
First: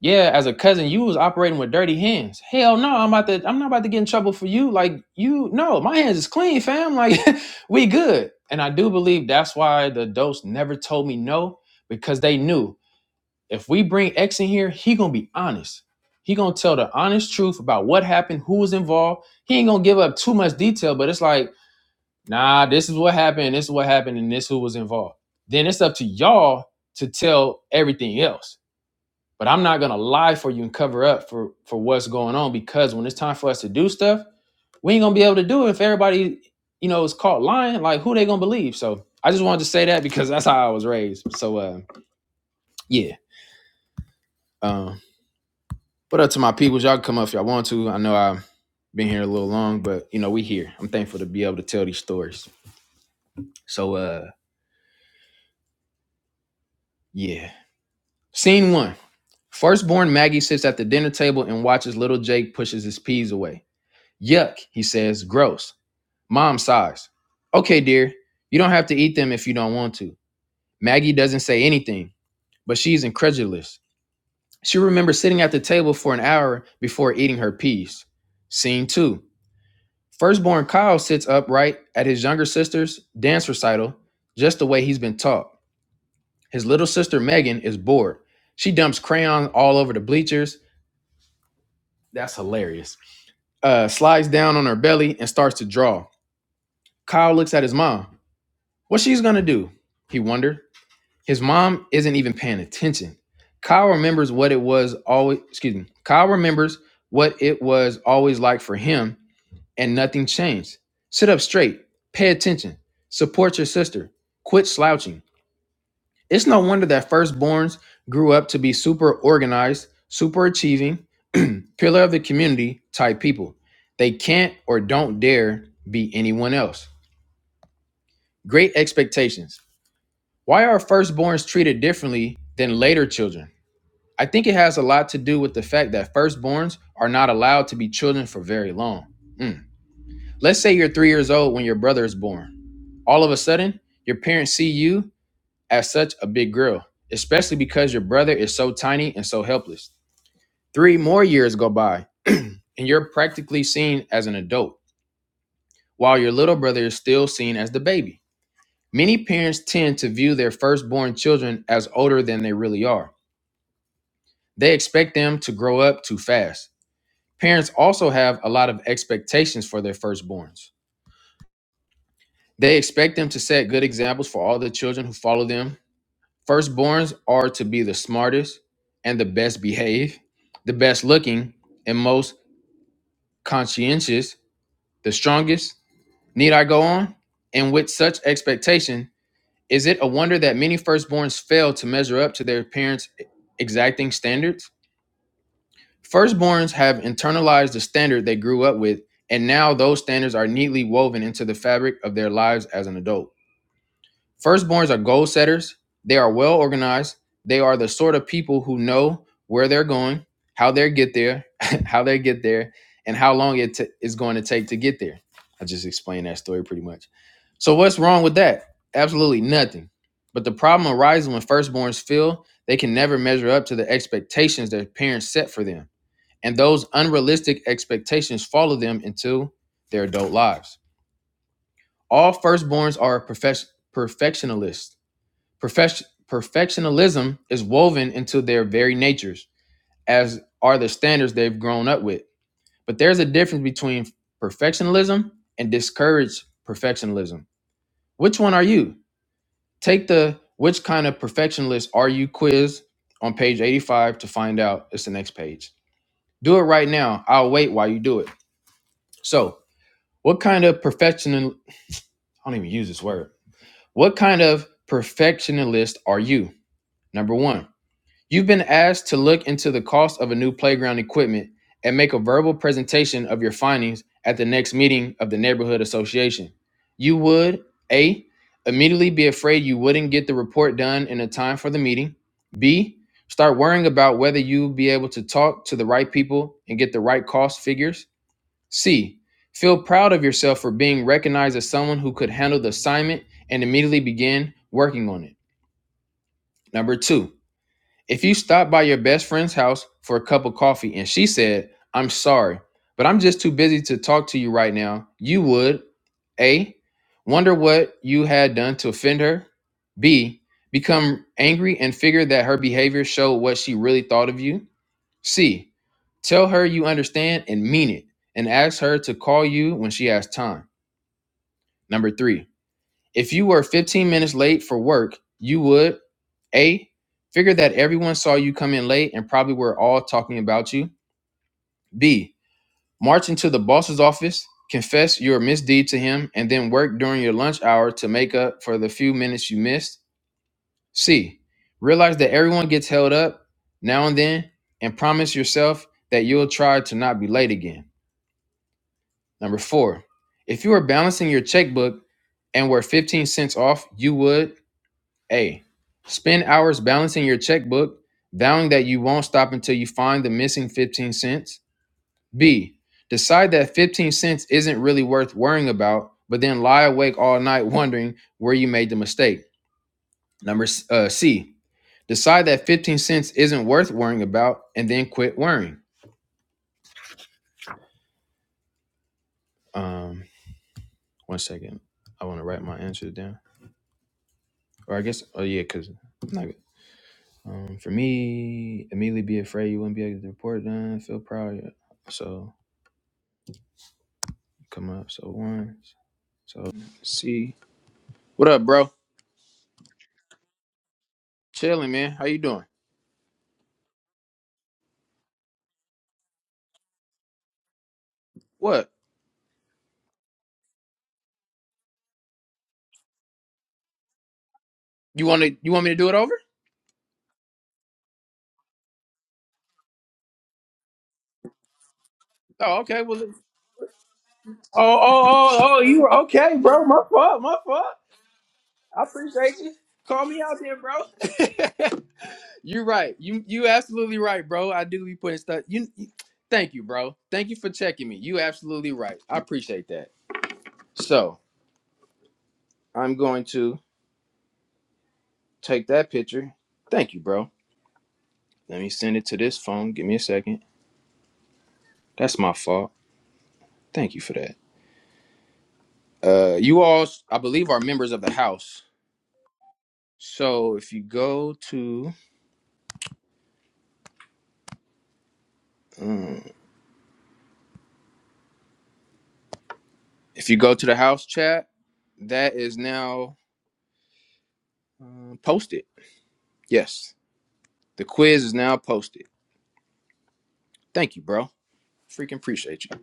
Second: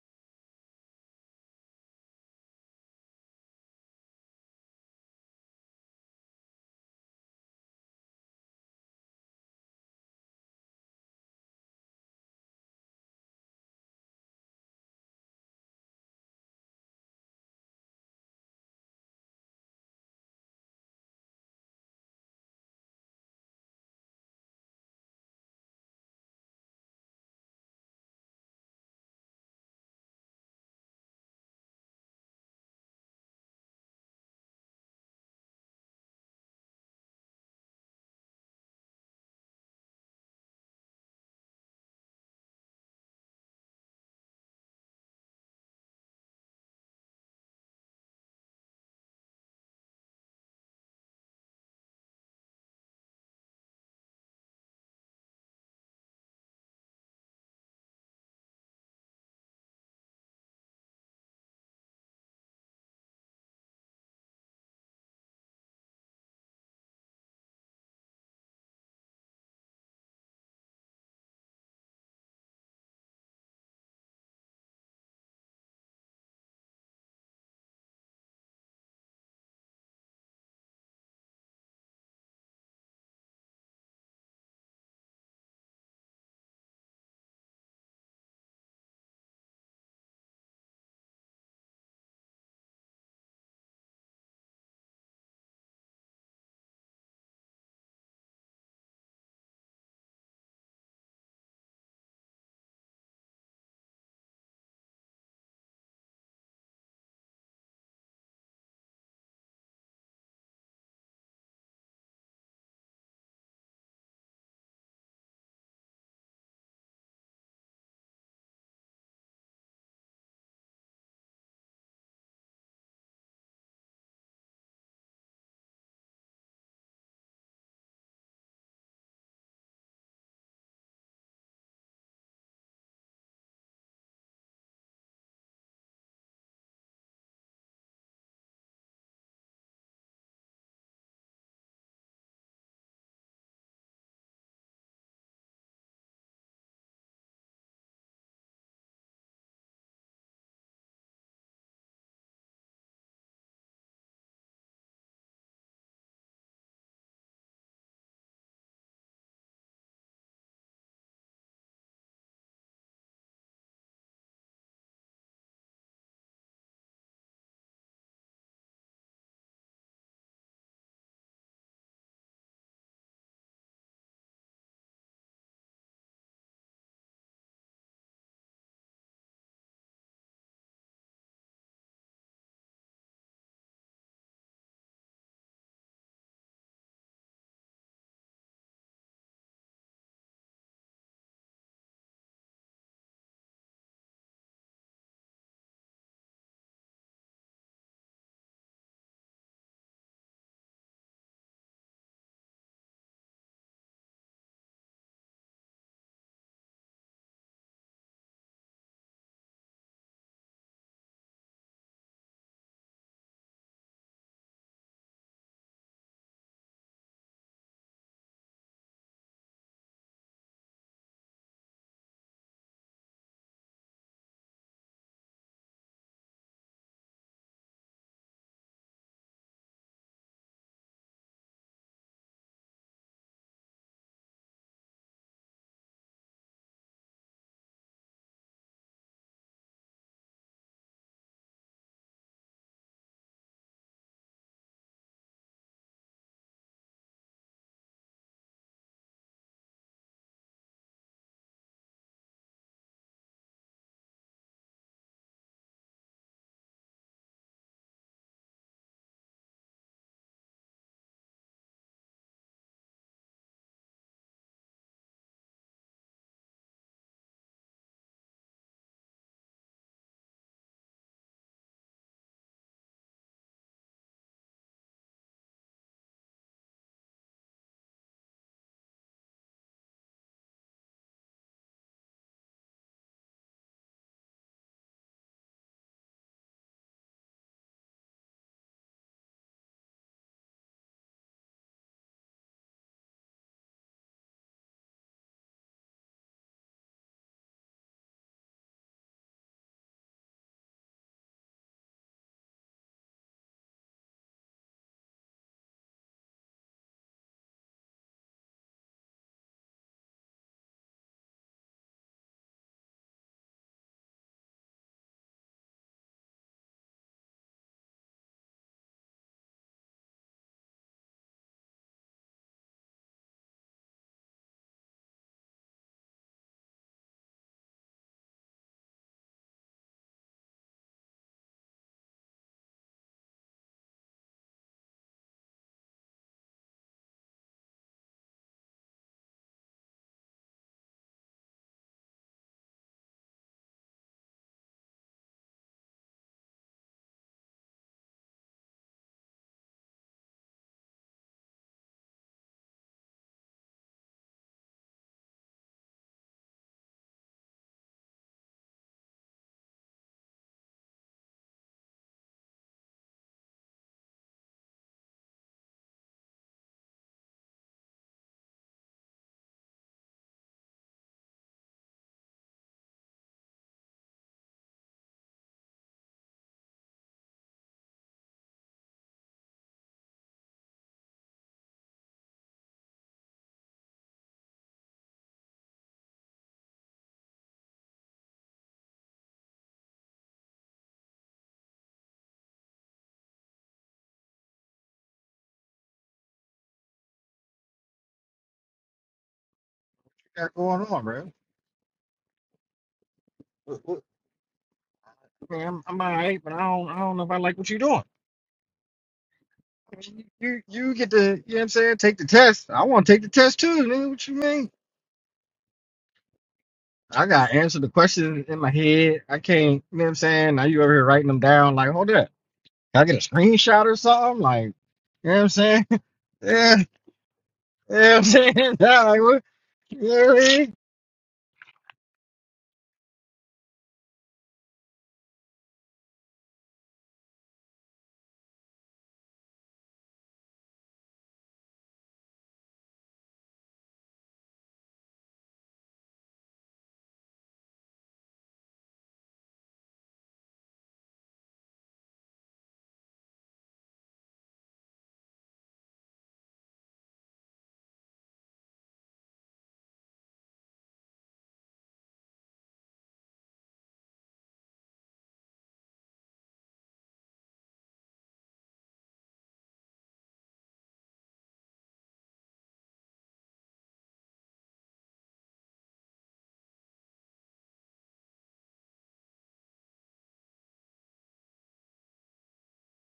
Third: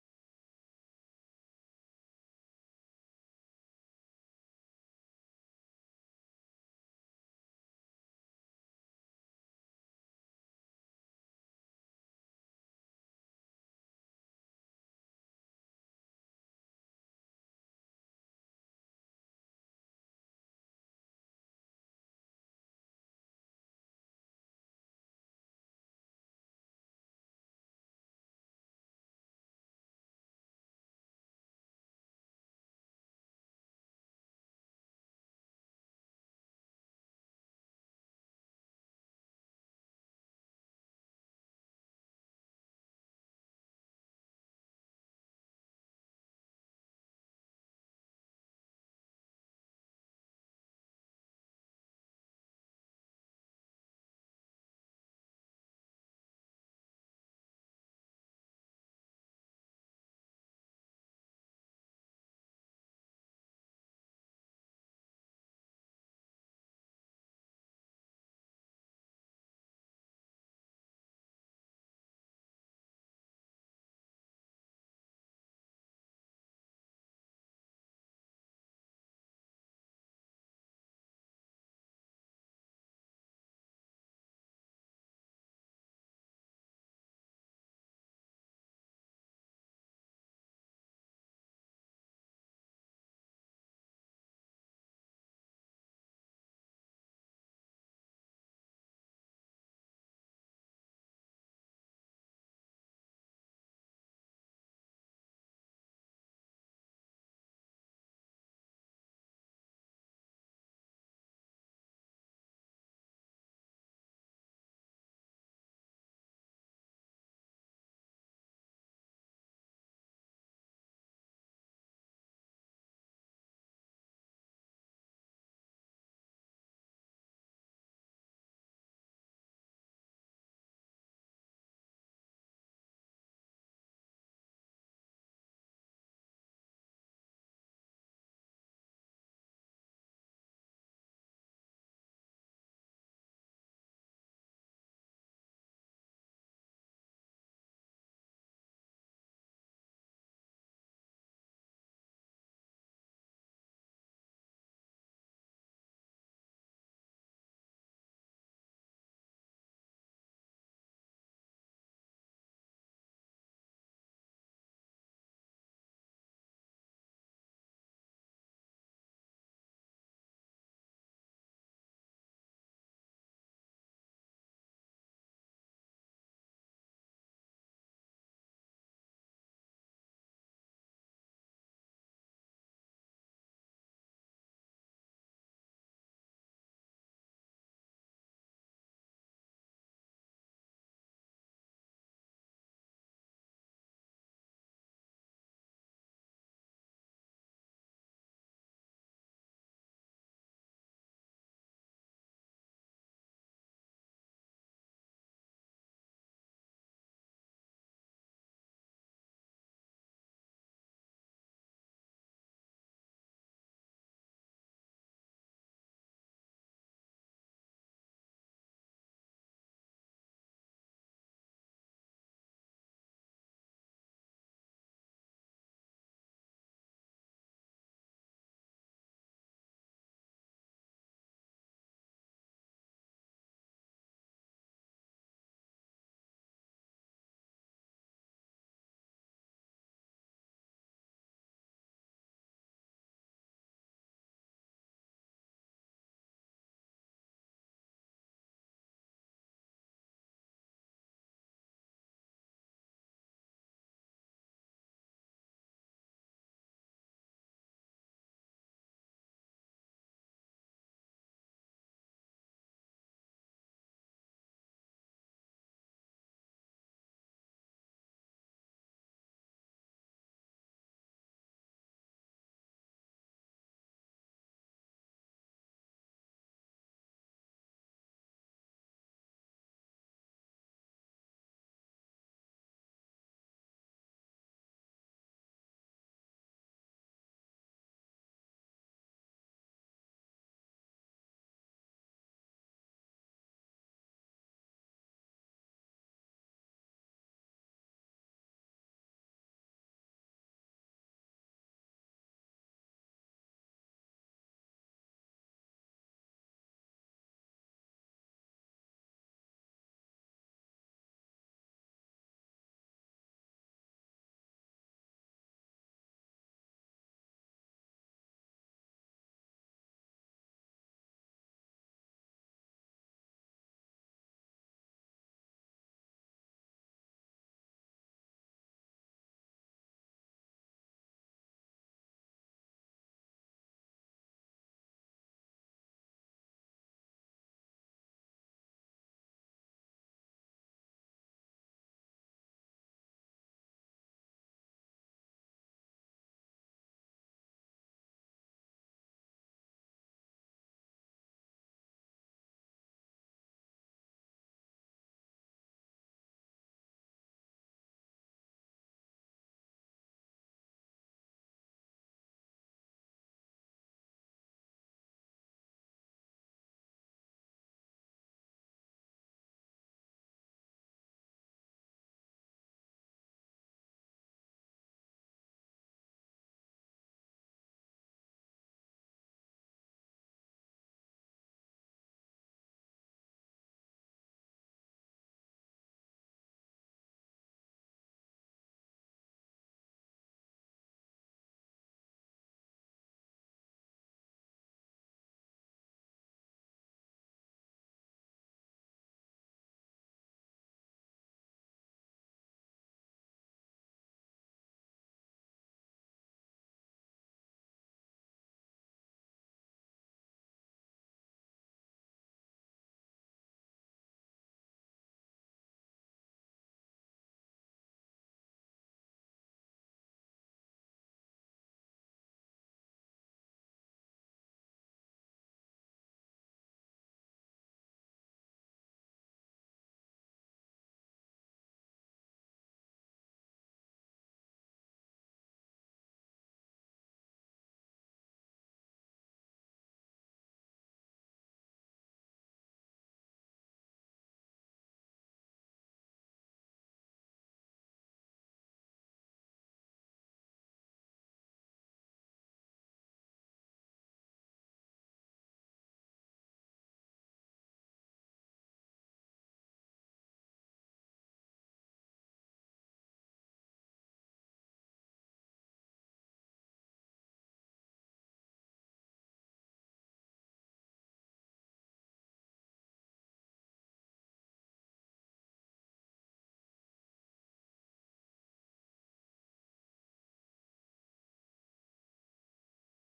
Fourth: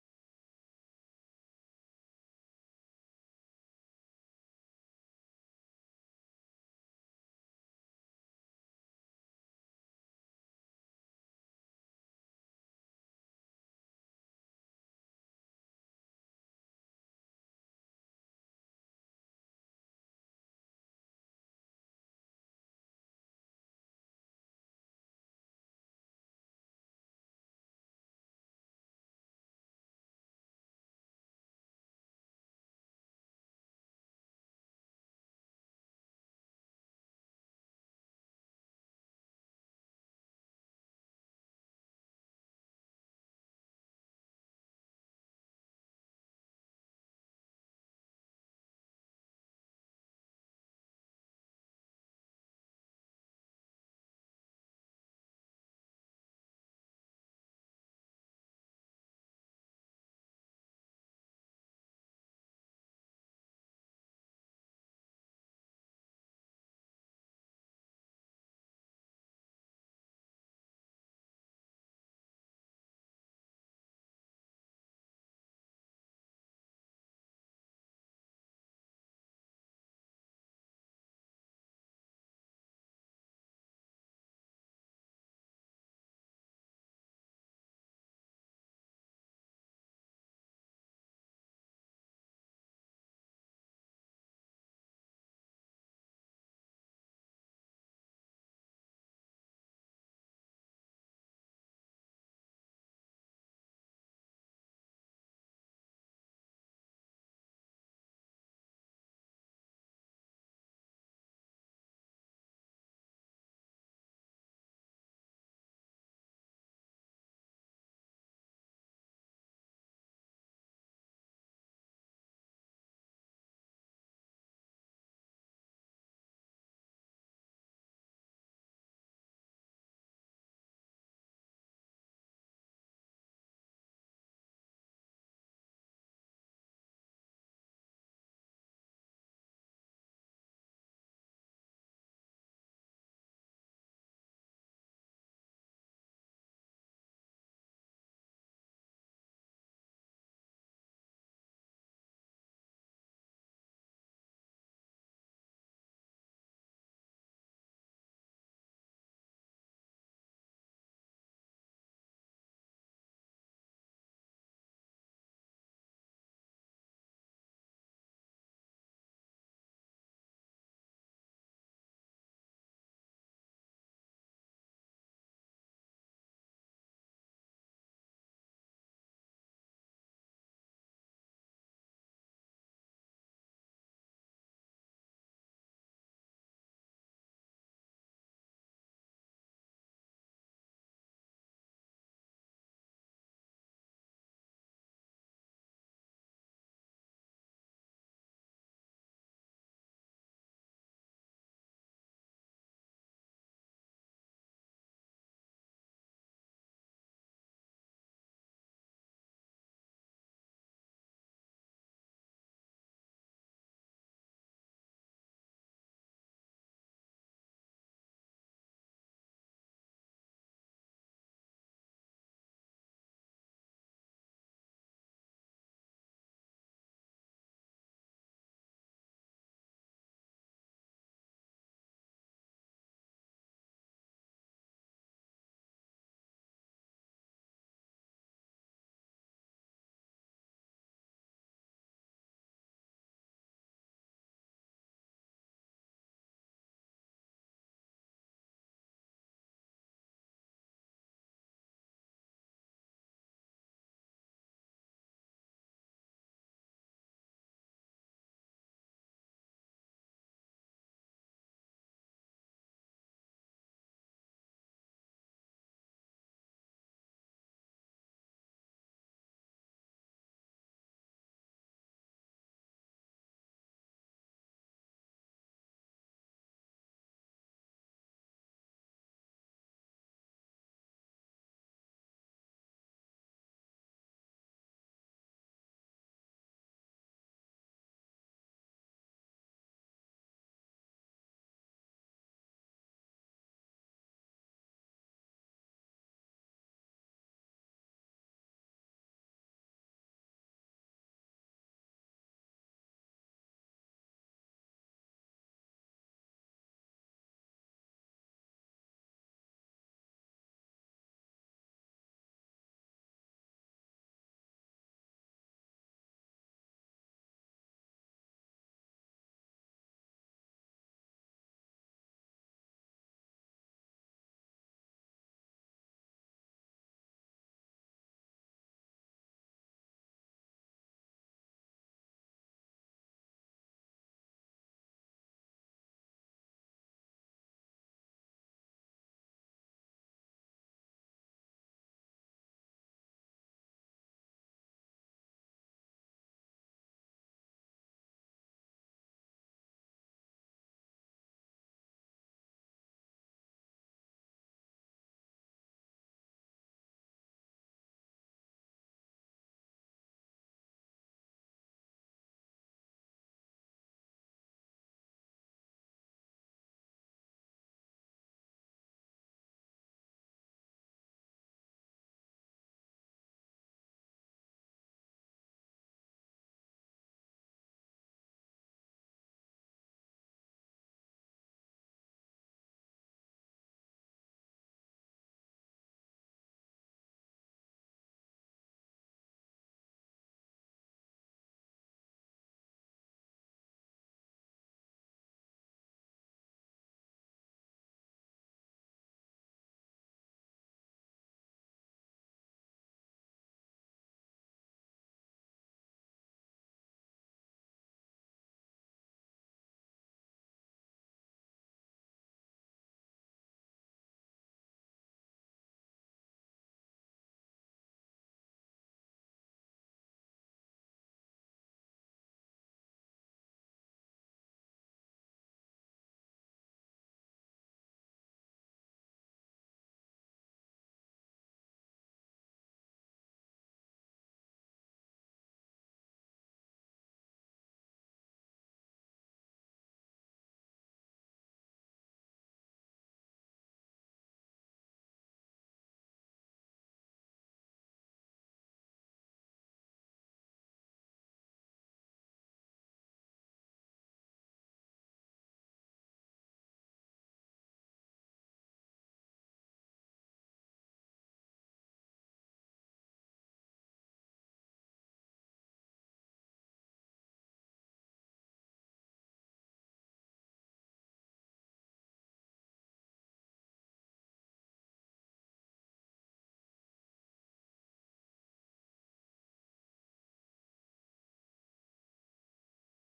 yeah, as a cousin, you was operating with dirty hands. Hell no, I'm about to I'm not about to get in trouble for you. Like you no, my hands is clean, fam. Like we good. And I do believe that's why the adults never told me no, because they knew if we bring X in here, he gonna be honest. He gonna tell the honest truth about what happened, who was involved. He ain't gonna give up too much detail, but it's like, nah, this is what happened, this is what happened, and this who was involved. Then it's up to y'all to tell everything else but I'm not gonna lie for you and cover up for for what's going on because when it's time for us to do stuff, we ain't gonna be able to do it if everybody, you know, is caught lying. Like who they gonna believe? So I just wanted to say that because that's how I was raised. So uh, yeah. Um, what up to my peoples? Y'all come up if y'all want to. I know I've been here a little long, but you know we here. I'm thankful to be able to tell these stories. So uh, yeah. Scene one. Firstborn Maggie sits at the dinner table and watches little Jake pushes his peas away. Yuck, he says, gross. Mom sighs. Okay, dear, you don't have to eat them if you don't want to. Maggie doesn't say anything, but she's incredulous. She remembers sitting at the table for an hour before eating her peas. Scene two. Firstborn Kyle sits upright at his younger sister's dance recital, just the way he's been taught. His little sister Megan is bored. She dumps crayons all over the bleachers. That's hilarious. Uh, slides down on her belly and starts to draw. Kyle looks at his mom. What she's gonna do? He wondered. His mom isn't even paying attention. Kyle remembers what it was always, excuse me, Kyle remembers what it was always like for him, and nothing changed. Sit up straight, pay attention, support your sister, quit slouching. It's no wonder that firstborns grew up to be super organized, super achieving, pillar of the community type people. They can't or don't dare be anyone else. Great expectations. Why are firstborns treated differently than later children? I think it has a lot to do with the fact that firstborns are not allowed to be children for very long. Mm. Let's say you're three years old when your brother is born. All of a sudden, your parents see you as such a big girl, especially because your brother is so tiny and so helpless. Three more years go by, and you're practically seen as an adult, while your little brother is still seen as the baby. Many parents tend to view their firstborn children as older than they really are. They expect them to grow up too fast. Parents also have a lot of expectations for their firstborns. They expect them to set good examples for all the children who follow them. Firstborns are to be the smartest and the best behaved, the best looking and most conscientious, the strongest. Need I go on? And with such expectation, is it a wonder that many firstborns fail to measure up to their parents' exacting standards? Firstborns have internalized the standard they grew up with, and now those standards are neatly woven into the fabric of their lives as an adult. Firstborns are goal setters, they are well organized, they are the sort of people who know where they're going, how they get there, how they get there, and how long it t- is going to take to get there. I just explained that story pretty much. So what's wrong with that? Absolutely nothing. But the problem arises when firstborns feel they can never measure up to the expectations their parents set for them and those unrealistic expectations follow them into their adult lives. All firstborns are perfec- perfectionists. Perfec- perfectionism is woven into their very natures, as are the standards they've grown up with. But there's a difference between perfectionism and discouraged perfectionism. Which one are you? Take the which kind of perfectionist are you quiz on page 85 to find out. It's the next page. Do it right now. I'll wait while you do it. So, What kind of perfectional I don't even use this word. What kind of perfectionist are you? Number 1. You've been asked to look into the cost of a new playground equipment and make a verbal presentation of your findings at the next meeting of the neighborhood association. You would A immediately be afraid you wouldn't get the report done in a time for the meeting. B start worrying about whether you'll be able to talk to the right people and get the right cost figures. C. Feel proud of yourself for being recognized as someone who could handle the assignment and immediately begin working on it. Number two, if you stopped by your best friend's house for a cup of coffee and she said, I'm sorry, but I'm just too busy to talk to you right now, you would A. Wonder what you had done to offend her. B. Become angry and figure that her behavior showed what she really thought of you. C. Tell her you understand and mean it, and ask her to call you when she has time. Number three, if you were 15 minutes late for work, you would A. Figure that everyone saw you come in late and probably were all talking about you. B. March into the boss's office, confess your misdeed to him, and then work during your lunch hour to make up for the few minutes you missed. C. Realize that everyone gets held up now and then, and promise yourself that you'll try to not be late again. Number four, if you were balancing your checkbook and were 15 cents off, you would A. Spend hours balancing your checkbook, vowing that you won't stop until you find the missing 15 cents. B. Decide that 15 cents isn't really worth worrying about, but then lie awake all night wondering where you made the mistake. Number uh, C. Decide that 15 cents isn't worth worrying about and then quit worrying. Um, one second. I want to write my answer down. Or I guess, oh yeah, because I'm not going to. Um, for me, immediately be afraid you wouldn't be able to report done. Feel proud. yeah. So come up. So once. So see. What up, bro? got going on, bro? Chilling, man. How you doing? What- what- I mean, I'm, I'm all right, but I don't, I don't know if I like what you're doing. What I mean, you, you get to, you know what I'm saying? Take the test. I want to take the test too, nigga. What you mean? you want to? You want me to do it over? I got to answer the questions in my head. I can't, you know what I'm saying? Now you over here writing them down. Like, hold up. Oh, Can okay. I Well, get it- a screenshot or something? Like, oh, oh, oh, you know what I'm oh. oh, saying? You were okay, yeah, bro? you My fault. My fault. know what I'm saying? I Nah, like, what, appreciate you. you Call know me what out I mean? there, bro. You're right. You you absolutely right, bro. I do be putting stuff. You, you. Thank you, bro. Thank you for checking me. You absolutely right. I appreciate that. So I'm going to. Take that picture. Thank you, bro. Let me send it to this phone. Give me a second. That's my fault. Thank you for that. Uh, you all, I believe, are members of the house. So if you go to, um, if you go to the house chat, that is now uh, posted. Yes, the quiz is now posted. Thank you, bro. Freaking appreciate you.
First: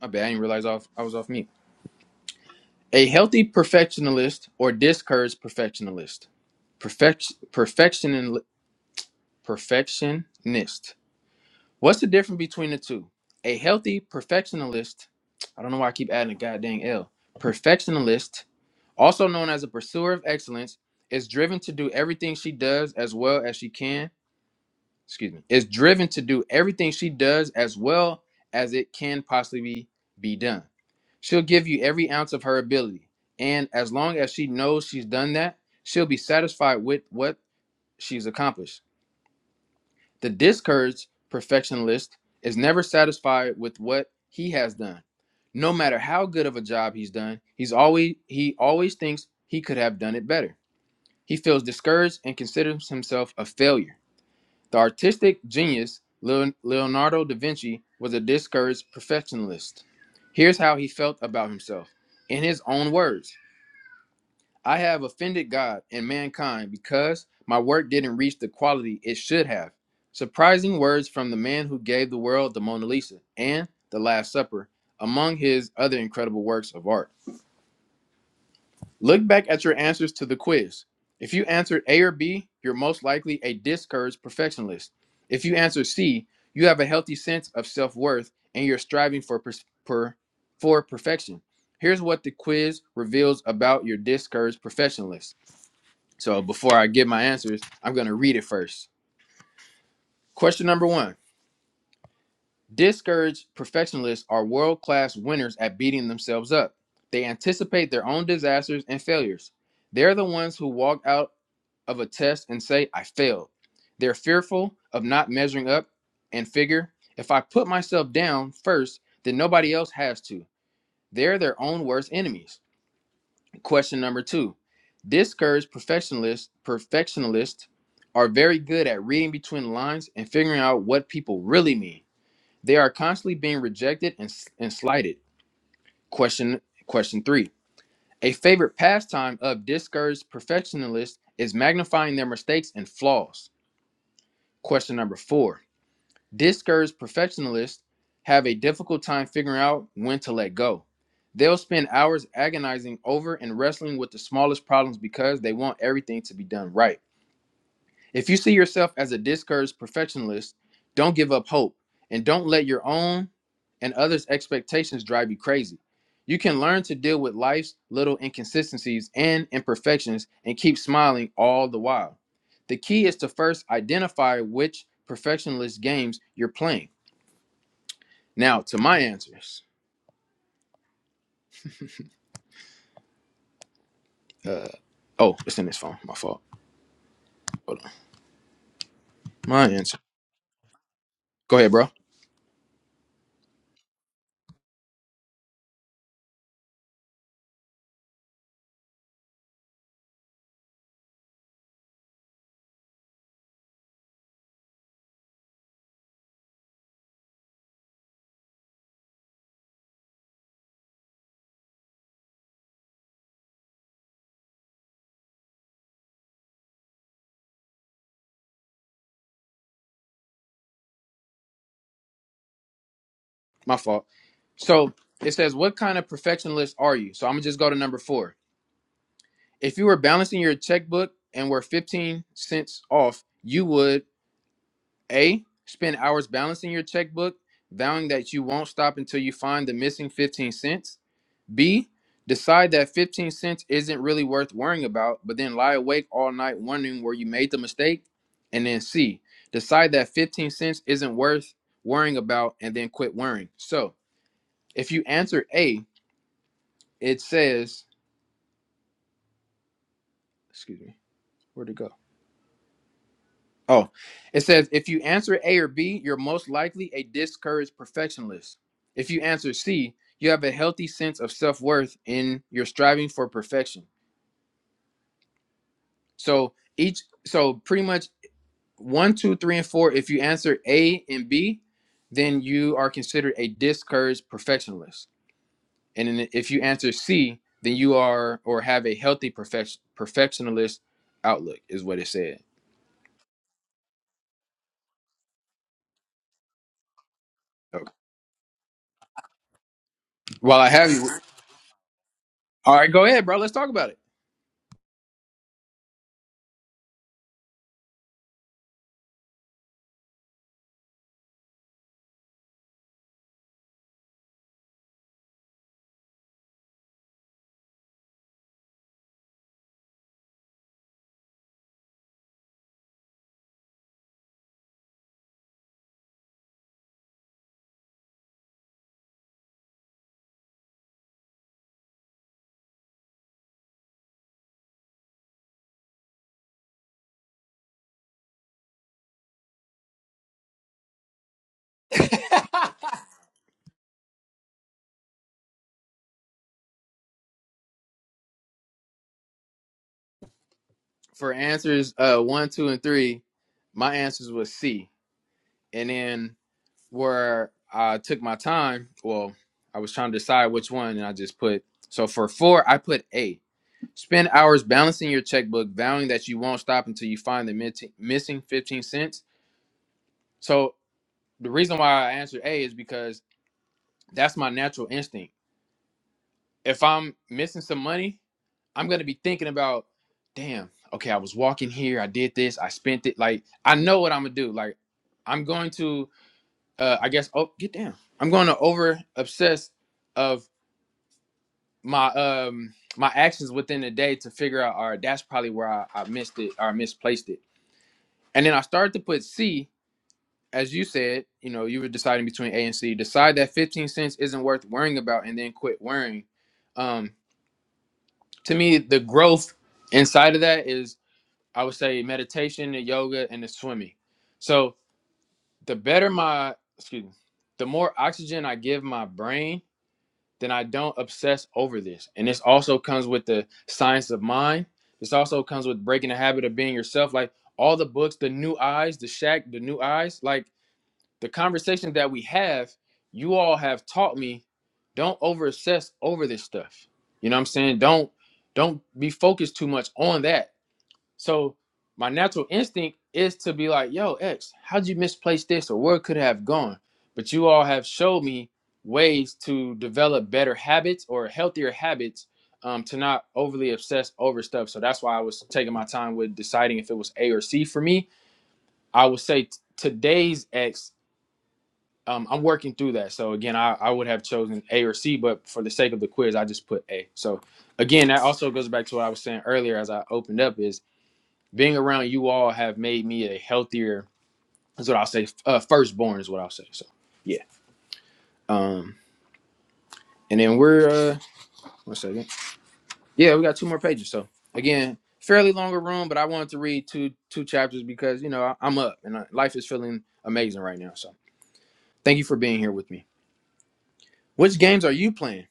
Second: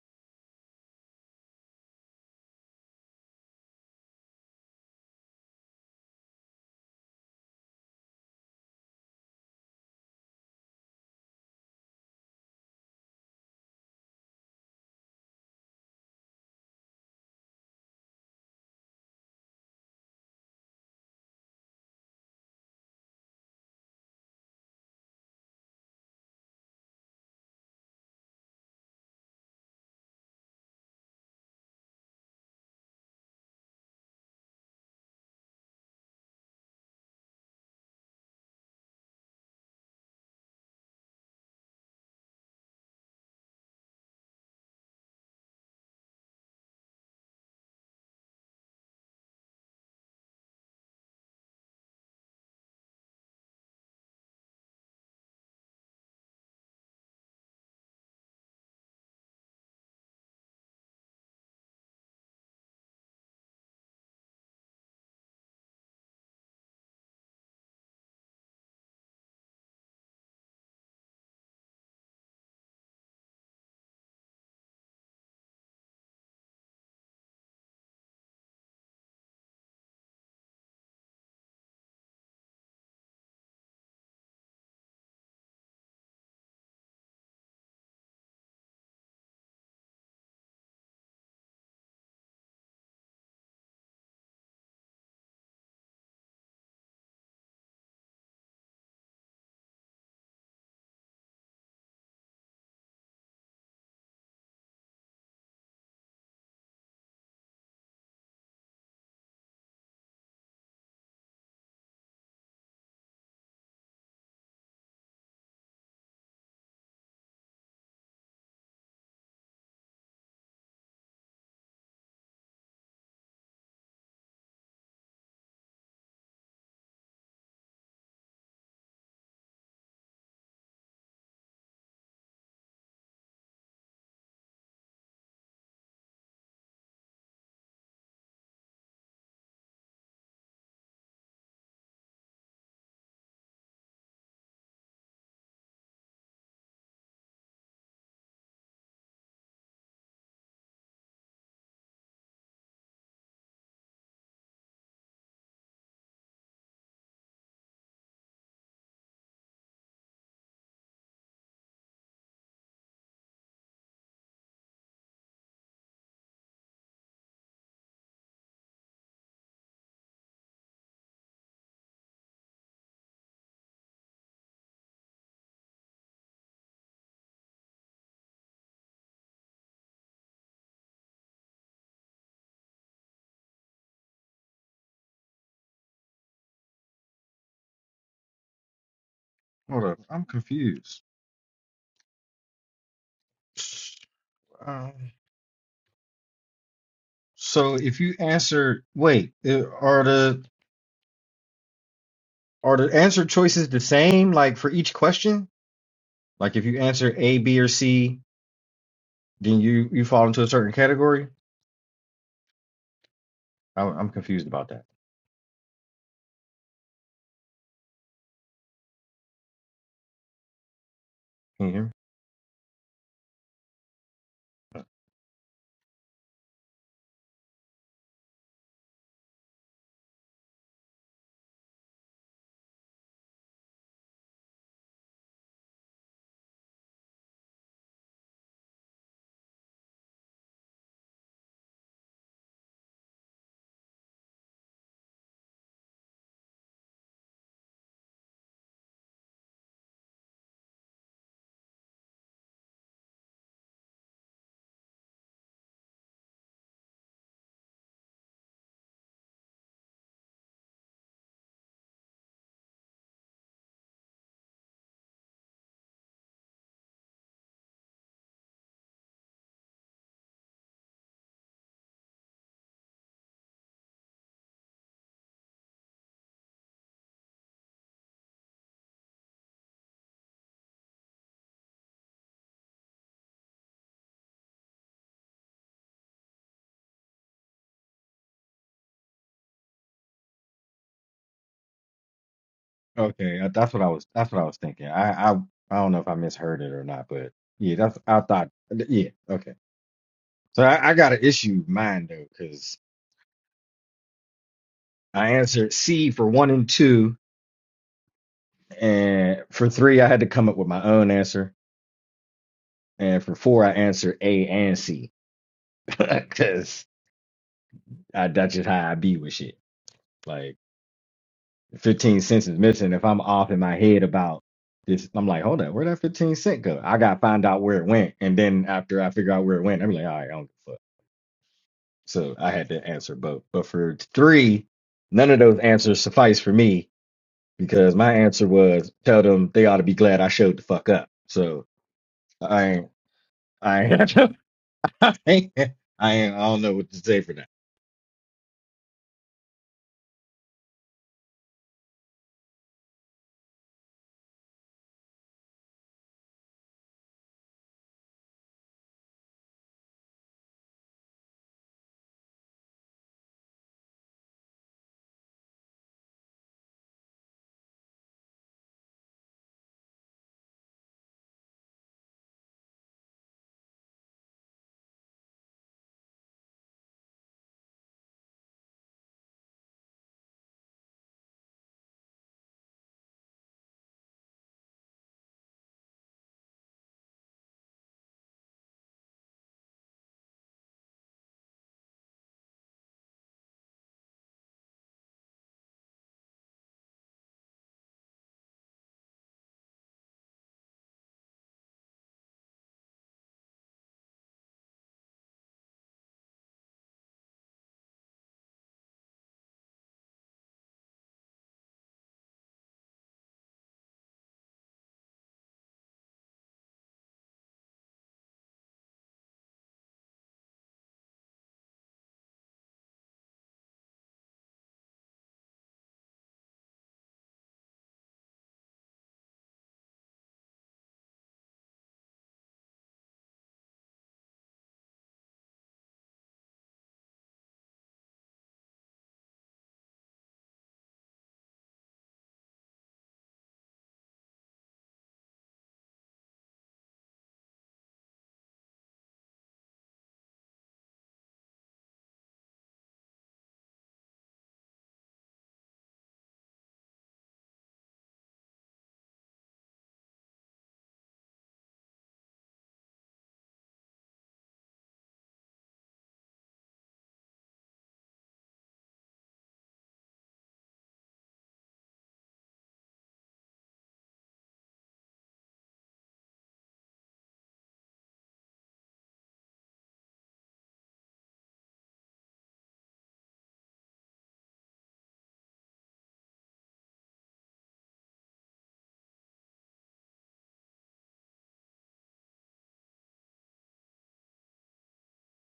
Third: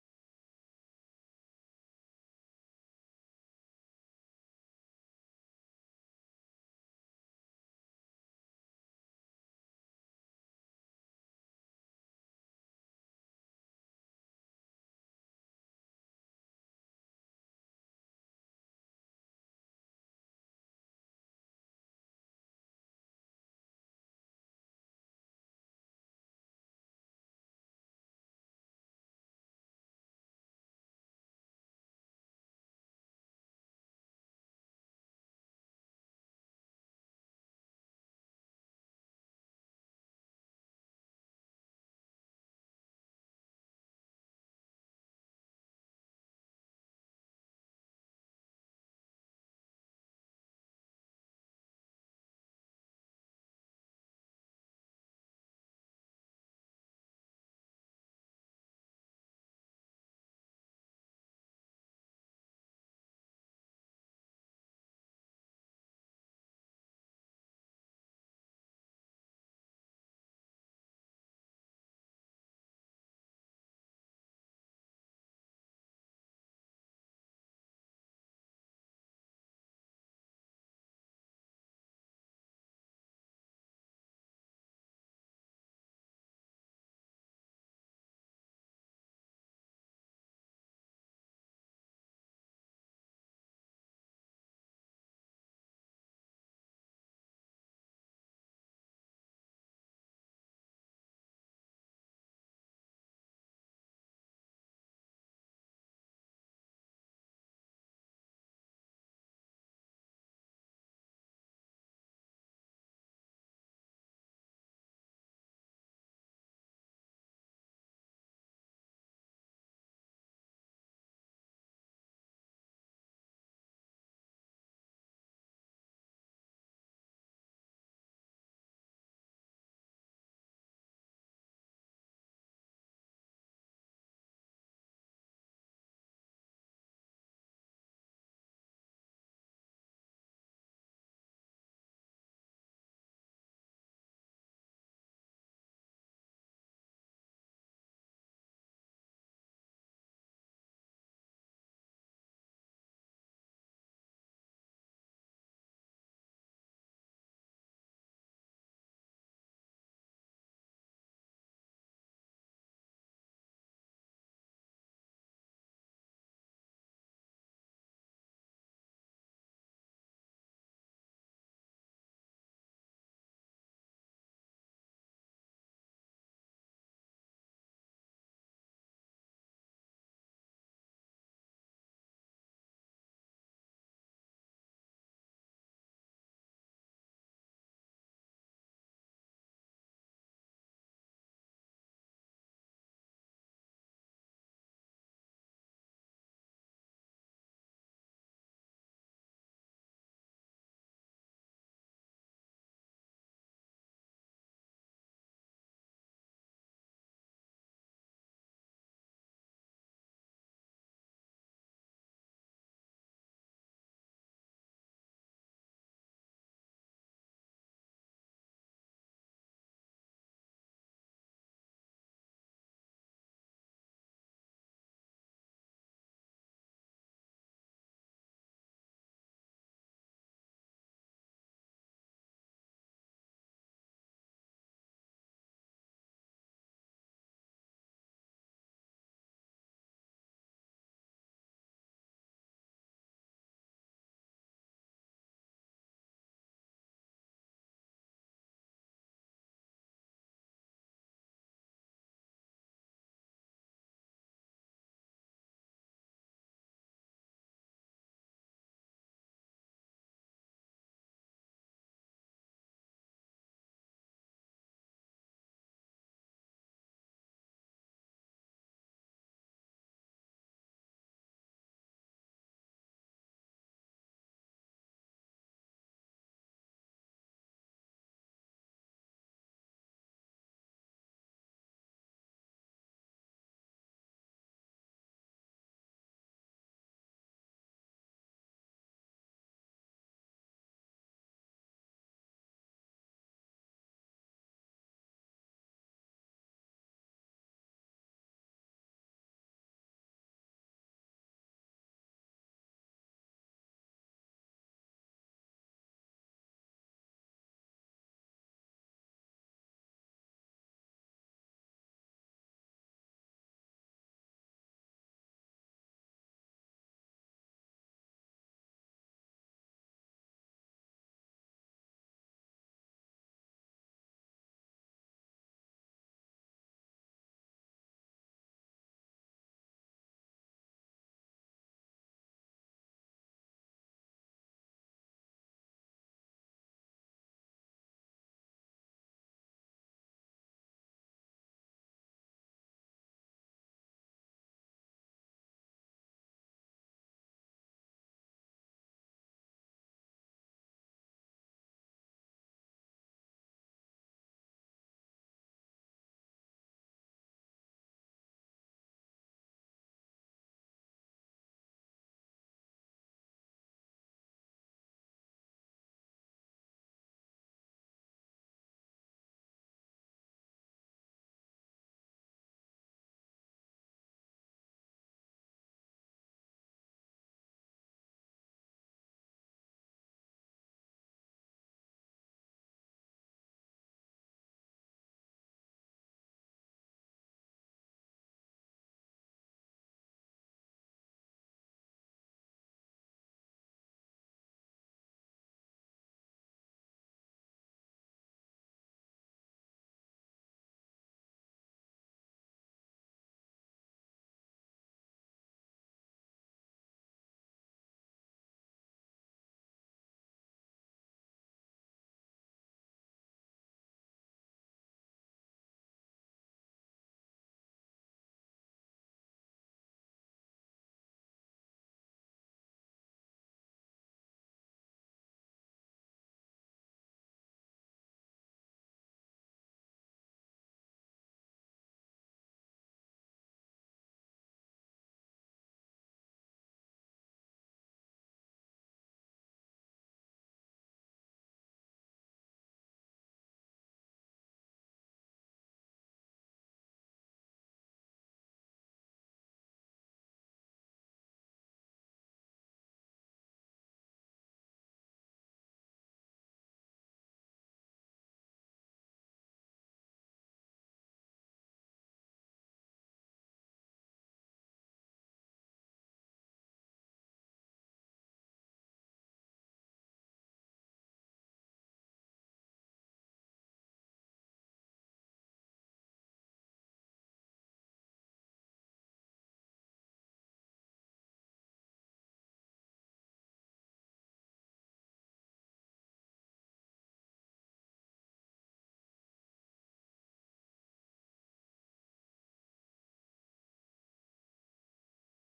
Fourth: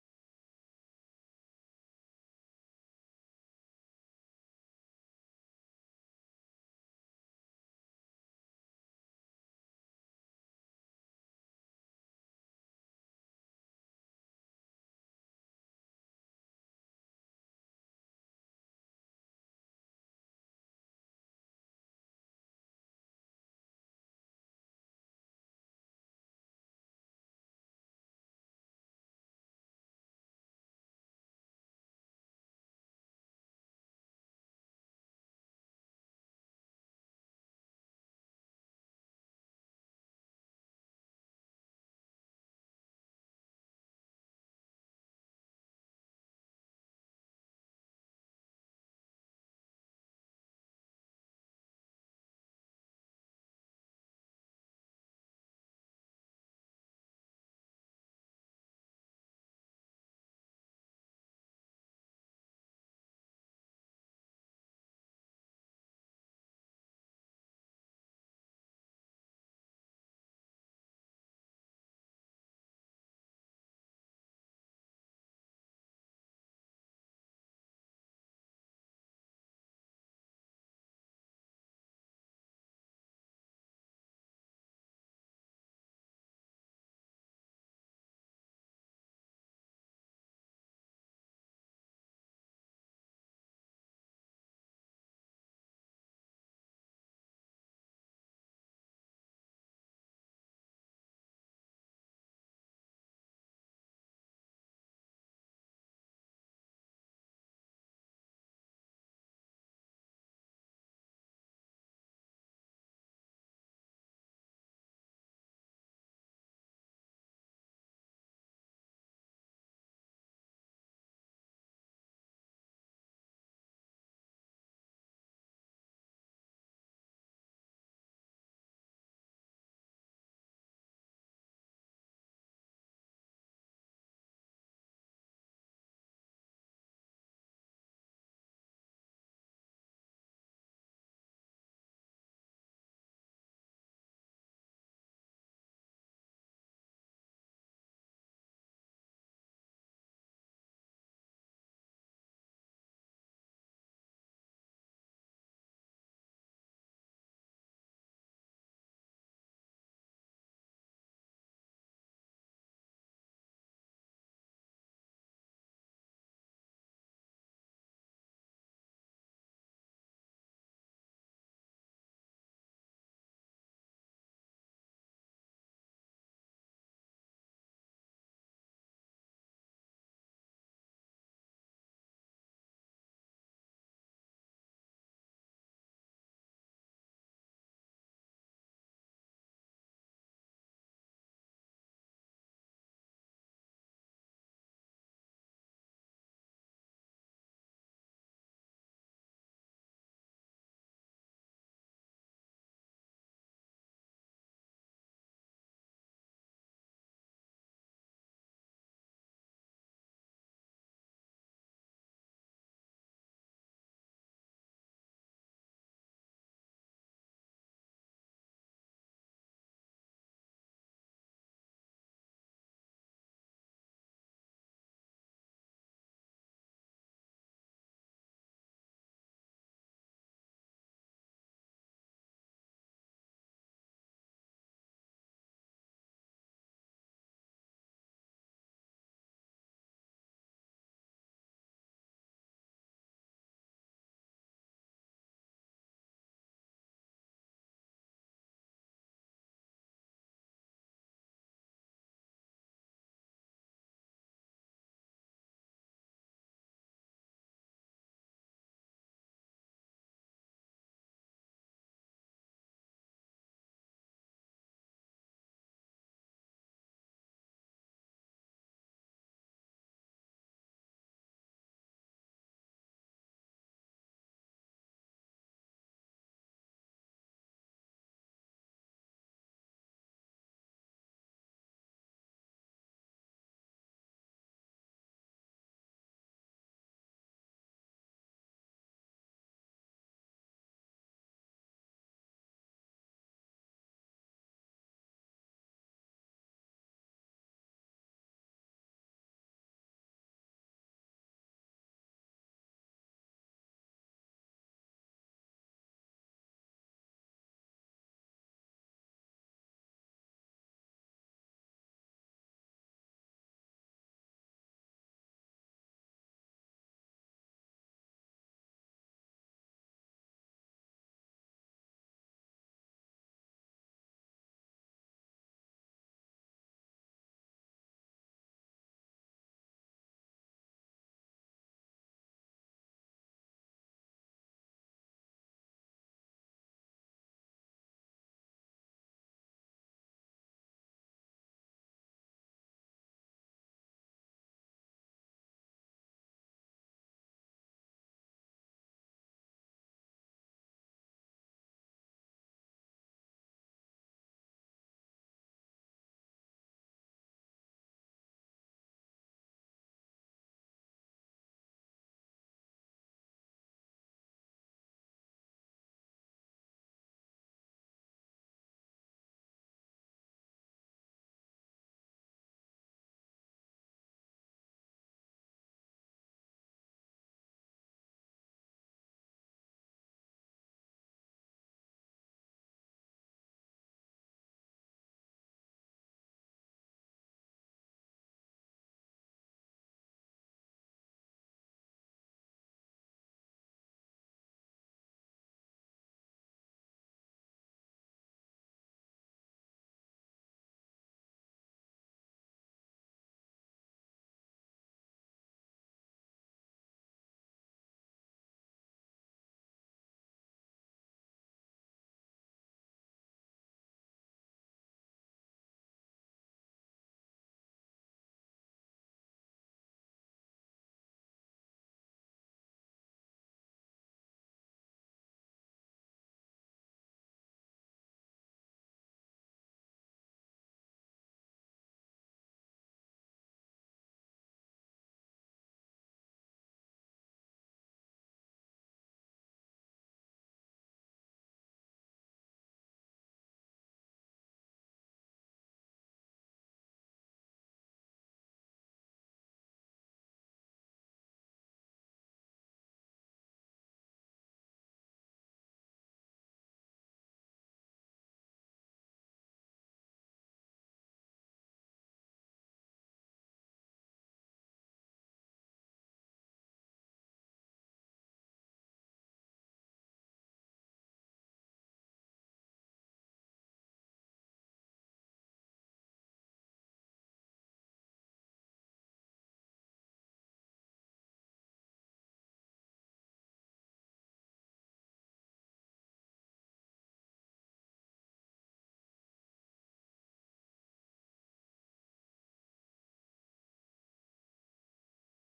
My bad. I didn't realize off, I was off mute. A healthy perfectionist or discouraged perfectionist. Perfect, perfection, perfectionist What's the difference between the two? A healthy perfectionist, I don't know why I keep adding a goddamn L. Perfectionist, also known as a pursuer of excellence, is driven to do everything she does as well as she can. Excuse me. Is driven to do everything she does as well as it can possibly be done. She'll give you every ounce of her ability, and as long as she knows she's done that, she'll be satisfied with what she's accomplished. The discouraged perfectionist is never satisfied with what he has done. No matter how good of a job he's done, he's always he always thinks he could have done it better. He feels discouraged and considers himself a failure. The artistic genius Leonardo da Vinci was a discouraged perfectionist. Here's how he felt about himself in his own words. I have offended God and mankind because my work didn't reach the quality it should have. Surprising words from the man who gave the world the Mona Lisa and The Last Supper, among his other incredible works of art. Look back at your answers to the quiz. If you answered A or B, you're most likely a discouraged perfectionist. If you answer C, you have a healthy sense of self worth and you're striving for, pers- per- for perfection. Here's what the quiz reveals about your discouraged perfectionist. So before I give my answers, I'm going to read it first. Question number one Discouraged perfectionists are world class winners at beating themselves up. They anticipate their own disasters and failures. They're the ones who walk out of a test and say, I failed. They're fearful of not measuring up and figure, if I put myself down first, then nobody else has to. They're their own worst enemies. Question number two. Discouraged perfectionists perfectionists are very good at reading between the lines and figuring out what people really mean. They are constantly being rejected and, and slighted. Question question three. A favorite pastime of discouraged perfectionists is magnifying their mistakes and flaws. Question number four. Discouraged perfectionists have a difficult time figuring out when to let go. They'll spend hours agonizing over and wrestling with the smallest problems because they want everything to be done right. If you see yourself as a discouraged perfectionist, don't give up hope and don't let your own and others' expectations drive you crazy. You can learn to deal with life's little inconsistencies and imperfections and keep smiling all the while. The key is to first identify which perfectionist games you're playing now to my answers. Uh, oh, it's in this phone. My fault. Hold on. My Hold answer. up. I'm confused. Go ahead, bro. Um, so if you answer, wait, uh, are the Are the answer choices the same, like for each question? Like if you answer A, B, or C, then you you fall into a certain category. I, I'm confused about that. Can you hear me? My fault. So it says, what kind of perfectionist are you? So I'm gonna just go to number four. If you were balancing your checkbook and were 15 cents off, you would a spend hours balancing your checkbook, vowing that you won't stop until you find the missing 15 cents. B, decide that 15 cents isn't really worth worrying about, but then lie awake all night wondering where you made the mistake. And then C, decide that 15 cents isn't worth worrying about and then quit worrying. So if you answer A, it says, excuse me, where'd it go? Oh, it says if you answer A or B, you're most likely a discouraged perfectionist. If you answer C, you have a healthy sense of self worth in your striving for perfection. So each, so pretty much one, two, three, and four, if you answer A and B, then you are considered a discouraged perfectionist. And then if you answer C, then you are or have a healthy perfection perfectionist outlook, is what it said. Okay, uh, that's what I was. That's what I was thinking. I I I don't know if I misheard it or not, but yeah, Okay. that's I thought. Yeah, okay. While So I have I, I you, got an issue with mine though, all because right, go ahead, bro. Let's talk about it. I answered C for one and two, and for three I had to come up with my own answer, and for four I answered A and C, because I that's just how I be with shit. Like. 15 cents is missing. If I'm off in my head about this, I'm like, hold on, where that 15 cent go? I gotta find out where it went. And then after I figure out where it went, I'm like, all right, I don't give a fuck. So I had to answer both. But for three, none of those answers suffice for me because my answer was tell them they ought to be glad I showed the fuck up. So I ain't I ain't I ain't I ain't I don't know what to say for that. For answers uh one, two, and three, my answers was C. And then where I took my time, well, I was trying to decide which one, and I just put so for four, I put A Spend hours balancing your checkbook, vowing that you won't stop until you find the mit- missing 15 cents. So, the reason why I answered A is because that's my natural instinct. If I'm missing some money, I'm going to be thinking about, damn, okay, I was walking here, I did this, I spent it. Like, I know what I'm going to do. Like, I'm going to, uh, I guess, oh, get down. I'm going to over obsess of my, um, my actions within the day to figure out, all right, that's probably where I, I missed it or misplaced it And then I started to put C, as you said, you know, you were deciding between A and C. Decide that 15 cents isn't worth worrying about and then quit worrying. Um, to me, the growth inside of that is, I would say, meditation, the yoga, and the swimming. So the better my, excuse me, the more oxygen I give my brain, then I don't obsess over this. And this also comes with the science of mind. This also comes with breaking the habit of being yourself. Like all the books, the new eyes, the shack, the new eyes, like, the conversation that we have, you all have taught me don't over obsess over this stuff. You know what I'm saying? Don't don't be focused too much on that. So my natural instinct is to be like, yo, X, how'd you misplace this or where could it have gone? But you all have showed me ways to develop better habits or healthier habits um, to not overly obsess over stuff. So that's why I was taking my time with deciding if it was A or C for me. I would say t- today's X um, I'm working through that. So again, I, I would have chosen A or C, but for the sake of the quiz, I just put A. So again, that also goes back to what I was saying earlier as I opened up is being around you all have made me a healthier. Is what I'll say. Uh, firstborn is what I'll say. So yeah. Um, and then we're uh, one second. Yeah, we got two more pages. So again, fairly longer room, but I wanted to read two two chapters because you know I, I'm up and uh life is feeling amazing right now. So thank you for being here with me. Which games are you playing?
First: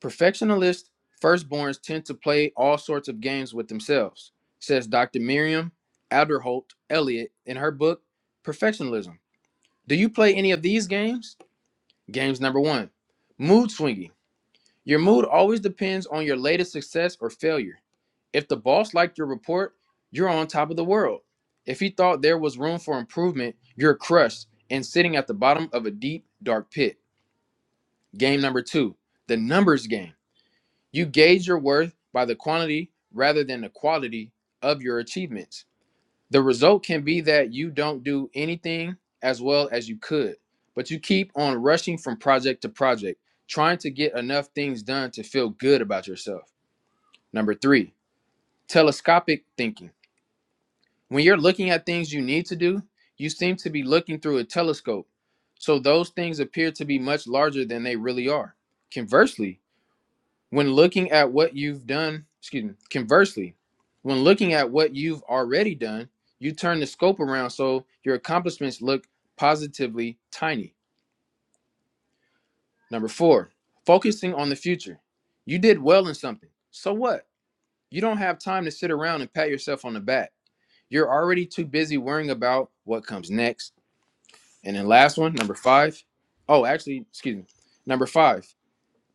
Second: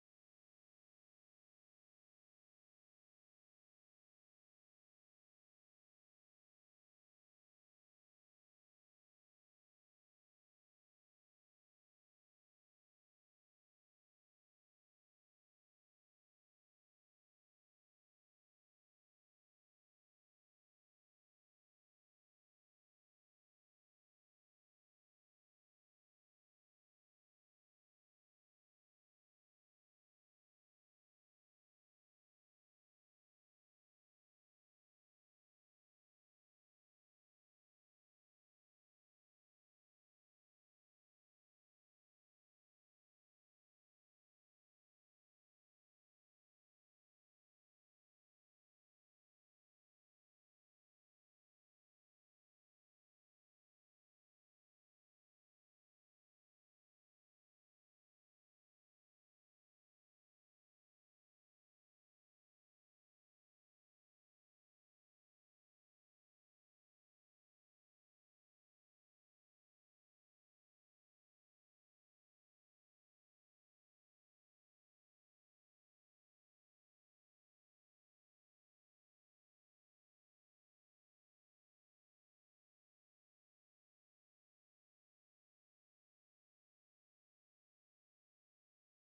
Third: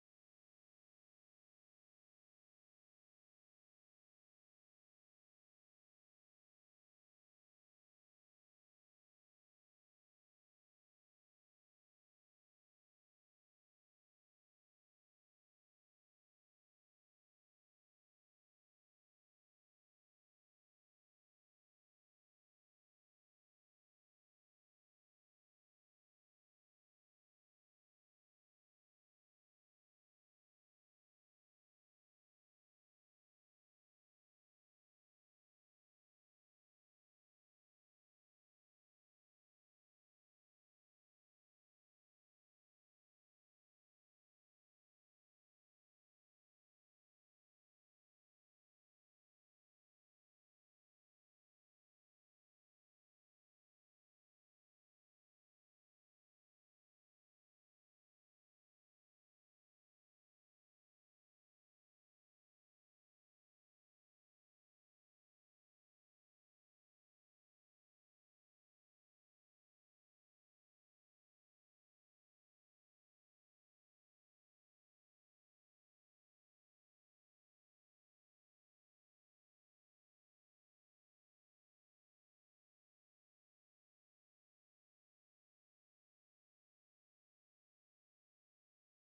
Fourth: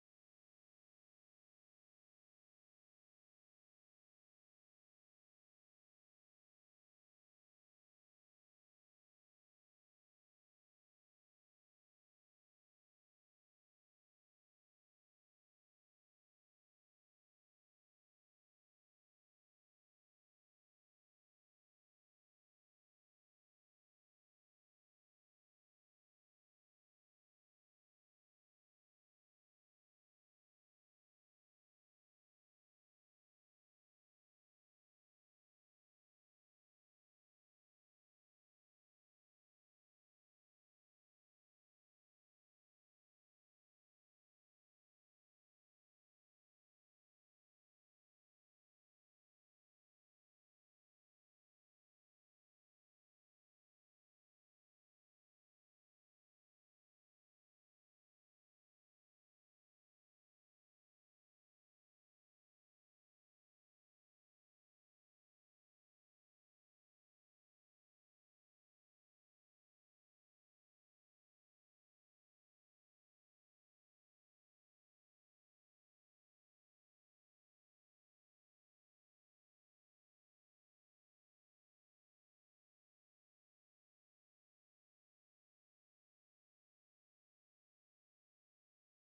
Perfectionist firstborns tend to play all sorts of games with themselves, says Dr. Miriam Alderholt Elliott in her book, Perfectionism. Do you play any of these games? Games number one Mood swinging. Your mood always depends on your latest success or failure. If the boss liked your report, you're on top of the world. If he thought there was room for improvement, you're crushed and sitting at the bottom of a deep, dark pit. Game number two The numbers game. You gauge your worth by the quantity rather than the quality of your achievements. The result can be that you don't do anything as well as you could, but you keep on rushing from project to project, trying to get enough things done to feel good about yourself. Number three, telescopic thinking. When you're looking at things you need to do, you seem to be looking through a telescope. So those things appear to be much larger than they really are. Conversely, When looking at what you've done, excuse me, conversely, when looking at what you've already done, you turn the scope around so your accomplishments look positively tiny. Number four, focusing on the future. You did well in something. So what? You don't have time to sit around and pat yourself on the back. You're already too busy worrying about what comes next. And then last one, number five. Oh, actually, excuse me. Number five,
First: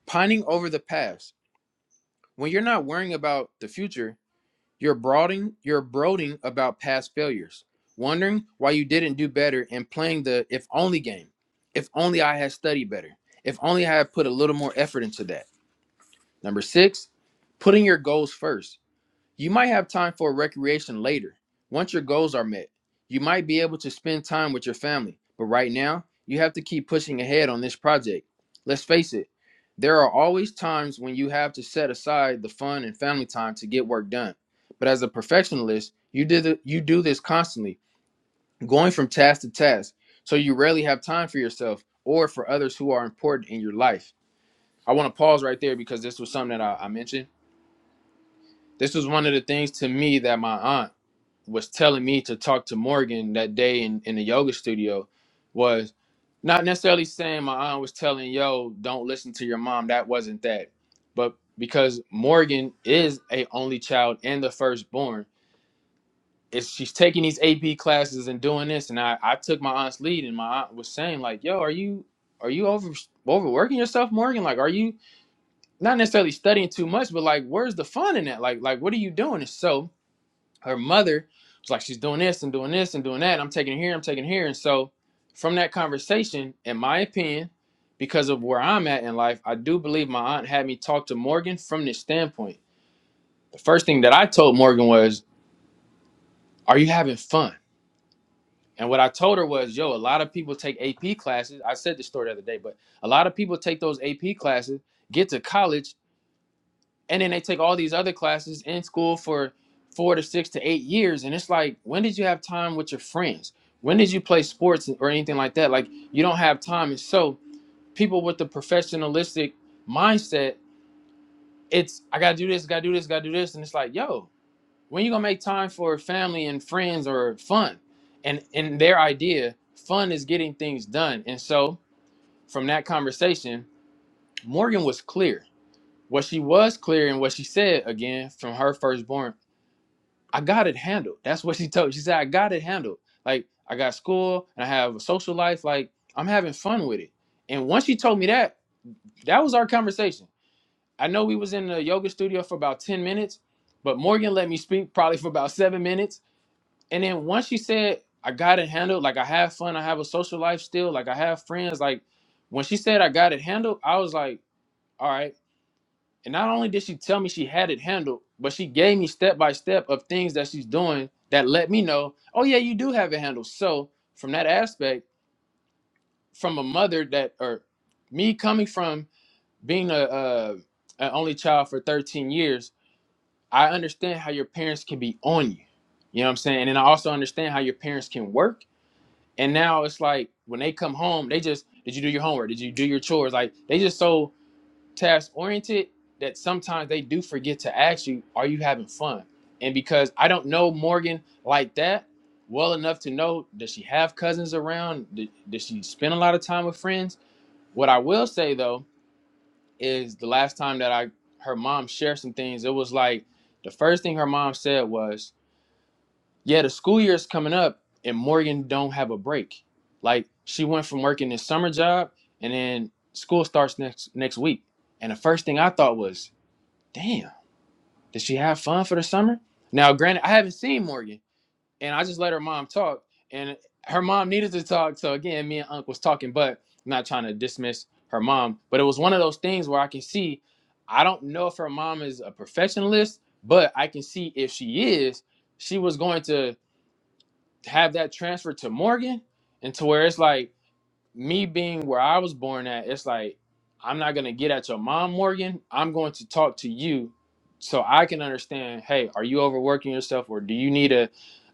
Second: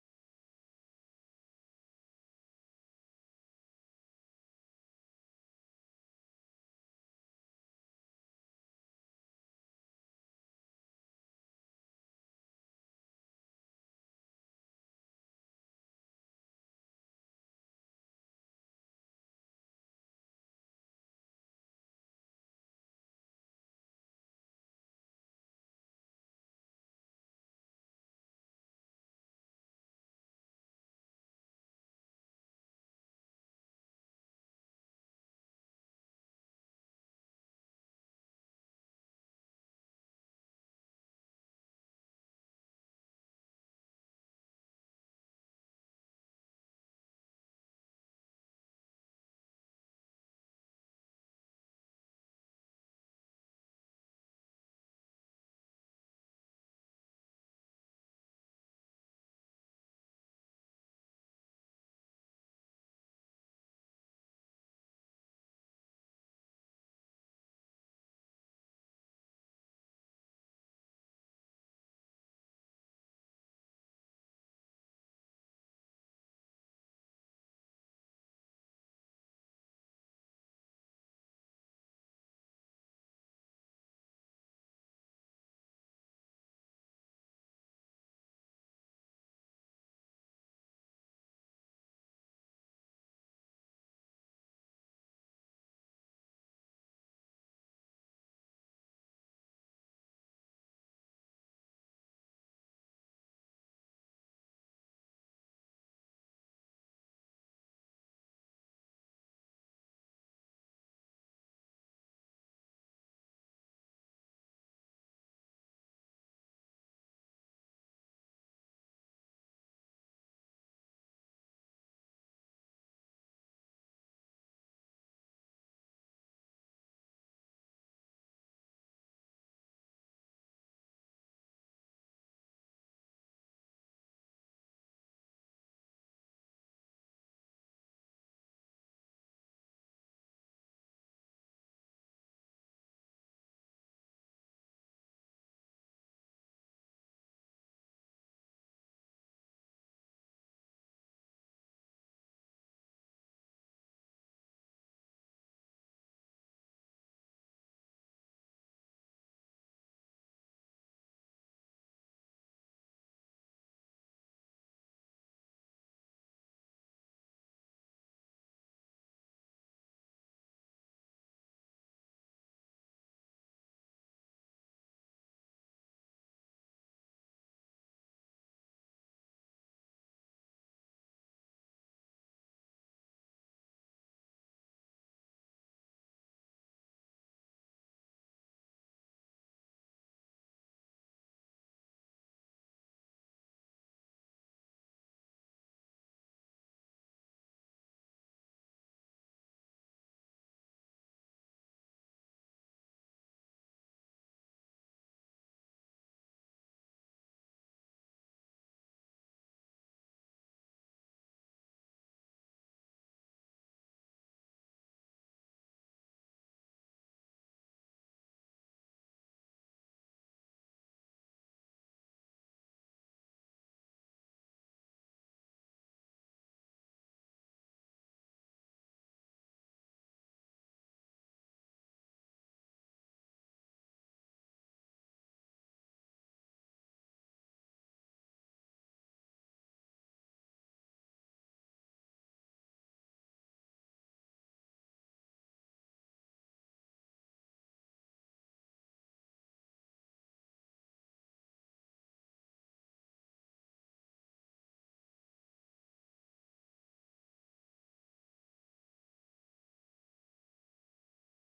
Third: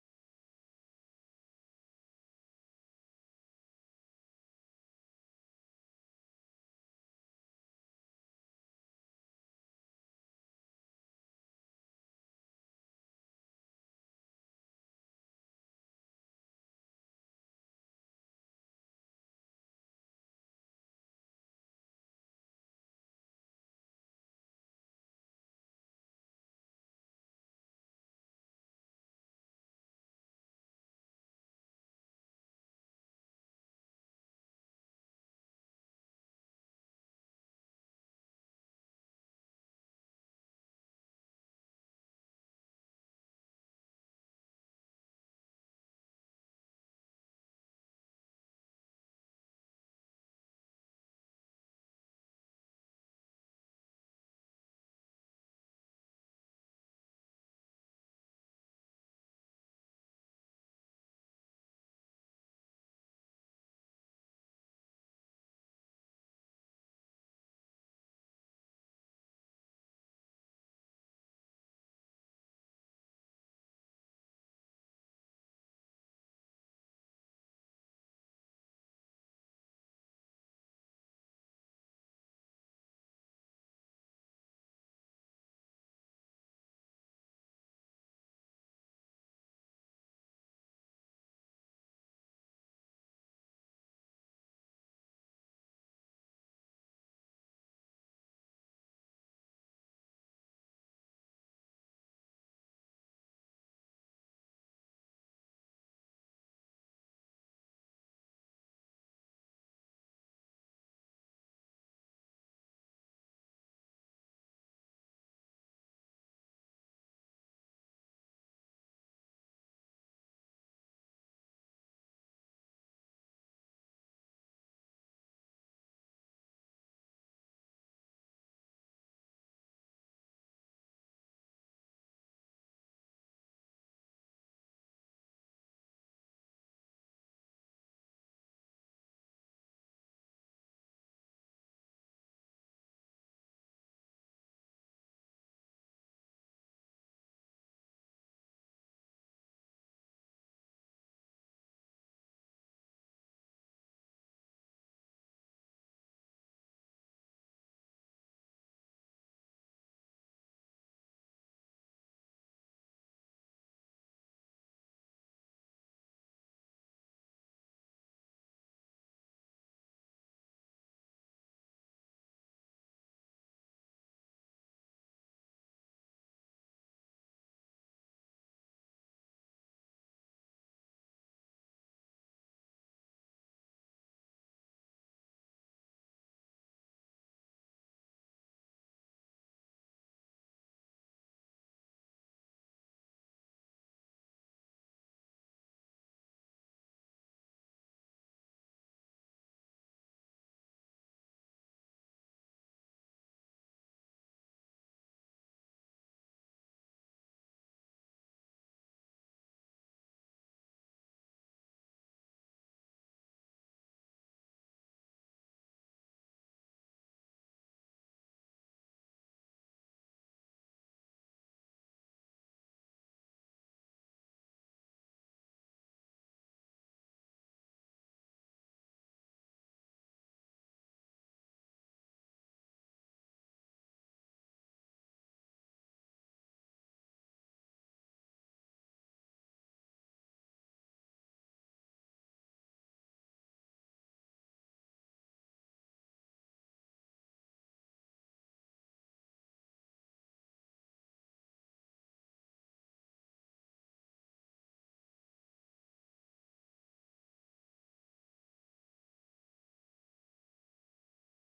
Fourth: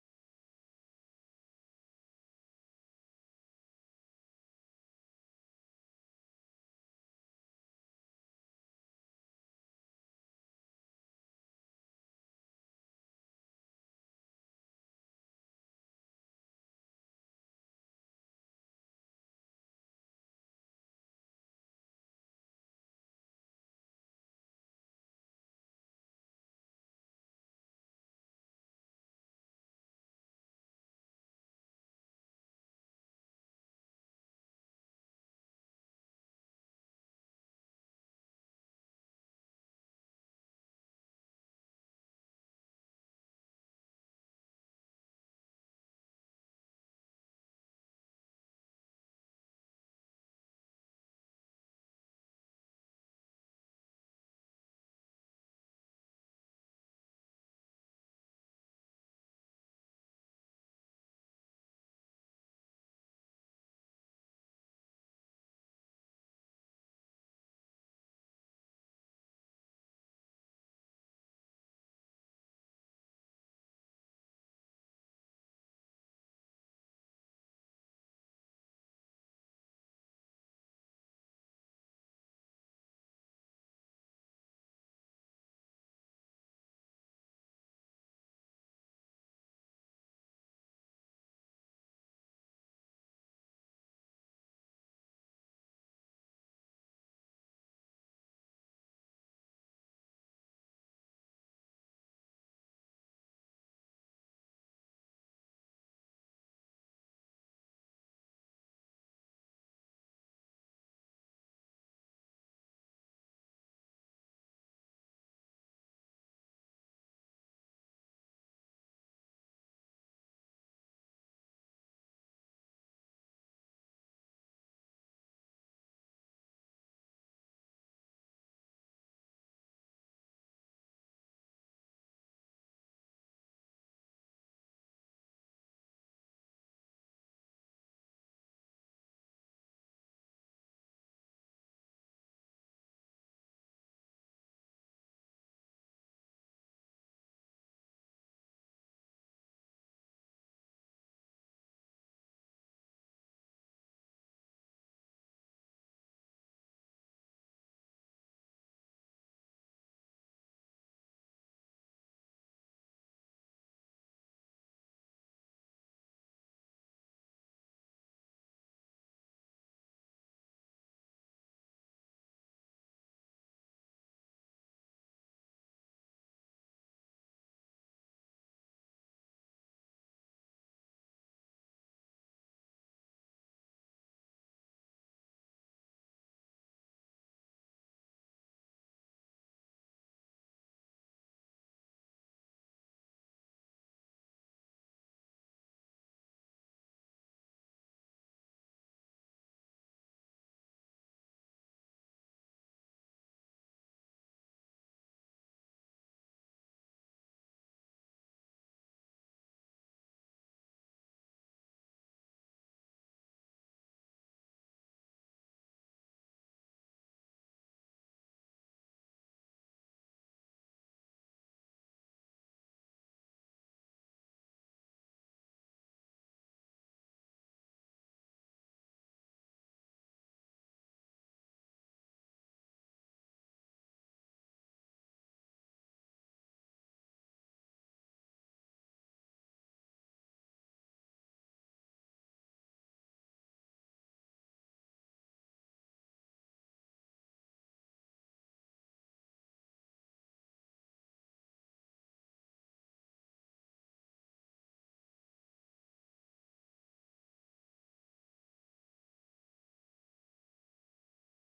pining over the past. When you're not worrying about the future, You're brooding, you're brooding about past failures, wondering why you didn't do better and playing the if only game. If only I had studied better. If only I had put a little more effort into that. Number 6, putting your goals first. You might have time for recreation later, once your goals are met. You might be able to spend time with your family, but right now, you have to keep pushing ahead on this project. Let's face it, there are always times when you have to set aside the fun and family time to get work done. But as a perfectionist, you did the, you do this constantly, going from task to task, so you rarely have time for yourself or for others who are important in your life. I want to pause right there because this was something that I, I mentioned. This was one of the things to me that my aunt was telling me to talk to Morgan that day in, in the yoga studio was not necessarily saying my aunt was telling yo don't listen to your mom that wasn't that but because Morgan is a only child and the firstborn is she's taking these AP classes and doing this and I, I took my aunt's lead and my aunt was saying like yo are you are you over overworking yourself Morgan like are you not necessarily studying too much but like where's the fun in that like like what are you doing and so her mother was like, she's doing this and doing this and doing that. I'm taking it here, I'm taking it here. And so, from that conversation, in my opinion, because of where I'm at in life, I do believe my aunt had me talk to Morgan from this standpoint. The first thing that I told Morgan was, Are you having fun? And what I told her was, Yo, a lot of people take AP classes. I said this story the other day, but a lot of people take those AP classes, get to college. and then they take all these other classes in school for four to six to eight years and it's like when did you have time with your friends when did you play sports or anything like that like you don't have time and so people with the professionalistic mindset it's i gotta do this gotta do this gotta do this and it's like yo when you gonna make time for family and friends or fun and in their idea fun is getting things done and so from that conversation morgan was clear what she was clear and what she said again from her firstborn I got it handled. That's what she told. She said, I got it handled. Like I got school and I have a social life. Like I'm having fun with it. And once she told me that, that was our conversation. I know we was in the yoga studio for about 10 minutes, but Morgan let me speak probably for about seven minutes. And then once she said, I got it handled, like I have fun, I have a social life still, like I have friends. Like when she said I got it handled, I was like, all right. And not only did she tell me she had it handled, but she gave me step by step of things that she's doing that let me know, oh yeah, you do have it handled. So from that aspect, from a mother that or me coming from being a, a an only child for 13 years, I understand how your parents can be on you. You know what I'm saying? And I also understand how your parents can work. And now it's like when they come home, they just did you do your homework? Did you do your chores? Like they just so task oriented that sometimes they do forget to ask you, are you having fun? And because I don't know Morgan like that well enough to know, does she have cousins around? D- Does she spend a lot of time with friends? What I will say though is the last time that I her mom shared some things, it was like the first thing her mom said was, "Yeah, the school year is coming up, and Morgan don't have a break. Like she went from working this summer job, and then school starts next next week. And the first thing I thought was, Damn. Did she have fun for the summer? Now, granted, I haven't seen Morgan, and I just let her mom talk, and her mom needed to talk. So again, me and Unc was talking, but I'm not trying to dismiss her mom. But it was one of those things where I can see. I don't know if her mom is a perfectionist, but I can see if she is, she was going to have that transfer to Morgan, and to where it's like me being where I was born at, it's like I'm not gonna get at your mom, Morgan. I'm going to talk to you so I can understand. Hey, are you overworking yourself, or do you need a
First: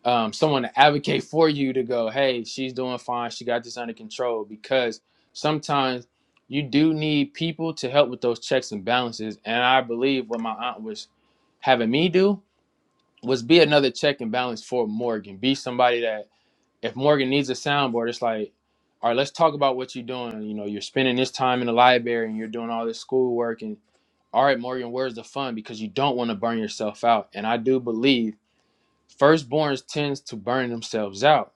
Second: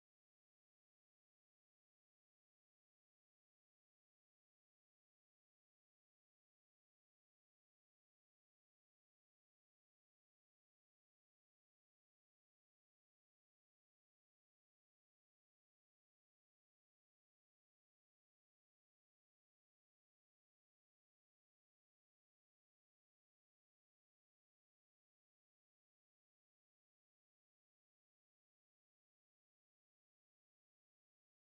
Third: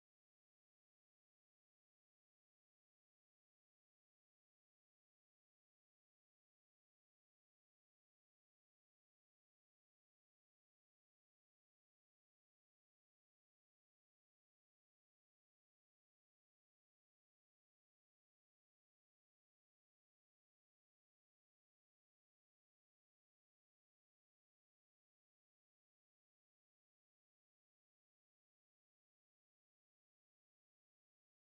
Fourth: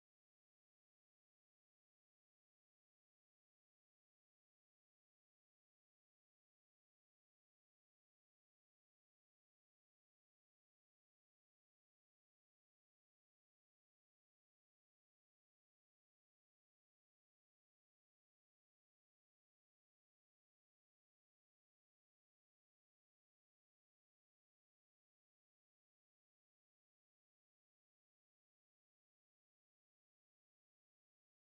um, someone to advocate for you to go? Hey, she's doing fine. She got this under control because sometimes you do need people to help with those checks and balances. And I believe what my aunt was having me do was be another check and balance for Morgan. Be somebody that if Morgan needs a soundboard, it's like, all right, let's talk about what you're doing. You know, you're spending this time in the library and you're doing all this schoolwork. And all right, Morgan, where's the fun? Because you don't want to burn yourself out. And I do believe firstborns tends to burn themselves out.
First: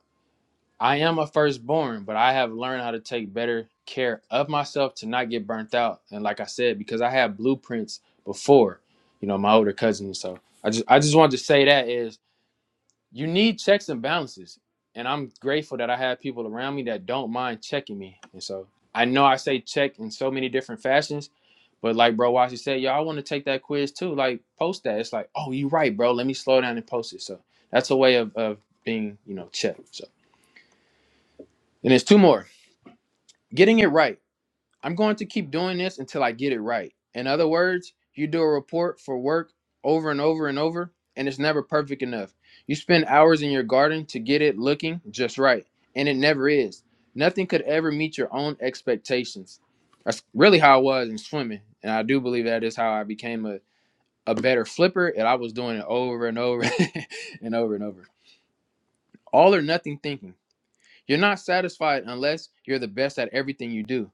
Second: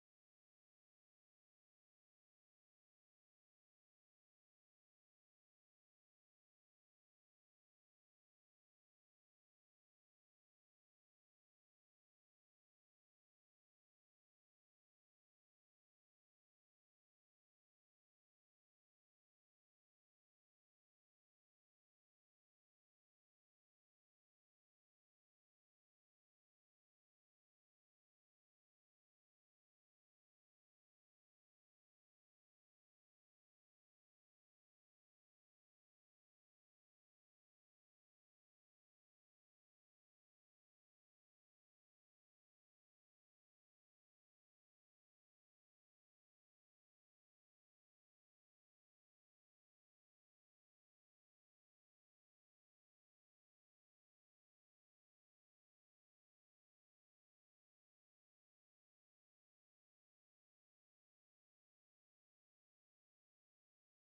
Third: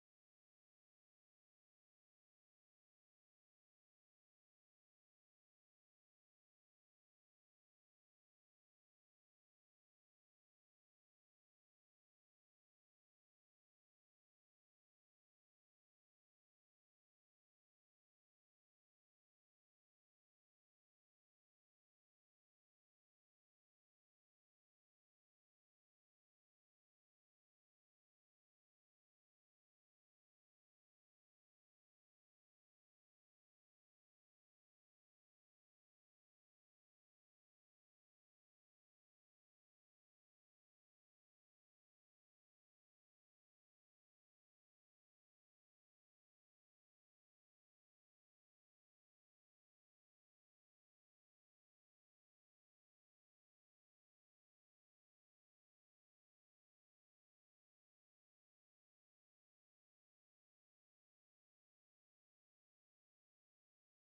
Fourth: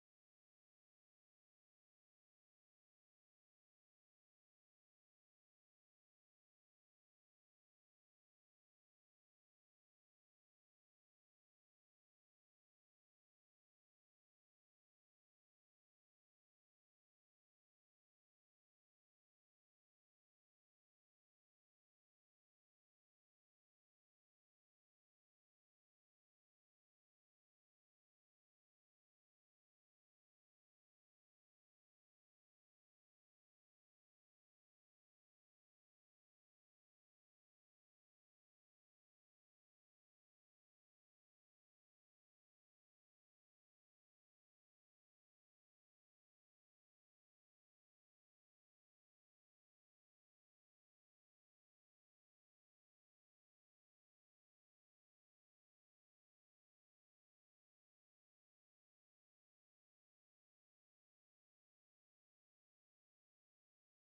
I am a firstborn, but I have learned how to take better care of myself to not get burnt out. And like I said, because I had blueprints before, you know, my older cousins. So I just I just wanted to say that is you need checks and balances. And I'm grateful that I have people around me that don't mind checking me. And so I know I say check in so many different fashions, but like bro Watson said, y'all want to take that quiz too. Like post that. It's like, oh, you right, bro. Let me slow down and post it. So that's a way of, of being, you know, checked. So and there's two more. Getting it right. I'm going to keep doing this until I get it right. In other words, you do a report for work over and over and over, and it's never perfect enough. You spend hours in your garden to get it looking just right, and it never is. Nothing could ever meet your own expectations. That's really how I was in swimming, and I do believe that is how I became a, a better flipper, and I was doing it over and over and over and over. All or nothing thinking. You're not satisfied unless you're the best at everything you do.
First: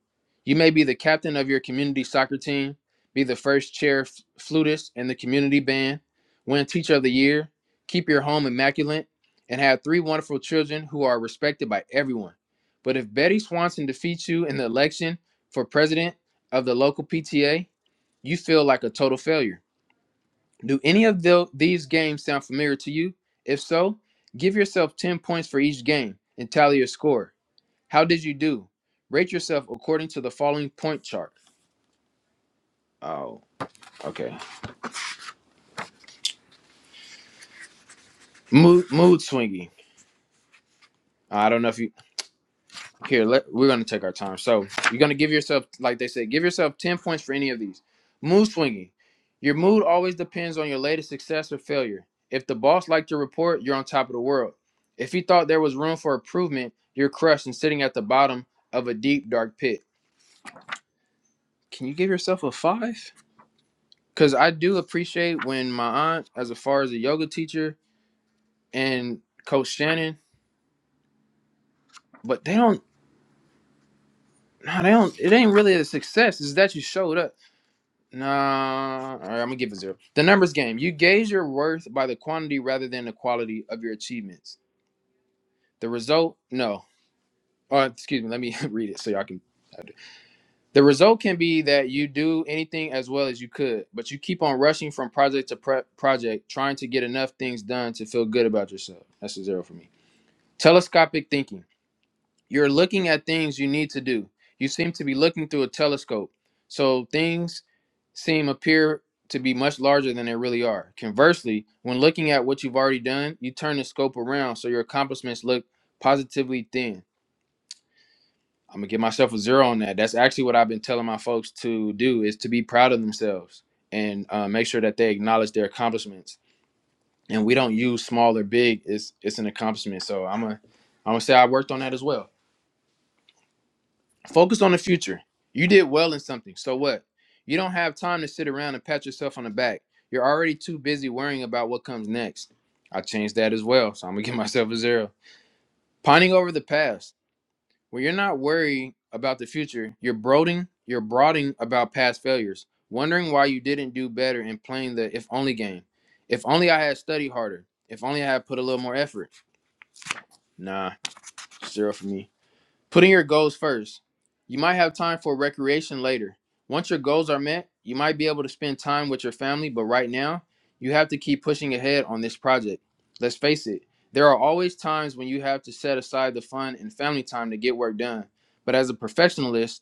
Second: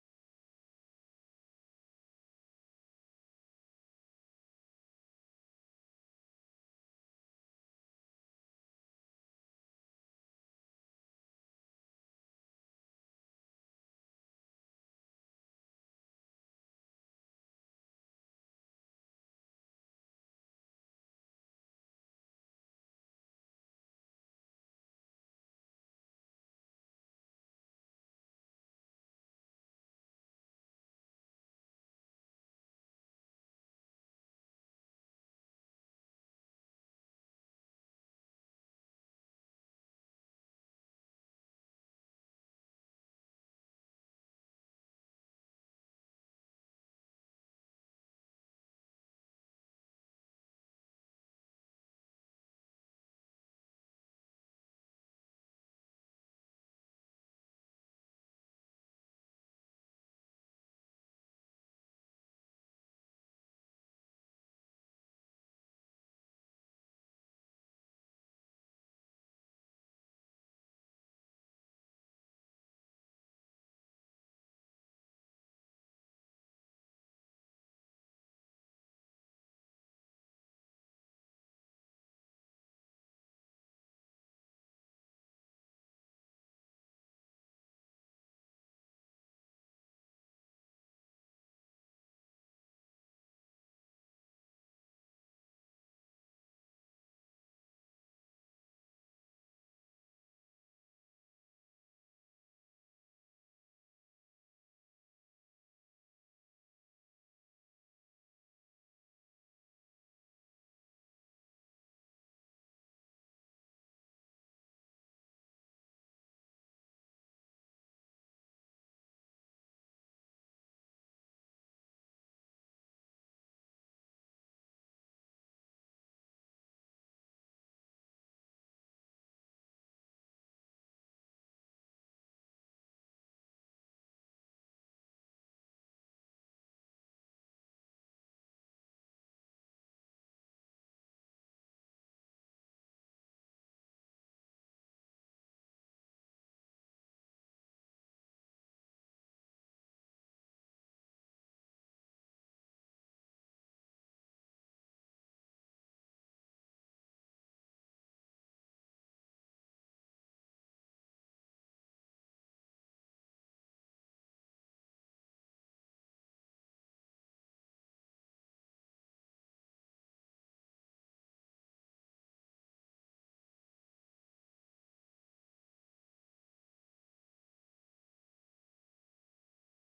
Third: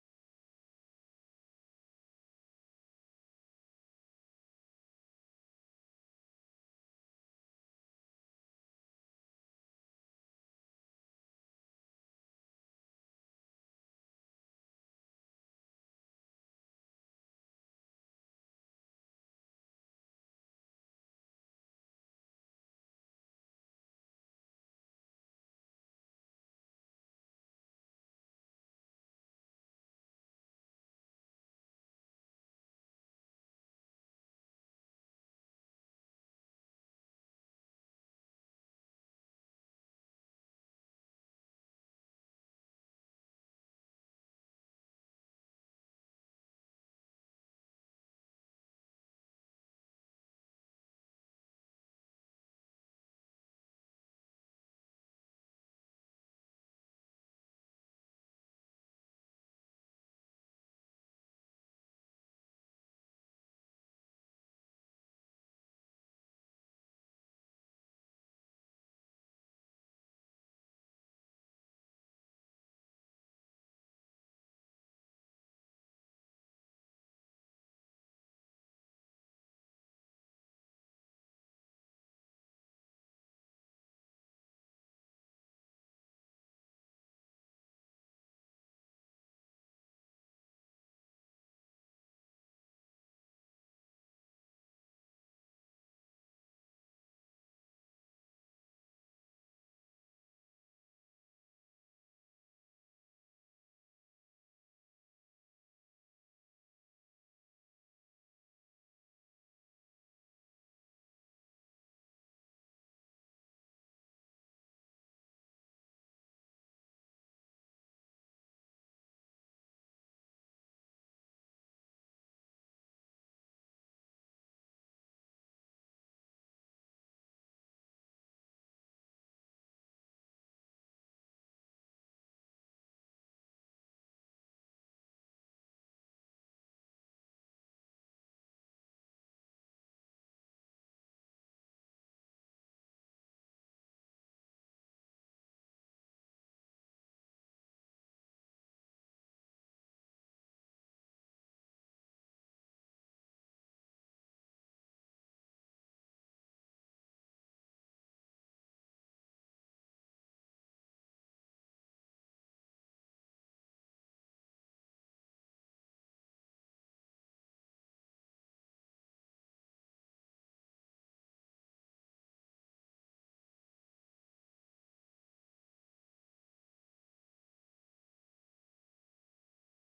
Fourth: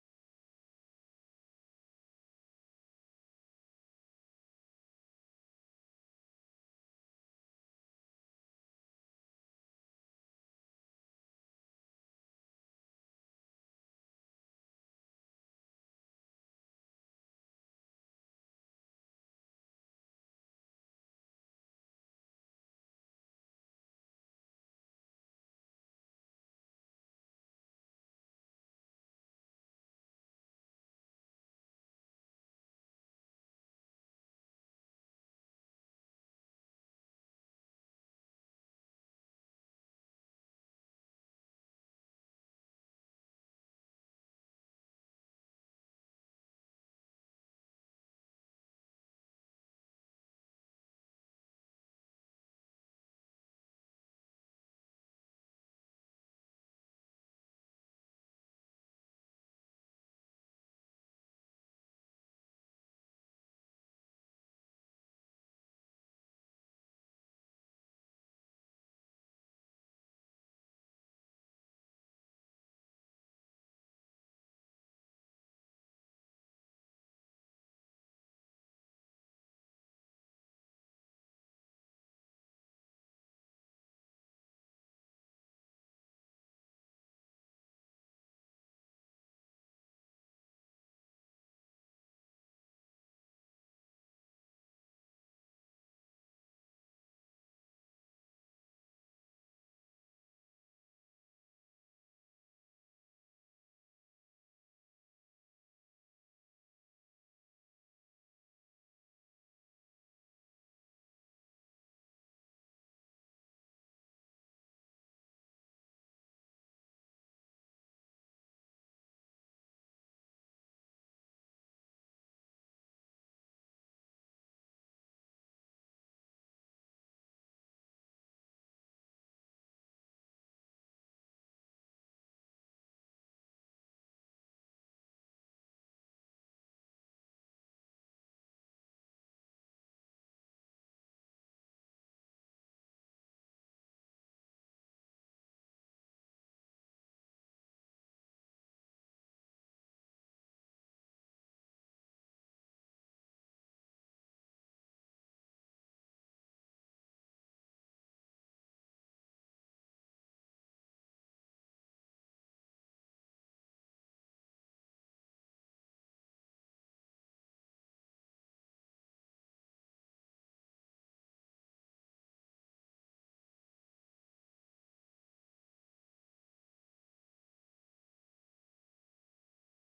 You may be the captain of your community soccer team, be the first chair f- flutist in the community band, win teacher of the year, keep your home immaculate, and have three wonderful children who are respected by everyone. But if Betty Swanson defeats you in the election for president of the local PTA, you feel like a total failure. Do any of tho- these games sound familiar to you? If so, give yourself 10 points for each game and tally your score. How did you do? Rate yourself according to the following point chart. Oh, okay. Mood mood swingy. I don't know if you here. Let, we're gonna take our time. So you're gonna give yourself, like they say, give yourself ten points for any of these. Mood swingy. Your mood always depends on your latest success or failure. If the boss liked your report, you're on top of the world. If he thought there was room for improvement, you're crushed and sitting at the bottom of a deep dark pit. Can you give yourself a five? Because I do appreciate when my aunt, as far as a yoga teacher, and Coach Shannon, but they don't. No, they don't. It ain't really a success. It's that you showed up. Nah, all right, I'm gonna give it zero. The numbers game. You gauge your worth by the quantity rather than the quality of your achievements. The result, no. Oh, excuse me. Let me read it so y'all can. The result can be that you do anything as well as you could, but you keep on rushing from project to pre- project, trying to get enough things done to feel good about yourself. That's a zero for me. Telescopic thinking. You're looking at things you need to do. You seem to be looking through a telescope. So things seem appear to be much larger than they really are. Conversely, when looking at what you've already done, you turn the scope around so your accomplishments look positively thin. I'm gonna give myself a zero on that. That's actually what I've been telling my folks to do is to be proud of themselves and uh, make sure that they acknowledge their accomplishments. And we don't use small or big. It's it's an accomplishment. So I'm a I'm gonna say I worked on that as well. Focus on the future. You did well in something. So what? You don't have time to sit around and pat yourself on the back. You're already too busy worrying about what comes next. I changed that as well. So I'm going to give myself a zero. Pining over the past. When you're not worried about the future, you're brooding, you're brooding about past failures, wondering why you didn't do better and playing the if only game. If only I had studied harder. If only I had put a little more effort. Nah, zero for me. Putting your goals first. You might have time for recreation later. Once your goals are met, you might be able to spend time with your family, but right now, you have to keep pushing ahead on this project. Let's face it, there are always times when you have to set aside the fun and family time to get work done. But as a professionalist,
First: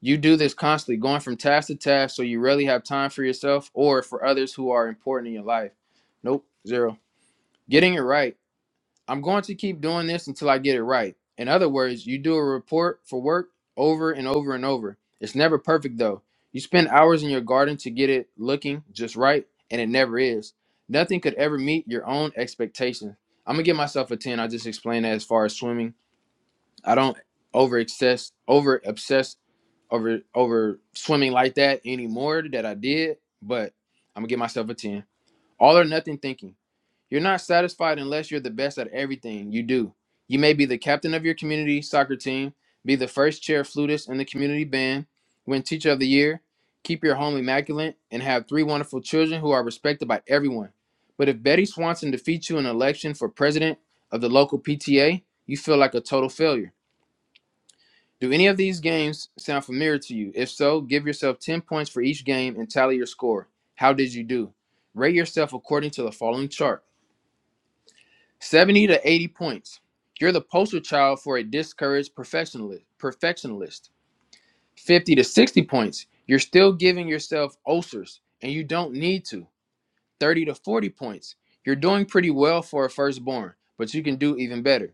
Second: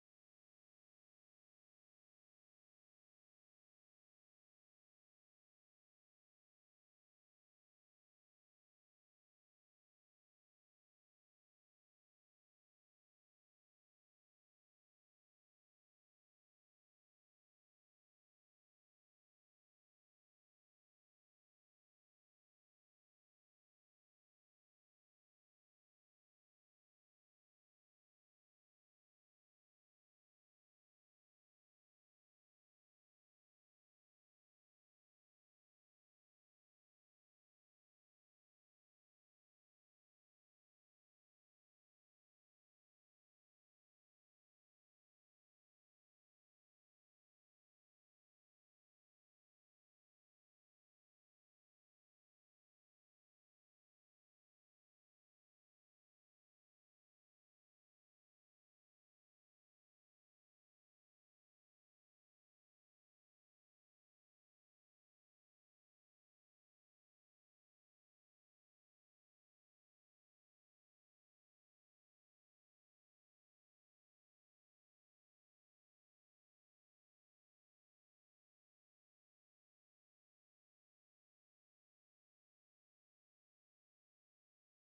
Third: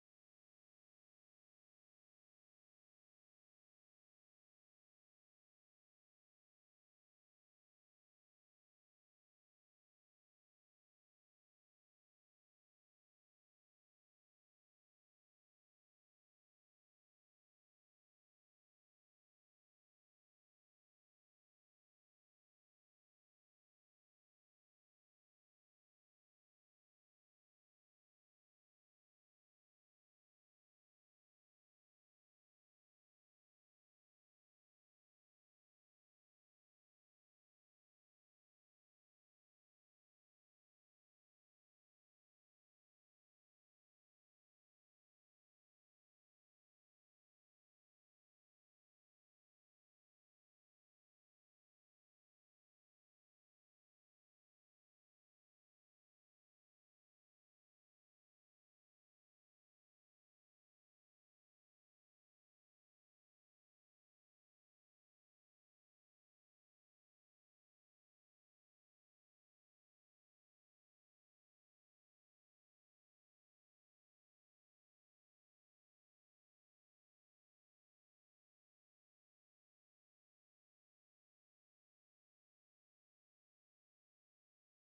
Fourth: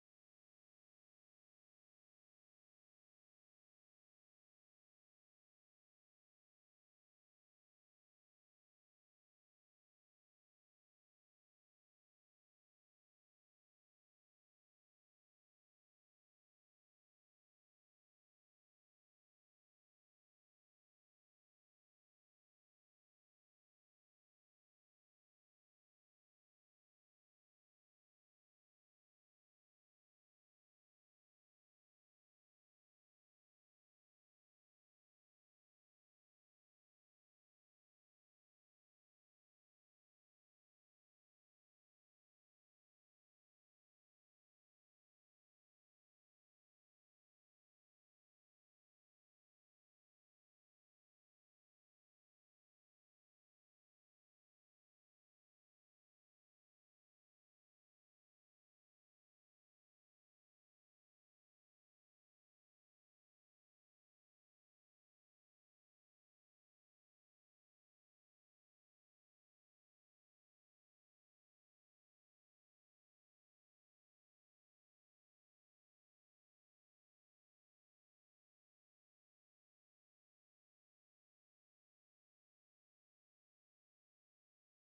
you do this constantly, going from task to task, so you rarely have time for yourself or for others who are important in your life. Nope, zero. Getting it right. I'm going to keep doing this until I get it right. In other words, you do a report for work over and over and over. It's never perfect though. You spend hours in your garden to get it looking just right, and it never is. Nothing could ever meet your own expectations. I'm gonna give myself a 10. I just explained that as far as swimming. I don't over excess over obsess over over swimming like that anymore that I did, but I'm gonna give myself a 10. All or nothing thinking. You're not satisfied unless you're the best at everything you do. You may be the captain of your community soccer team, be the first chair flutist in the community band, win teacher of the year, keep your home immaculate, and have three wonderful children who are respected by everyone. But if Betty Swanson defeats you in an election for president of the local PTA, you feel like a total failure. Do any of these games sound familiar to you? If so, give yourself 10 points for each game and tally your score. How did you do? Rate yourself according to the following chart 70 to 80 points. You're the poster child for a discouraged perfectionist. 50 to 60 points. You're still giving yourself ulcers, and you don't need to. 30 to 40 points. You're doing pretty well for a firstborn, but you can do even better.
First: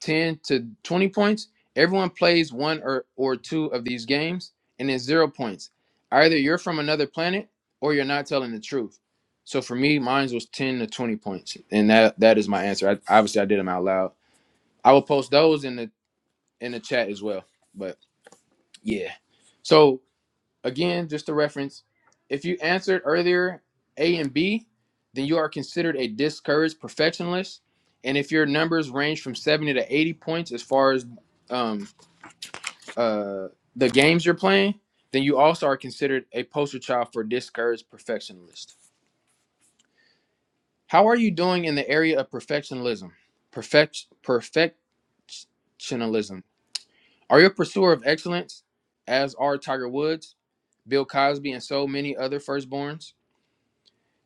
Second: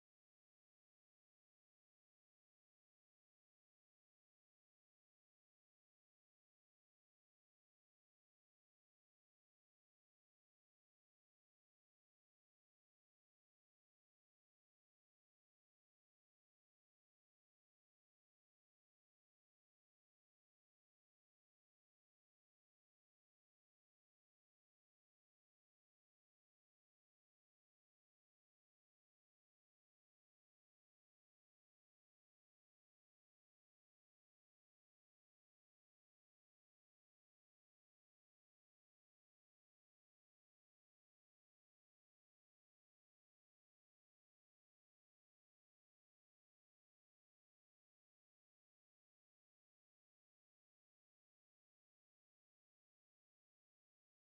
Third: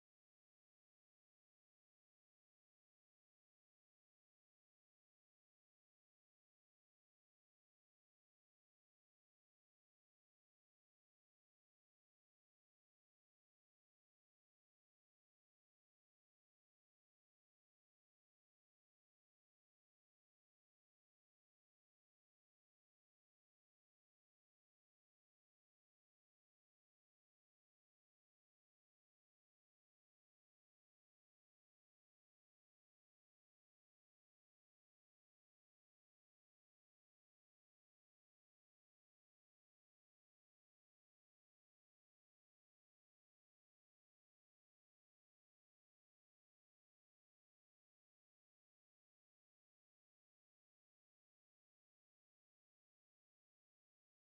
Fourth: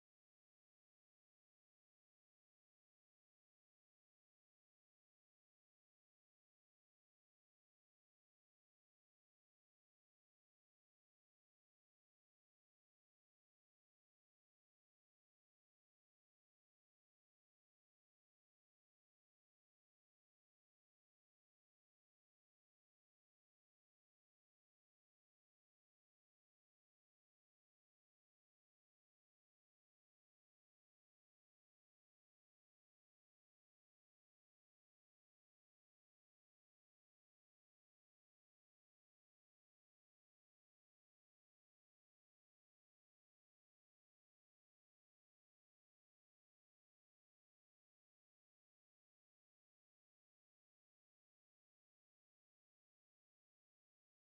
10 to 20 points. Everyone plays one or, or two of these games, and it's zero points. Either you're from another planet or you're not telling the truth. So for me, mine was 10 to 20 points. And that that is my answer. I, obviously I did them out loud. I will post those in the in the chat as well. But yeah. so. Again, just a reference. If you answered earlier A and B, then you are considered a discouraged perfectionist. And if your numbers range from 70 to 80 points as far as um, uh, the games you're playing, then you also are considered a poster child for discouraged perfectionist. How are you doing in the area of perfectionism? Perfect, perfectionism. Are you a pursuer of excellence, as are Tiger Woods, Bill Cosby, and so many other firstborns?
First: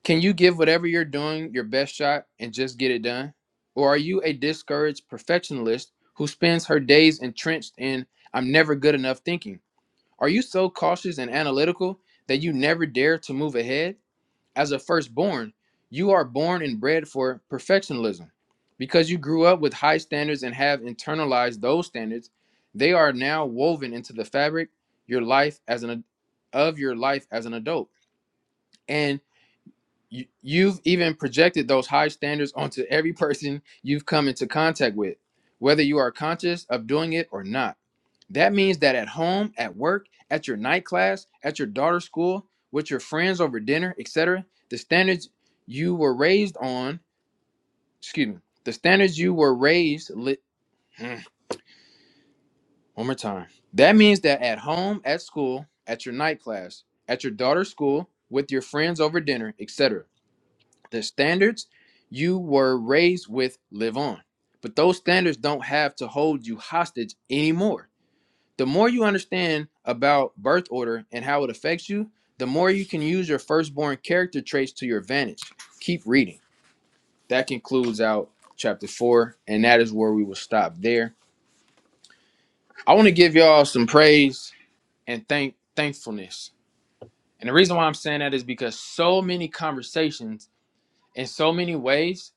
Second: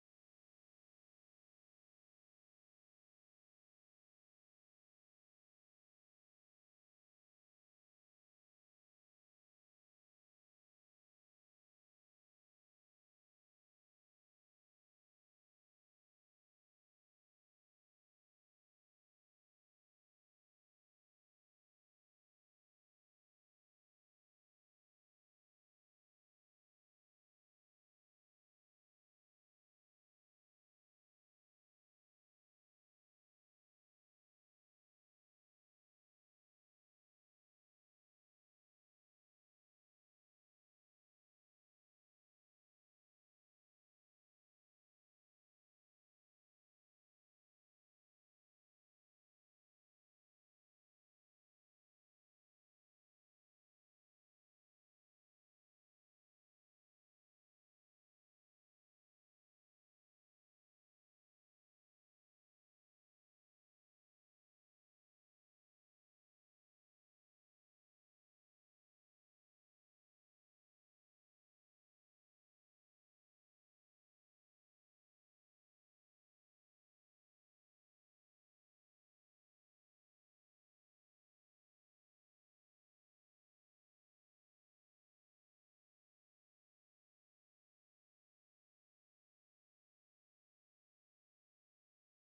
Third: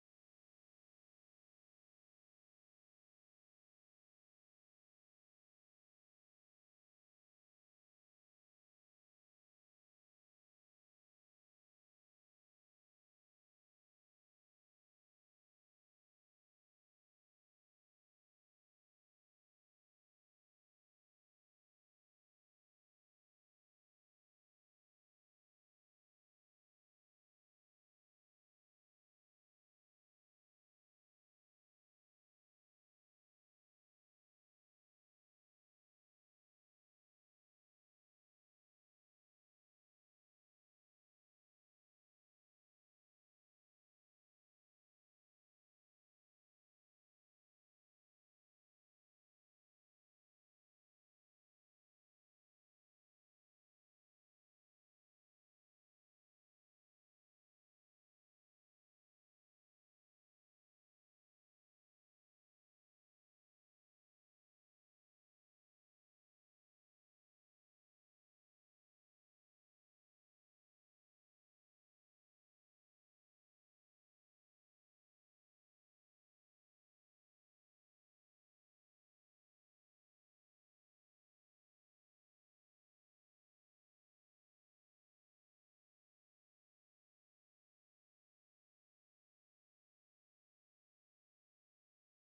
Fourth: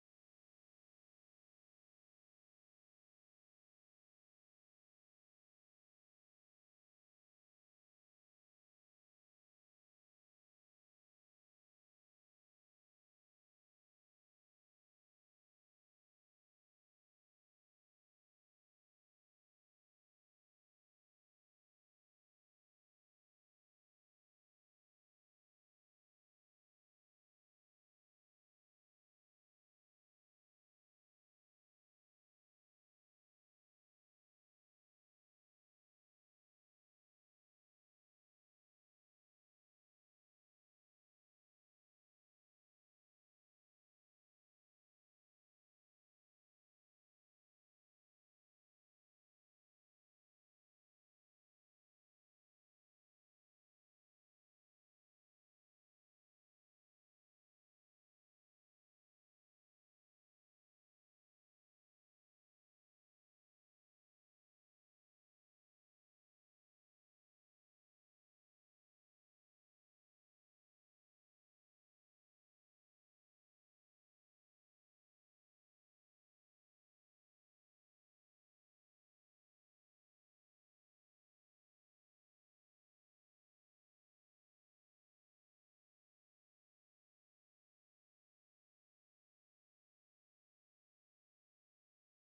Can you give whatever you're doing your best shot and just get it done? Or are you a discouraged perfectionist who spends her days entrenched in I'm never good enough thinking? Are you so cautious and analytical that you never dare to move ahead? As a firstborn, you are born and bred for perfectionism. Because you grew up with high standards and have internalized those standards, they are now woven into the fabric your life as an of your life as an adult. And you, you've even projected those high standards onto every person you've come into contact with, whether you are conscious of doing it or not. That means that at home, at work, at your night class, at your daughter's school, with your friends over dinner, etc., the standards you were raised on, excuse me, the standards you were raised lit. One more time. That means that at home, at school, at your night class, at your daughter's school, with your friends over dinner, etc. the standards you were raised with live on. But those standards don't have to hold you hostage anymore. The more you understand about birth order and how it affects you, the more you can use your firstborn character traits to your advantage. Keep reading. That concludes out chapter four, and that is where we will stop there. I want to give y'all some praise and thank thankfulness. And the reason why I'm saying that is because so many conversations in so many ways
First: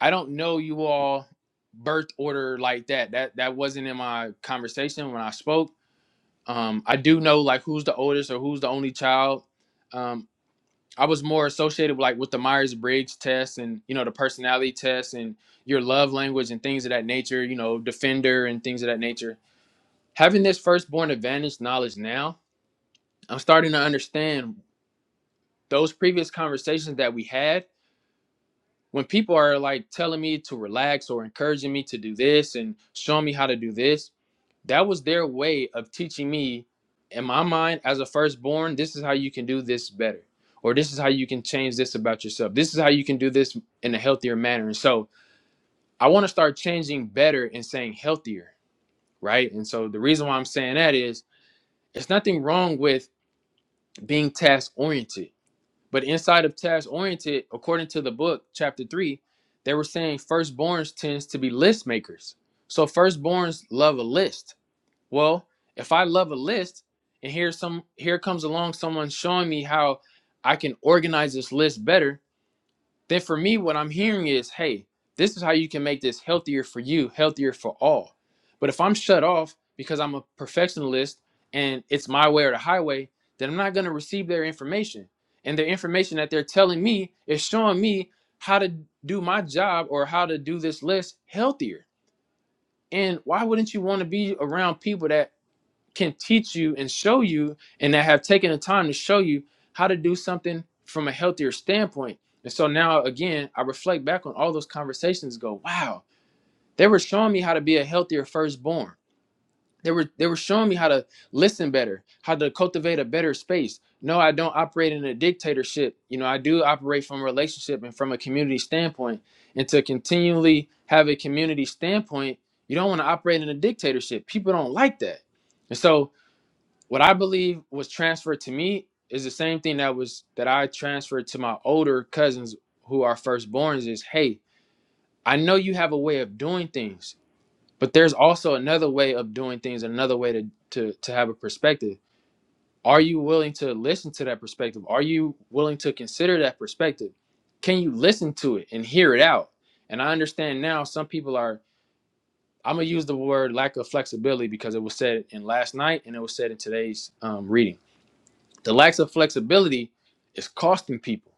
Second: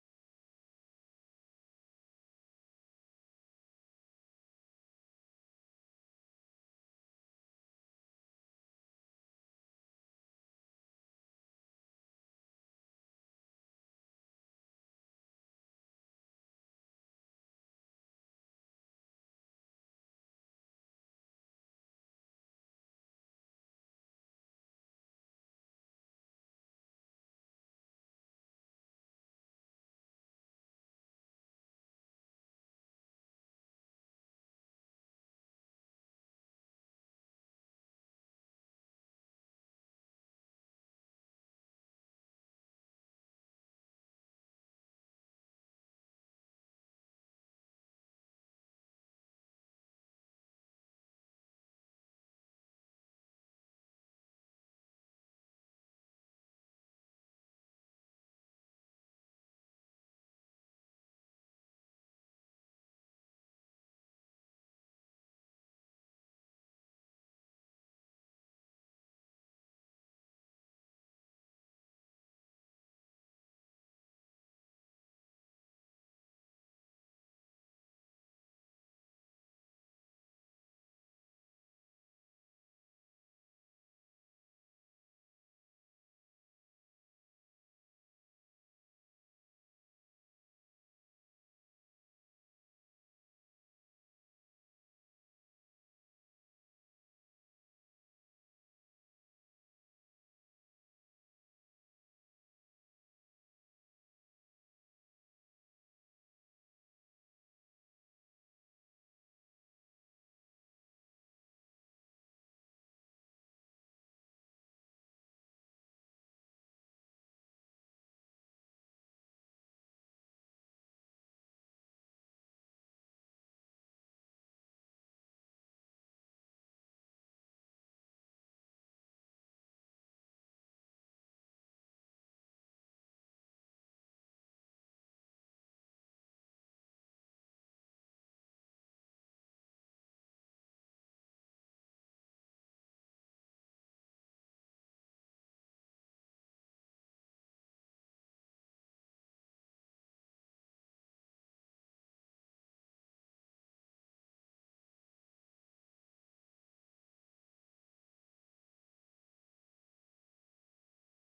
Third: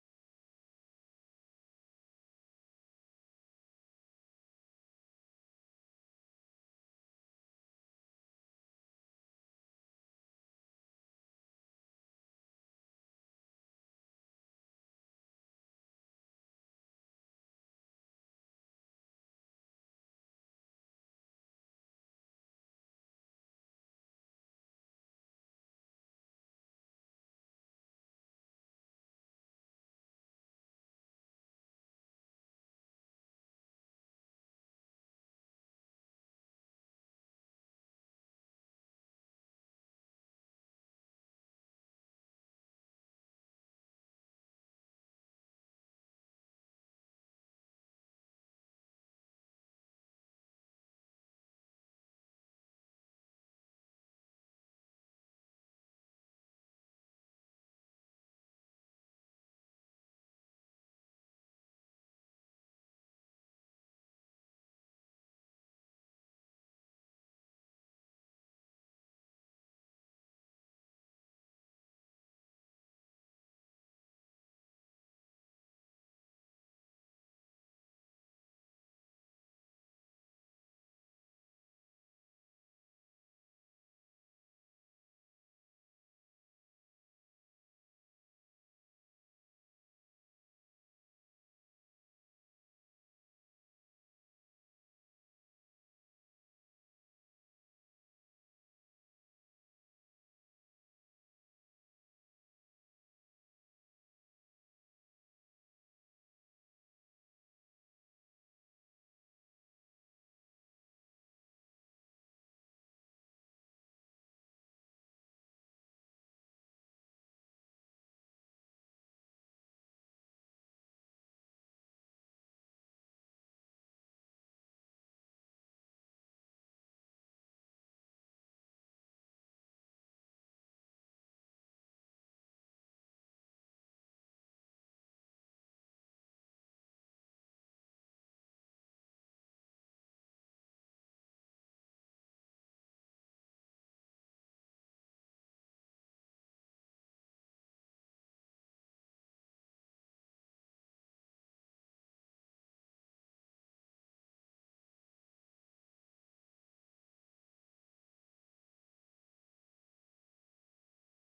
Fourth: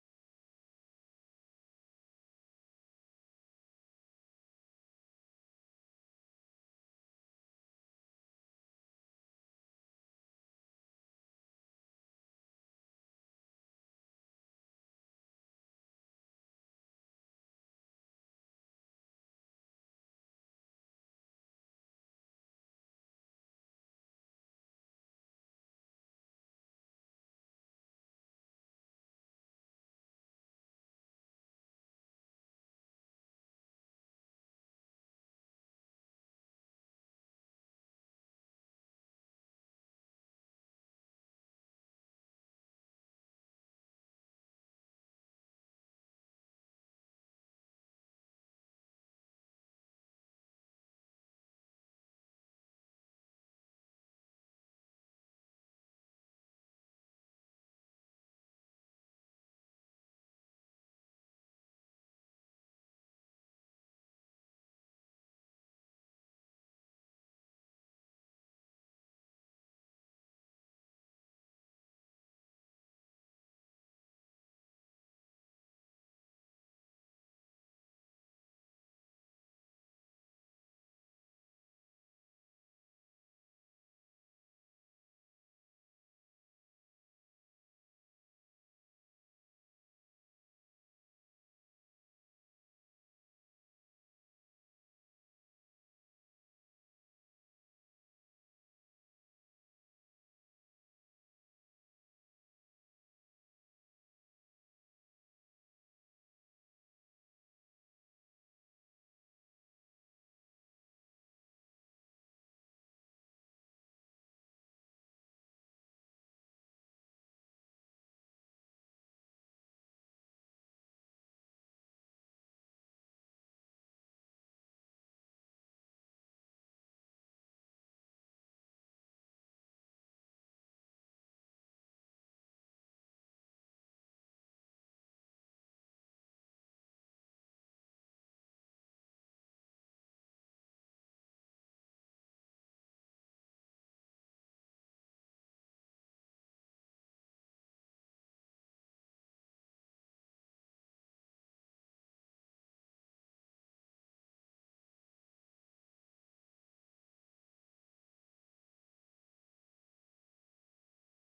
I don't know you all birth order like that. That that wasn't in my conversation when I spoke. Um, I do know like who's the oldest or who's the only child. Um, I was more associated with, like with the Myers Briggs test and you know the personality test and your love language and things of that nature. You know, defender and things of that nature. Having this firstborn advantage knowledge now, I'm starting to understand those previous conversations that we had when people are like telling me to relax or encouraging me to do this and showing me how to do this, that was their way of teaching me, in my mind, as a firstborn, this is how you can do this better, or this is how you can change this about yourself. This is how you can do this in a healthier manner. And so I want to start changing better and saying healthier, right? And so the reason why I'm saying that is it's nothing wrong with being task oriented but inside of task oriented, according to the book, chapter three, they were saying firstborns tends to be list makers. So firstborns love a list. Well, if I love a list, and here some here comes along someone showing me how I can organize this list better, then for me, what I'm hearing is, hey, this is how you can make this healthier for you, healthier for all. But if I'm shut off because I'm a perfectionist and it's my way or the highway, then I'm not going to receive their information. And their information that they're telling me is showing me how to do my job or how to do this list healthier. And why wouldn't you want to be around people that can teach you and show you and that have taken the time to show you how to do something from a healthier standpoint. And so now again, I reflect back on all those conversations go, wow, they were showing me how to be a healthier firstborn. They were they were showing me how to listen better, how to cultivate a better space. No, I don't operate in a dictatorship. You know, I do operate from a relationship and from a community standpoint. And to continually have a community standpoint, you don't want to operate in a dictatorship. People don't like that. And so what I believe was transferred to me is the same thing that was that I transferred to my older cousins who are firstborns is hey, I know you have a way of doing things, but there's also another way of doing things, another way to to to have a perspective. Are you willing to listen to that perspective? Are you willing to consider that perspective? Can you listen to it and hear it out? And I understand now some people are I'm gonna use the word lack of flexibility because it was said in last night and it was said in today's um, reading The lack of flexibility is costing people.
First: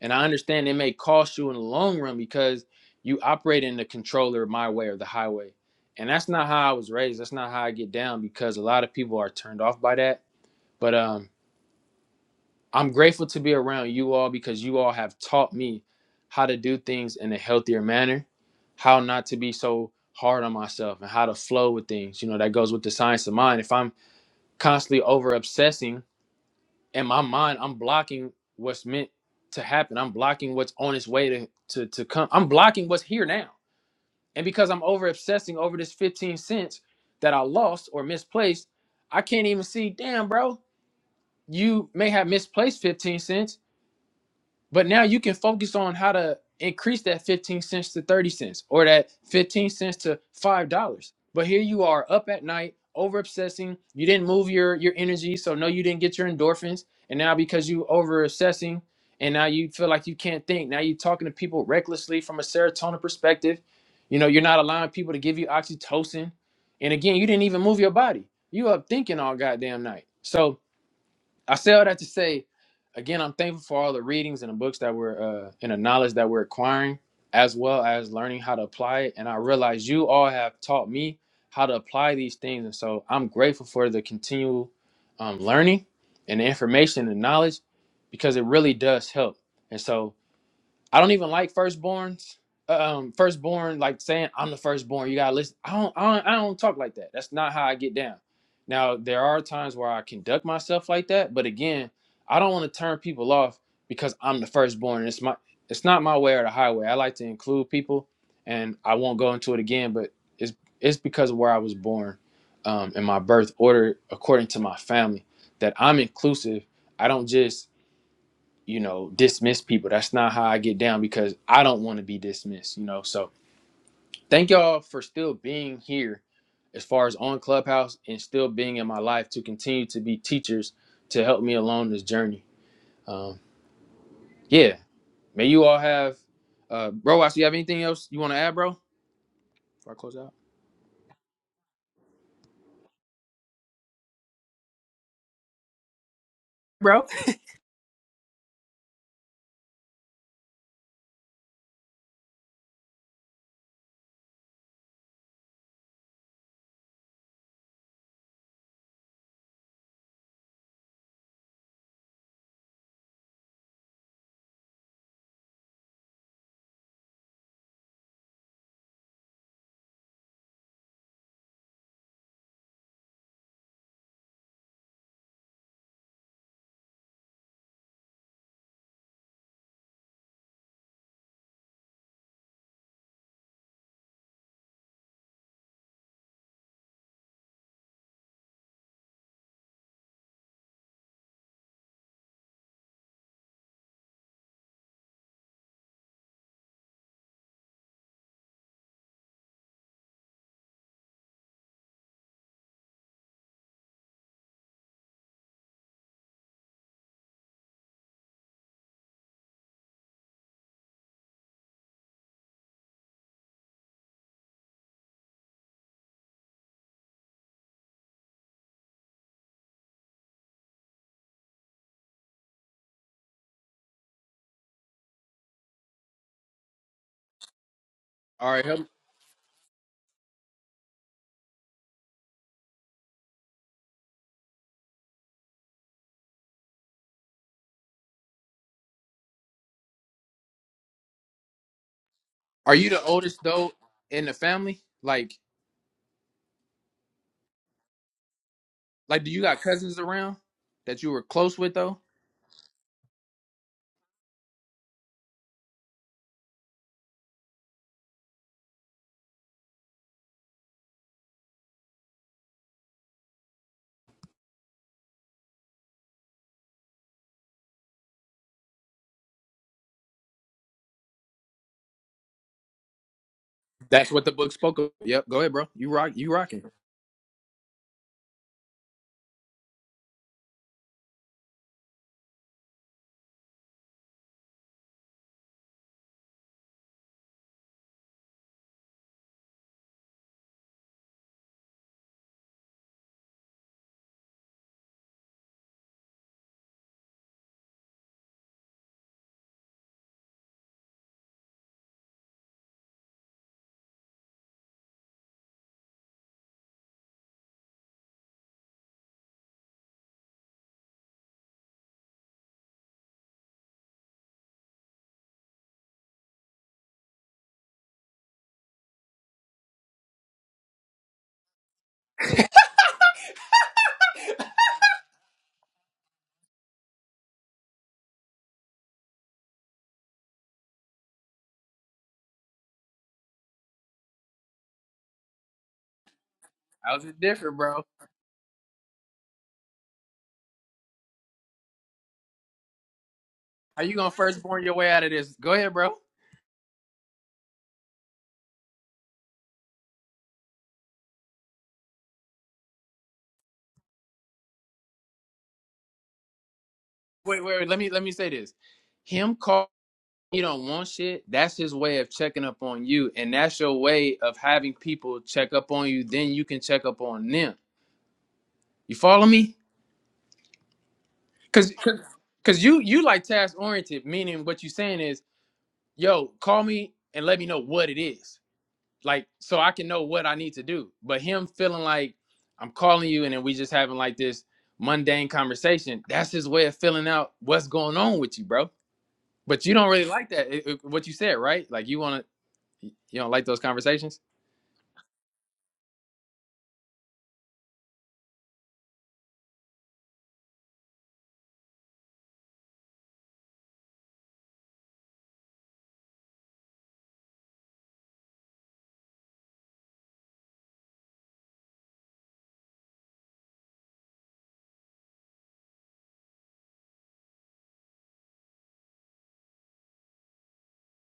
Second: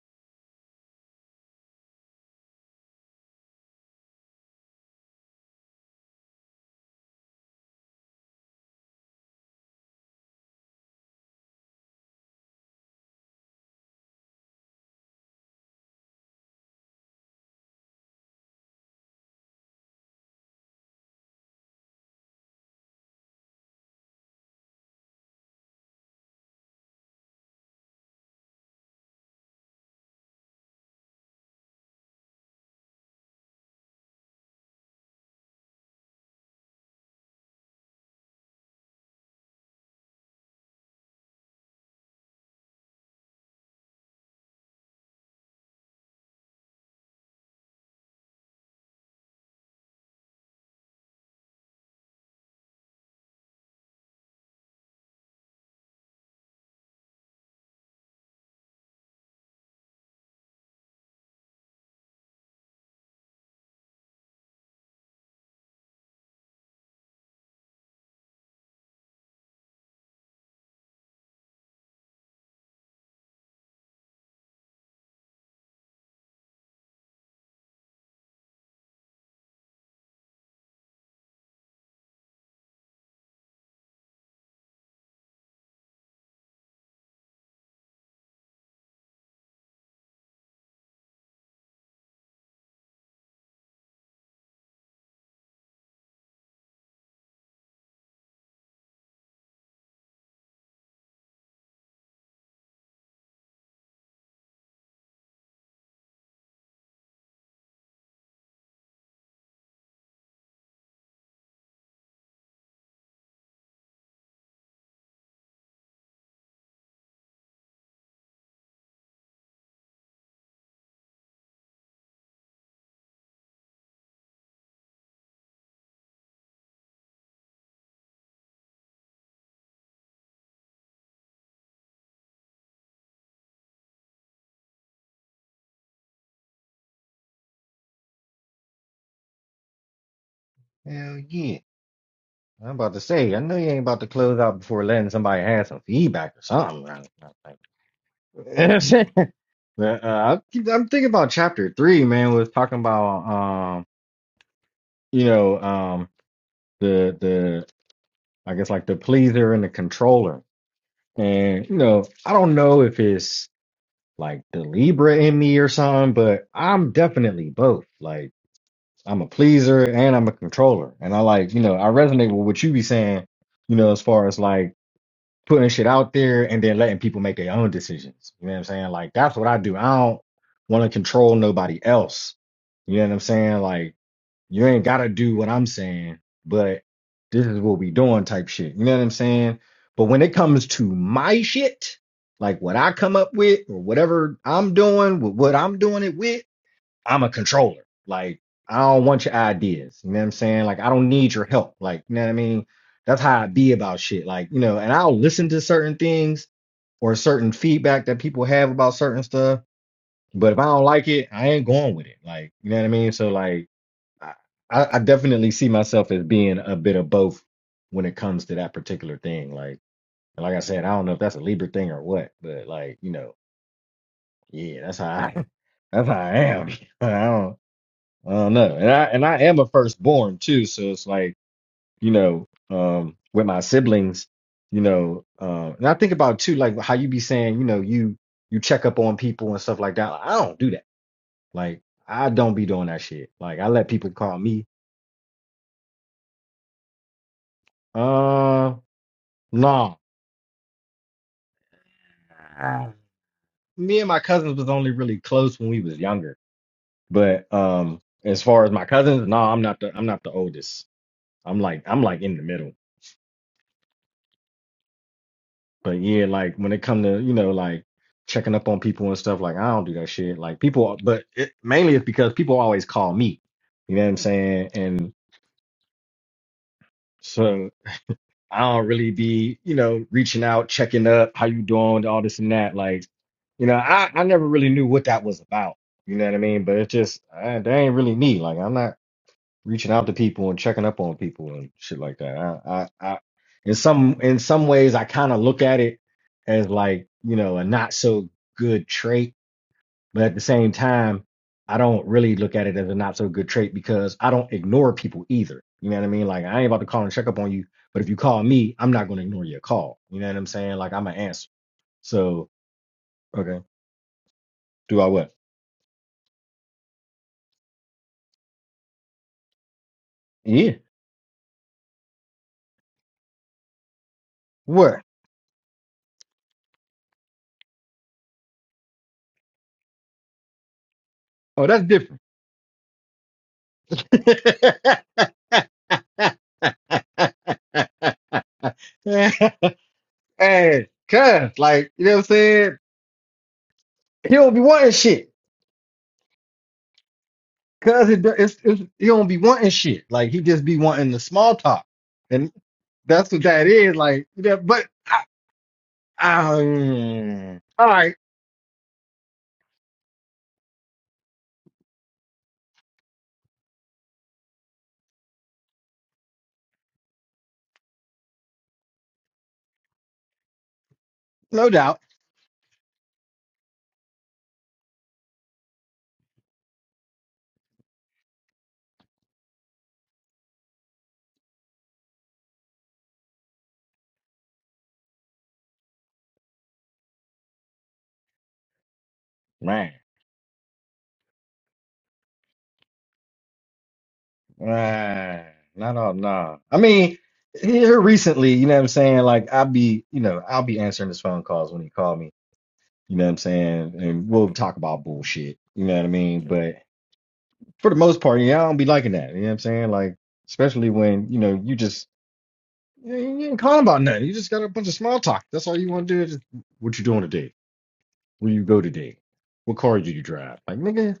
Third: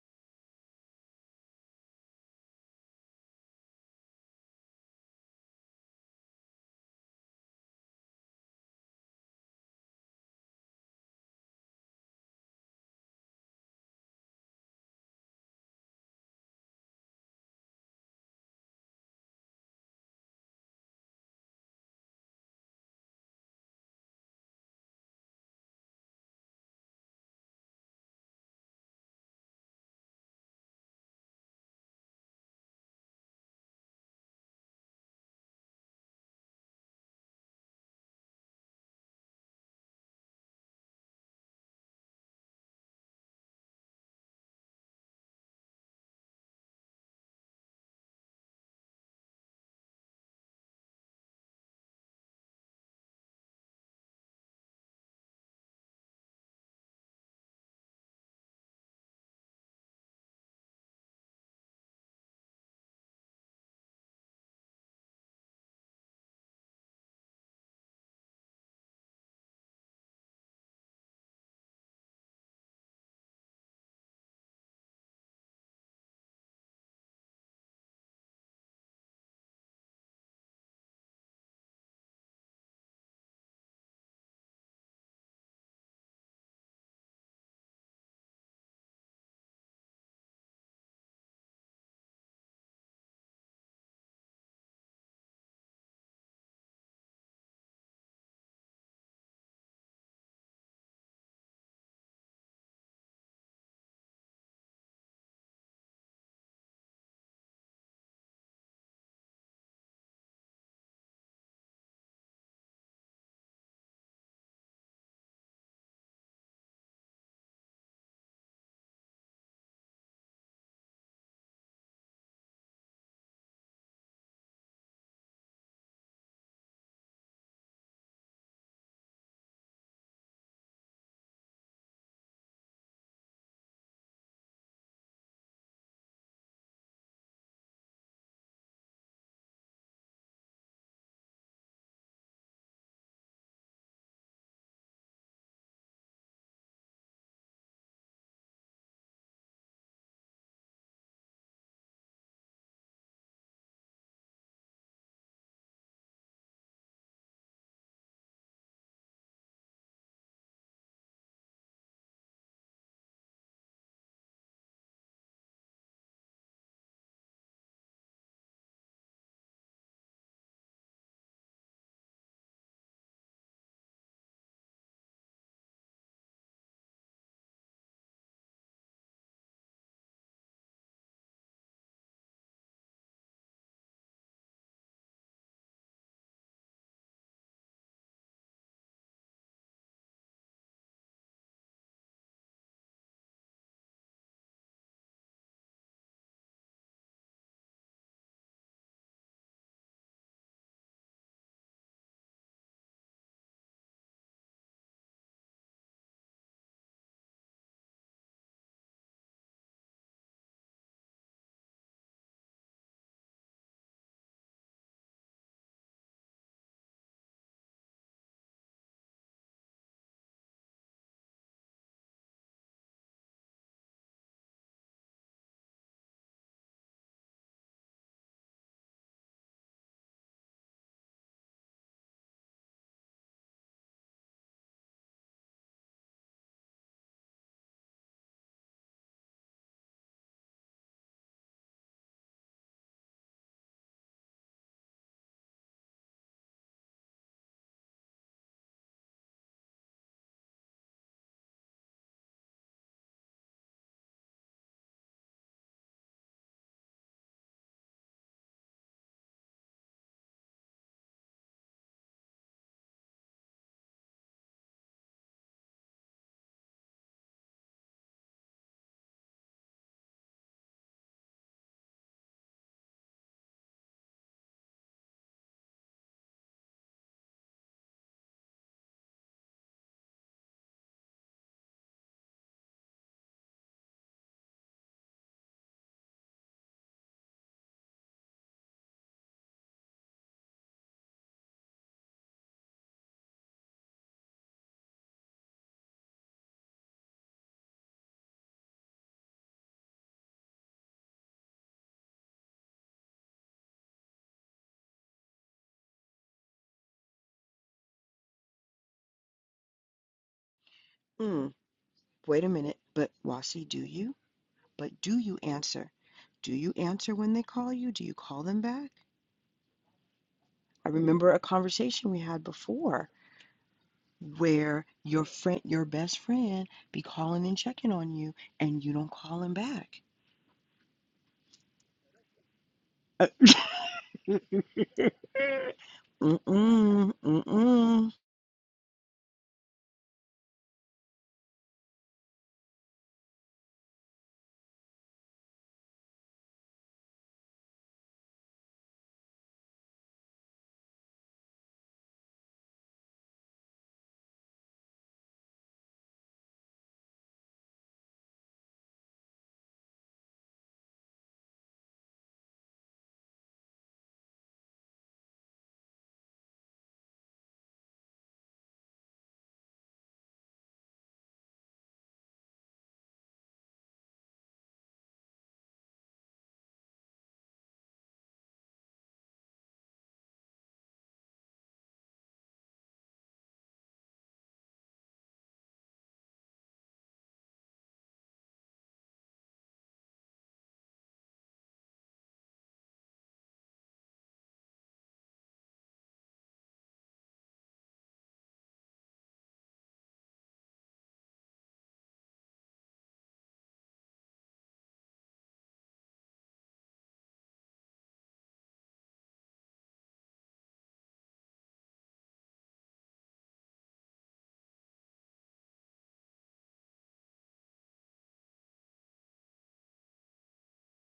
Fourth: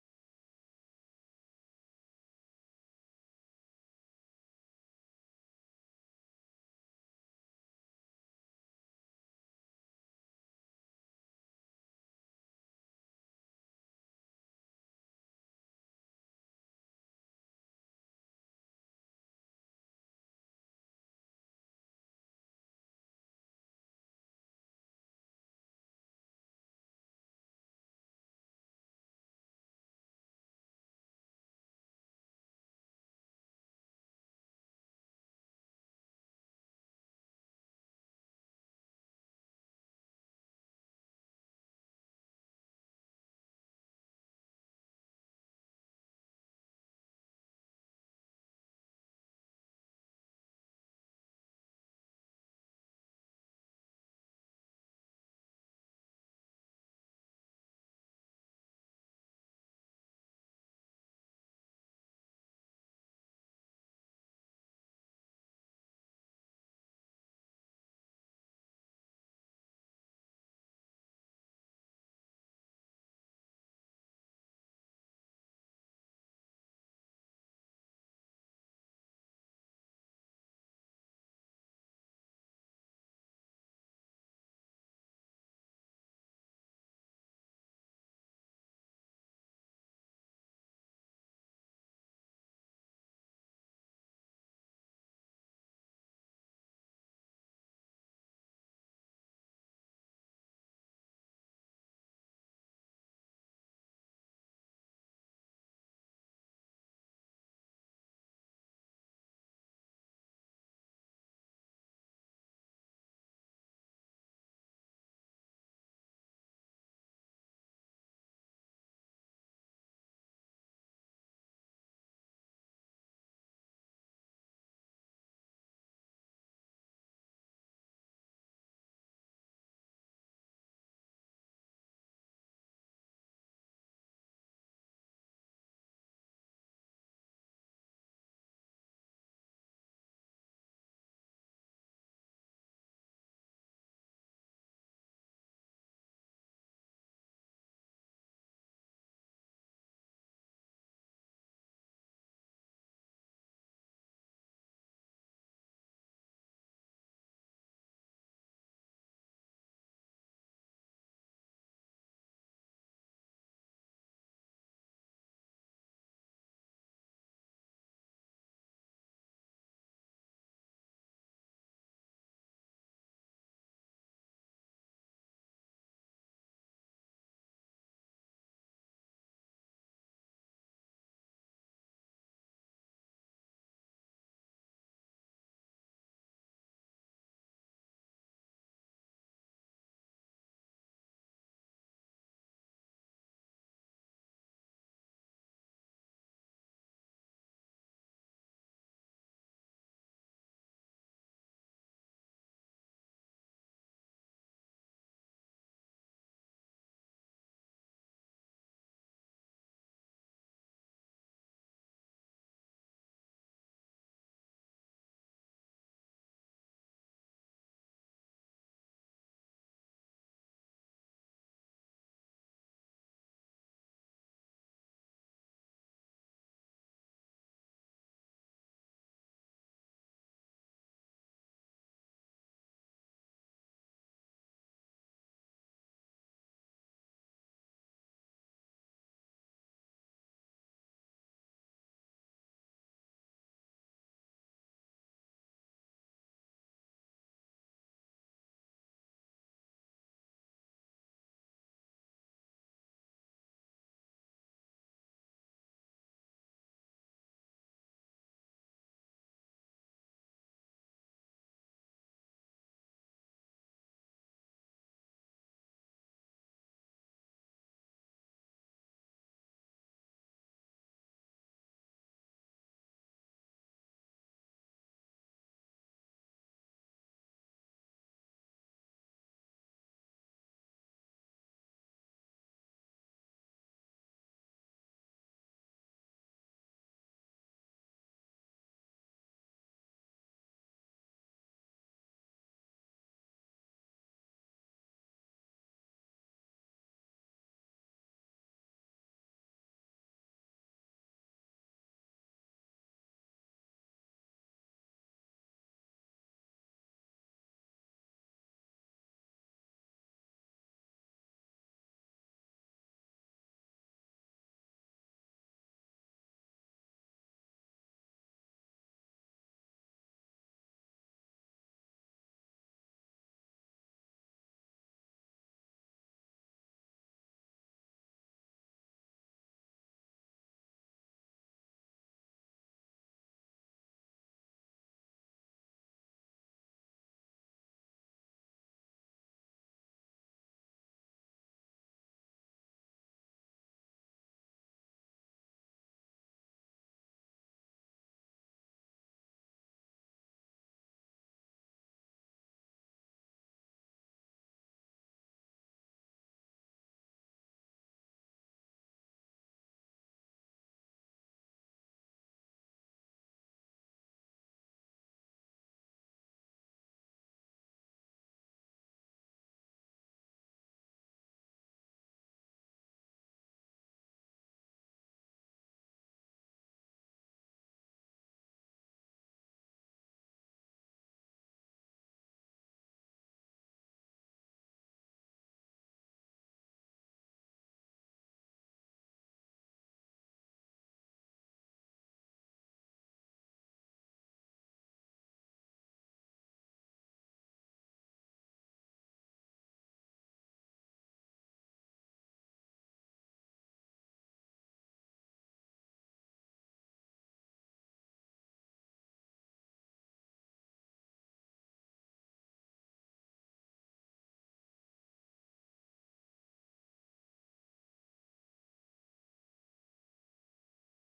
And I understand it may cost you in the long run because you operate in the controller my way or the highway. And that's not how I was raised. That's not how I get down because a lot of people are turned off by that. But um, I'm grateful to be around you all because you all have taught me how to do things in a healthier manner, how not to be so hard on myself and how to flow with things. You know, that goes with the science of mind. If I'm constantly over obsessing, in my mind, I'm blocking what's meant to happen. I'm blocking what's on its way to to, to come. I'm blocking what's here now. And because I'm over obsessing over this 15 cents that I lost or misplaced, I can't even see, damn, bro, you may have misplaced 15 cents, but now you can focus on how to increase that 15 cents to 30 cents or that 15 cents to $5. But here you are up at night, over obsessing. You didn't move your, your energy. So, no, you didn't get your endorphins. And now, because you over obsessing and now you feel like you can't think, now you're talking to people recklessly from a serotonin perspective. You know, you're not allowing people to give you oxytocin. And again, you didn't even move your body. You up thinking all goddamn night. So, I say all that to say, again, I'm thankful for all the readings and the books that we're uh, and the knowledge that we're acquiring, as well as learning how to apply it. And I realize you all have taught me how to apply these things, and so I'm grateful for the continual um, learning and the information and knowledge because it really does help. And so I don't even like firstborns. Um, firstborn, like saying I'm the firstborn, you gotta listen. I don't, I don't, I don't talk like that. That's not how I get down. Now there are times where I conduct myself like that, but again, I don't want to turn people off because I'm the firstborn. It's my, it's not my way or the highway. I like to include people, and I won't go into it again. But it's it's because of where I was born, um, and my birth order according to my family that I'm inclusive. I don't just you know, dismiss people. That's not how I get down because I don't want to be dismissed, you know. So thank y'all for still being here as far as on Clubhouse and still being in my life to continue to be teachers to help me along this journey. Um, yeah. May you all have uh bro, I you have anything else you want to add, bro? Before I close out. Hell yeah. I'm about to say, I know you ain't about to close out before letting somebody have some feedback or bro. something. uh, I keep- I'm thinking about chapter three, man. Was talking about um, you know, um, the the I guess like the pleaser and the controller, and you know, I don't know if it's like the Libra in me or something, but I'm definitely both. Like I'm a pleaser and I'm a controller, and I like you know I resonate with what you be saying, you know, as far as like putting shit out there and then letting people make their own decisions. You know what I'm saying? Like that's what I do. I don't want to control nobody else. You know what I'm saying? Like you ain't gotta do what I'm saying, but this is what we doing type shit. You know what I'm saying? But when it comes to my shit, like what I come up with or whatever I'm doing, with what I'm doing it with. I'm a controller. Like, I don't want your ideas. You know what I'm saying? Like, I don't need your help. Like, you know what I mean? That's how I be about shit. Like, you know, and I'll listen to certain things or certain feedback that people have about certain stuff. But if I don't like it, I ain't going with it. Like, you know what I mean? So, like, I, I I definitely see myself as being a bit of both when it comes to that particular thing. Like, and like I said, I don't know if that's a Libra thing or what, but like, you know, yeah, that's how I, that's how I am. I don't. I All don't right, know. help. And I and I am a firstborn too, so it's like, you know, um with my siblings, you know, um and I think about too like how you be saying, you know, you you check up on people and stuff like that. I don't do that. Like I don't be Are doing you the that shit. oldest Like I though let people in the call me. family? Like Uh Like, do you got no. cousins around that you were close with though? Me and my cousins was only really close when we was younger. But um as far as my cousins, no, I'm not the I'm not the oldest. I'm like I'm like in the middle. But yeah, like when it come to, you know, like checking up on people and stuff, like I don't do that shit. Like people, but it, mainly it's because people always call me. You know what That's I'm what the book saying? spoke of. And Yep. Go ahead, bro. You rock. You rocking. so I don't really be, you know, reaching out, checking up, how you doing, all this and that. Like, you know, I, I never really knew what that was about. You know what I mean? But it just, I, that ain't really me. Like I'm not reaching out to people and checking up on people and shit like that. I, I, I in some in some ways, I kind of look at it as like you know a not so good trait, but at the same time, I don't really look at it as a not so good trait because I don't ignore people either. You know what I mean? Like I ain't about to call and check up on you, but if you call me, I'm not going to ignore your call. You know what I'm saying? Like I'm an Hmm, answer. wait So a minute. But okay, Wasi, do you? But do I do what? you answer? Do you answer when they call you? Do you call them back? Yeah, I remember a conversation we had before where what? your friend, your best friend, be calling and checking on you, and you don't call him back. Oh, that's different. Uh, How's mm-mm, it different, bro? mm-mm. hey, cuz, like, you know what I'm saying? How you gonna He first don't be born your way wanting out of shit. this? Go ahead, bro. Cuz it, it's, it's, he don't be wanting shit. Like, he just be wanting the small talk. And that's what that is. Like, you know, but, I, I, Wait, mm, wait. wait. Let all me let me right, say this. Him calling you don't want shit. That's his way of checking up on you, and that's your way of having people check up on you. Then you can check up on them. You follow me? no Cause, cause, doubt. 'cause you you like task oriented, meaning what you saying is, yo, call me and let me know what it is, like so I can know what I need to do. But him feeling like I'm calling you and then we just having like this mundane conversation. That's his way of filling out what's going on with you, bro. But you don't Man, really like that. it- it- what you said, right? Like you want to, you don't like those conversations. man, not all, nah. I mean, here recently, you know what I'm saying? Like, I'll be, you know, I'll be answering his phone calls when he call me. You know what I'm saying? And we'll talk about bullshit. You know what I mean? for the most part, yeah, I don't be liking that. You know what I'm saying? Like, especially when, you know, you just you ain't calling about nothing. You just got a bunch of small talk. That's all you want to do. Is just, what you doing today? Where you go today? What car did you drive? Like, nigga,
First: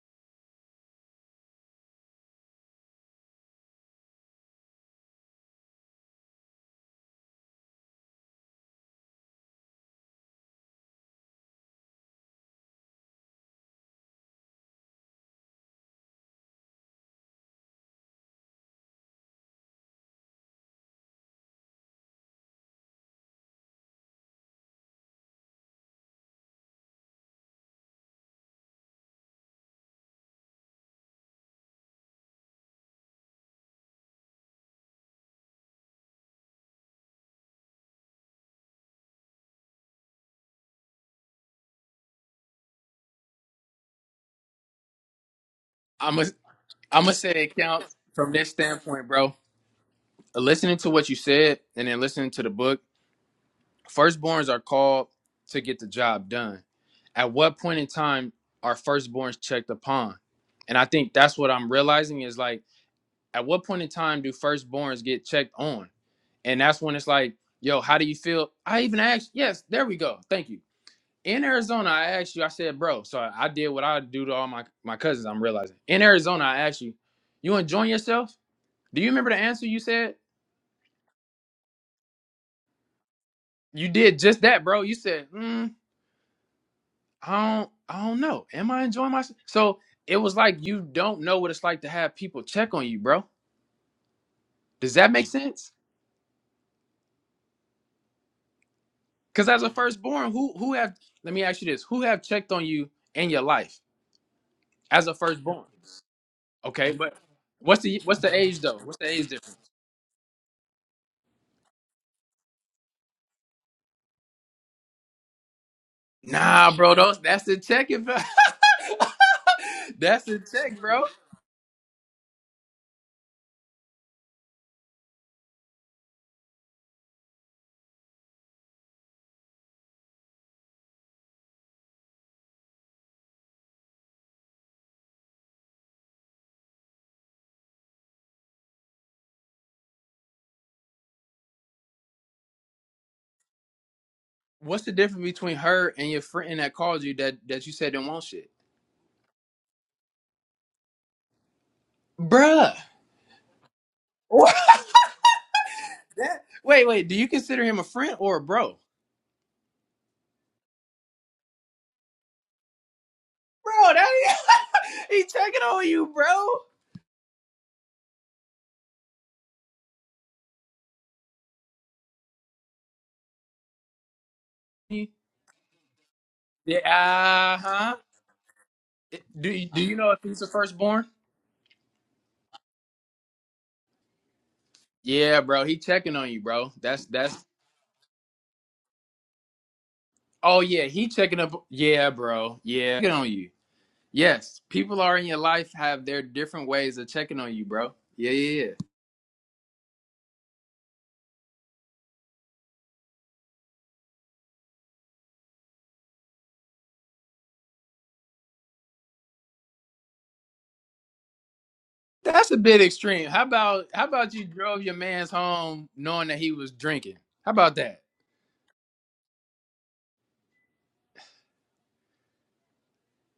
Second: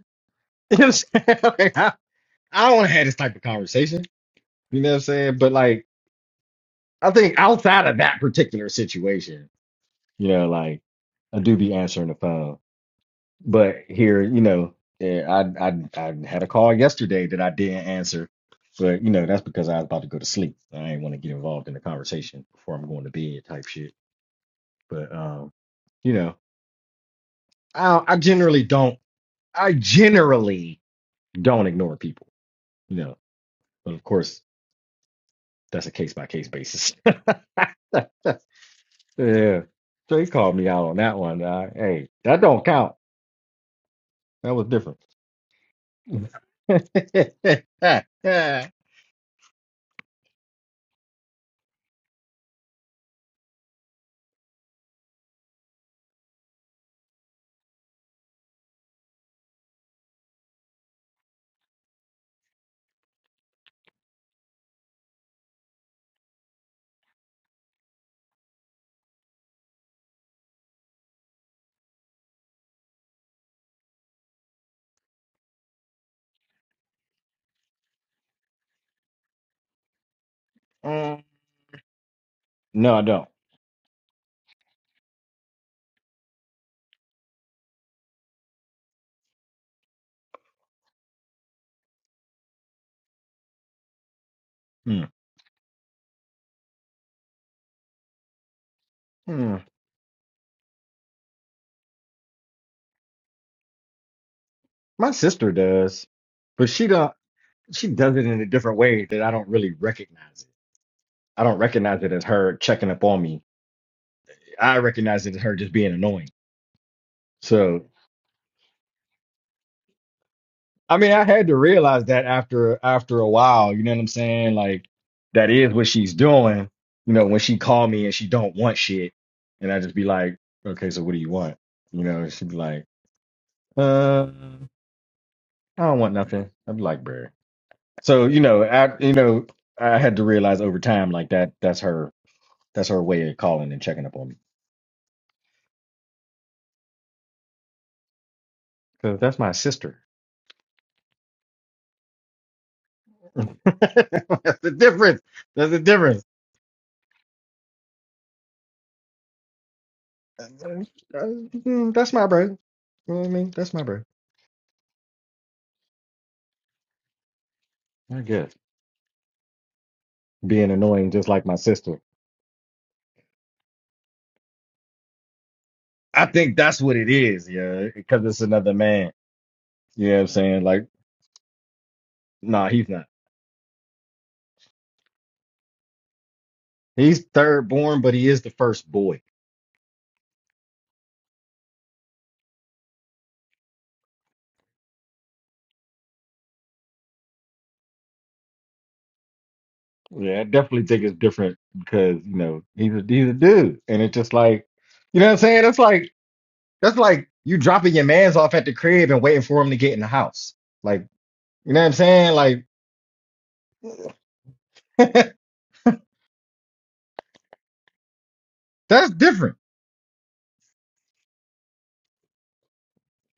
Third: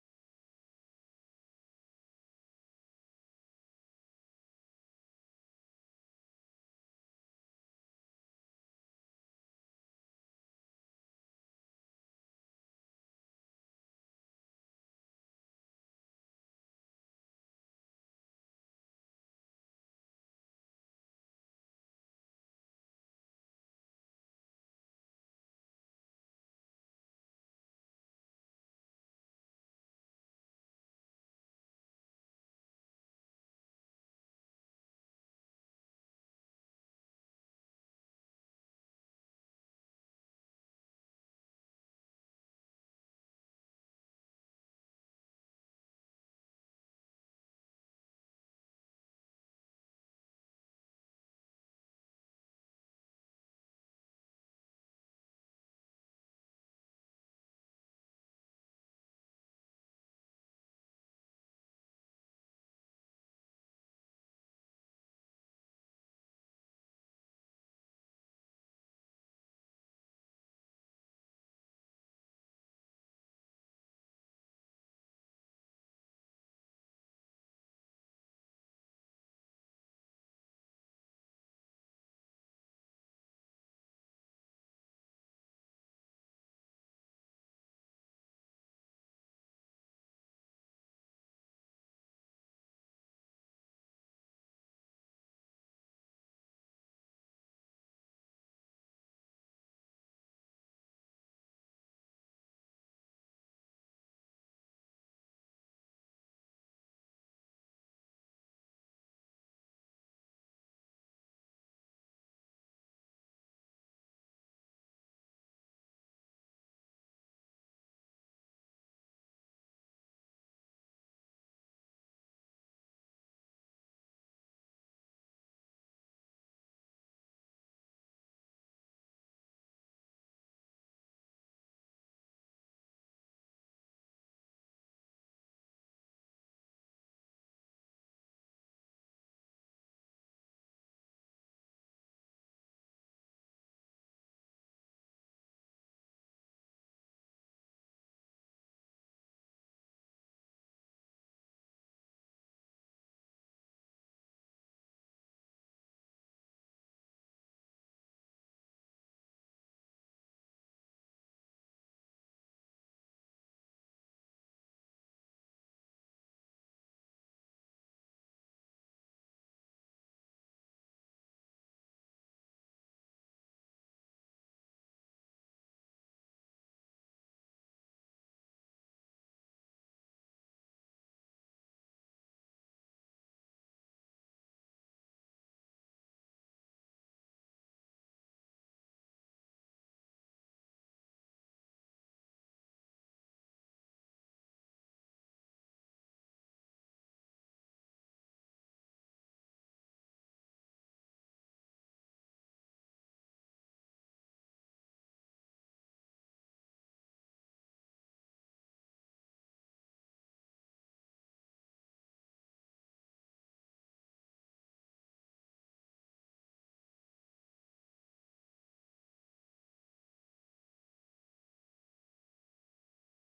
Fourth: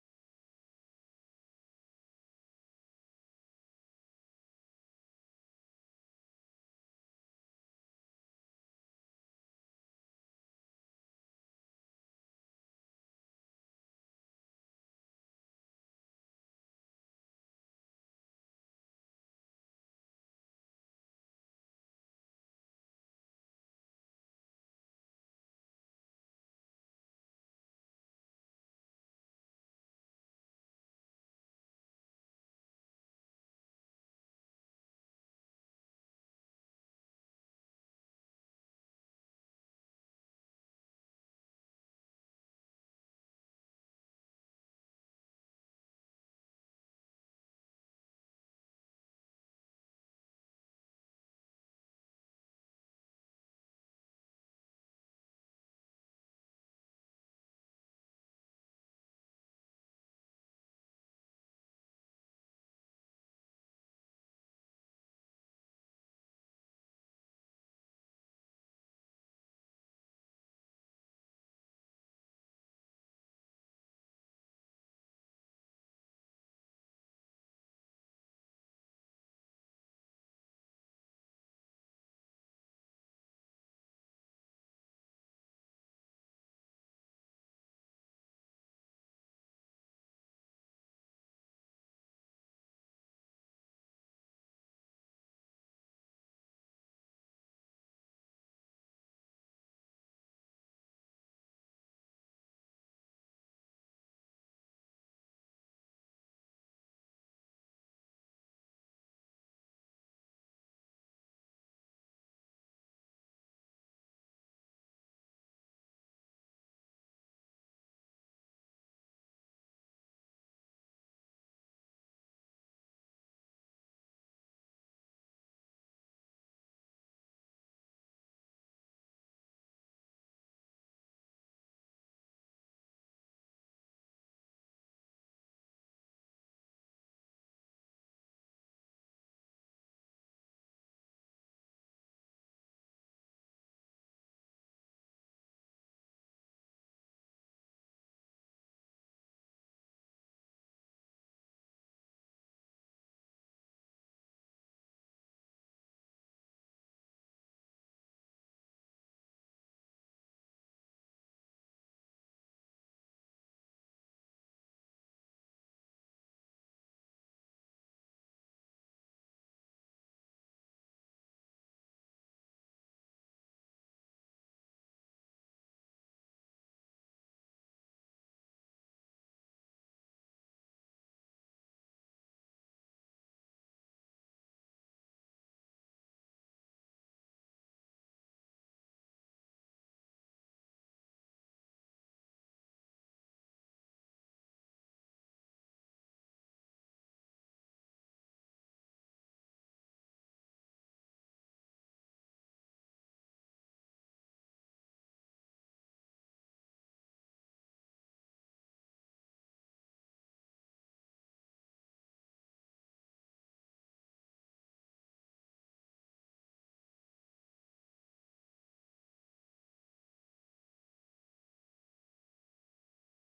you know what I'm saying? Like, I, I don't want to have this type of conversation. You know what I'm saying? But like, I think outside of that particular situation, you know, like I do be answering the phone. But here, you know, eh, I I I had a call yesterday that I didn't answer, but you know that's because I was about to go to sleep. I didn't want to get involved in the conversation before I'm going to bed type shit. But um, you know, I I generally don't I generally don't ignore people, you know. But of course, that's a case by case basis. yeah, so he called me out on that one. Uh, hey, that don't count. That was different. I'm a, I'm gonna say it counts from this standpoint, bro. Listening to what you said and then listening to the book Firstborns are called to get the job done. At what point in time are firstborns checked upon? And I think that's what I'm realizing is like, at what point in time do firstborns get checked on? And that's when it's like, yo, how do you feel? I even asked, yes, there we go. Thank you. In Arizona, I asked you, I said, bro, so I did what I do to all my, my cousins, I'm realizing. In Arizona, I asked you, you enjoying yourself? Do you remember the answer you said? No, I don't. You did just that, bro. You said, mm. I don't I don't know. Am I enjoying myself? So it was like you don't know what it's like to have people check on you, bro. Does Hmm. that make sense? Because Hmm. as a firstborn, who who have let me ask you this: who have checked on you in your life as My a sister firstborn? does, but she Okay, don't. but what's She the does what's it the in a age different though? What's way the that age I don't difference? really recognize it. I don't recognize it as her checking up on me. I recognize it as her just being annoying. Nah, bro, those that's the So, check if that's the check, I bro. mean, I had to realize that after after a while. You know what I'm saying? Like that is what she's doing. You know, when she call me and she don't want shit, and I just be like, okay, so what do you want? You know, she'd be like, uh, I don't want nothing. I'd be like, bruh. So you know, I you know, I had to realize over time, like that that's her that's her way of calling and checking up on me. What's the difference between her and your friend that called you that that you said didn't want shit, Because that's my sister. bruh? that's the difference. That's the difference. wait, wait. Do you consider him a friend or a bro? Uh, Mm, That's my bro. You know what I mean? That's my bro. bro. That he checking on you, bro. I guess. Being annoying just like my sister. I think that's what it is, Yeah, uh yeah. huh. Because it's another man. Do you, do you You know know if what I'm he's the saying? Like, firstborn? nah, he's not. Yeah, bro. He checking on you, bro. That's He's that's. third born, but he is the first boy. Oh yeah, he checking up. Yeah, bro. Yeah, checking on you. Yes, people are in your life have their different ways of checking on you, bro. Yeah, yeah, yeah. Yeah, I definitely think it's different because you know he's a he's a dude, and it's just like you know what I'm saying. That's like that's like you dropping your man's off at the crib and waiting for him to get in the house. Like you know what I'm saying. That's a Like bit extreme. How about how about you drove your man's home knowing that he was drinking? How about that? that's different.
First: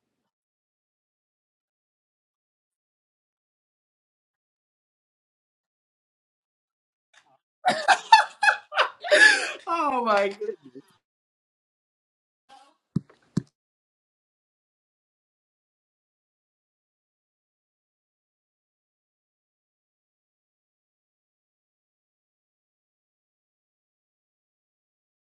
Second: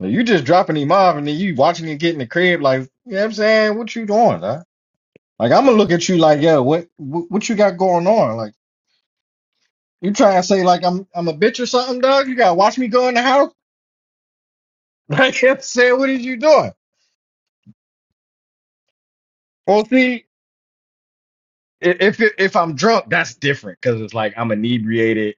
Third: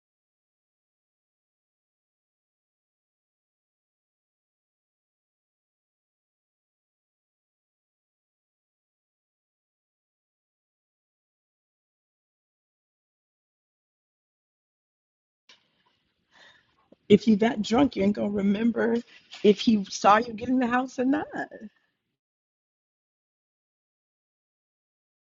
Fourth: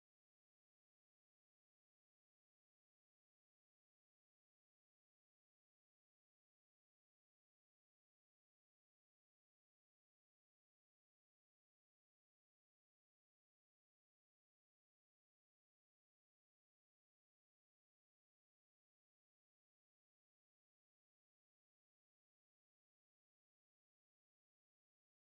Like, you just dropping him off and then you watching him get in the crib. Like you know what I'm saying. What you doing? Huh? Like I'm gonna look at you like yo, what what, what you got going on? Like Oh you my! God. trying to say like I'm I'm a bitch or something, dog? You gotta watch me go in the house. Like you know what I'm saying, what is you doing? If you that drunk, you ain't gonna remember if Well, he saw see. you get in the house or not. I- If it, if I'm drunk, that's different because it's like I'm inebriated.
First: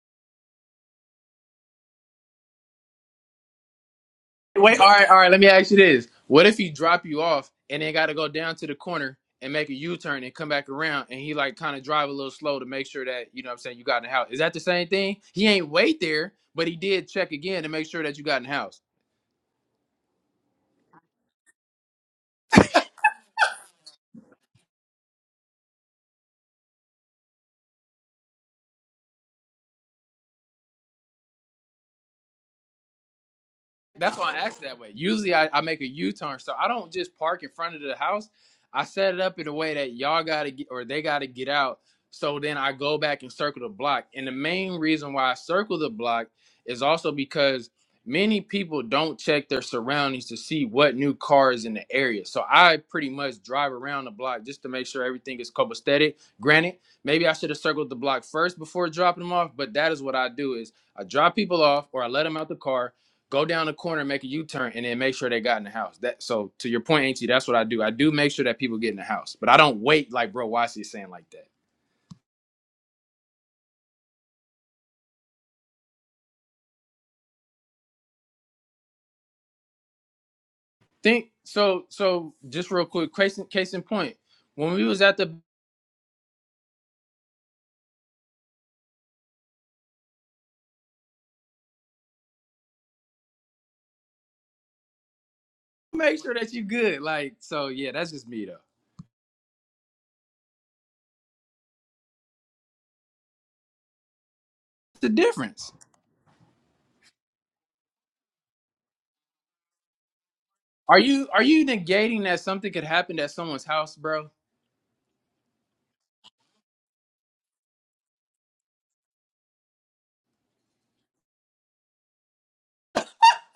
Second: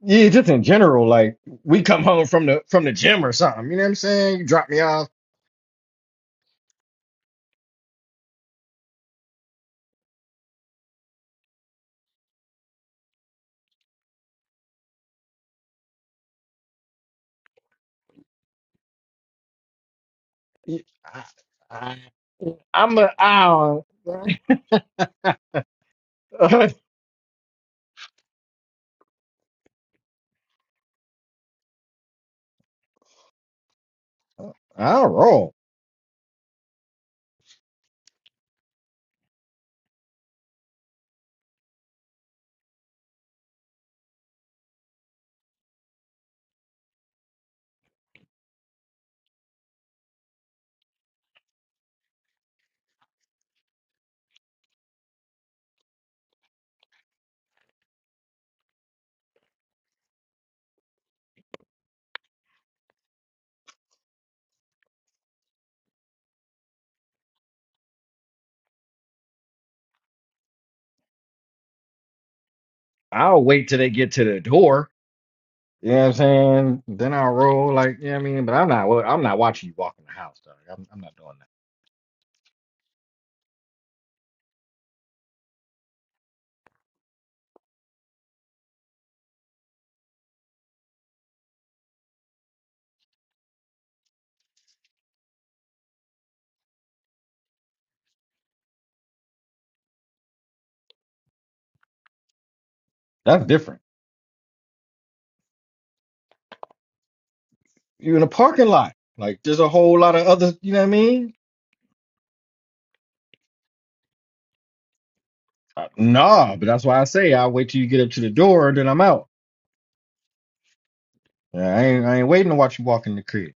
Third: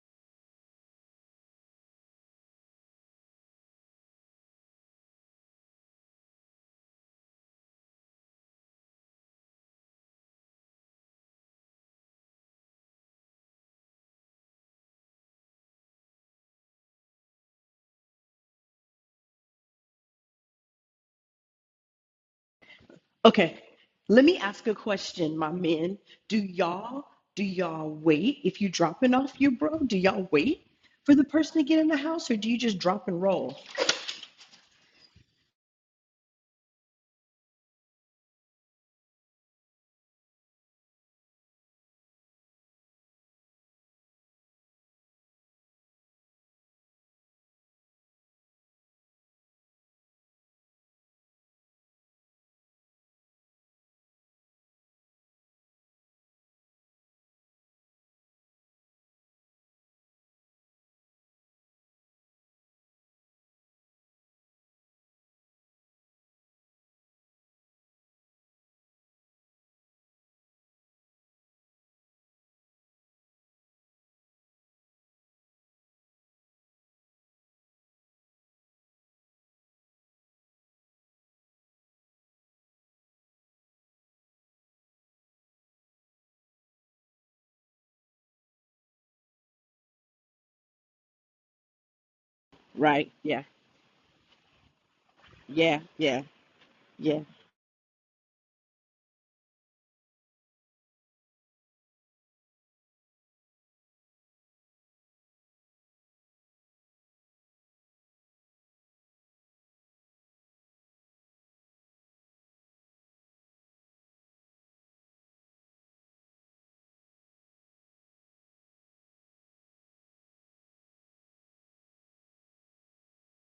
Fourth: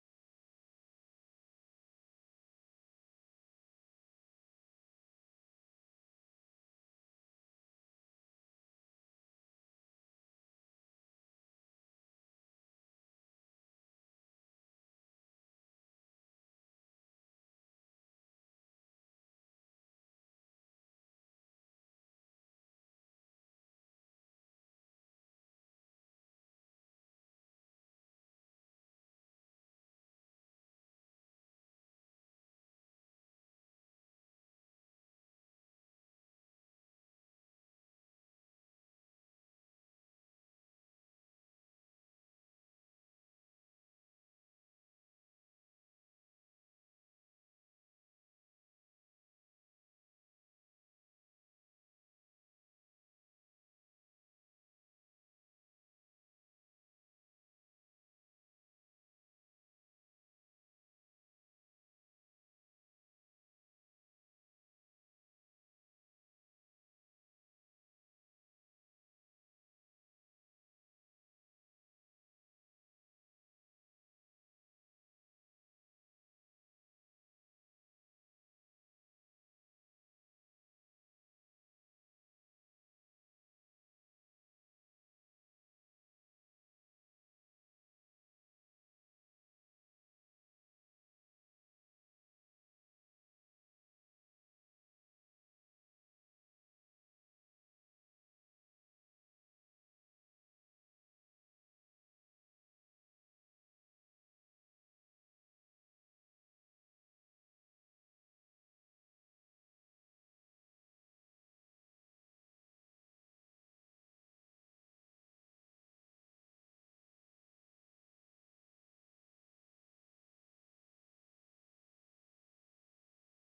Yeah, just in general, like we come home from the from the gym or something. You know what I'm saying? You drop Wait, me all off. right, all right. Let me ask you this: What if he drop you off and then got to go down to the corner and make a U turn and come back around, and he like kind of drive a little slow to make sure that you know what I'm saying you got in the house? Is that the same thing? He ain't wait there, but he did check again to make sure that you got in the house. You- I, I, I'm a Okay, I'll, let me ask a question, my men. Do y'all do y'all wait if you dropping off your bro? Do y'all wait for the person to get in the house, or do you just drop and roll? That's why I asked that way. I'll Usually I, roll. I make a U turn, so I don't just park in front of the house. I set it up in a way that y'all gotta get or they gotta get out. So then I go back and circle the block. And the main reason why I circle the block is also because many people don't check their surroundings to see what new car is in the area. So I pretty much drive around the block just to make sure everything is copacetic. Granted, maybe I should have circled the block first before dropping them off, but that is what I do is I drop people off or I let them out the car go down the corner, make a U turn, and then make sure they got in the house. That so to your point, Auntie, that's what I do. I do make sure that people get in the house, but I don't wait like bro Wasi is saying like that. I'll wait till they get to the door. You know what I'm saying? Then I'll roll. Like you know what I mean? But I'm not. I'm not watching you walk in the house, dog. I'm, I'm not Think doing that. so. So just real quick, case in, case in point, when we was at the Right? Yeah, yeah, yeah, make sure that you good. yeah, Like so, yeah, that's just me though. That's different. The difference. You in a parking lot. Like there's a whole lot of other. You know what I Are you mean? are you negating that something could happen at someone's house, bro? Uh, Nah, but that's why I say I wait till you get up to the door, and then I'm out. Yeah, I ain't, I ain't waiting to watch you walk in the crib.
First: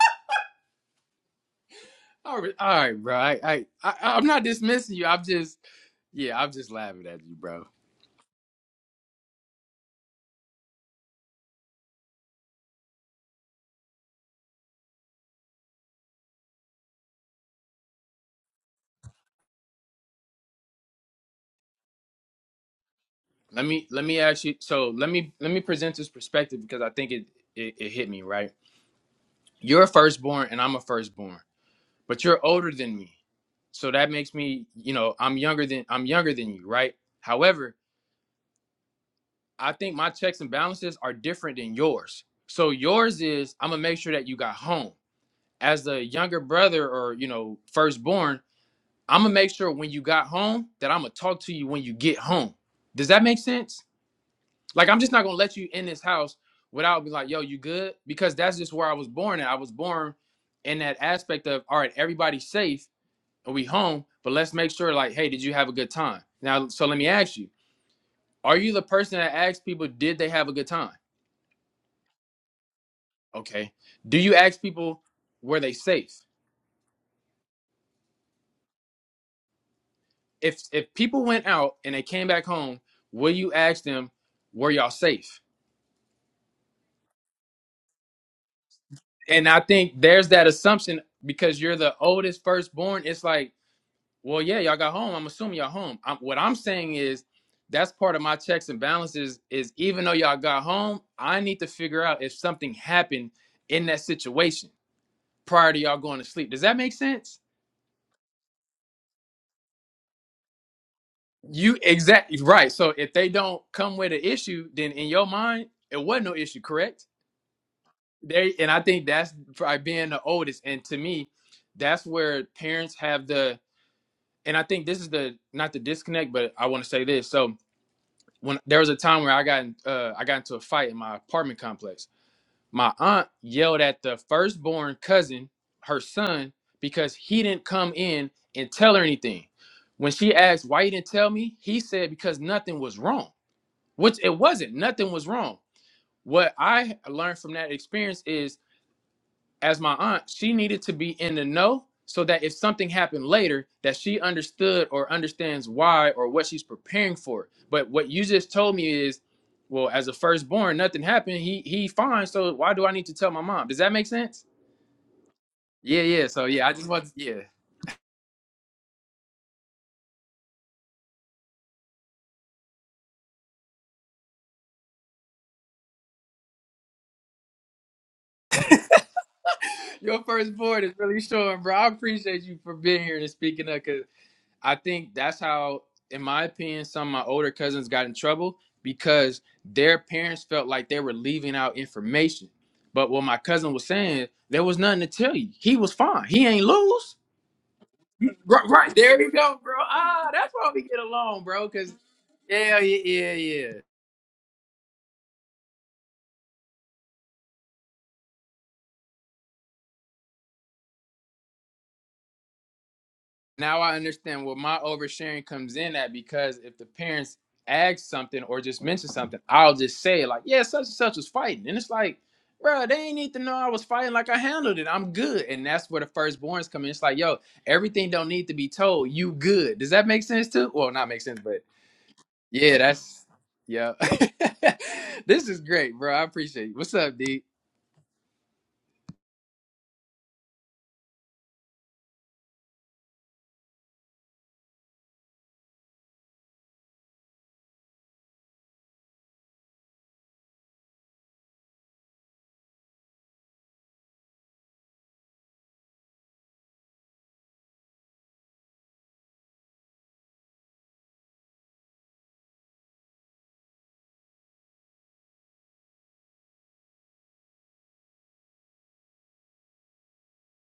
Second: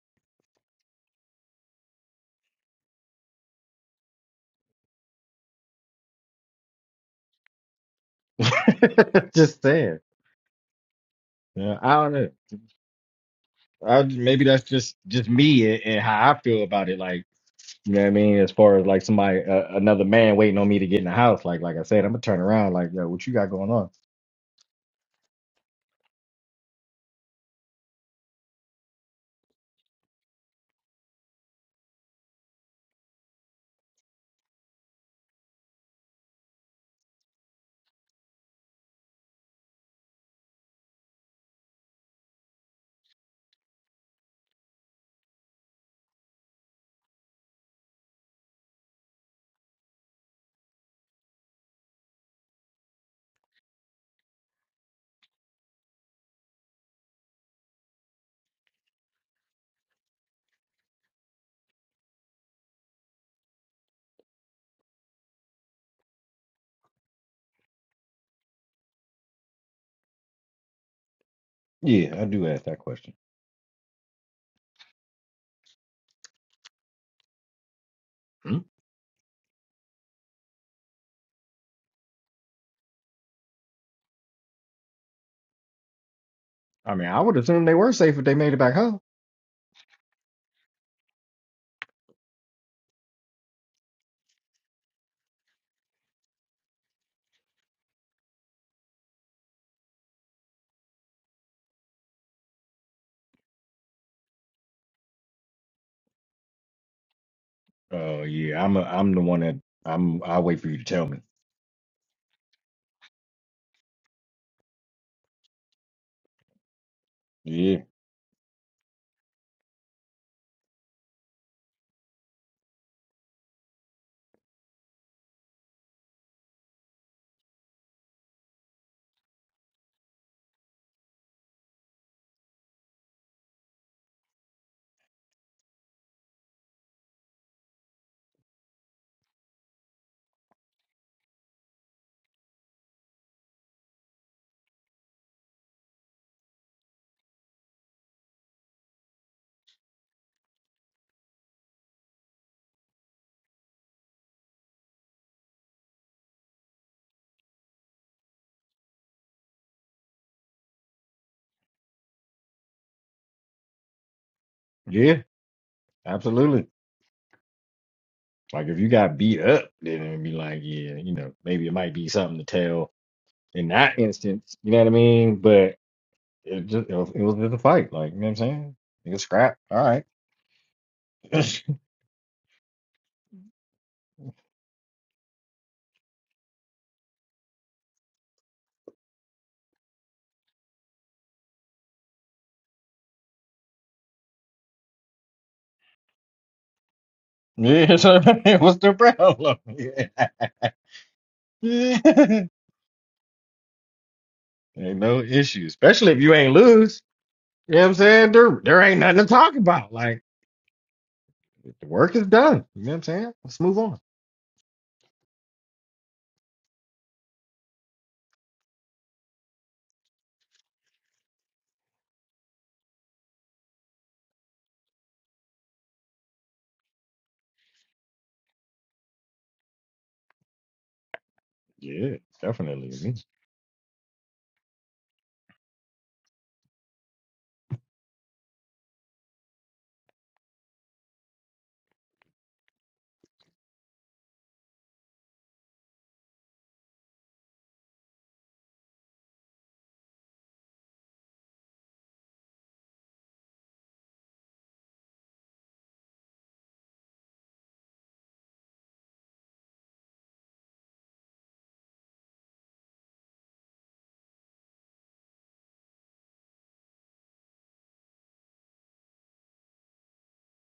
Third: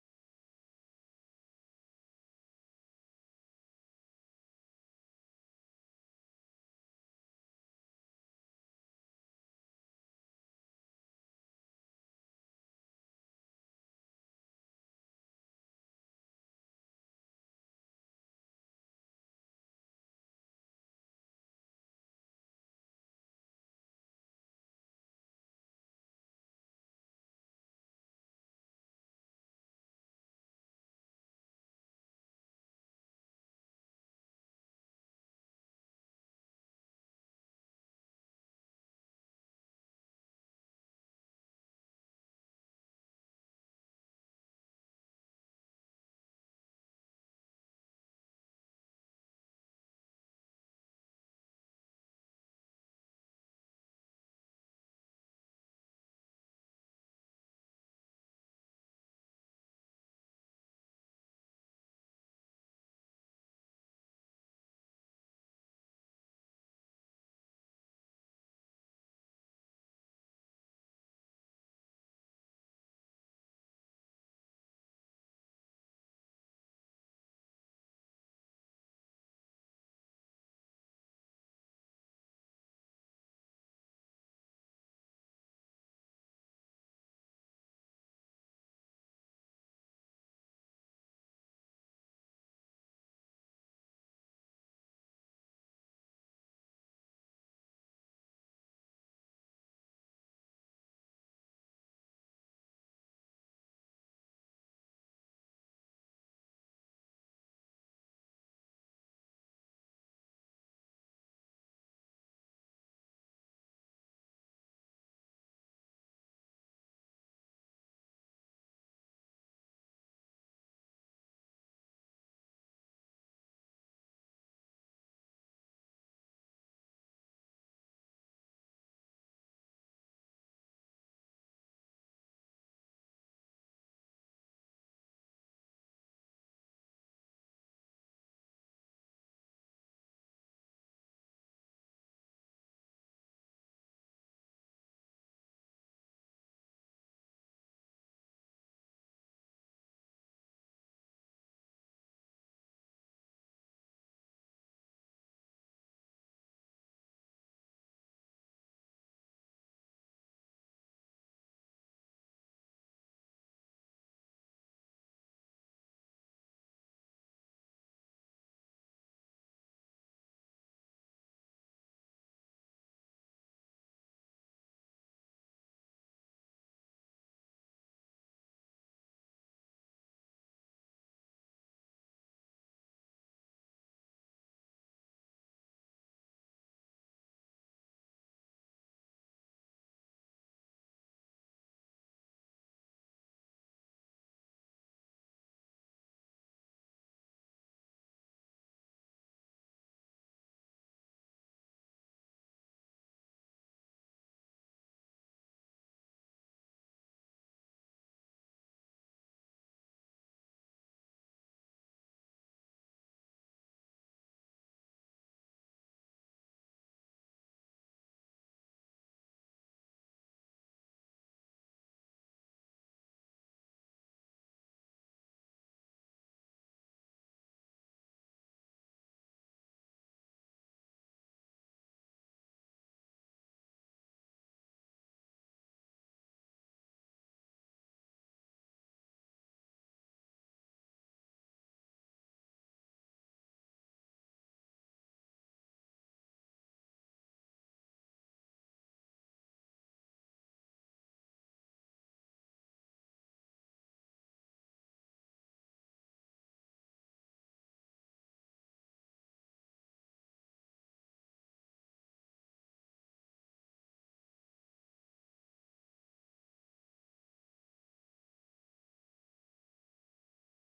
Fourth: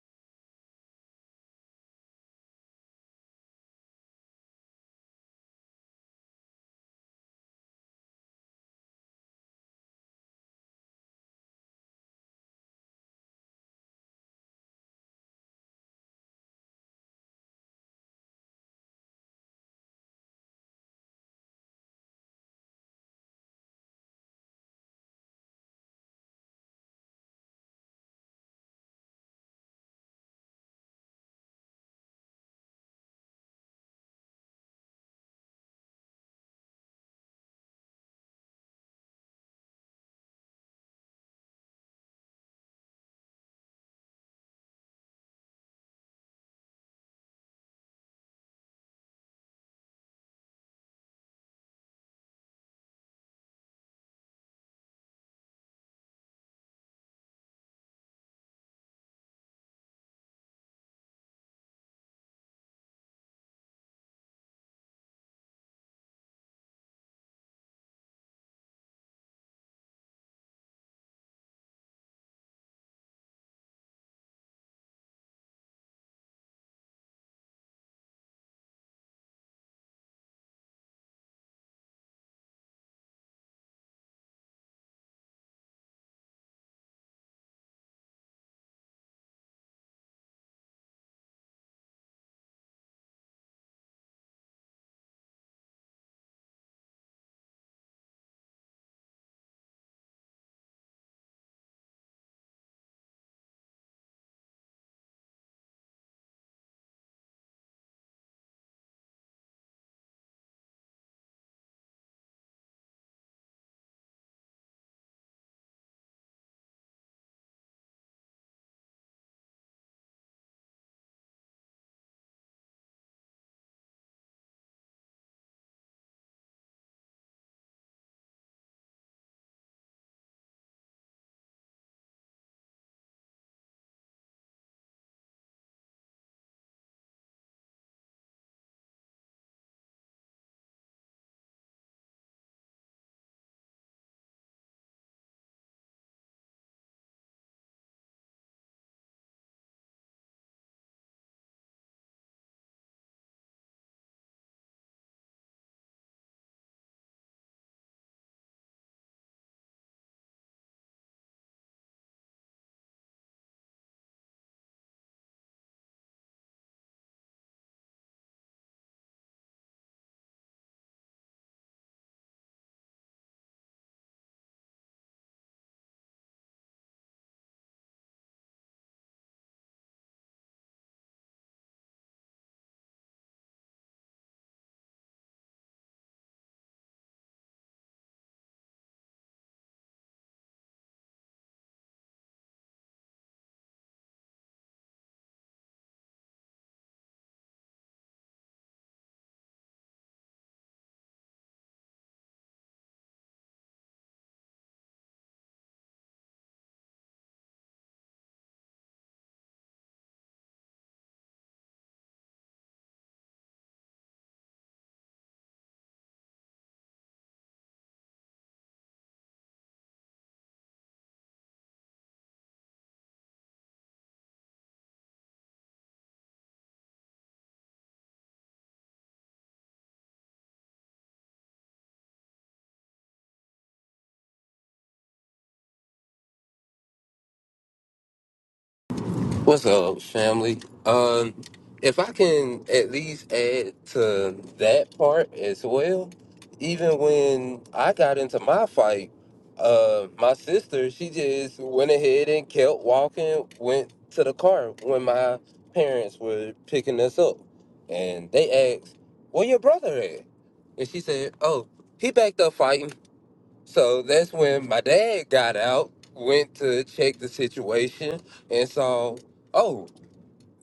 All right, all right, bro. I, I, I I'm not dismissing you. I'm just yeah, I'm just laughing at you, bro. just saying. Yeah, I don't know. I, maybe that's just just me and, and how I feel about it. Like, you know what I mean? As far as like somebody, uh, another man waiting on me to get in the house. Like, like I said, I'm gonna turn around. Like, yo, what you got let going me on? let me ask you so let me let me present this perspective because i think it it, it hit me right you're a firstborn and i'm a firstborn but you're older than me so that makes me you know i'm younger than i'm younger than you right however i think my checks and balances are different than yours so yours is i'm gonna make sure that you got home as the younger brother or you know firstborn i'm gonna make sure when you got home that i'm gonna talk to you when you get home does that make sense Like I'm just not gonna let you in this house without be like, yo, you good? Because that's just where I was born at. I was born in that aspect of all right, everybody's safe and we home, but let's make sure, like, hey, did you have a good time? Now, so let me ask you, are you the person that asks people, did they have a good time? Yeah, I do ask that question. Okay. Do you ask people were they safe? Hmm? If if people went out and they came back home, will you ask them, were y'all safe? I mean, I would assume they were safe if they made it back home. And I think there's that assumption because you're the oldest firstborn, it's like Well, yeah, y'all got home. I'm assuming y'all home. I'm, what I'm saying is that's part of my checks and balances is even though y'all got home, I need to figure out if something happened in that situation prior to y'all going to sleep. Does that make sense? Oh yeah, I'm a, I'm the one that I'm. I wait for you to tell me. You exactly right. So if they don't come with an issue, then in your mind, it wasn't no issue, correct? Yeah, They and I think that's probably being the oldest. And to me, that's where parents have the and I think this is the not the disconnect, but I want to say this. So when there was a time where I got in, uh, I got into a fight in my apartment complex. My aunt yelled at the firstborn cousin, her son, because he didn't come in and tell her anything. When she asked why you didn't tell me, he said because nothing was wrong, which it wasn't. Nothing was wrong. What I learned from that experience is as my aunt, she needed to be in the know so that if something happened later, that she understood or understands why or what she's preparing for. But what you just told me is, well, as a firstborn, nothing happened. He he fine. So why do I need to tell my mom? Does that make sense? yeah, Yeah, yeah. So absolutely. yeah, I just want to, yeah. Like if you got beat up, then it'd be like, yeah, you know, maybe it might be something to tell in that instance. You know what I mean? But it just it was, it was just a fight. Like you know what I'm saying? Nigga scrap. All right. Your firstborn is really showing, bro. I appreciate you for being here and speaking up. I think that's how, in my opinion, some of my older cousins got in trouble because their parents felt like they were leaving out information. But what my cousin was saying, there was nothing to tell you. He was fine. He ain't lose. yeah, so Right, what's the right. there you problem? go, bro. Ah, that's why we get along, bro. Cause Yeah. ain't yeah, yeah, yeah, yeah. no issue, especially if you ain't lose. You know what I'm saying? There there ain't nothing to talk about. Like the work is done. You know what I'm saying? Let's move now I on. understand where my oversharing comes in at because if the parents ask something or just mention something, I'll just say like, "Yeah, such and such was fighting," and it's like, "Bro, they ain't need to know I was fighting. Like I handled it. I'm good." And that's where the firstborns come in. It's like, "Yo, everything don't need to be told. You good?" Does that make sense too? Well, not make sense, but Yeah, yeah, definitely. Me. that's yeah. this is great, bro. I appreciate you. What's up, D? What's up, family? Um, if I can at least add to that part as well, even when I got into my fight, uh, my sister, she just went ahead and kept walking, went to the car when my parents were picking us up. And they asked, Where your brother at? And she said, Oh, he back there fighting. So that's when my dad got out, went to check the situation, and saw, oh,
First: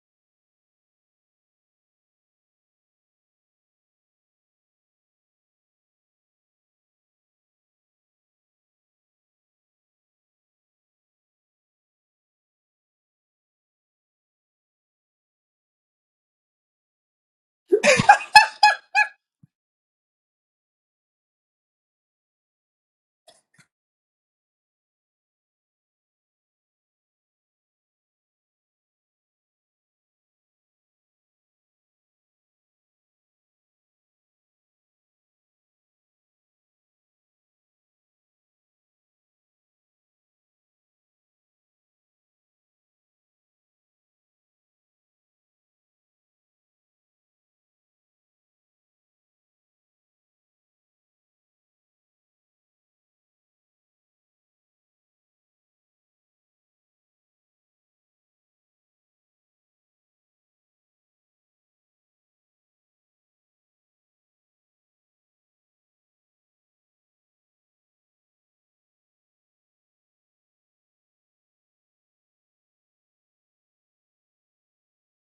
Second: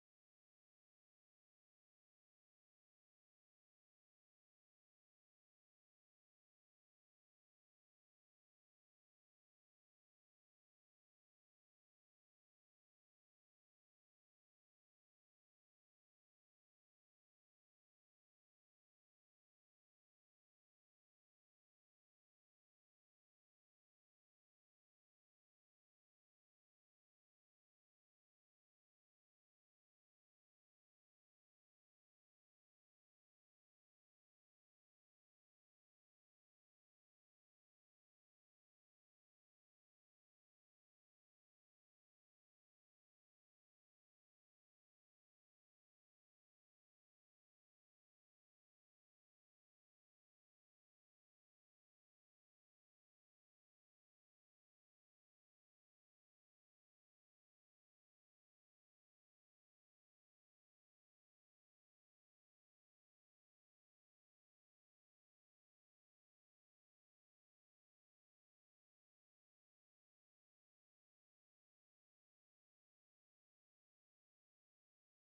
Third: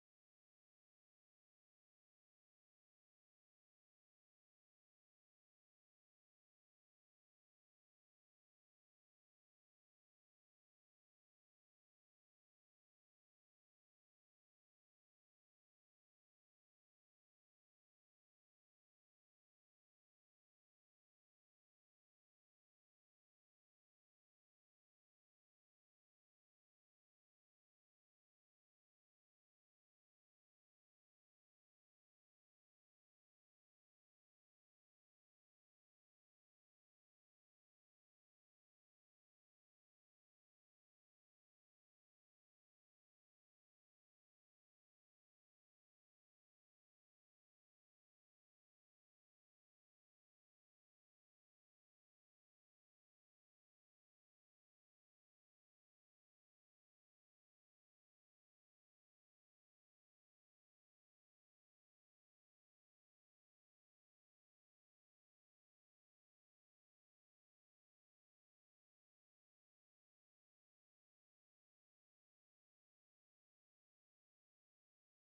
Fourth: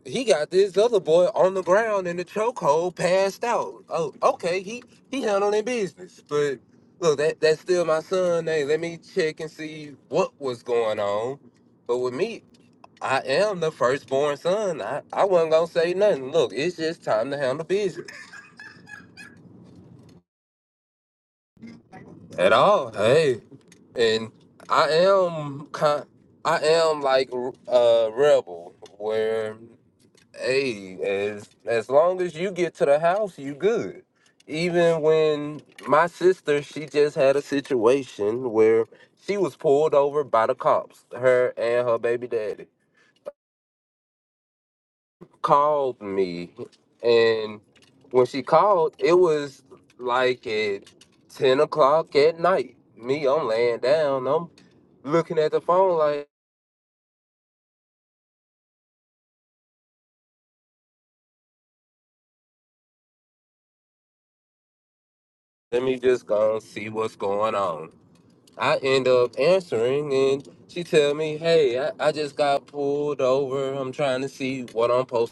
he got this other boy on the ground in the chokehold, passed out. Oh, okay, he he handling their business, but look, that that's still my son. Hey, let me check and see what was going on. But with me, I am the firstborn son. I I wasn't gonna say nothing. Look, it's just time to handle business at all. Hey. and I am kind, I am like a rebel where hey, as as long as you get to the house, you good. Even when my sister, she just had a situation where she was pulled over by the cops, her and her baby daddy called me and when she called, it was like at ten o'clock at night. Me, I'm laying down, I'm looking at the phone like let me just go and see what's going on. I end up answering and she tell me, hey, I, I just got pulled over. I'm trying to see what I'm supposed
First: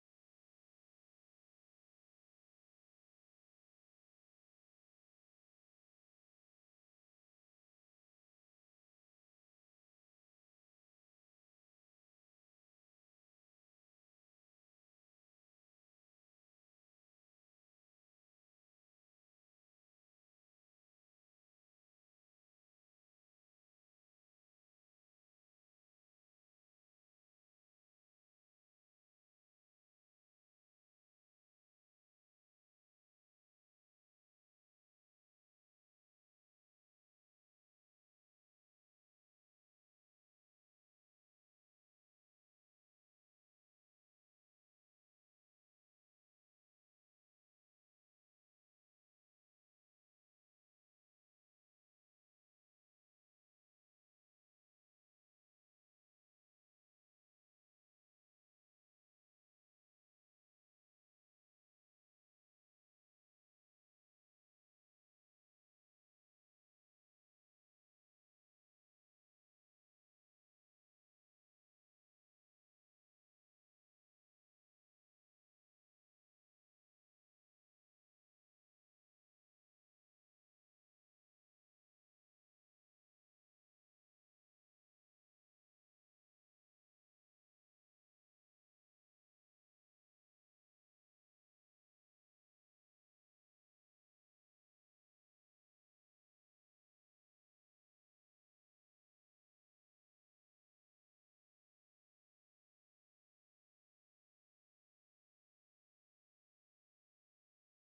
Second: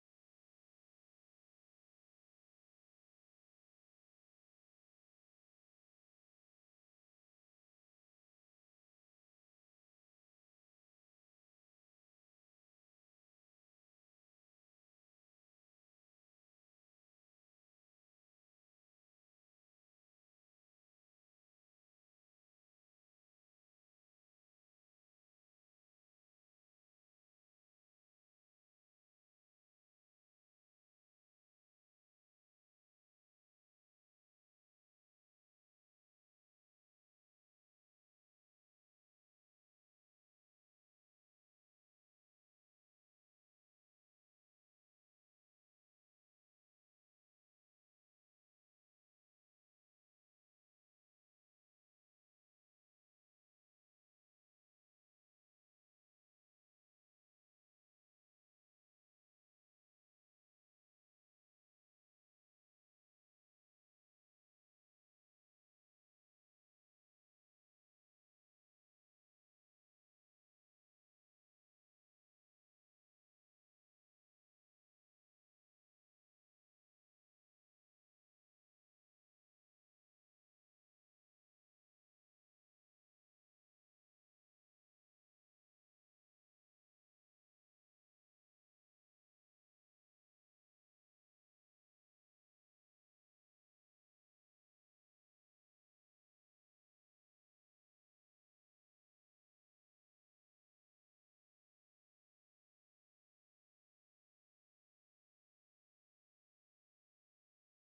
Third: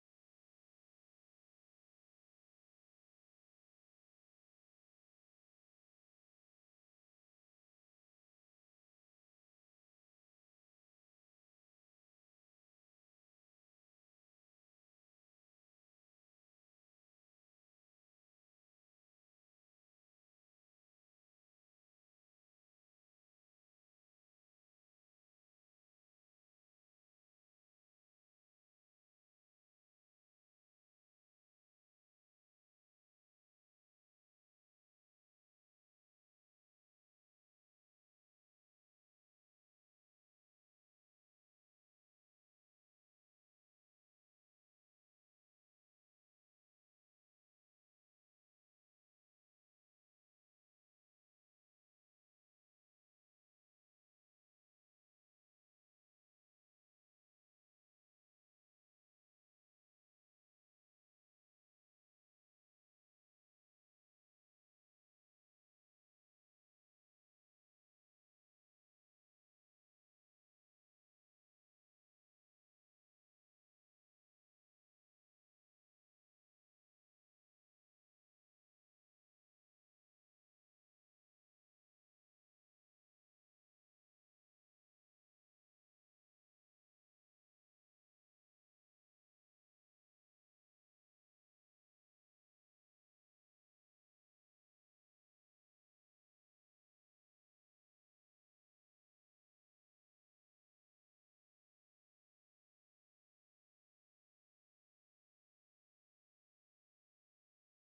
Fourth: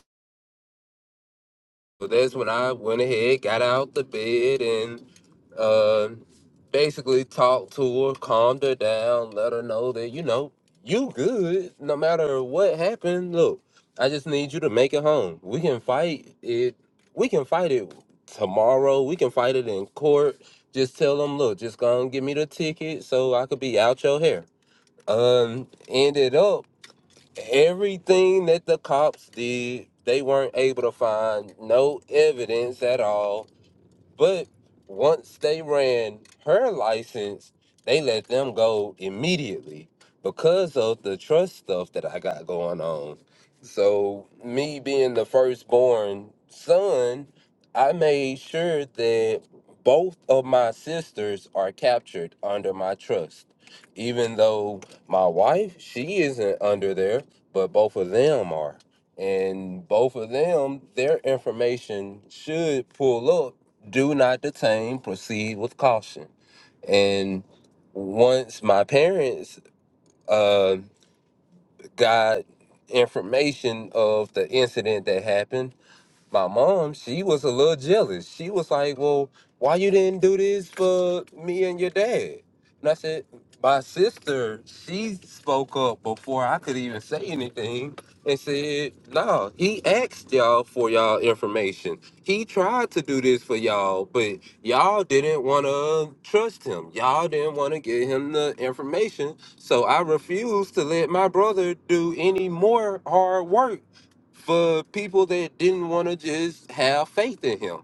so that's when I went ahead, got out the bed, and uh, basically talked to her, calmed her down, let her know that you know you good no matter what happened. Look, I just need you to make it home. We can fight it. We can fight it tomorrow. We can fight it in court. Just tell them, look, just go and give me the ticket so I could be out your hair. Um, ended up Everything that the cops did, they weren't able to find no evidence at all but once they ran her license, they let them go immediately because of the trust stuff that I got going on. So, me being the firstborn son, I made sure that both of my sisters are captured under my trust. Even though my wife, she isn't under there, but both of them are and both of them their information should pull up do not detain, proceed with caution. And once my parents uh, got information of the incident that happened, my mom, she was a little jealous. She was like, "Well, why you didn't do this for me and your dad?" And I said, "My sister, she spoke up before I could even say anything and said, "No, he asked y'all for y'all information. He tried to do this for y'all, but y'all didn't want to trust him. Y'all didn't want to give him the information. So I refused to let my brother do any more hard work for people that didn't want to just have faith in him.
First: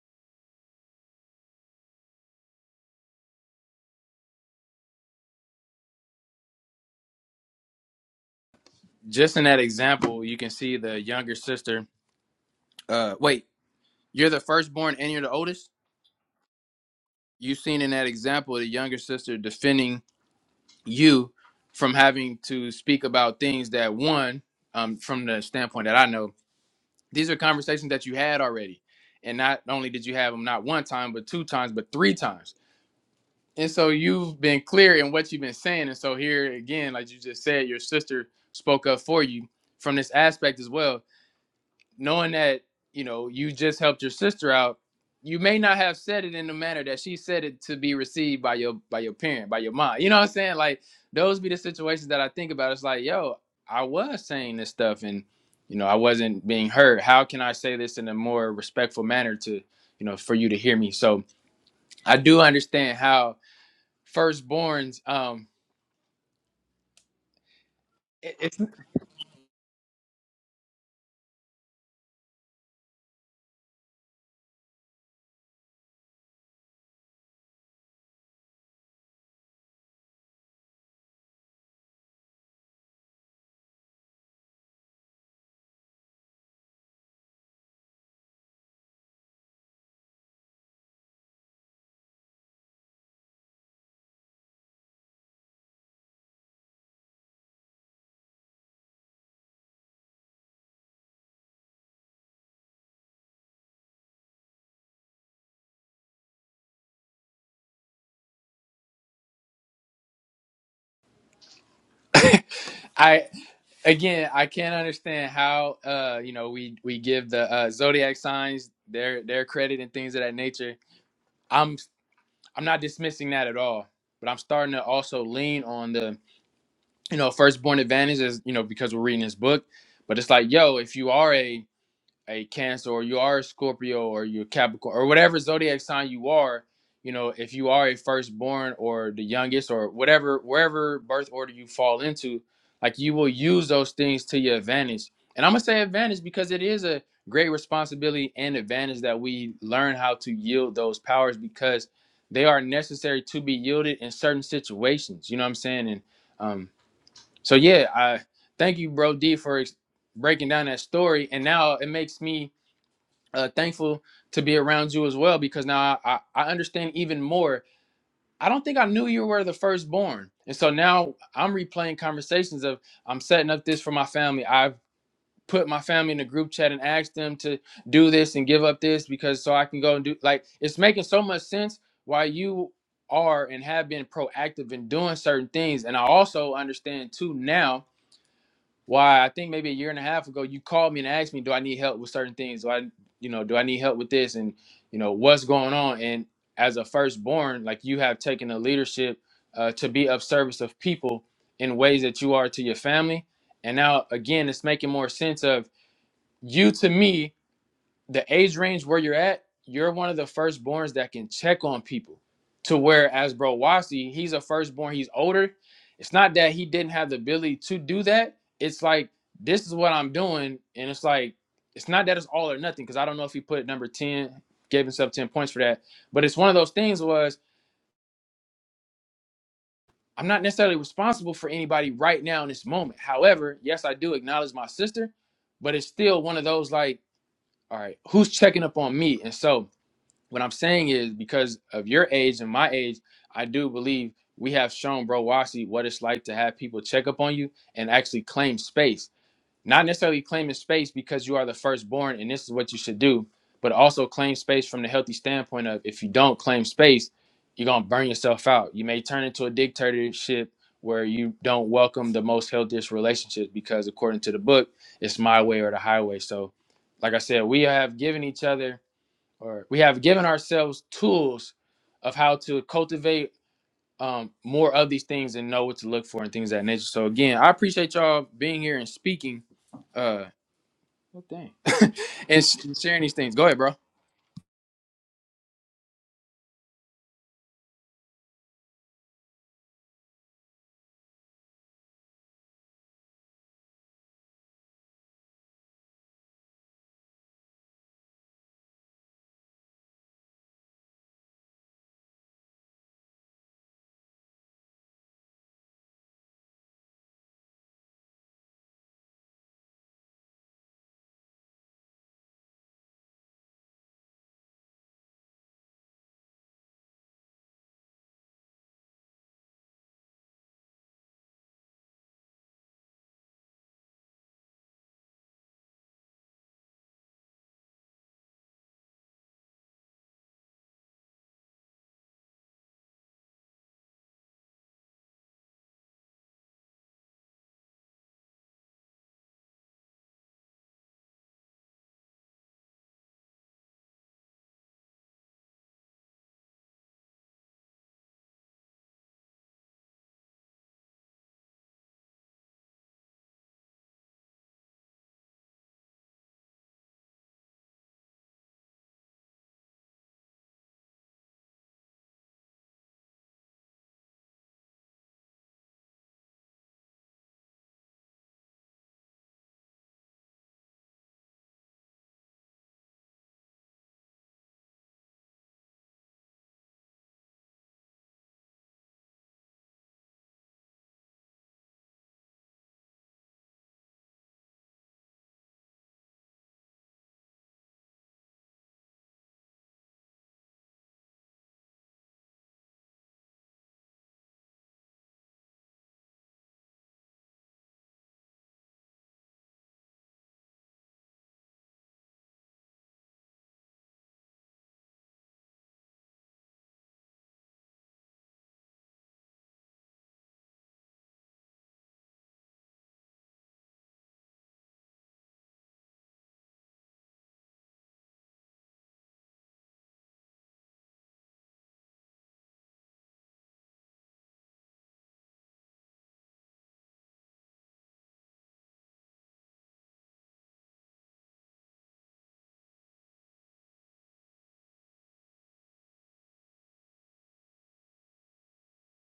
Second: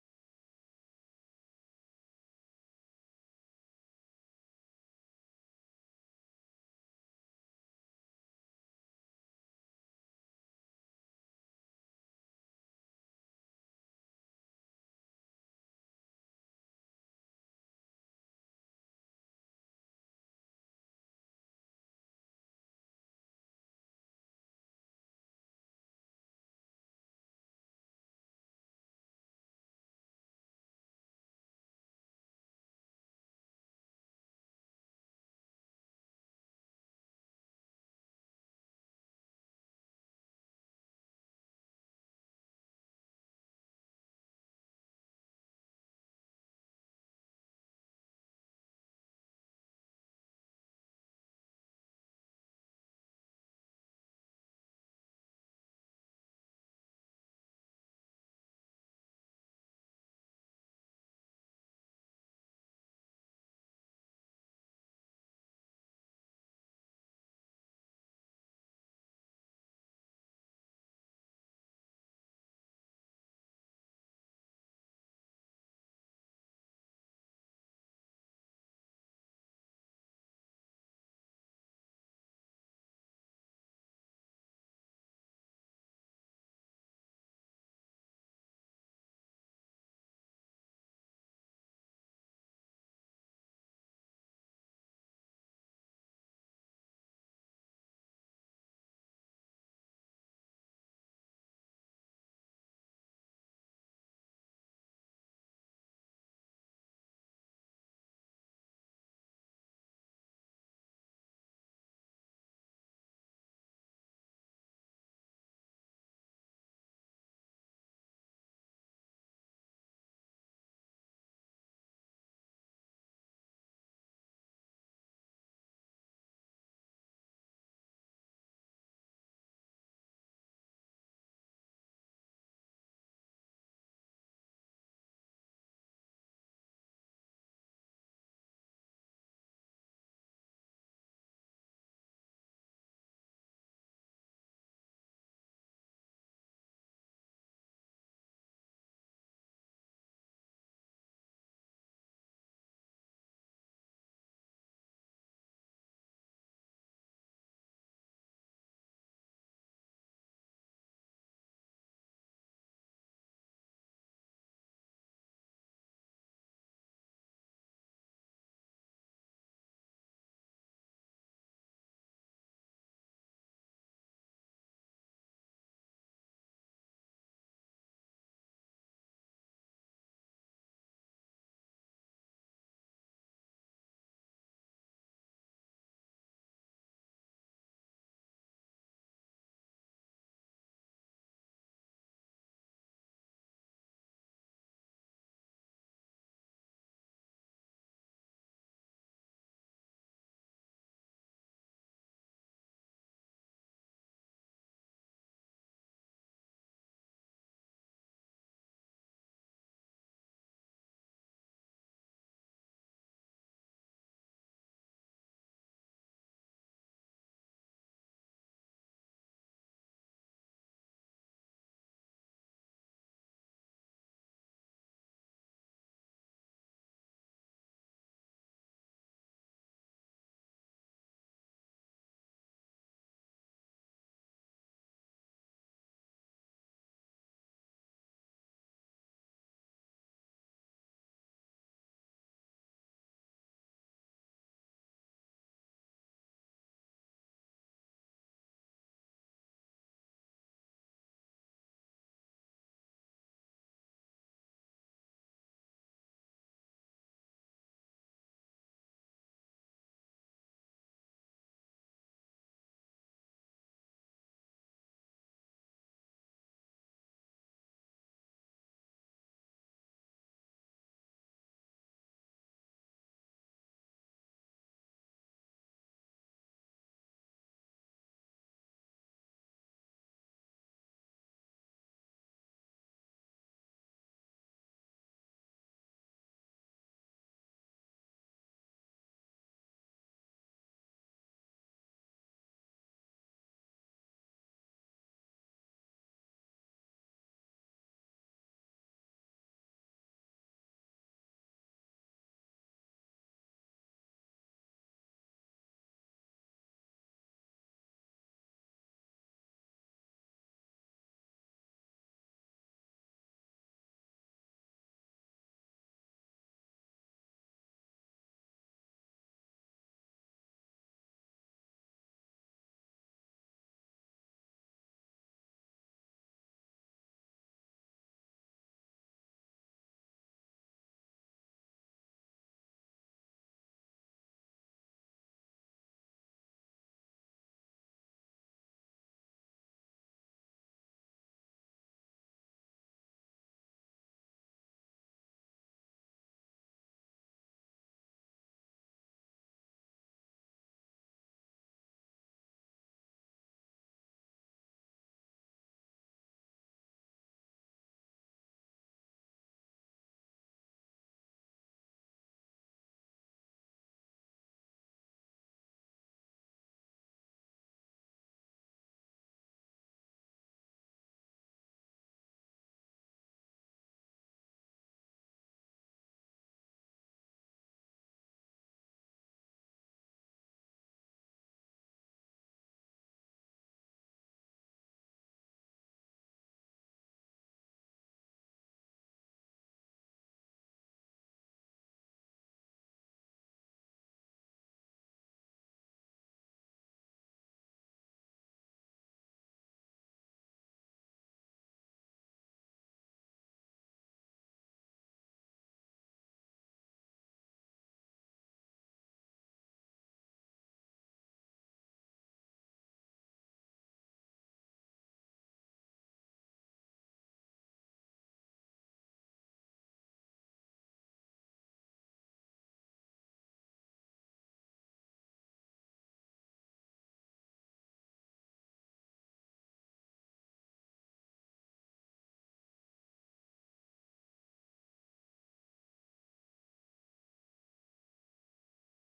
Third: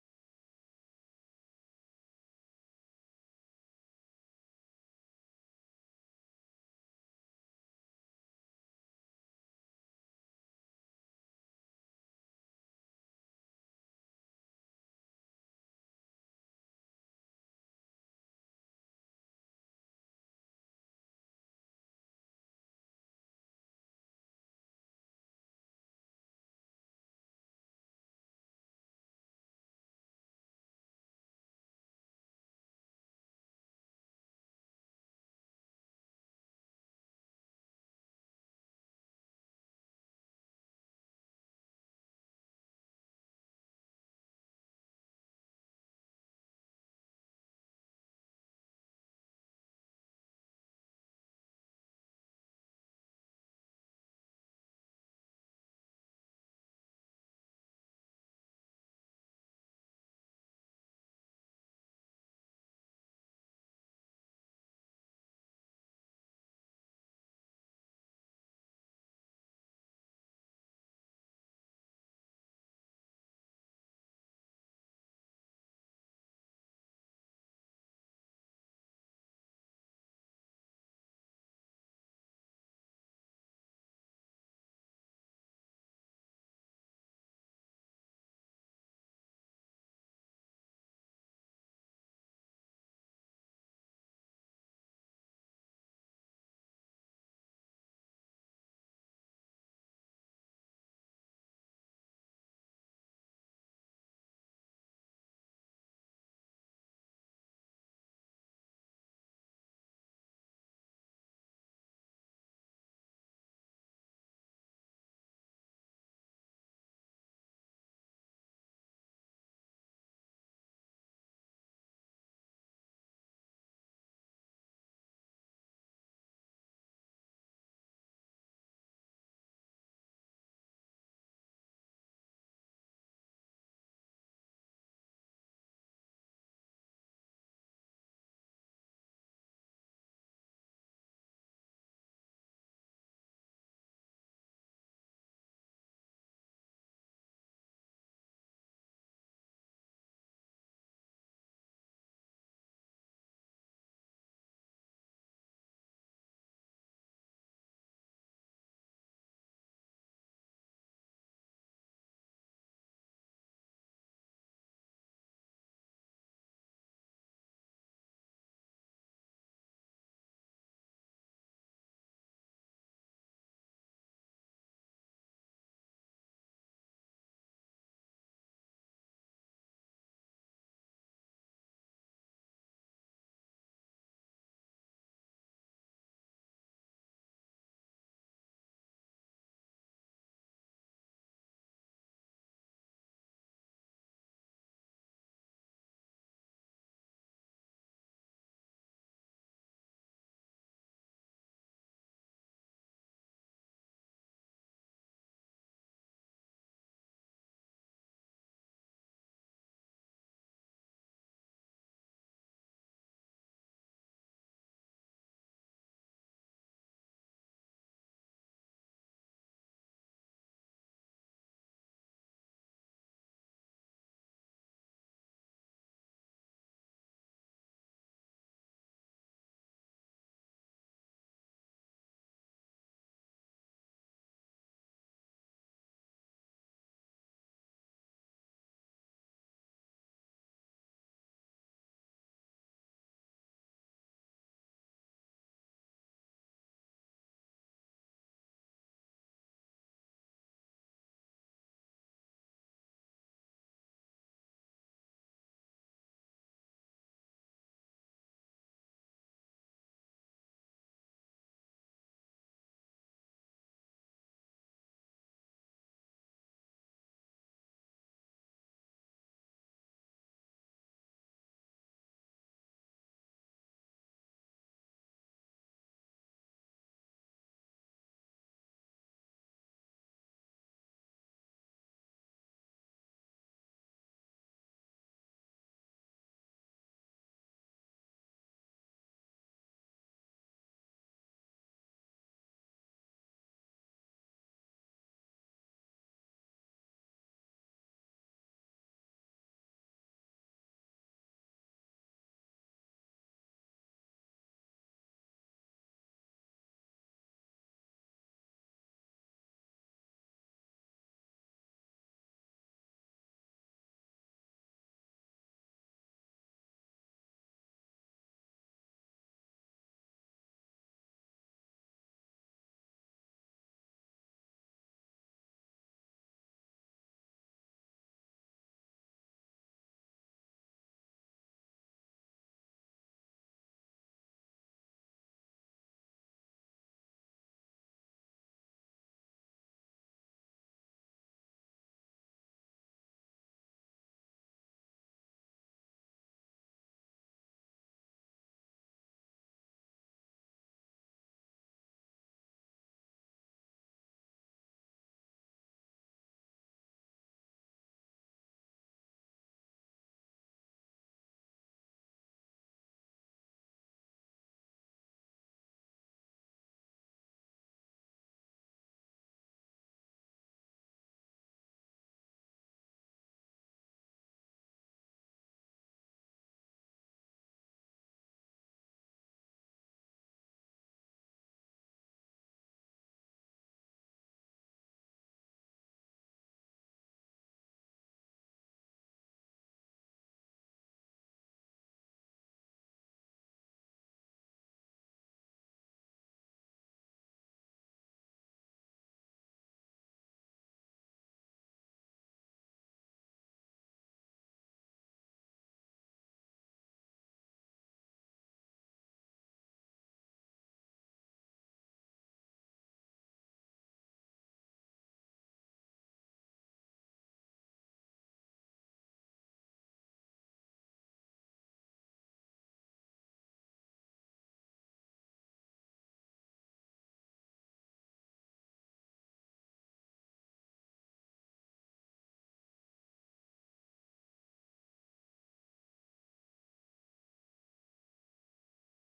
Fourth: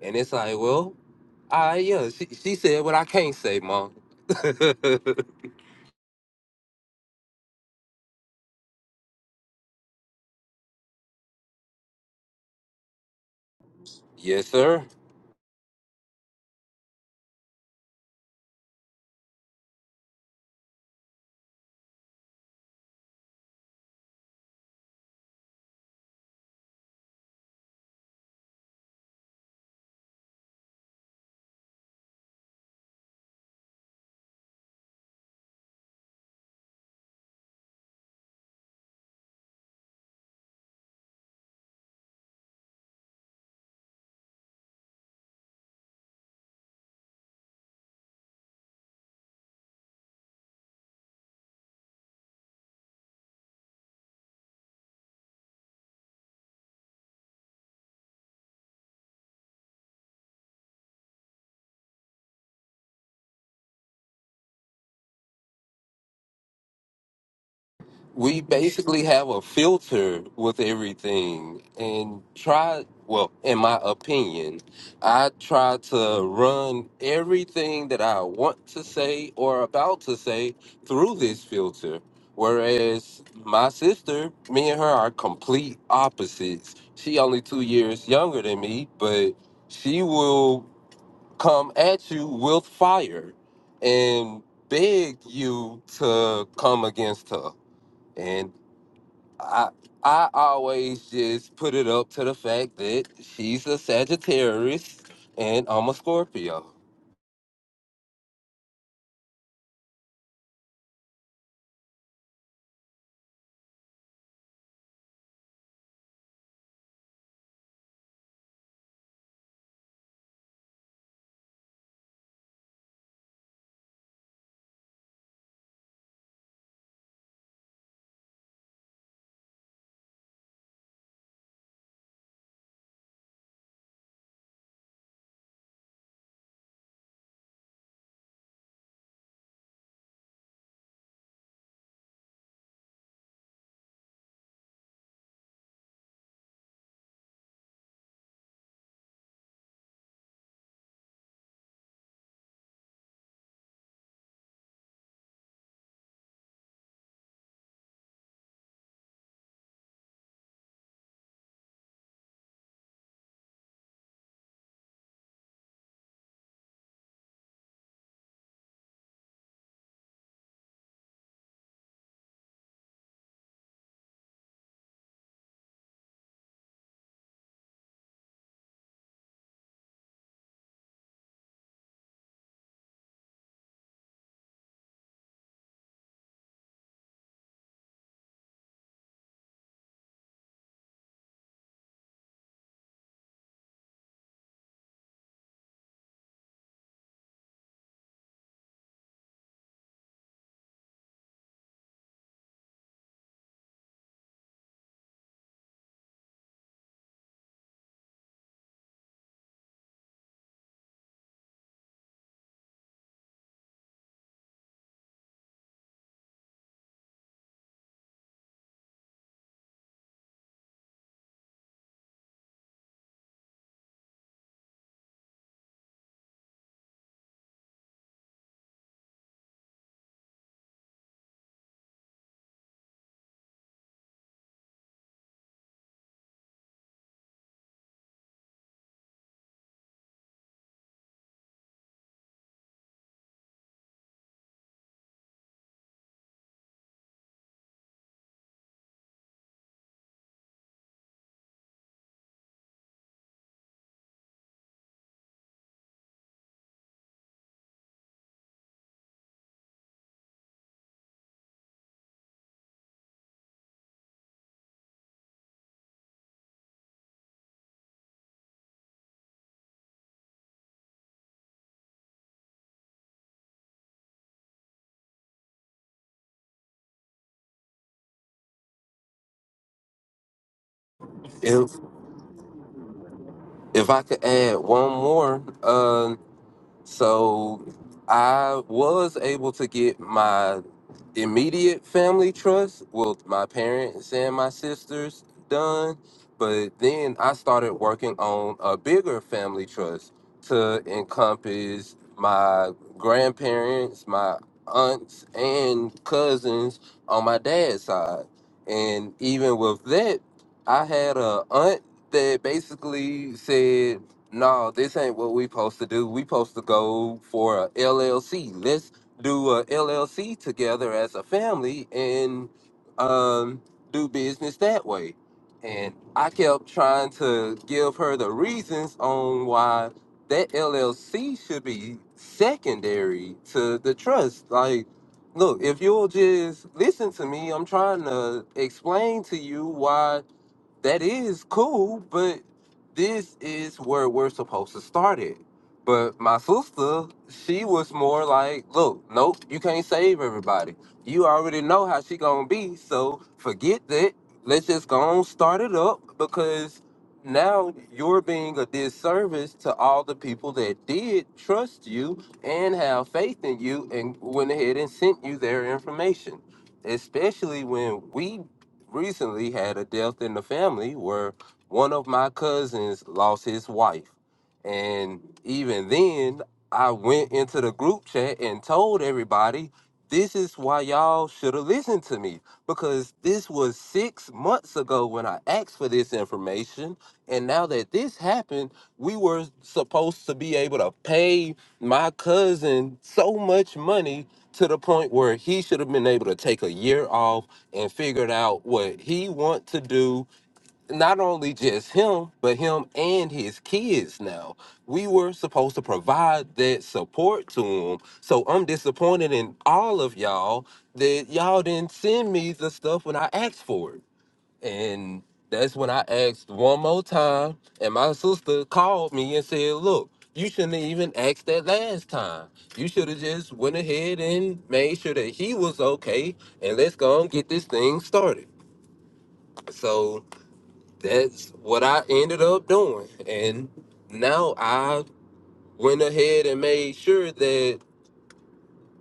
And it's like, well, I yeah, she, she said what I can't say, mom. Just in that example, you can see the younger sister. Uh, wait, you're the yes, sir. firstborn and you're the oldest. you have seen in that example the younger sister defending you from having to speak about things that one um, from the standpoint that i know these are conversations that you had already and not only did you have them not one time but two times but three times and so you've been clear in what you've been saying and so here again like you just said your sister spoke up for you from this aspect as well knowing that you know you just helped your sister out you may not have said it in the manner that she said it to be received by your by your parent by your mom you know what i'm saying like those be the situations that i think about it's like yo i was saying this stuff and you know i wasn't being heard how can i say this in a more respectful manner to you know for you to hear me so i do understand how firstborns um it- we it's basically have a filter with everything and try well in my opinion i try to run everything that i want to say or about to say through this filter whereas my sister me and her are complete opposites she only two years younger than me but she will come at you with fire and beg you to come against her and. I I always just put it up to the fact that she's a Sagittarius and I'm a Scorpio. i Again, I can't understand how uh you know we we give the uh, zodiac signs their their credit and things of that nature. I'm I'm not dismissing that at all, but I'm starting to also lean on the you know firstborn advantage as you know because we're reading this book, but it's like yo, if you are a a Cancer or you are a Scorpio or you're Capricorn or whatever zodiac sign you are, you know, if you are a firstborn or the youngest or whatever, wherever birth order you fall into, like you will use those things to your advantage. And I'm going to say advantage because it is a great responsibility and advantage that we learn how to yield those powers because they are necessary to be yielded in certain situations. You know what I'm saying? And um, so, yeah, I thank you, Bro D, for ex- breaking down that story. And now it makes me uh, thankful to be around you as well because now I, I, I understand even more. I don't think I knew you were the firstborn. And so now I'm replaying conversations of I'm setting up this for my family. I've put my family in a group chat and asked them to do this and give up this because so I can go and do like it's making so much sense why you are and have been proactive in doing certain things. And I also understand too now why I think maybe a year and a half ago you called me and asked me, do I need help with certain things? Do I, you know, do I need help with this? And you know, what's going on? And as a firstborn, like you have taken the leadership uh, to be of service of people in ways that you are to your family. And now again, it's making more sense of you to me the age range where you're at, you're one of the firstborns that can check on people. To where as bro Wasi, he's a firstborn, he's older. It's not that he didn't have the ability to do that. It's like this is what I'm doing. And it's like, it's not that it's all or nothing, because I don't know if he put number 10, gave himself 10 points for that. But it's one of those things was I'm not necessarily responsible for anybody right now in this moment. However, yes, I do acknowledge my sister, but it's still one of those like, all right, who's checking up on me? And so what I'm saying is because of your age and my age, I do believe we have shown Bro Wasi what it's like to have people check up on you and actually claim space. Not necessarily claiming space because you are the firstborn and this is what you should do, but also claim space from the healthy standpoint of if you don't claim space, you're gonna burn yourself out. You may turn into a dictatorship where you don't welcome the most healthiest relationships because according to the book, it's my way or the highway. So like I said, we have given each other or we have given ourselves tools of how to cultivate um, more of these things and know what to look for and things of that nature. So again, I appreciate y'all being here and speaking. Uh, oh, dang, If and sh- sharing these things. Go ahead, bro. if I could add one more, um, So I was able to get my immediate family trust, well, my parents and my sisters done. But then I started working on a bigger family trust to encompass my grandparents, my aunts, and cousins on my dad's side. And even with that, I had a aunt that basically said no, this ain't what we supposed to do. We supposed to go for a LLC. Let's do a LLC together as a family and um, do business that way. And I kept trying to give her the reasons on why that LLC should be secondary to the trust. Like, look, if you'll just listen to me, I'm trying to explain to you why that is cool, but this is where we're supposed to start it. But my sister, she was more like, look, nope, you can't save everybody. You already know how she gonna be, so forget that. Let's just go on start it up because now you're being a disservice to all the people that did trust you and have faith in you and went ahead and sent you their information. Especially when we recently had a death in the family where one of my cousins lost his wife. And even then, I went into the group chat and told everybody, this is why y'all should have listened to me because this was six months ago when I asked for this information. And now that this happened, we were supposed to be able to pay my cousin so much money to the point where he should have been able to take a year off and figured out what he want to do. Not only just him, but him and his kids now. We were supposed to provide that support to him. So I'm disappointed in all of y'all that y'all didn't send me the stuff when I asked for it. And that's when I asked one more time, and my sister called me and said, "Look, you shouldn't have even asked that last time. You should have just went ahead and made sure that he was okay, and let's go and get this thing started." So that's what I ended up doing, and now I went ahead and made sure that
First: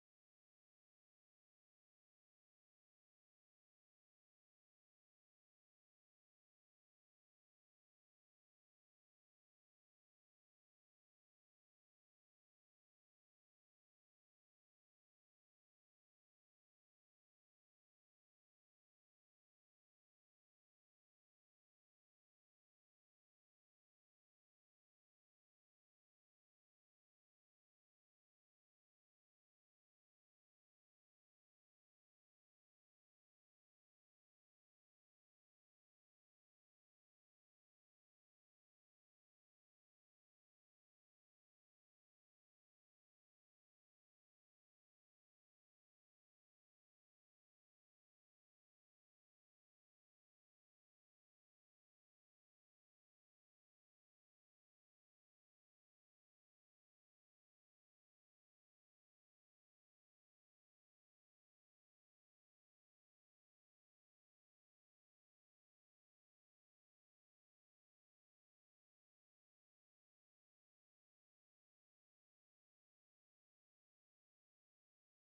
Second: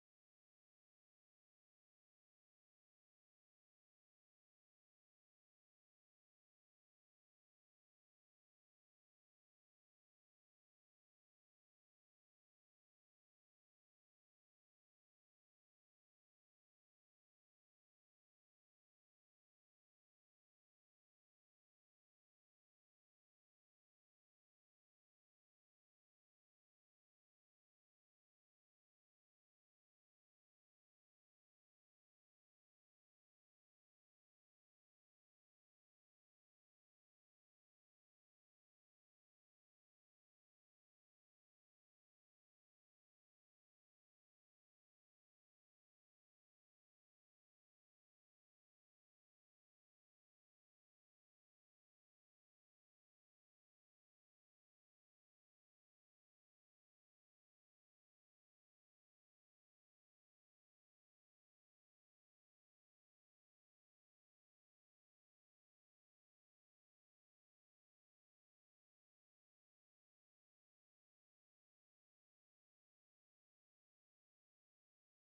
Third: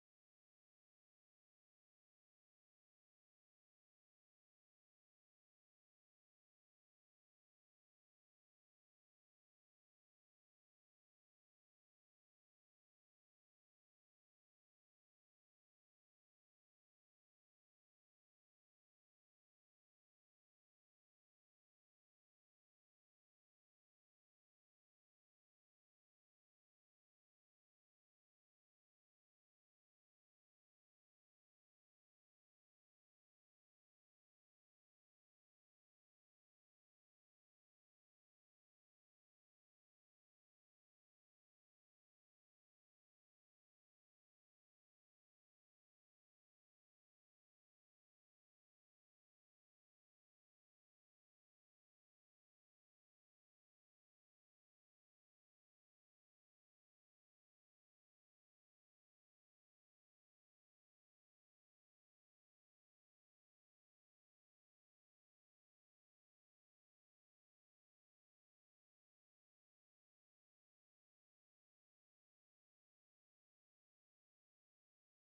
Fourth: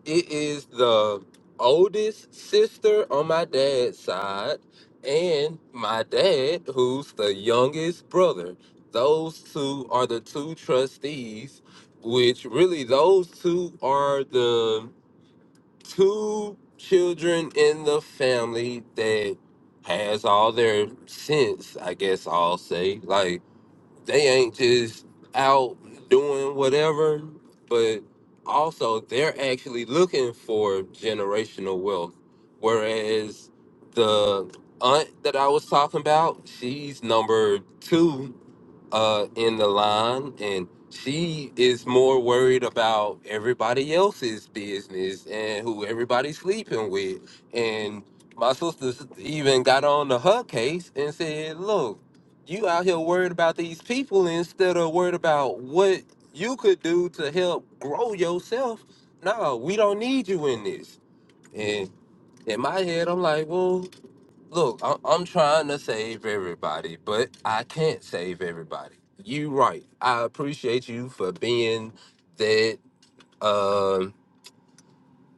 It is the oldest sister on my dad's side, and my dad, who's the youngest brother. Those two are the two trustees, which really, those two are the two children in the family that has all their sense, I guess I'll say. like. They ain't just out doing whatever, but also they're actually looking for generational wealth. Whereas the aunt that I was talking about, she's number two uh, in the line, and she is more worried about everybody else's business and who everybody's sleeping with. And my sister even got on to her case and said, "Look, you out here worried about these people instead of worried about what you could do to help grow yourself. No, we don't need you in this." And in my head, I'm like, "Well." Look, I- I'm trying to save everybody, but I can't save everybody. You right. I appreciate you for being that, um,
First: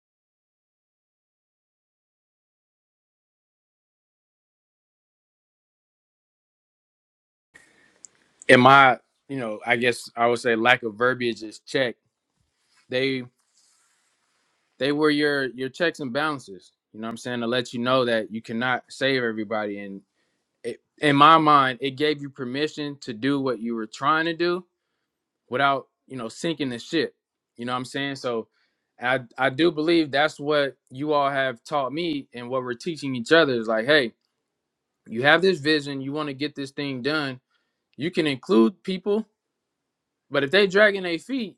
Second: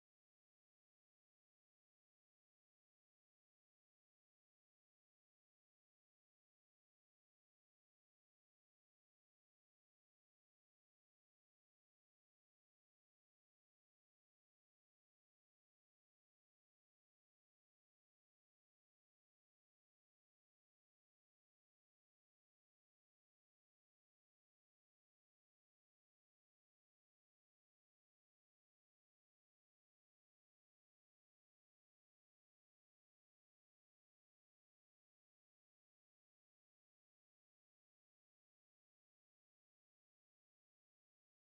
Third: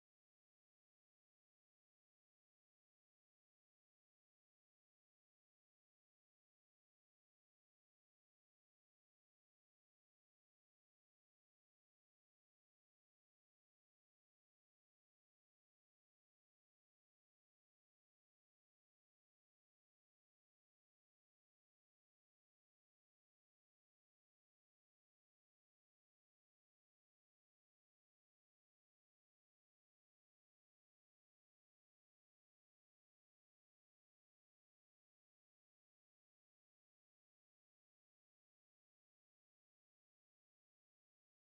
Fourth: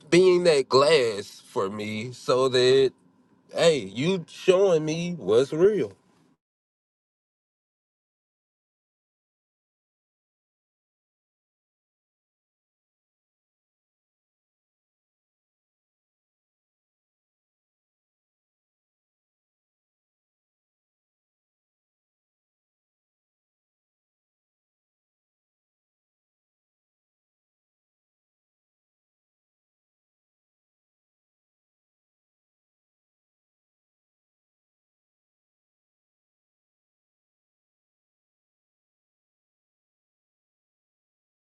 being that glass for me, so that hey, you showing me what's real. And my, you know, I guess I would say lack of verbiage is check. They they were your your checks and balances. You know what I'm saying to let you know that you cannot save everybody. And it, in my mind, it gave you permission to do what you were trying to do, without you know sinking the ship you know what i'm saying so i i do believe that's what you all have taught me and what we're teaching each other is like hey you have this vision you want to get this thing done you can include people but if they dragging their feet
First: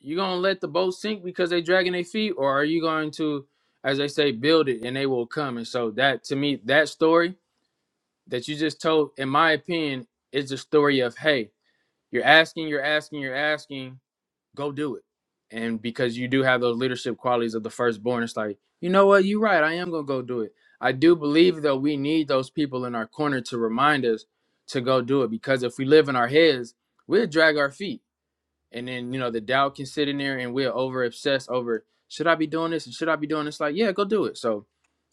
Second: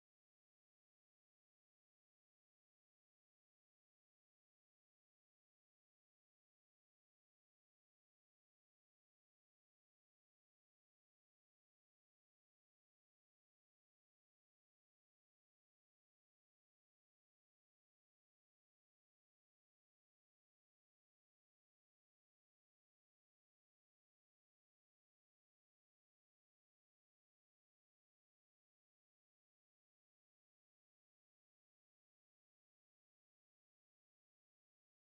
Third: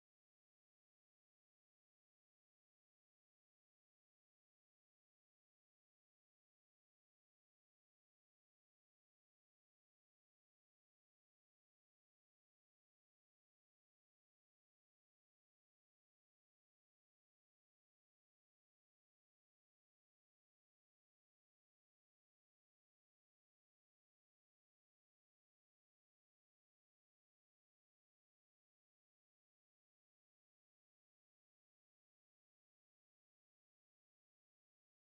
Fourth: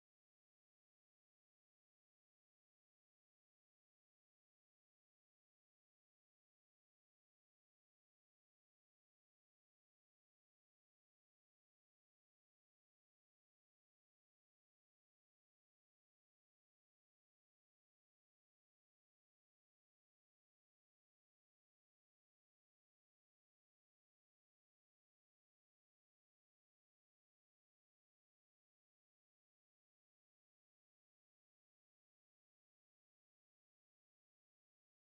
you gonna let the boat sink because they dragging their feet or are you going to as they say build it and they will come and so that to me that story that you just told in my opinion is the story of hey you're asking you're asking you're asking go do it. And because you do have those leadership qualities of the firstborn, it's like, you know what, you're right. I am gonna go do it. I do believe though we need those people in our corner to remind us to go do it because if we live in our heads, we'll drag our feet. And then, you know, the doubt can sit in there and we'll over obsess over should I be doing this and should I be doing this? Like, yeah, go do it. So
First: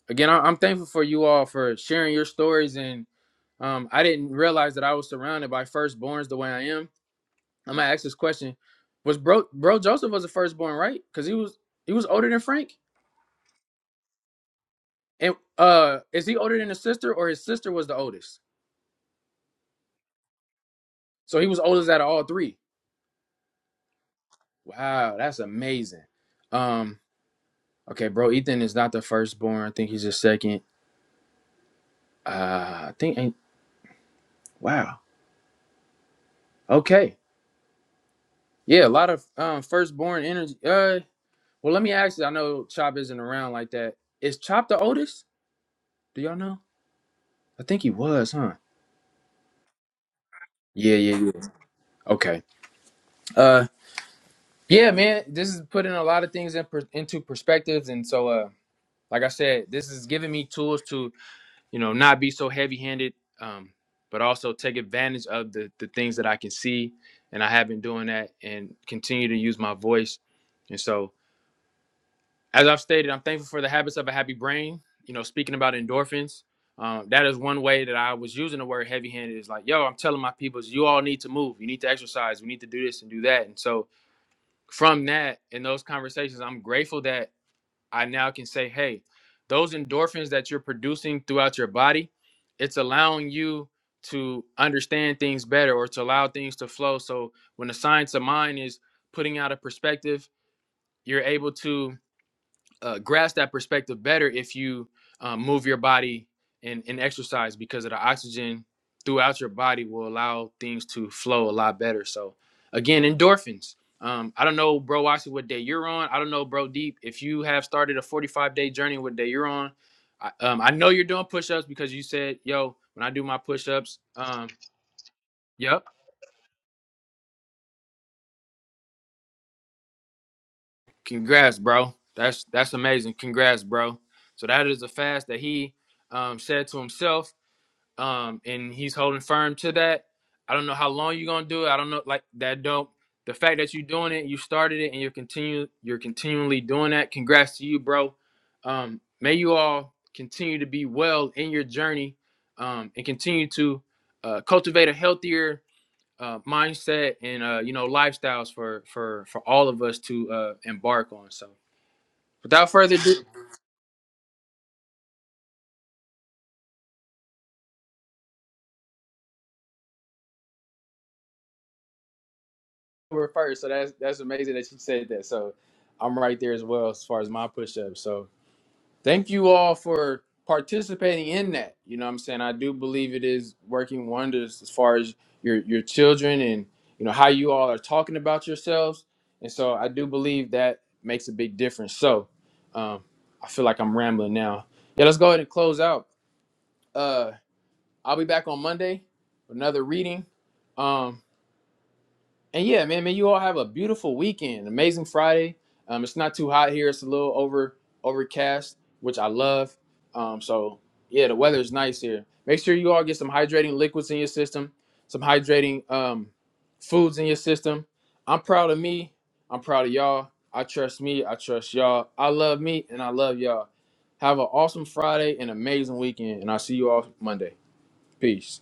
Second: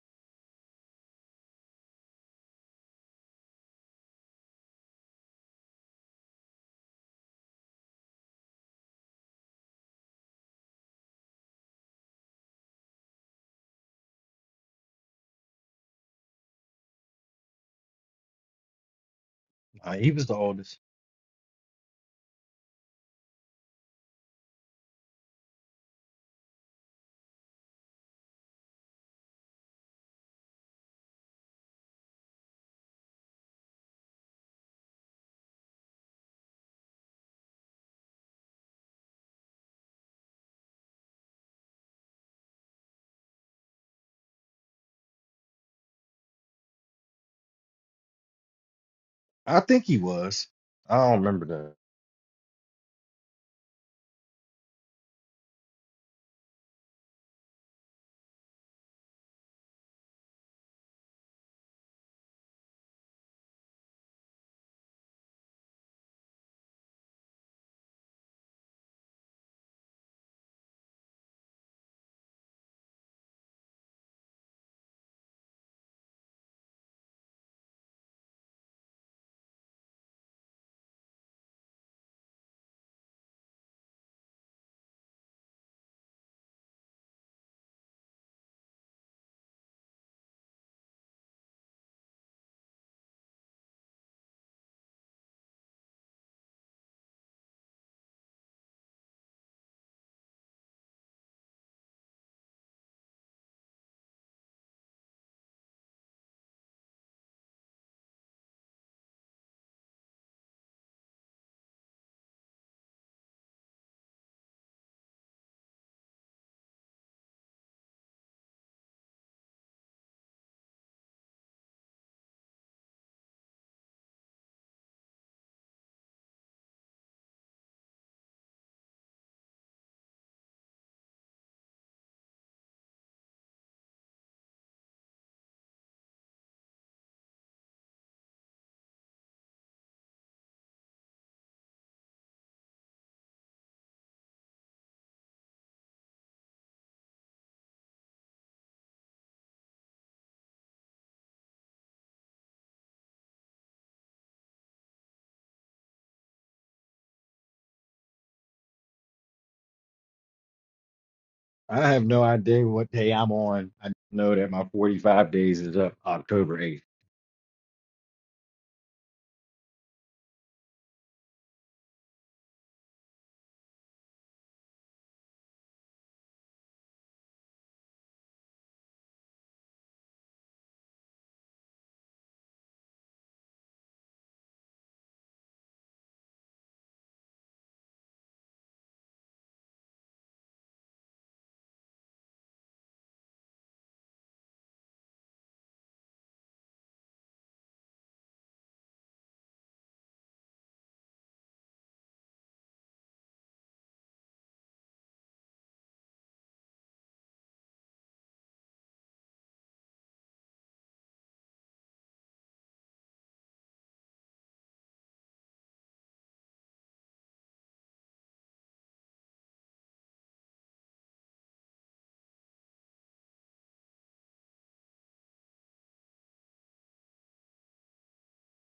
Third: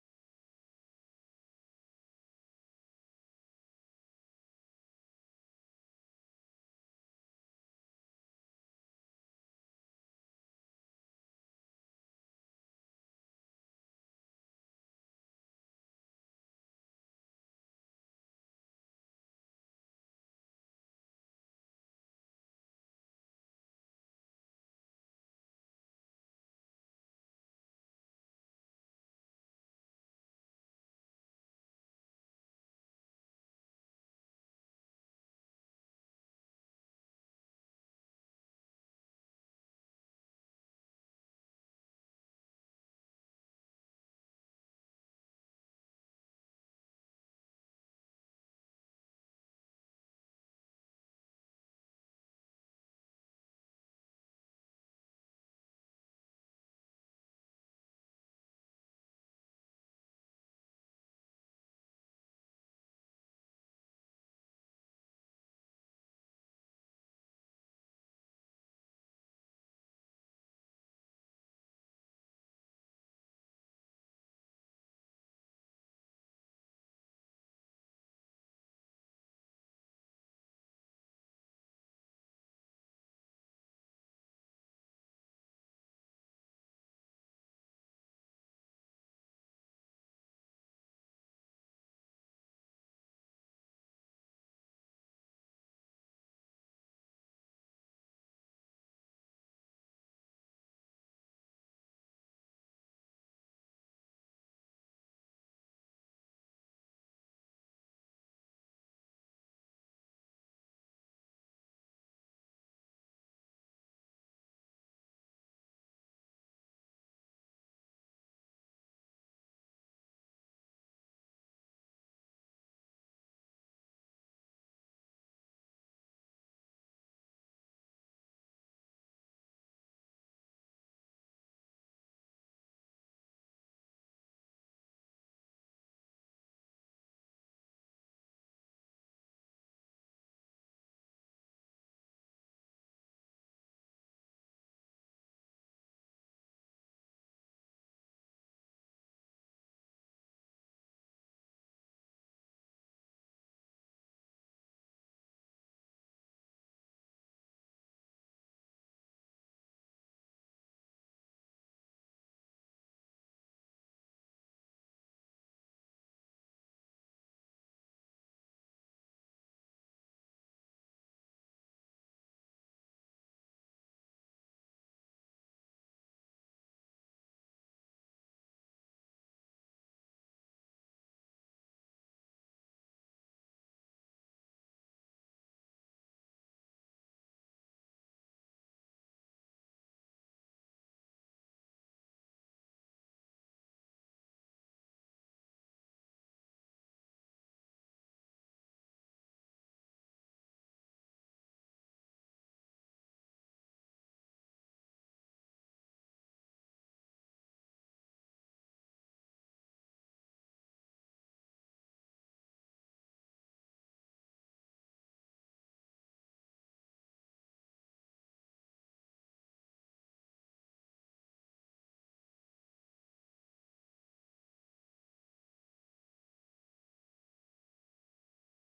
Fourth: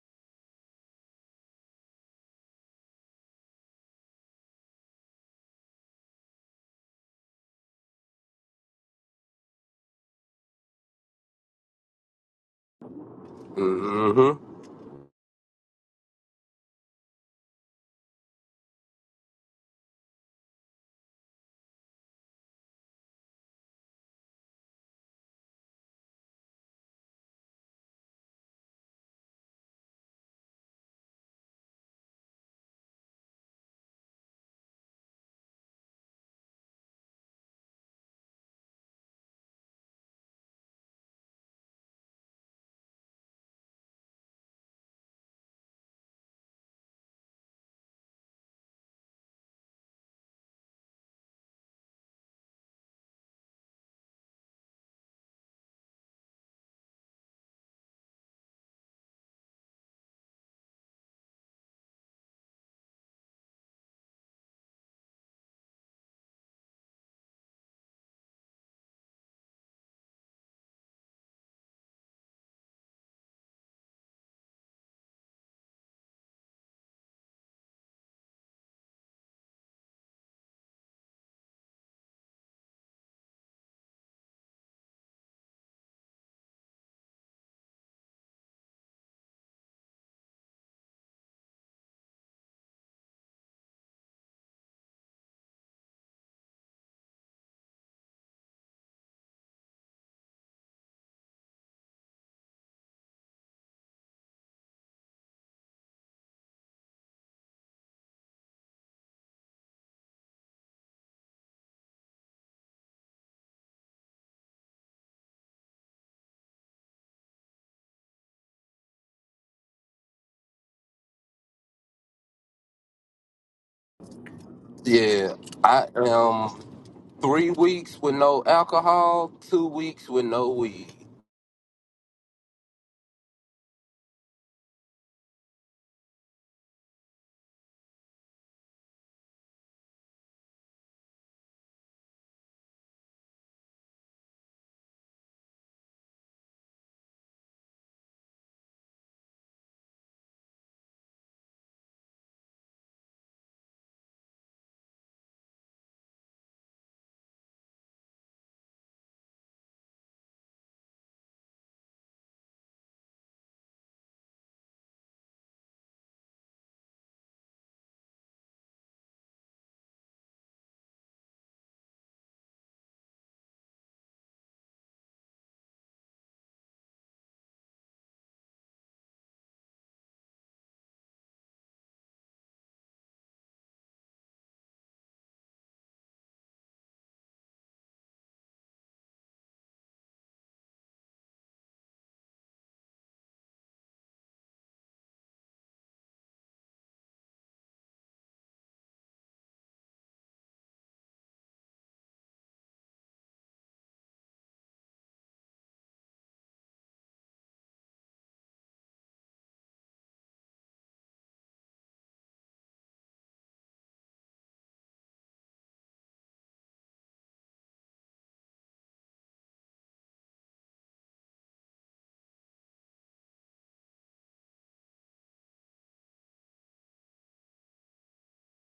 again, I- I'm thankful for you all for sharing your stories and um, I didn't realize that I was surrounded by firstborns the way I am I'm gonna ask this question: Was bro bro Joseph was the firstborn, right? Because he was he was older than Frank, hmm and uh, is he older than his sister, or his sister was the oldest? Uh, he was the oldest. So he was oldest out of all three. Wow, that's amazing. Um, okay, bro, Ethan is not the firstborn. I think he's the second. Uh, I think ain't wow. Okay, yeah, a lot of um firstborn energy. Uh, well, let me ask you. I know Chop isn't around like that. Is Chop the oldest? Do y'all know? I think he was, huh? I think he was. Yeah, I yeah, don't yeah. remember that. Okay. Uh, Yeah, man, this is putting a lot of things in per, into perspectives, and so, uh, like I said, this is giving me tools to, you know, not be so heavy-handed, um, but also take advantage of the the things that I can see, and I have been doing that, and continue to use my voice. And so, as I've stated, I'm thankful for the habits of a happy brain. You know, speaking about endorphins, um, that is one way that I was using the word heavy-handed. Is like, yo, I'm telling my peoples, you all need to move, you need to exercise, we need to do this and do that, and so from that and those conversations, I'm grateful that I now can say, hey, those endorphins that you're producing throughout your body, it's allowing you to understand things better or to allow things to flow. So when the science of mind is putting out a perspective, you're able to uh, grasp that perspective better if you um, move your body and, and exercise because of the oxygen throughout your body will allow things to flow a lot better. So again, endorphins. Um, I don't know, bro, Watson, what day you're on. I don't know, bro, Deep, if you have started a 45 day journey, what day you're on. I, um, I know you're doing push ups because you said, yo, when I do my push ups, um, Yeah, yep, I am three weeks with no alcohol, two weeks with no weed. congrats, bro. That's that's amazing. Congrats, bro. So that is a fast that he um, said to himself um, and he's holding firm to that. I don't know how long you're gonna do it. I don't know, like that. Don't the fact that you're doing it, you started it, and you're continue, you're continually doing that. Congrats to you, bro. Um, may you all continue to be well in your journey, um, and continue to uh, cultivate a healthier uh, mindset and uh, you know lifestyles for for for all of us to uh, embark on. So, I have no idea without what further day ado, I'm on. I know that my 45 days is up October 8th. over first. So that's that's amazing that you said that. So I'm right there as well as far as my push up. So Thank you all for participating in that. You know what I'm saying? I do believe it is working wonders as far as your your children and you know how you all are talking about yourselves. And so I do believe that makes a big difference. So um, I feel like I'm rambling now. Yeah, let's go ahead and close out. Uh, I'll be back on Monday, with another reading. Um, and yeah, man, man, you all have a beautiful weekend. Amazing Friday. Um, it's not too hot here. It's a little over overcast, which I love. Um, so yeah, the weather is nice here. Make sure you all get some hydrating liquids in your system, some hydrating um, foods in your system. I'm proud of me. I'm proud of y'all. I trust me. I trust y'all. I love me, and I love y'all. Have an awesome Friday and amazing weekend, and I'll see you all Monday. Peace.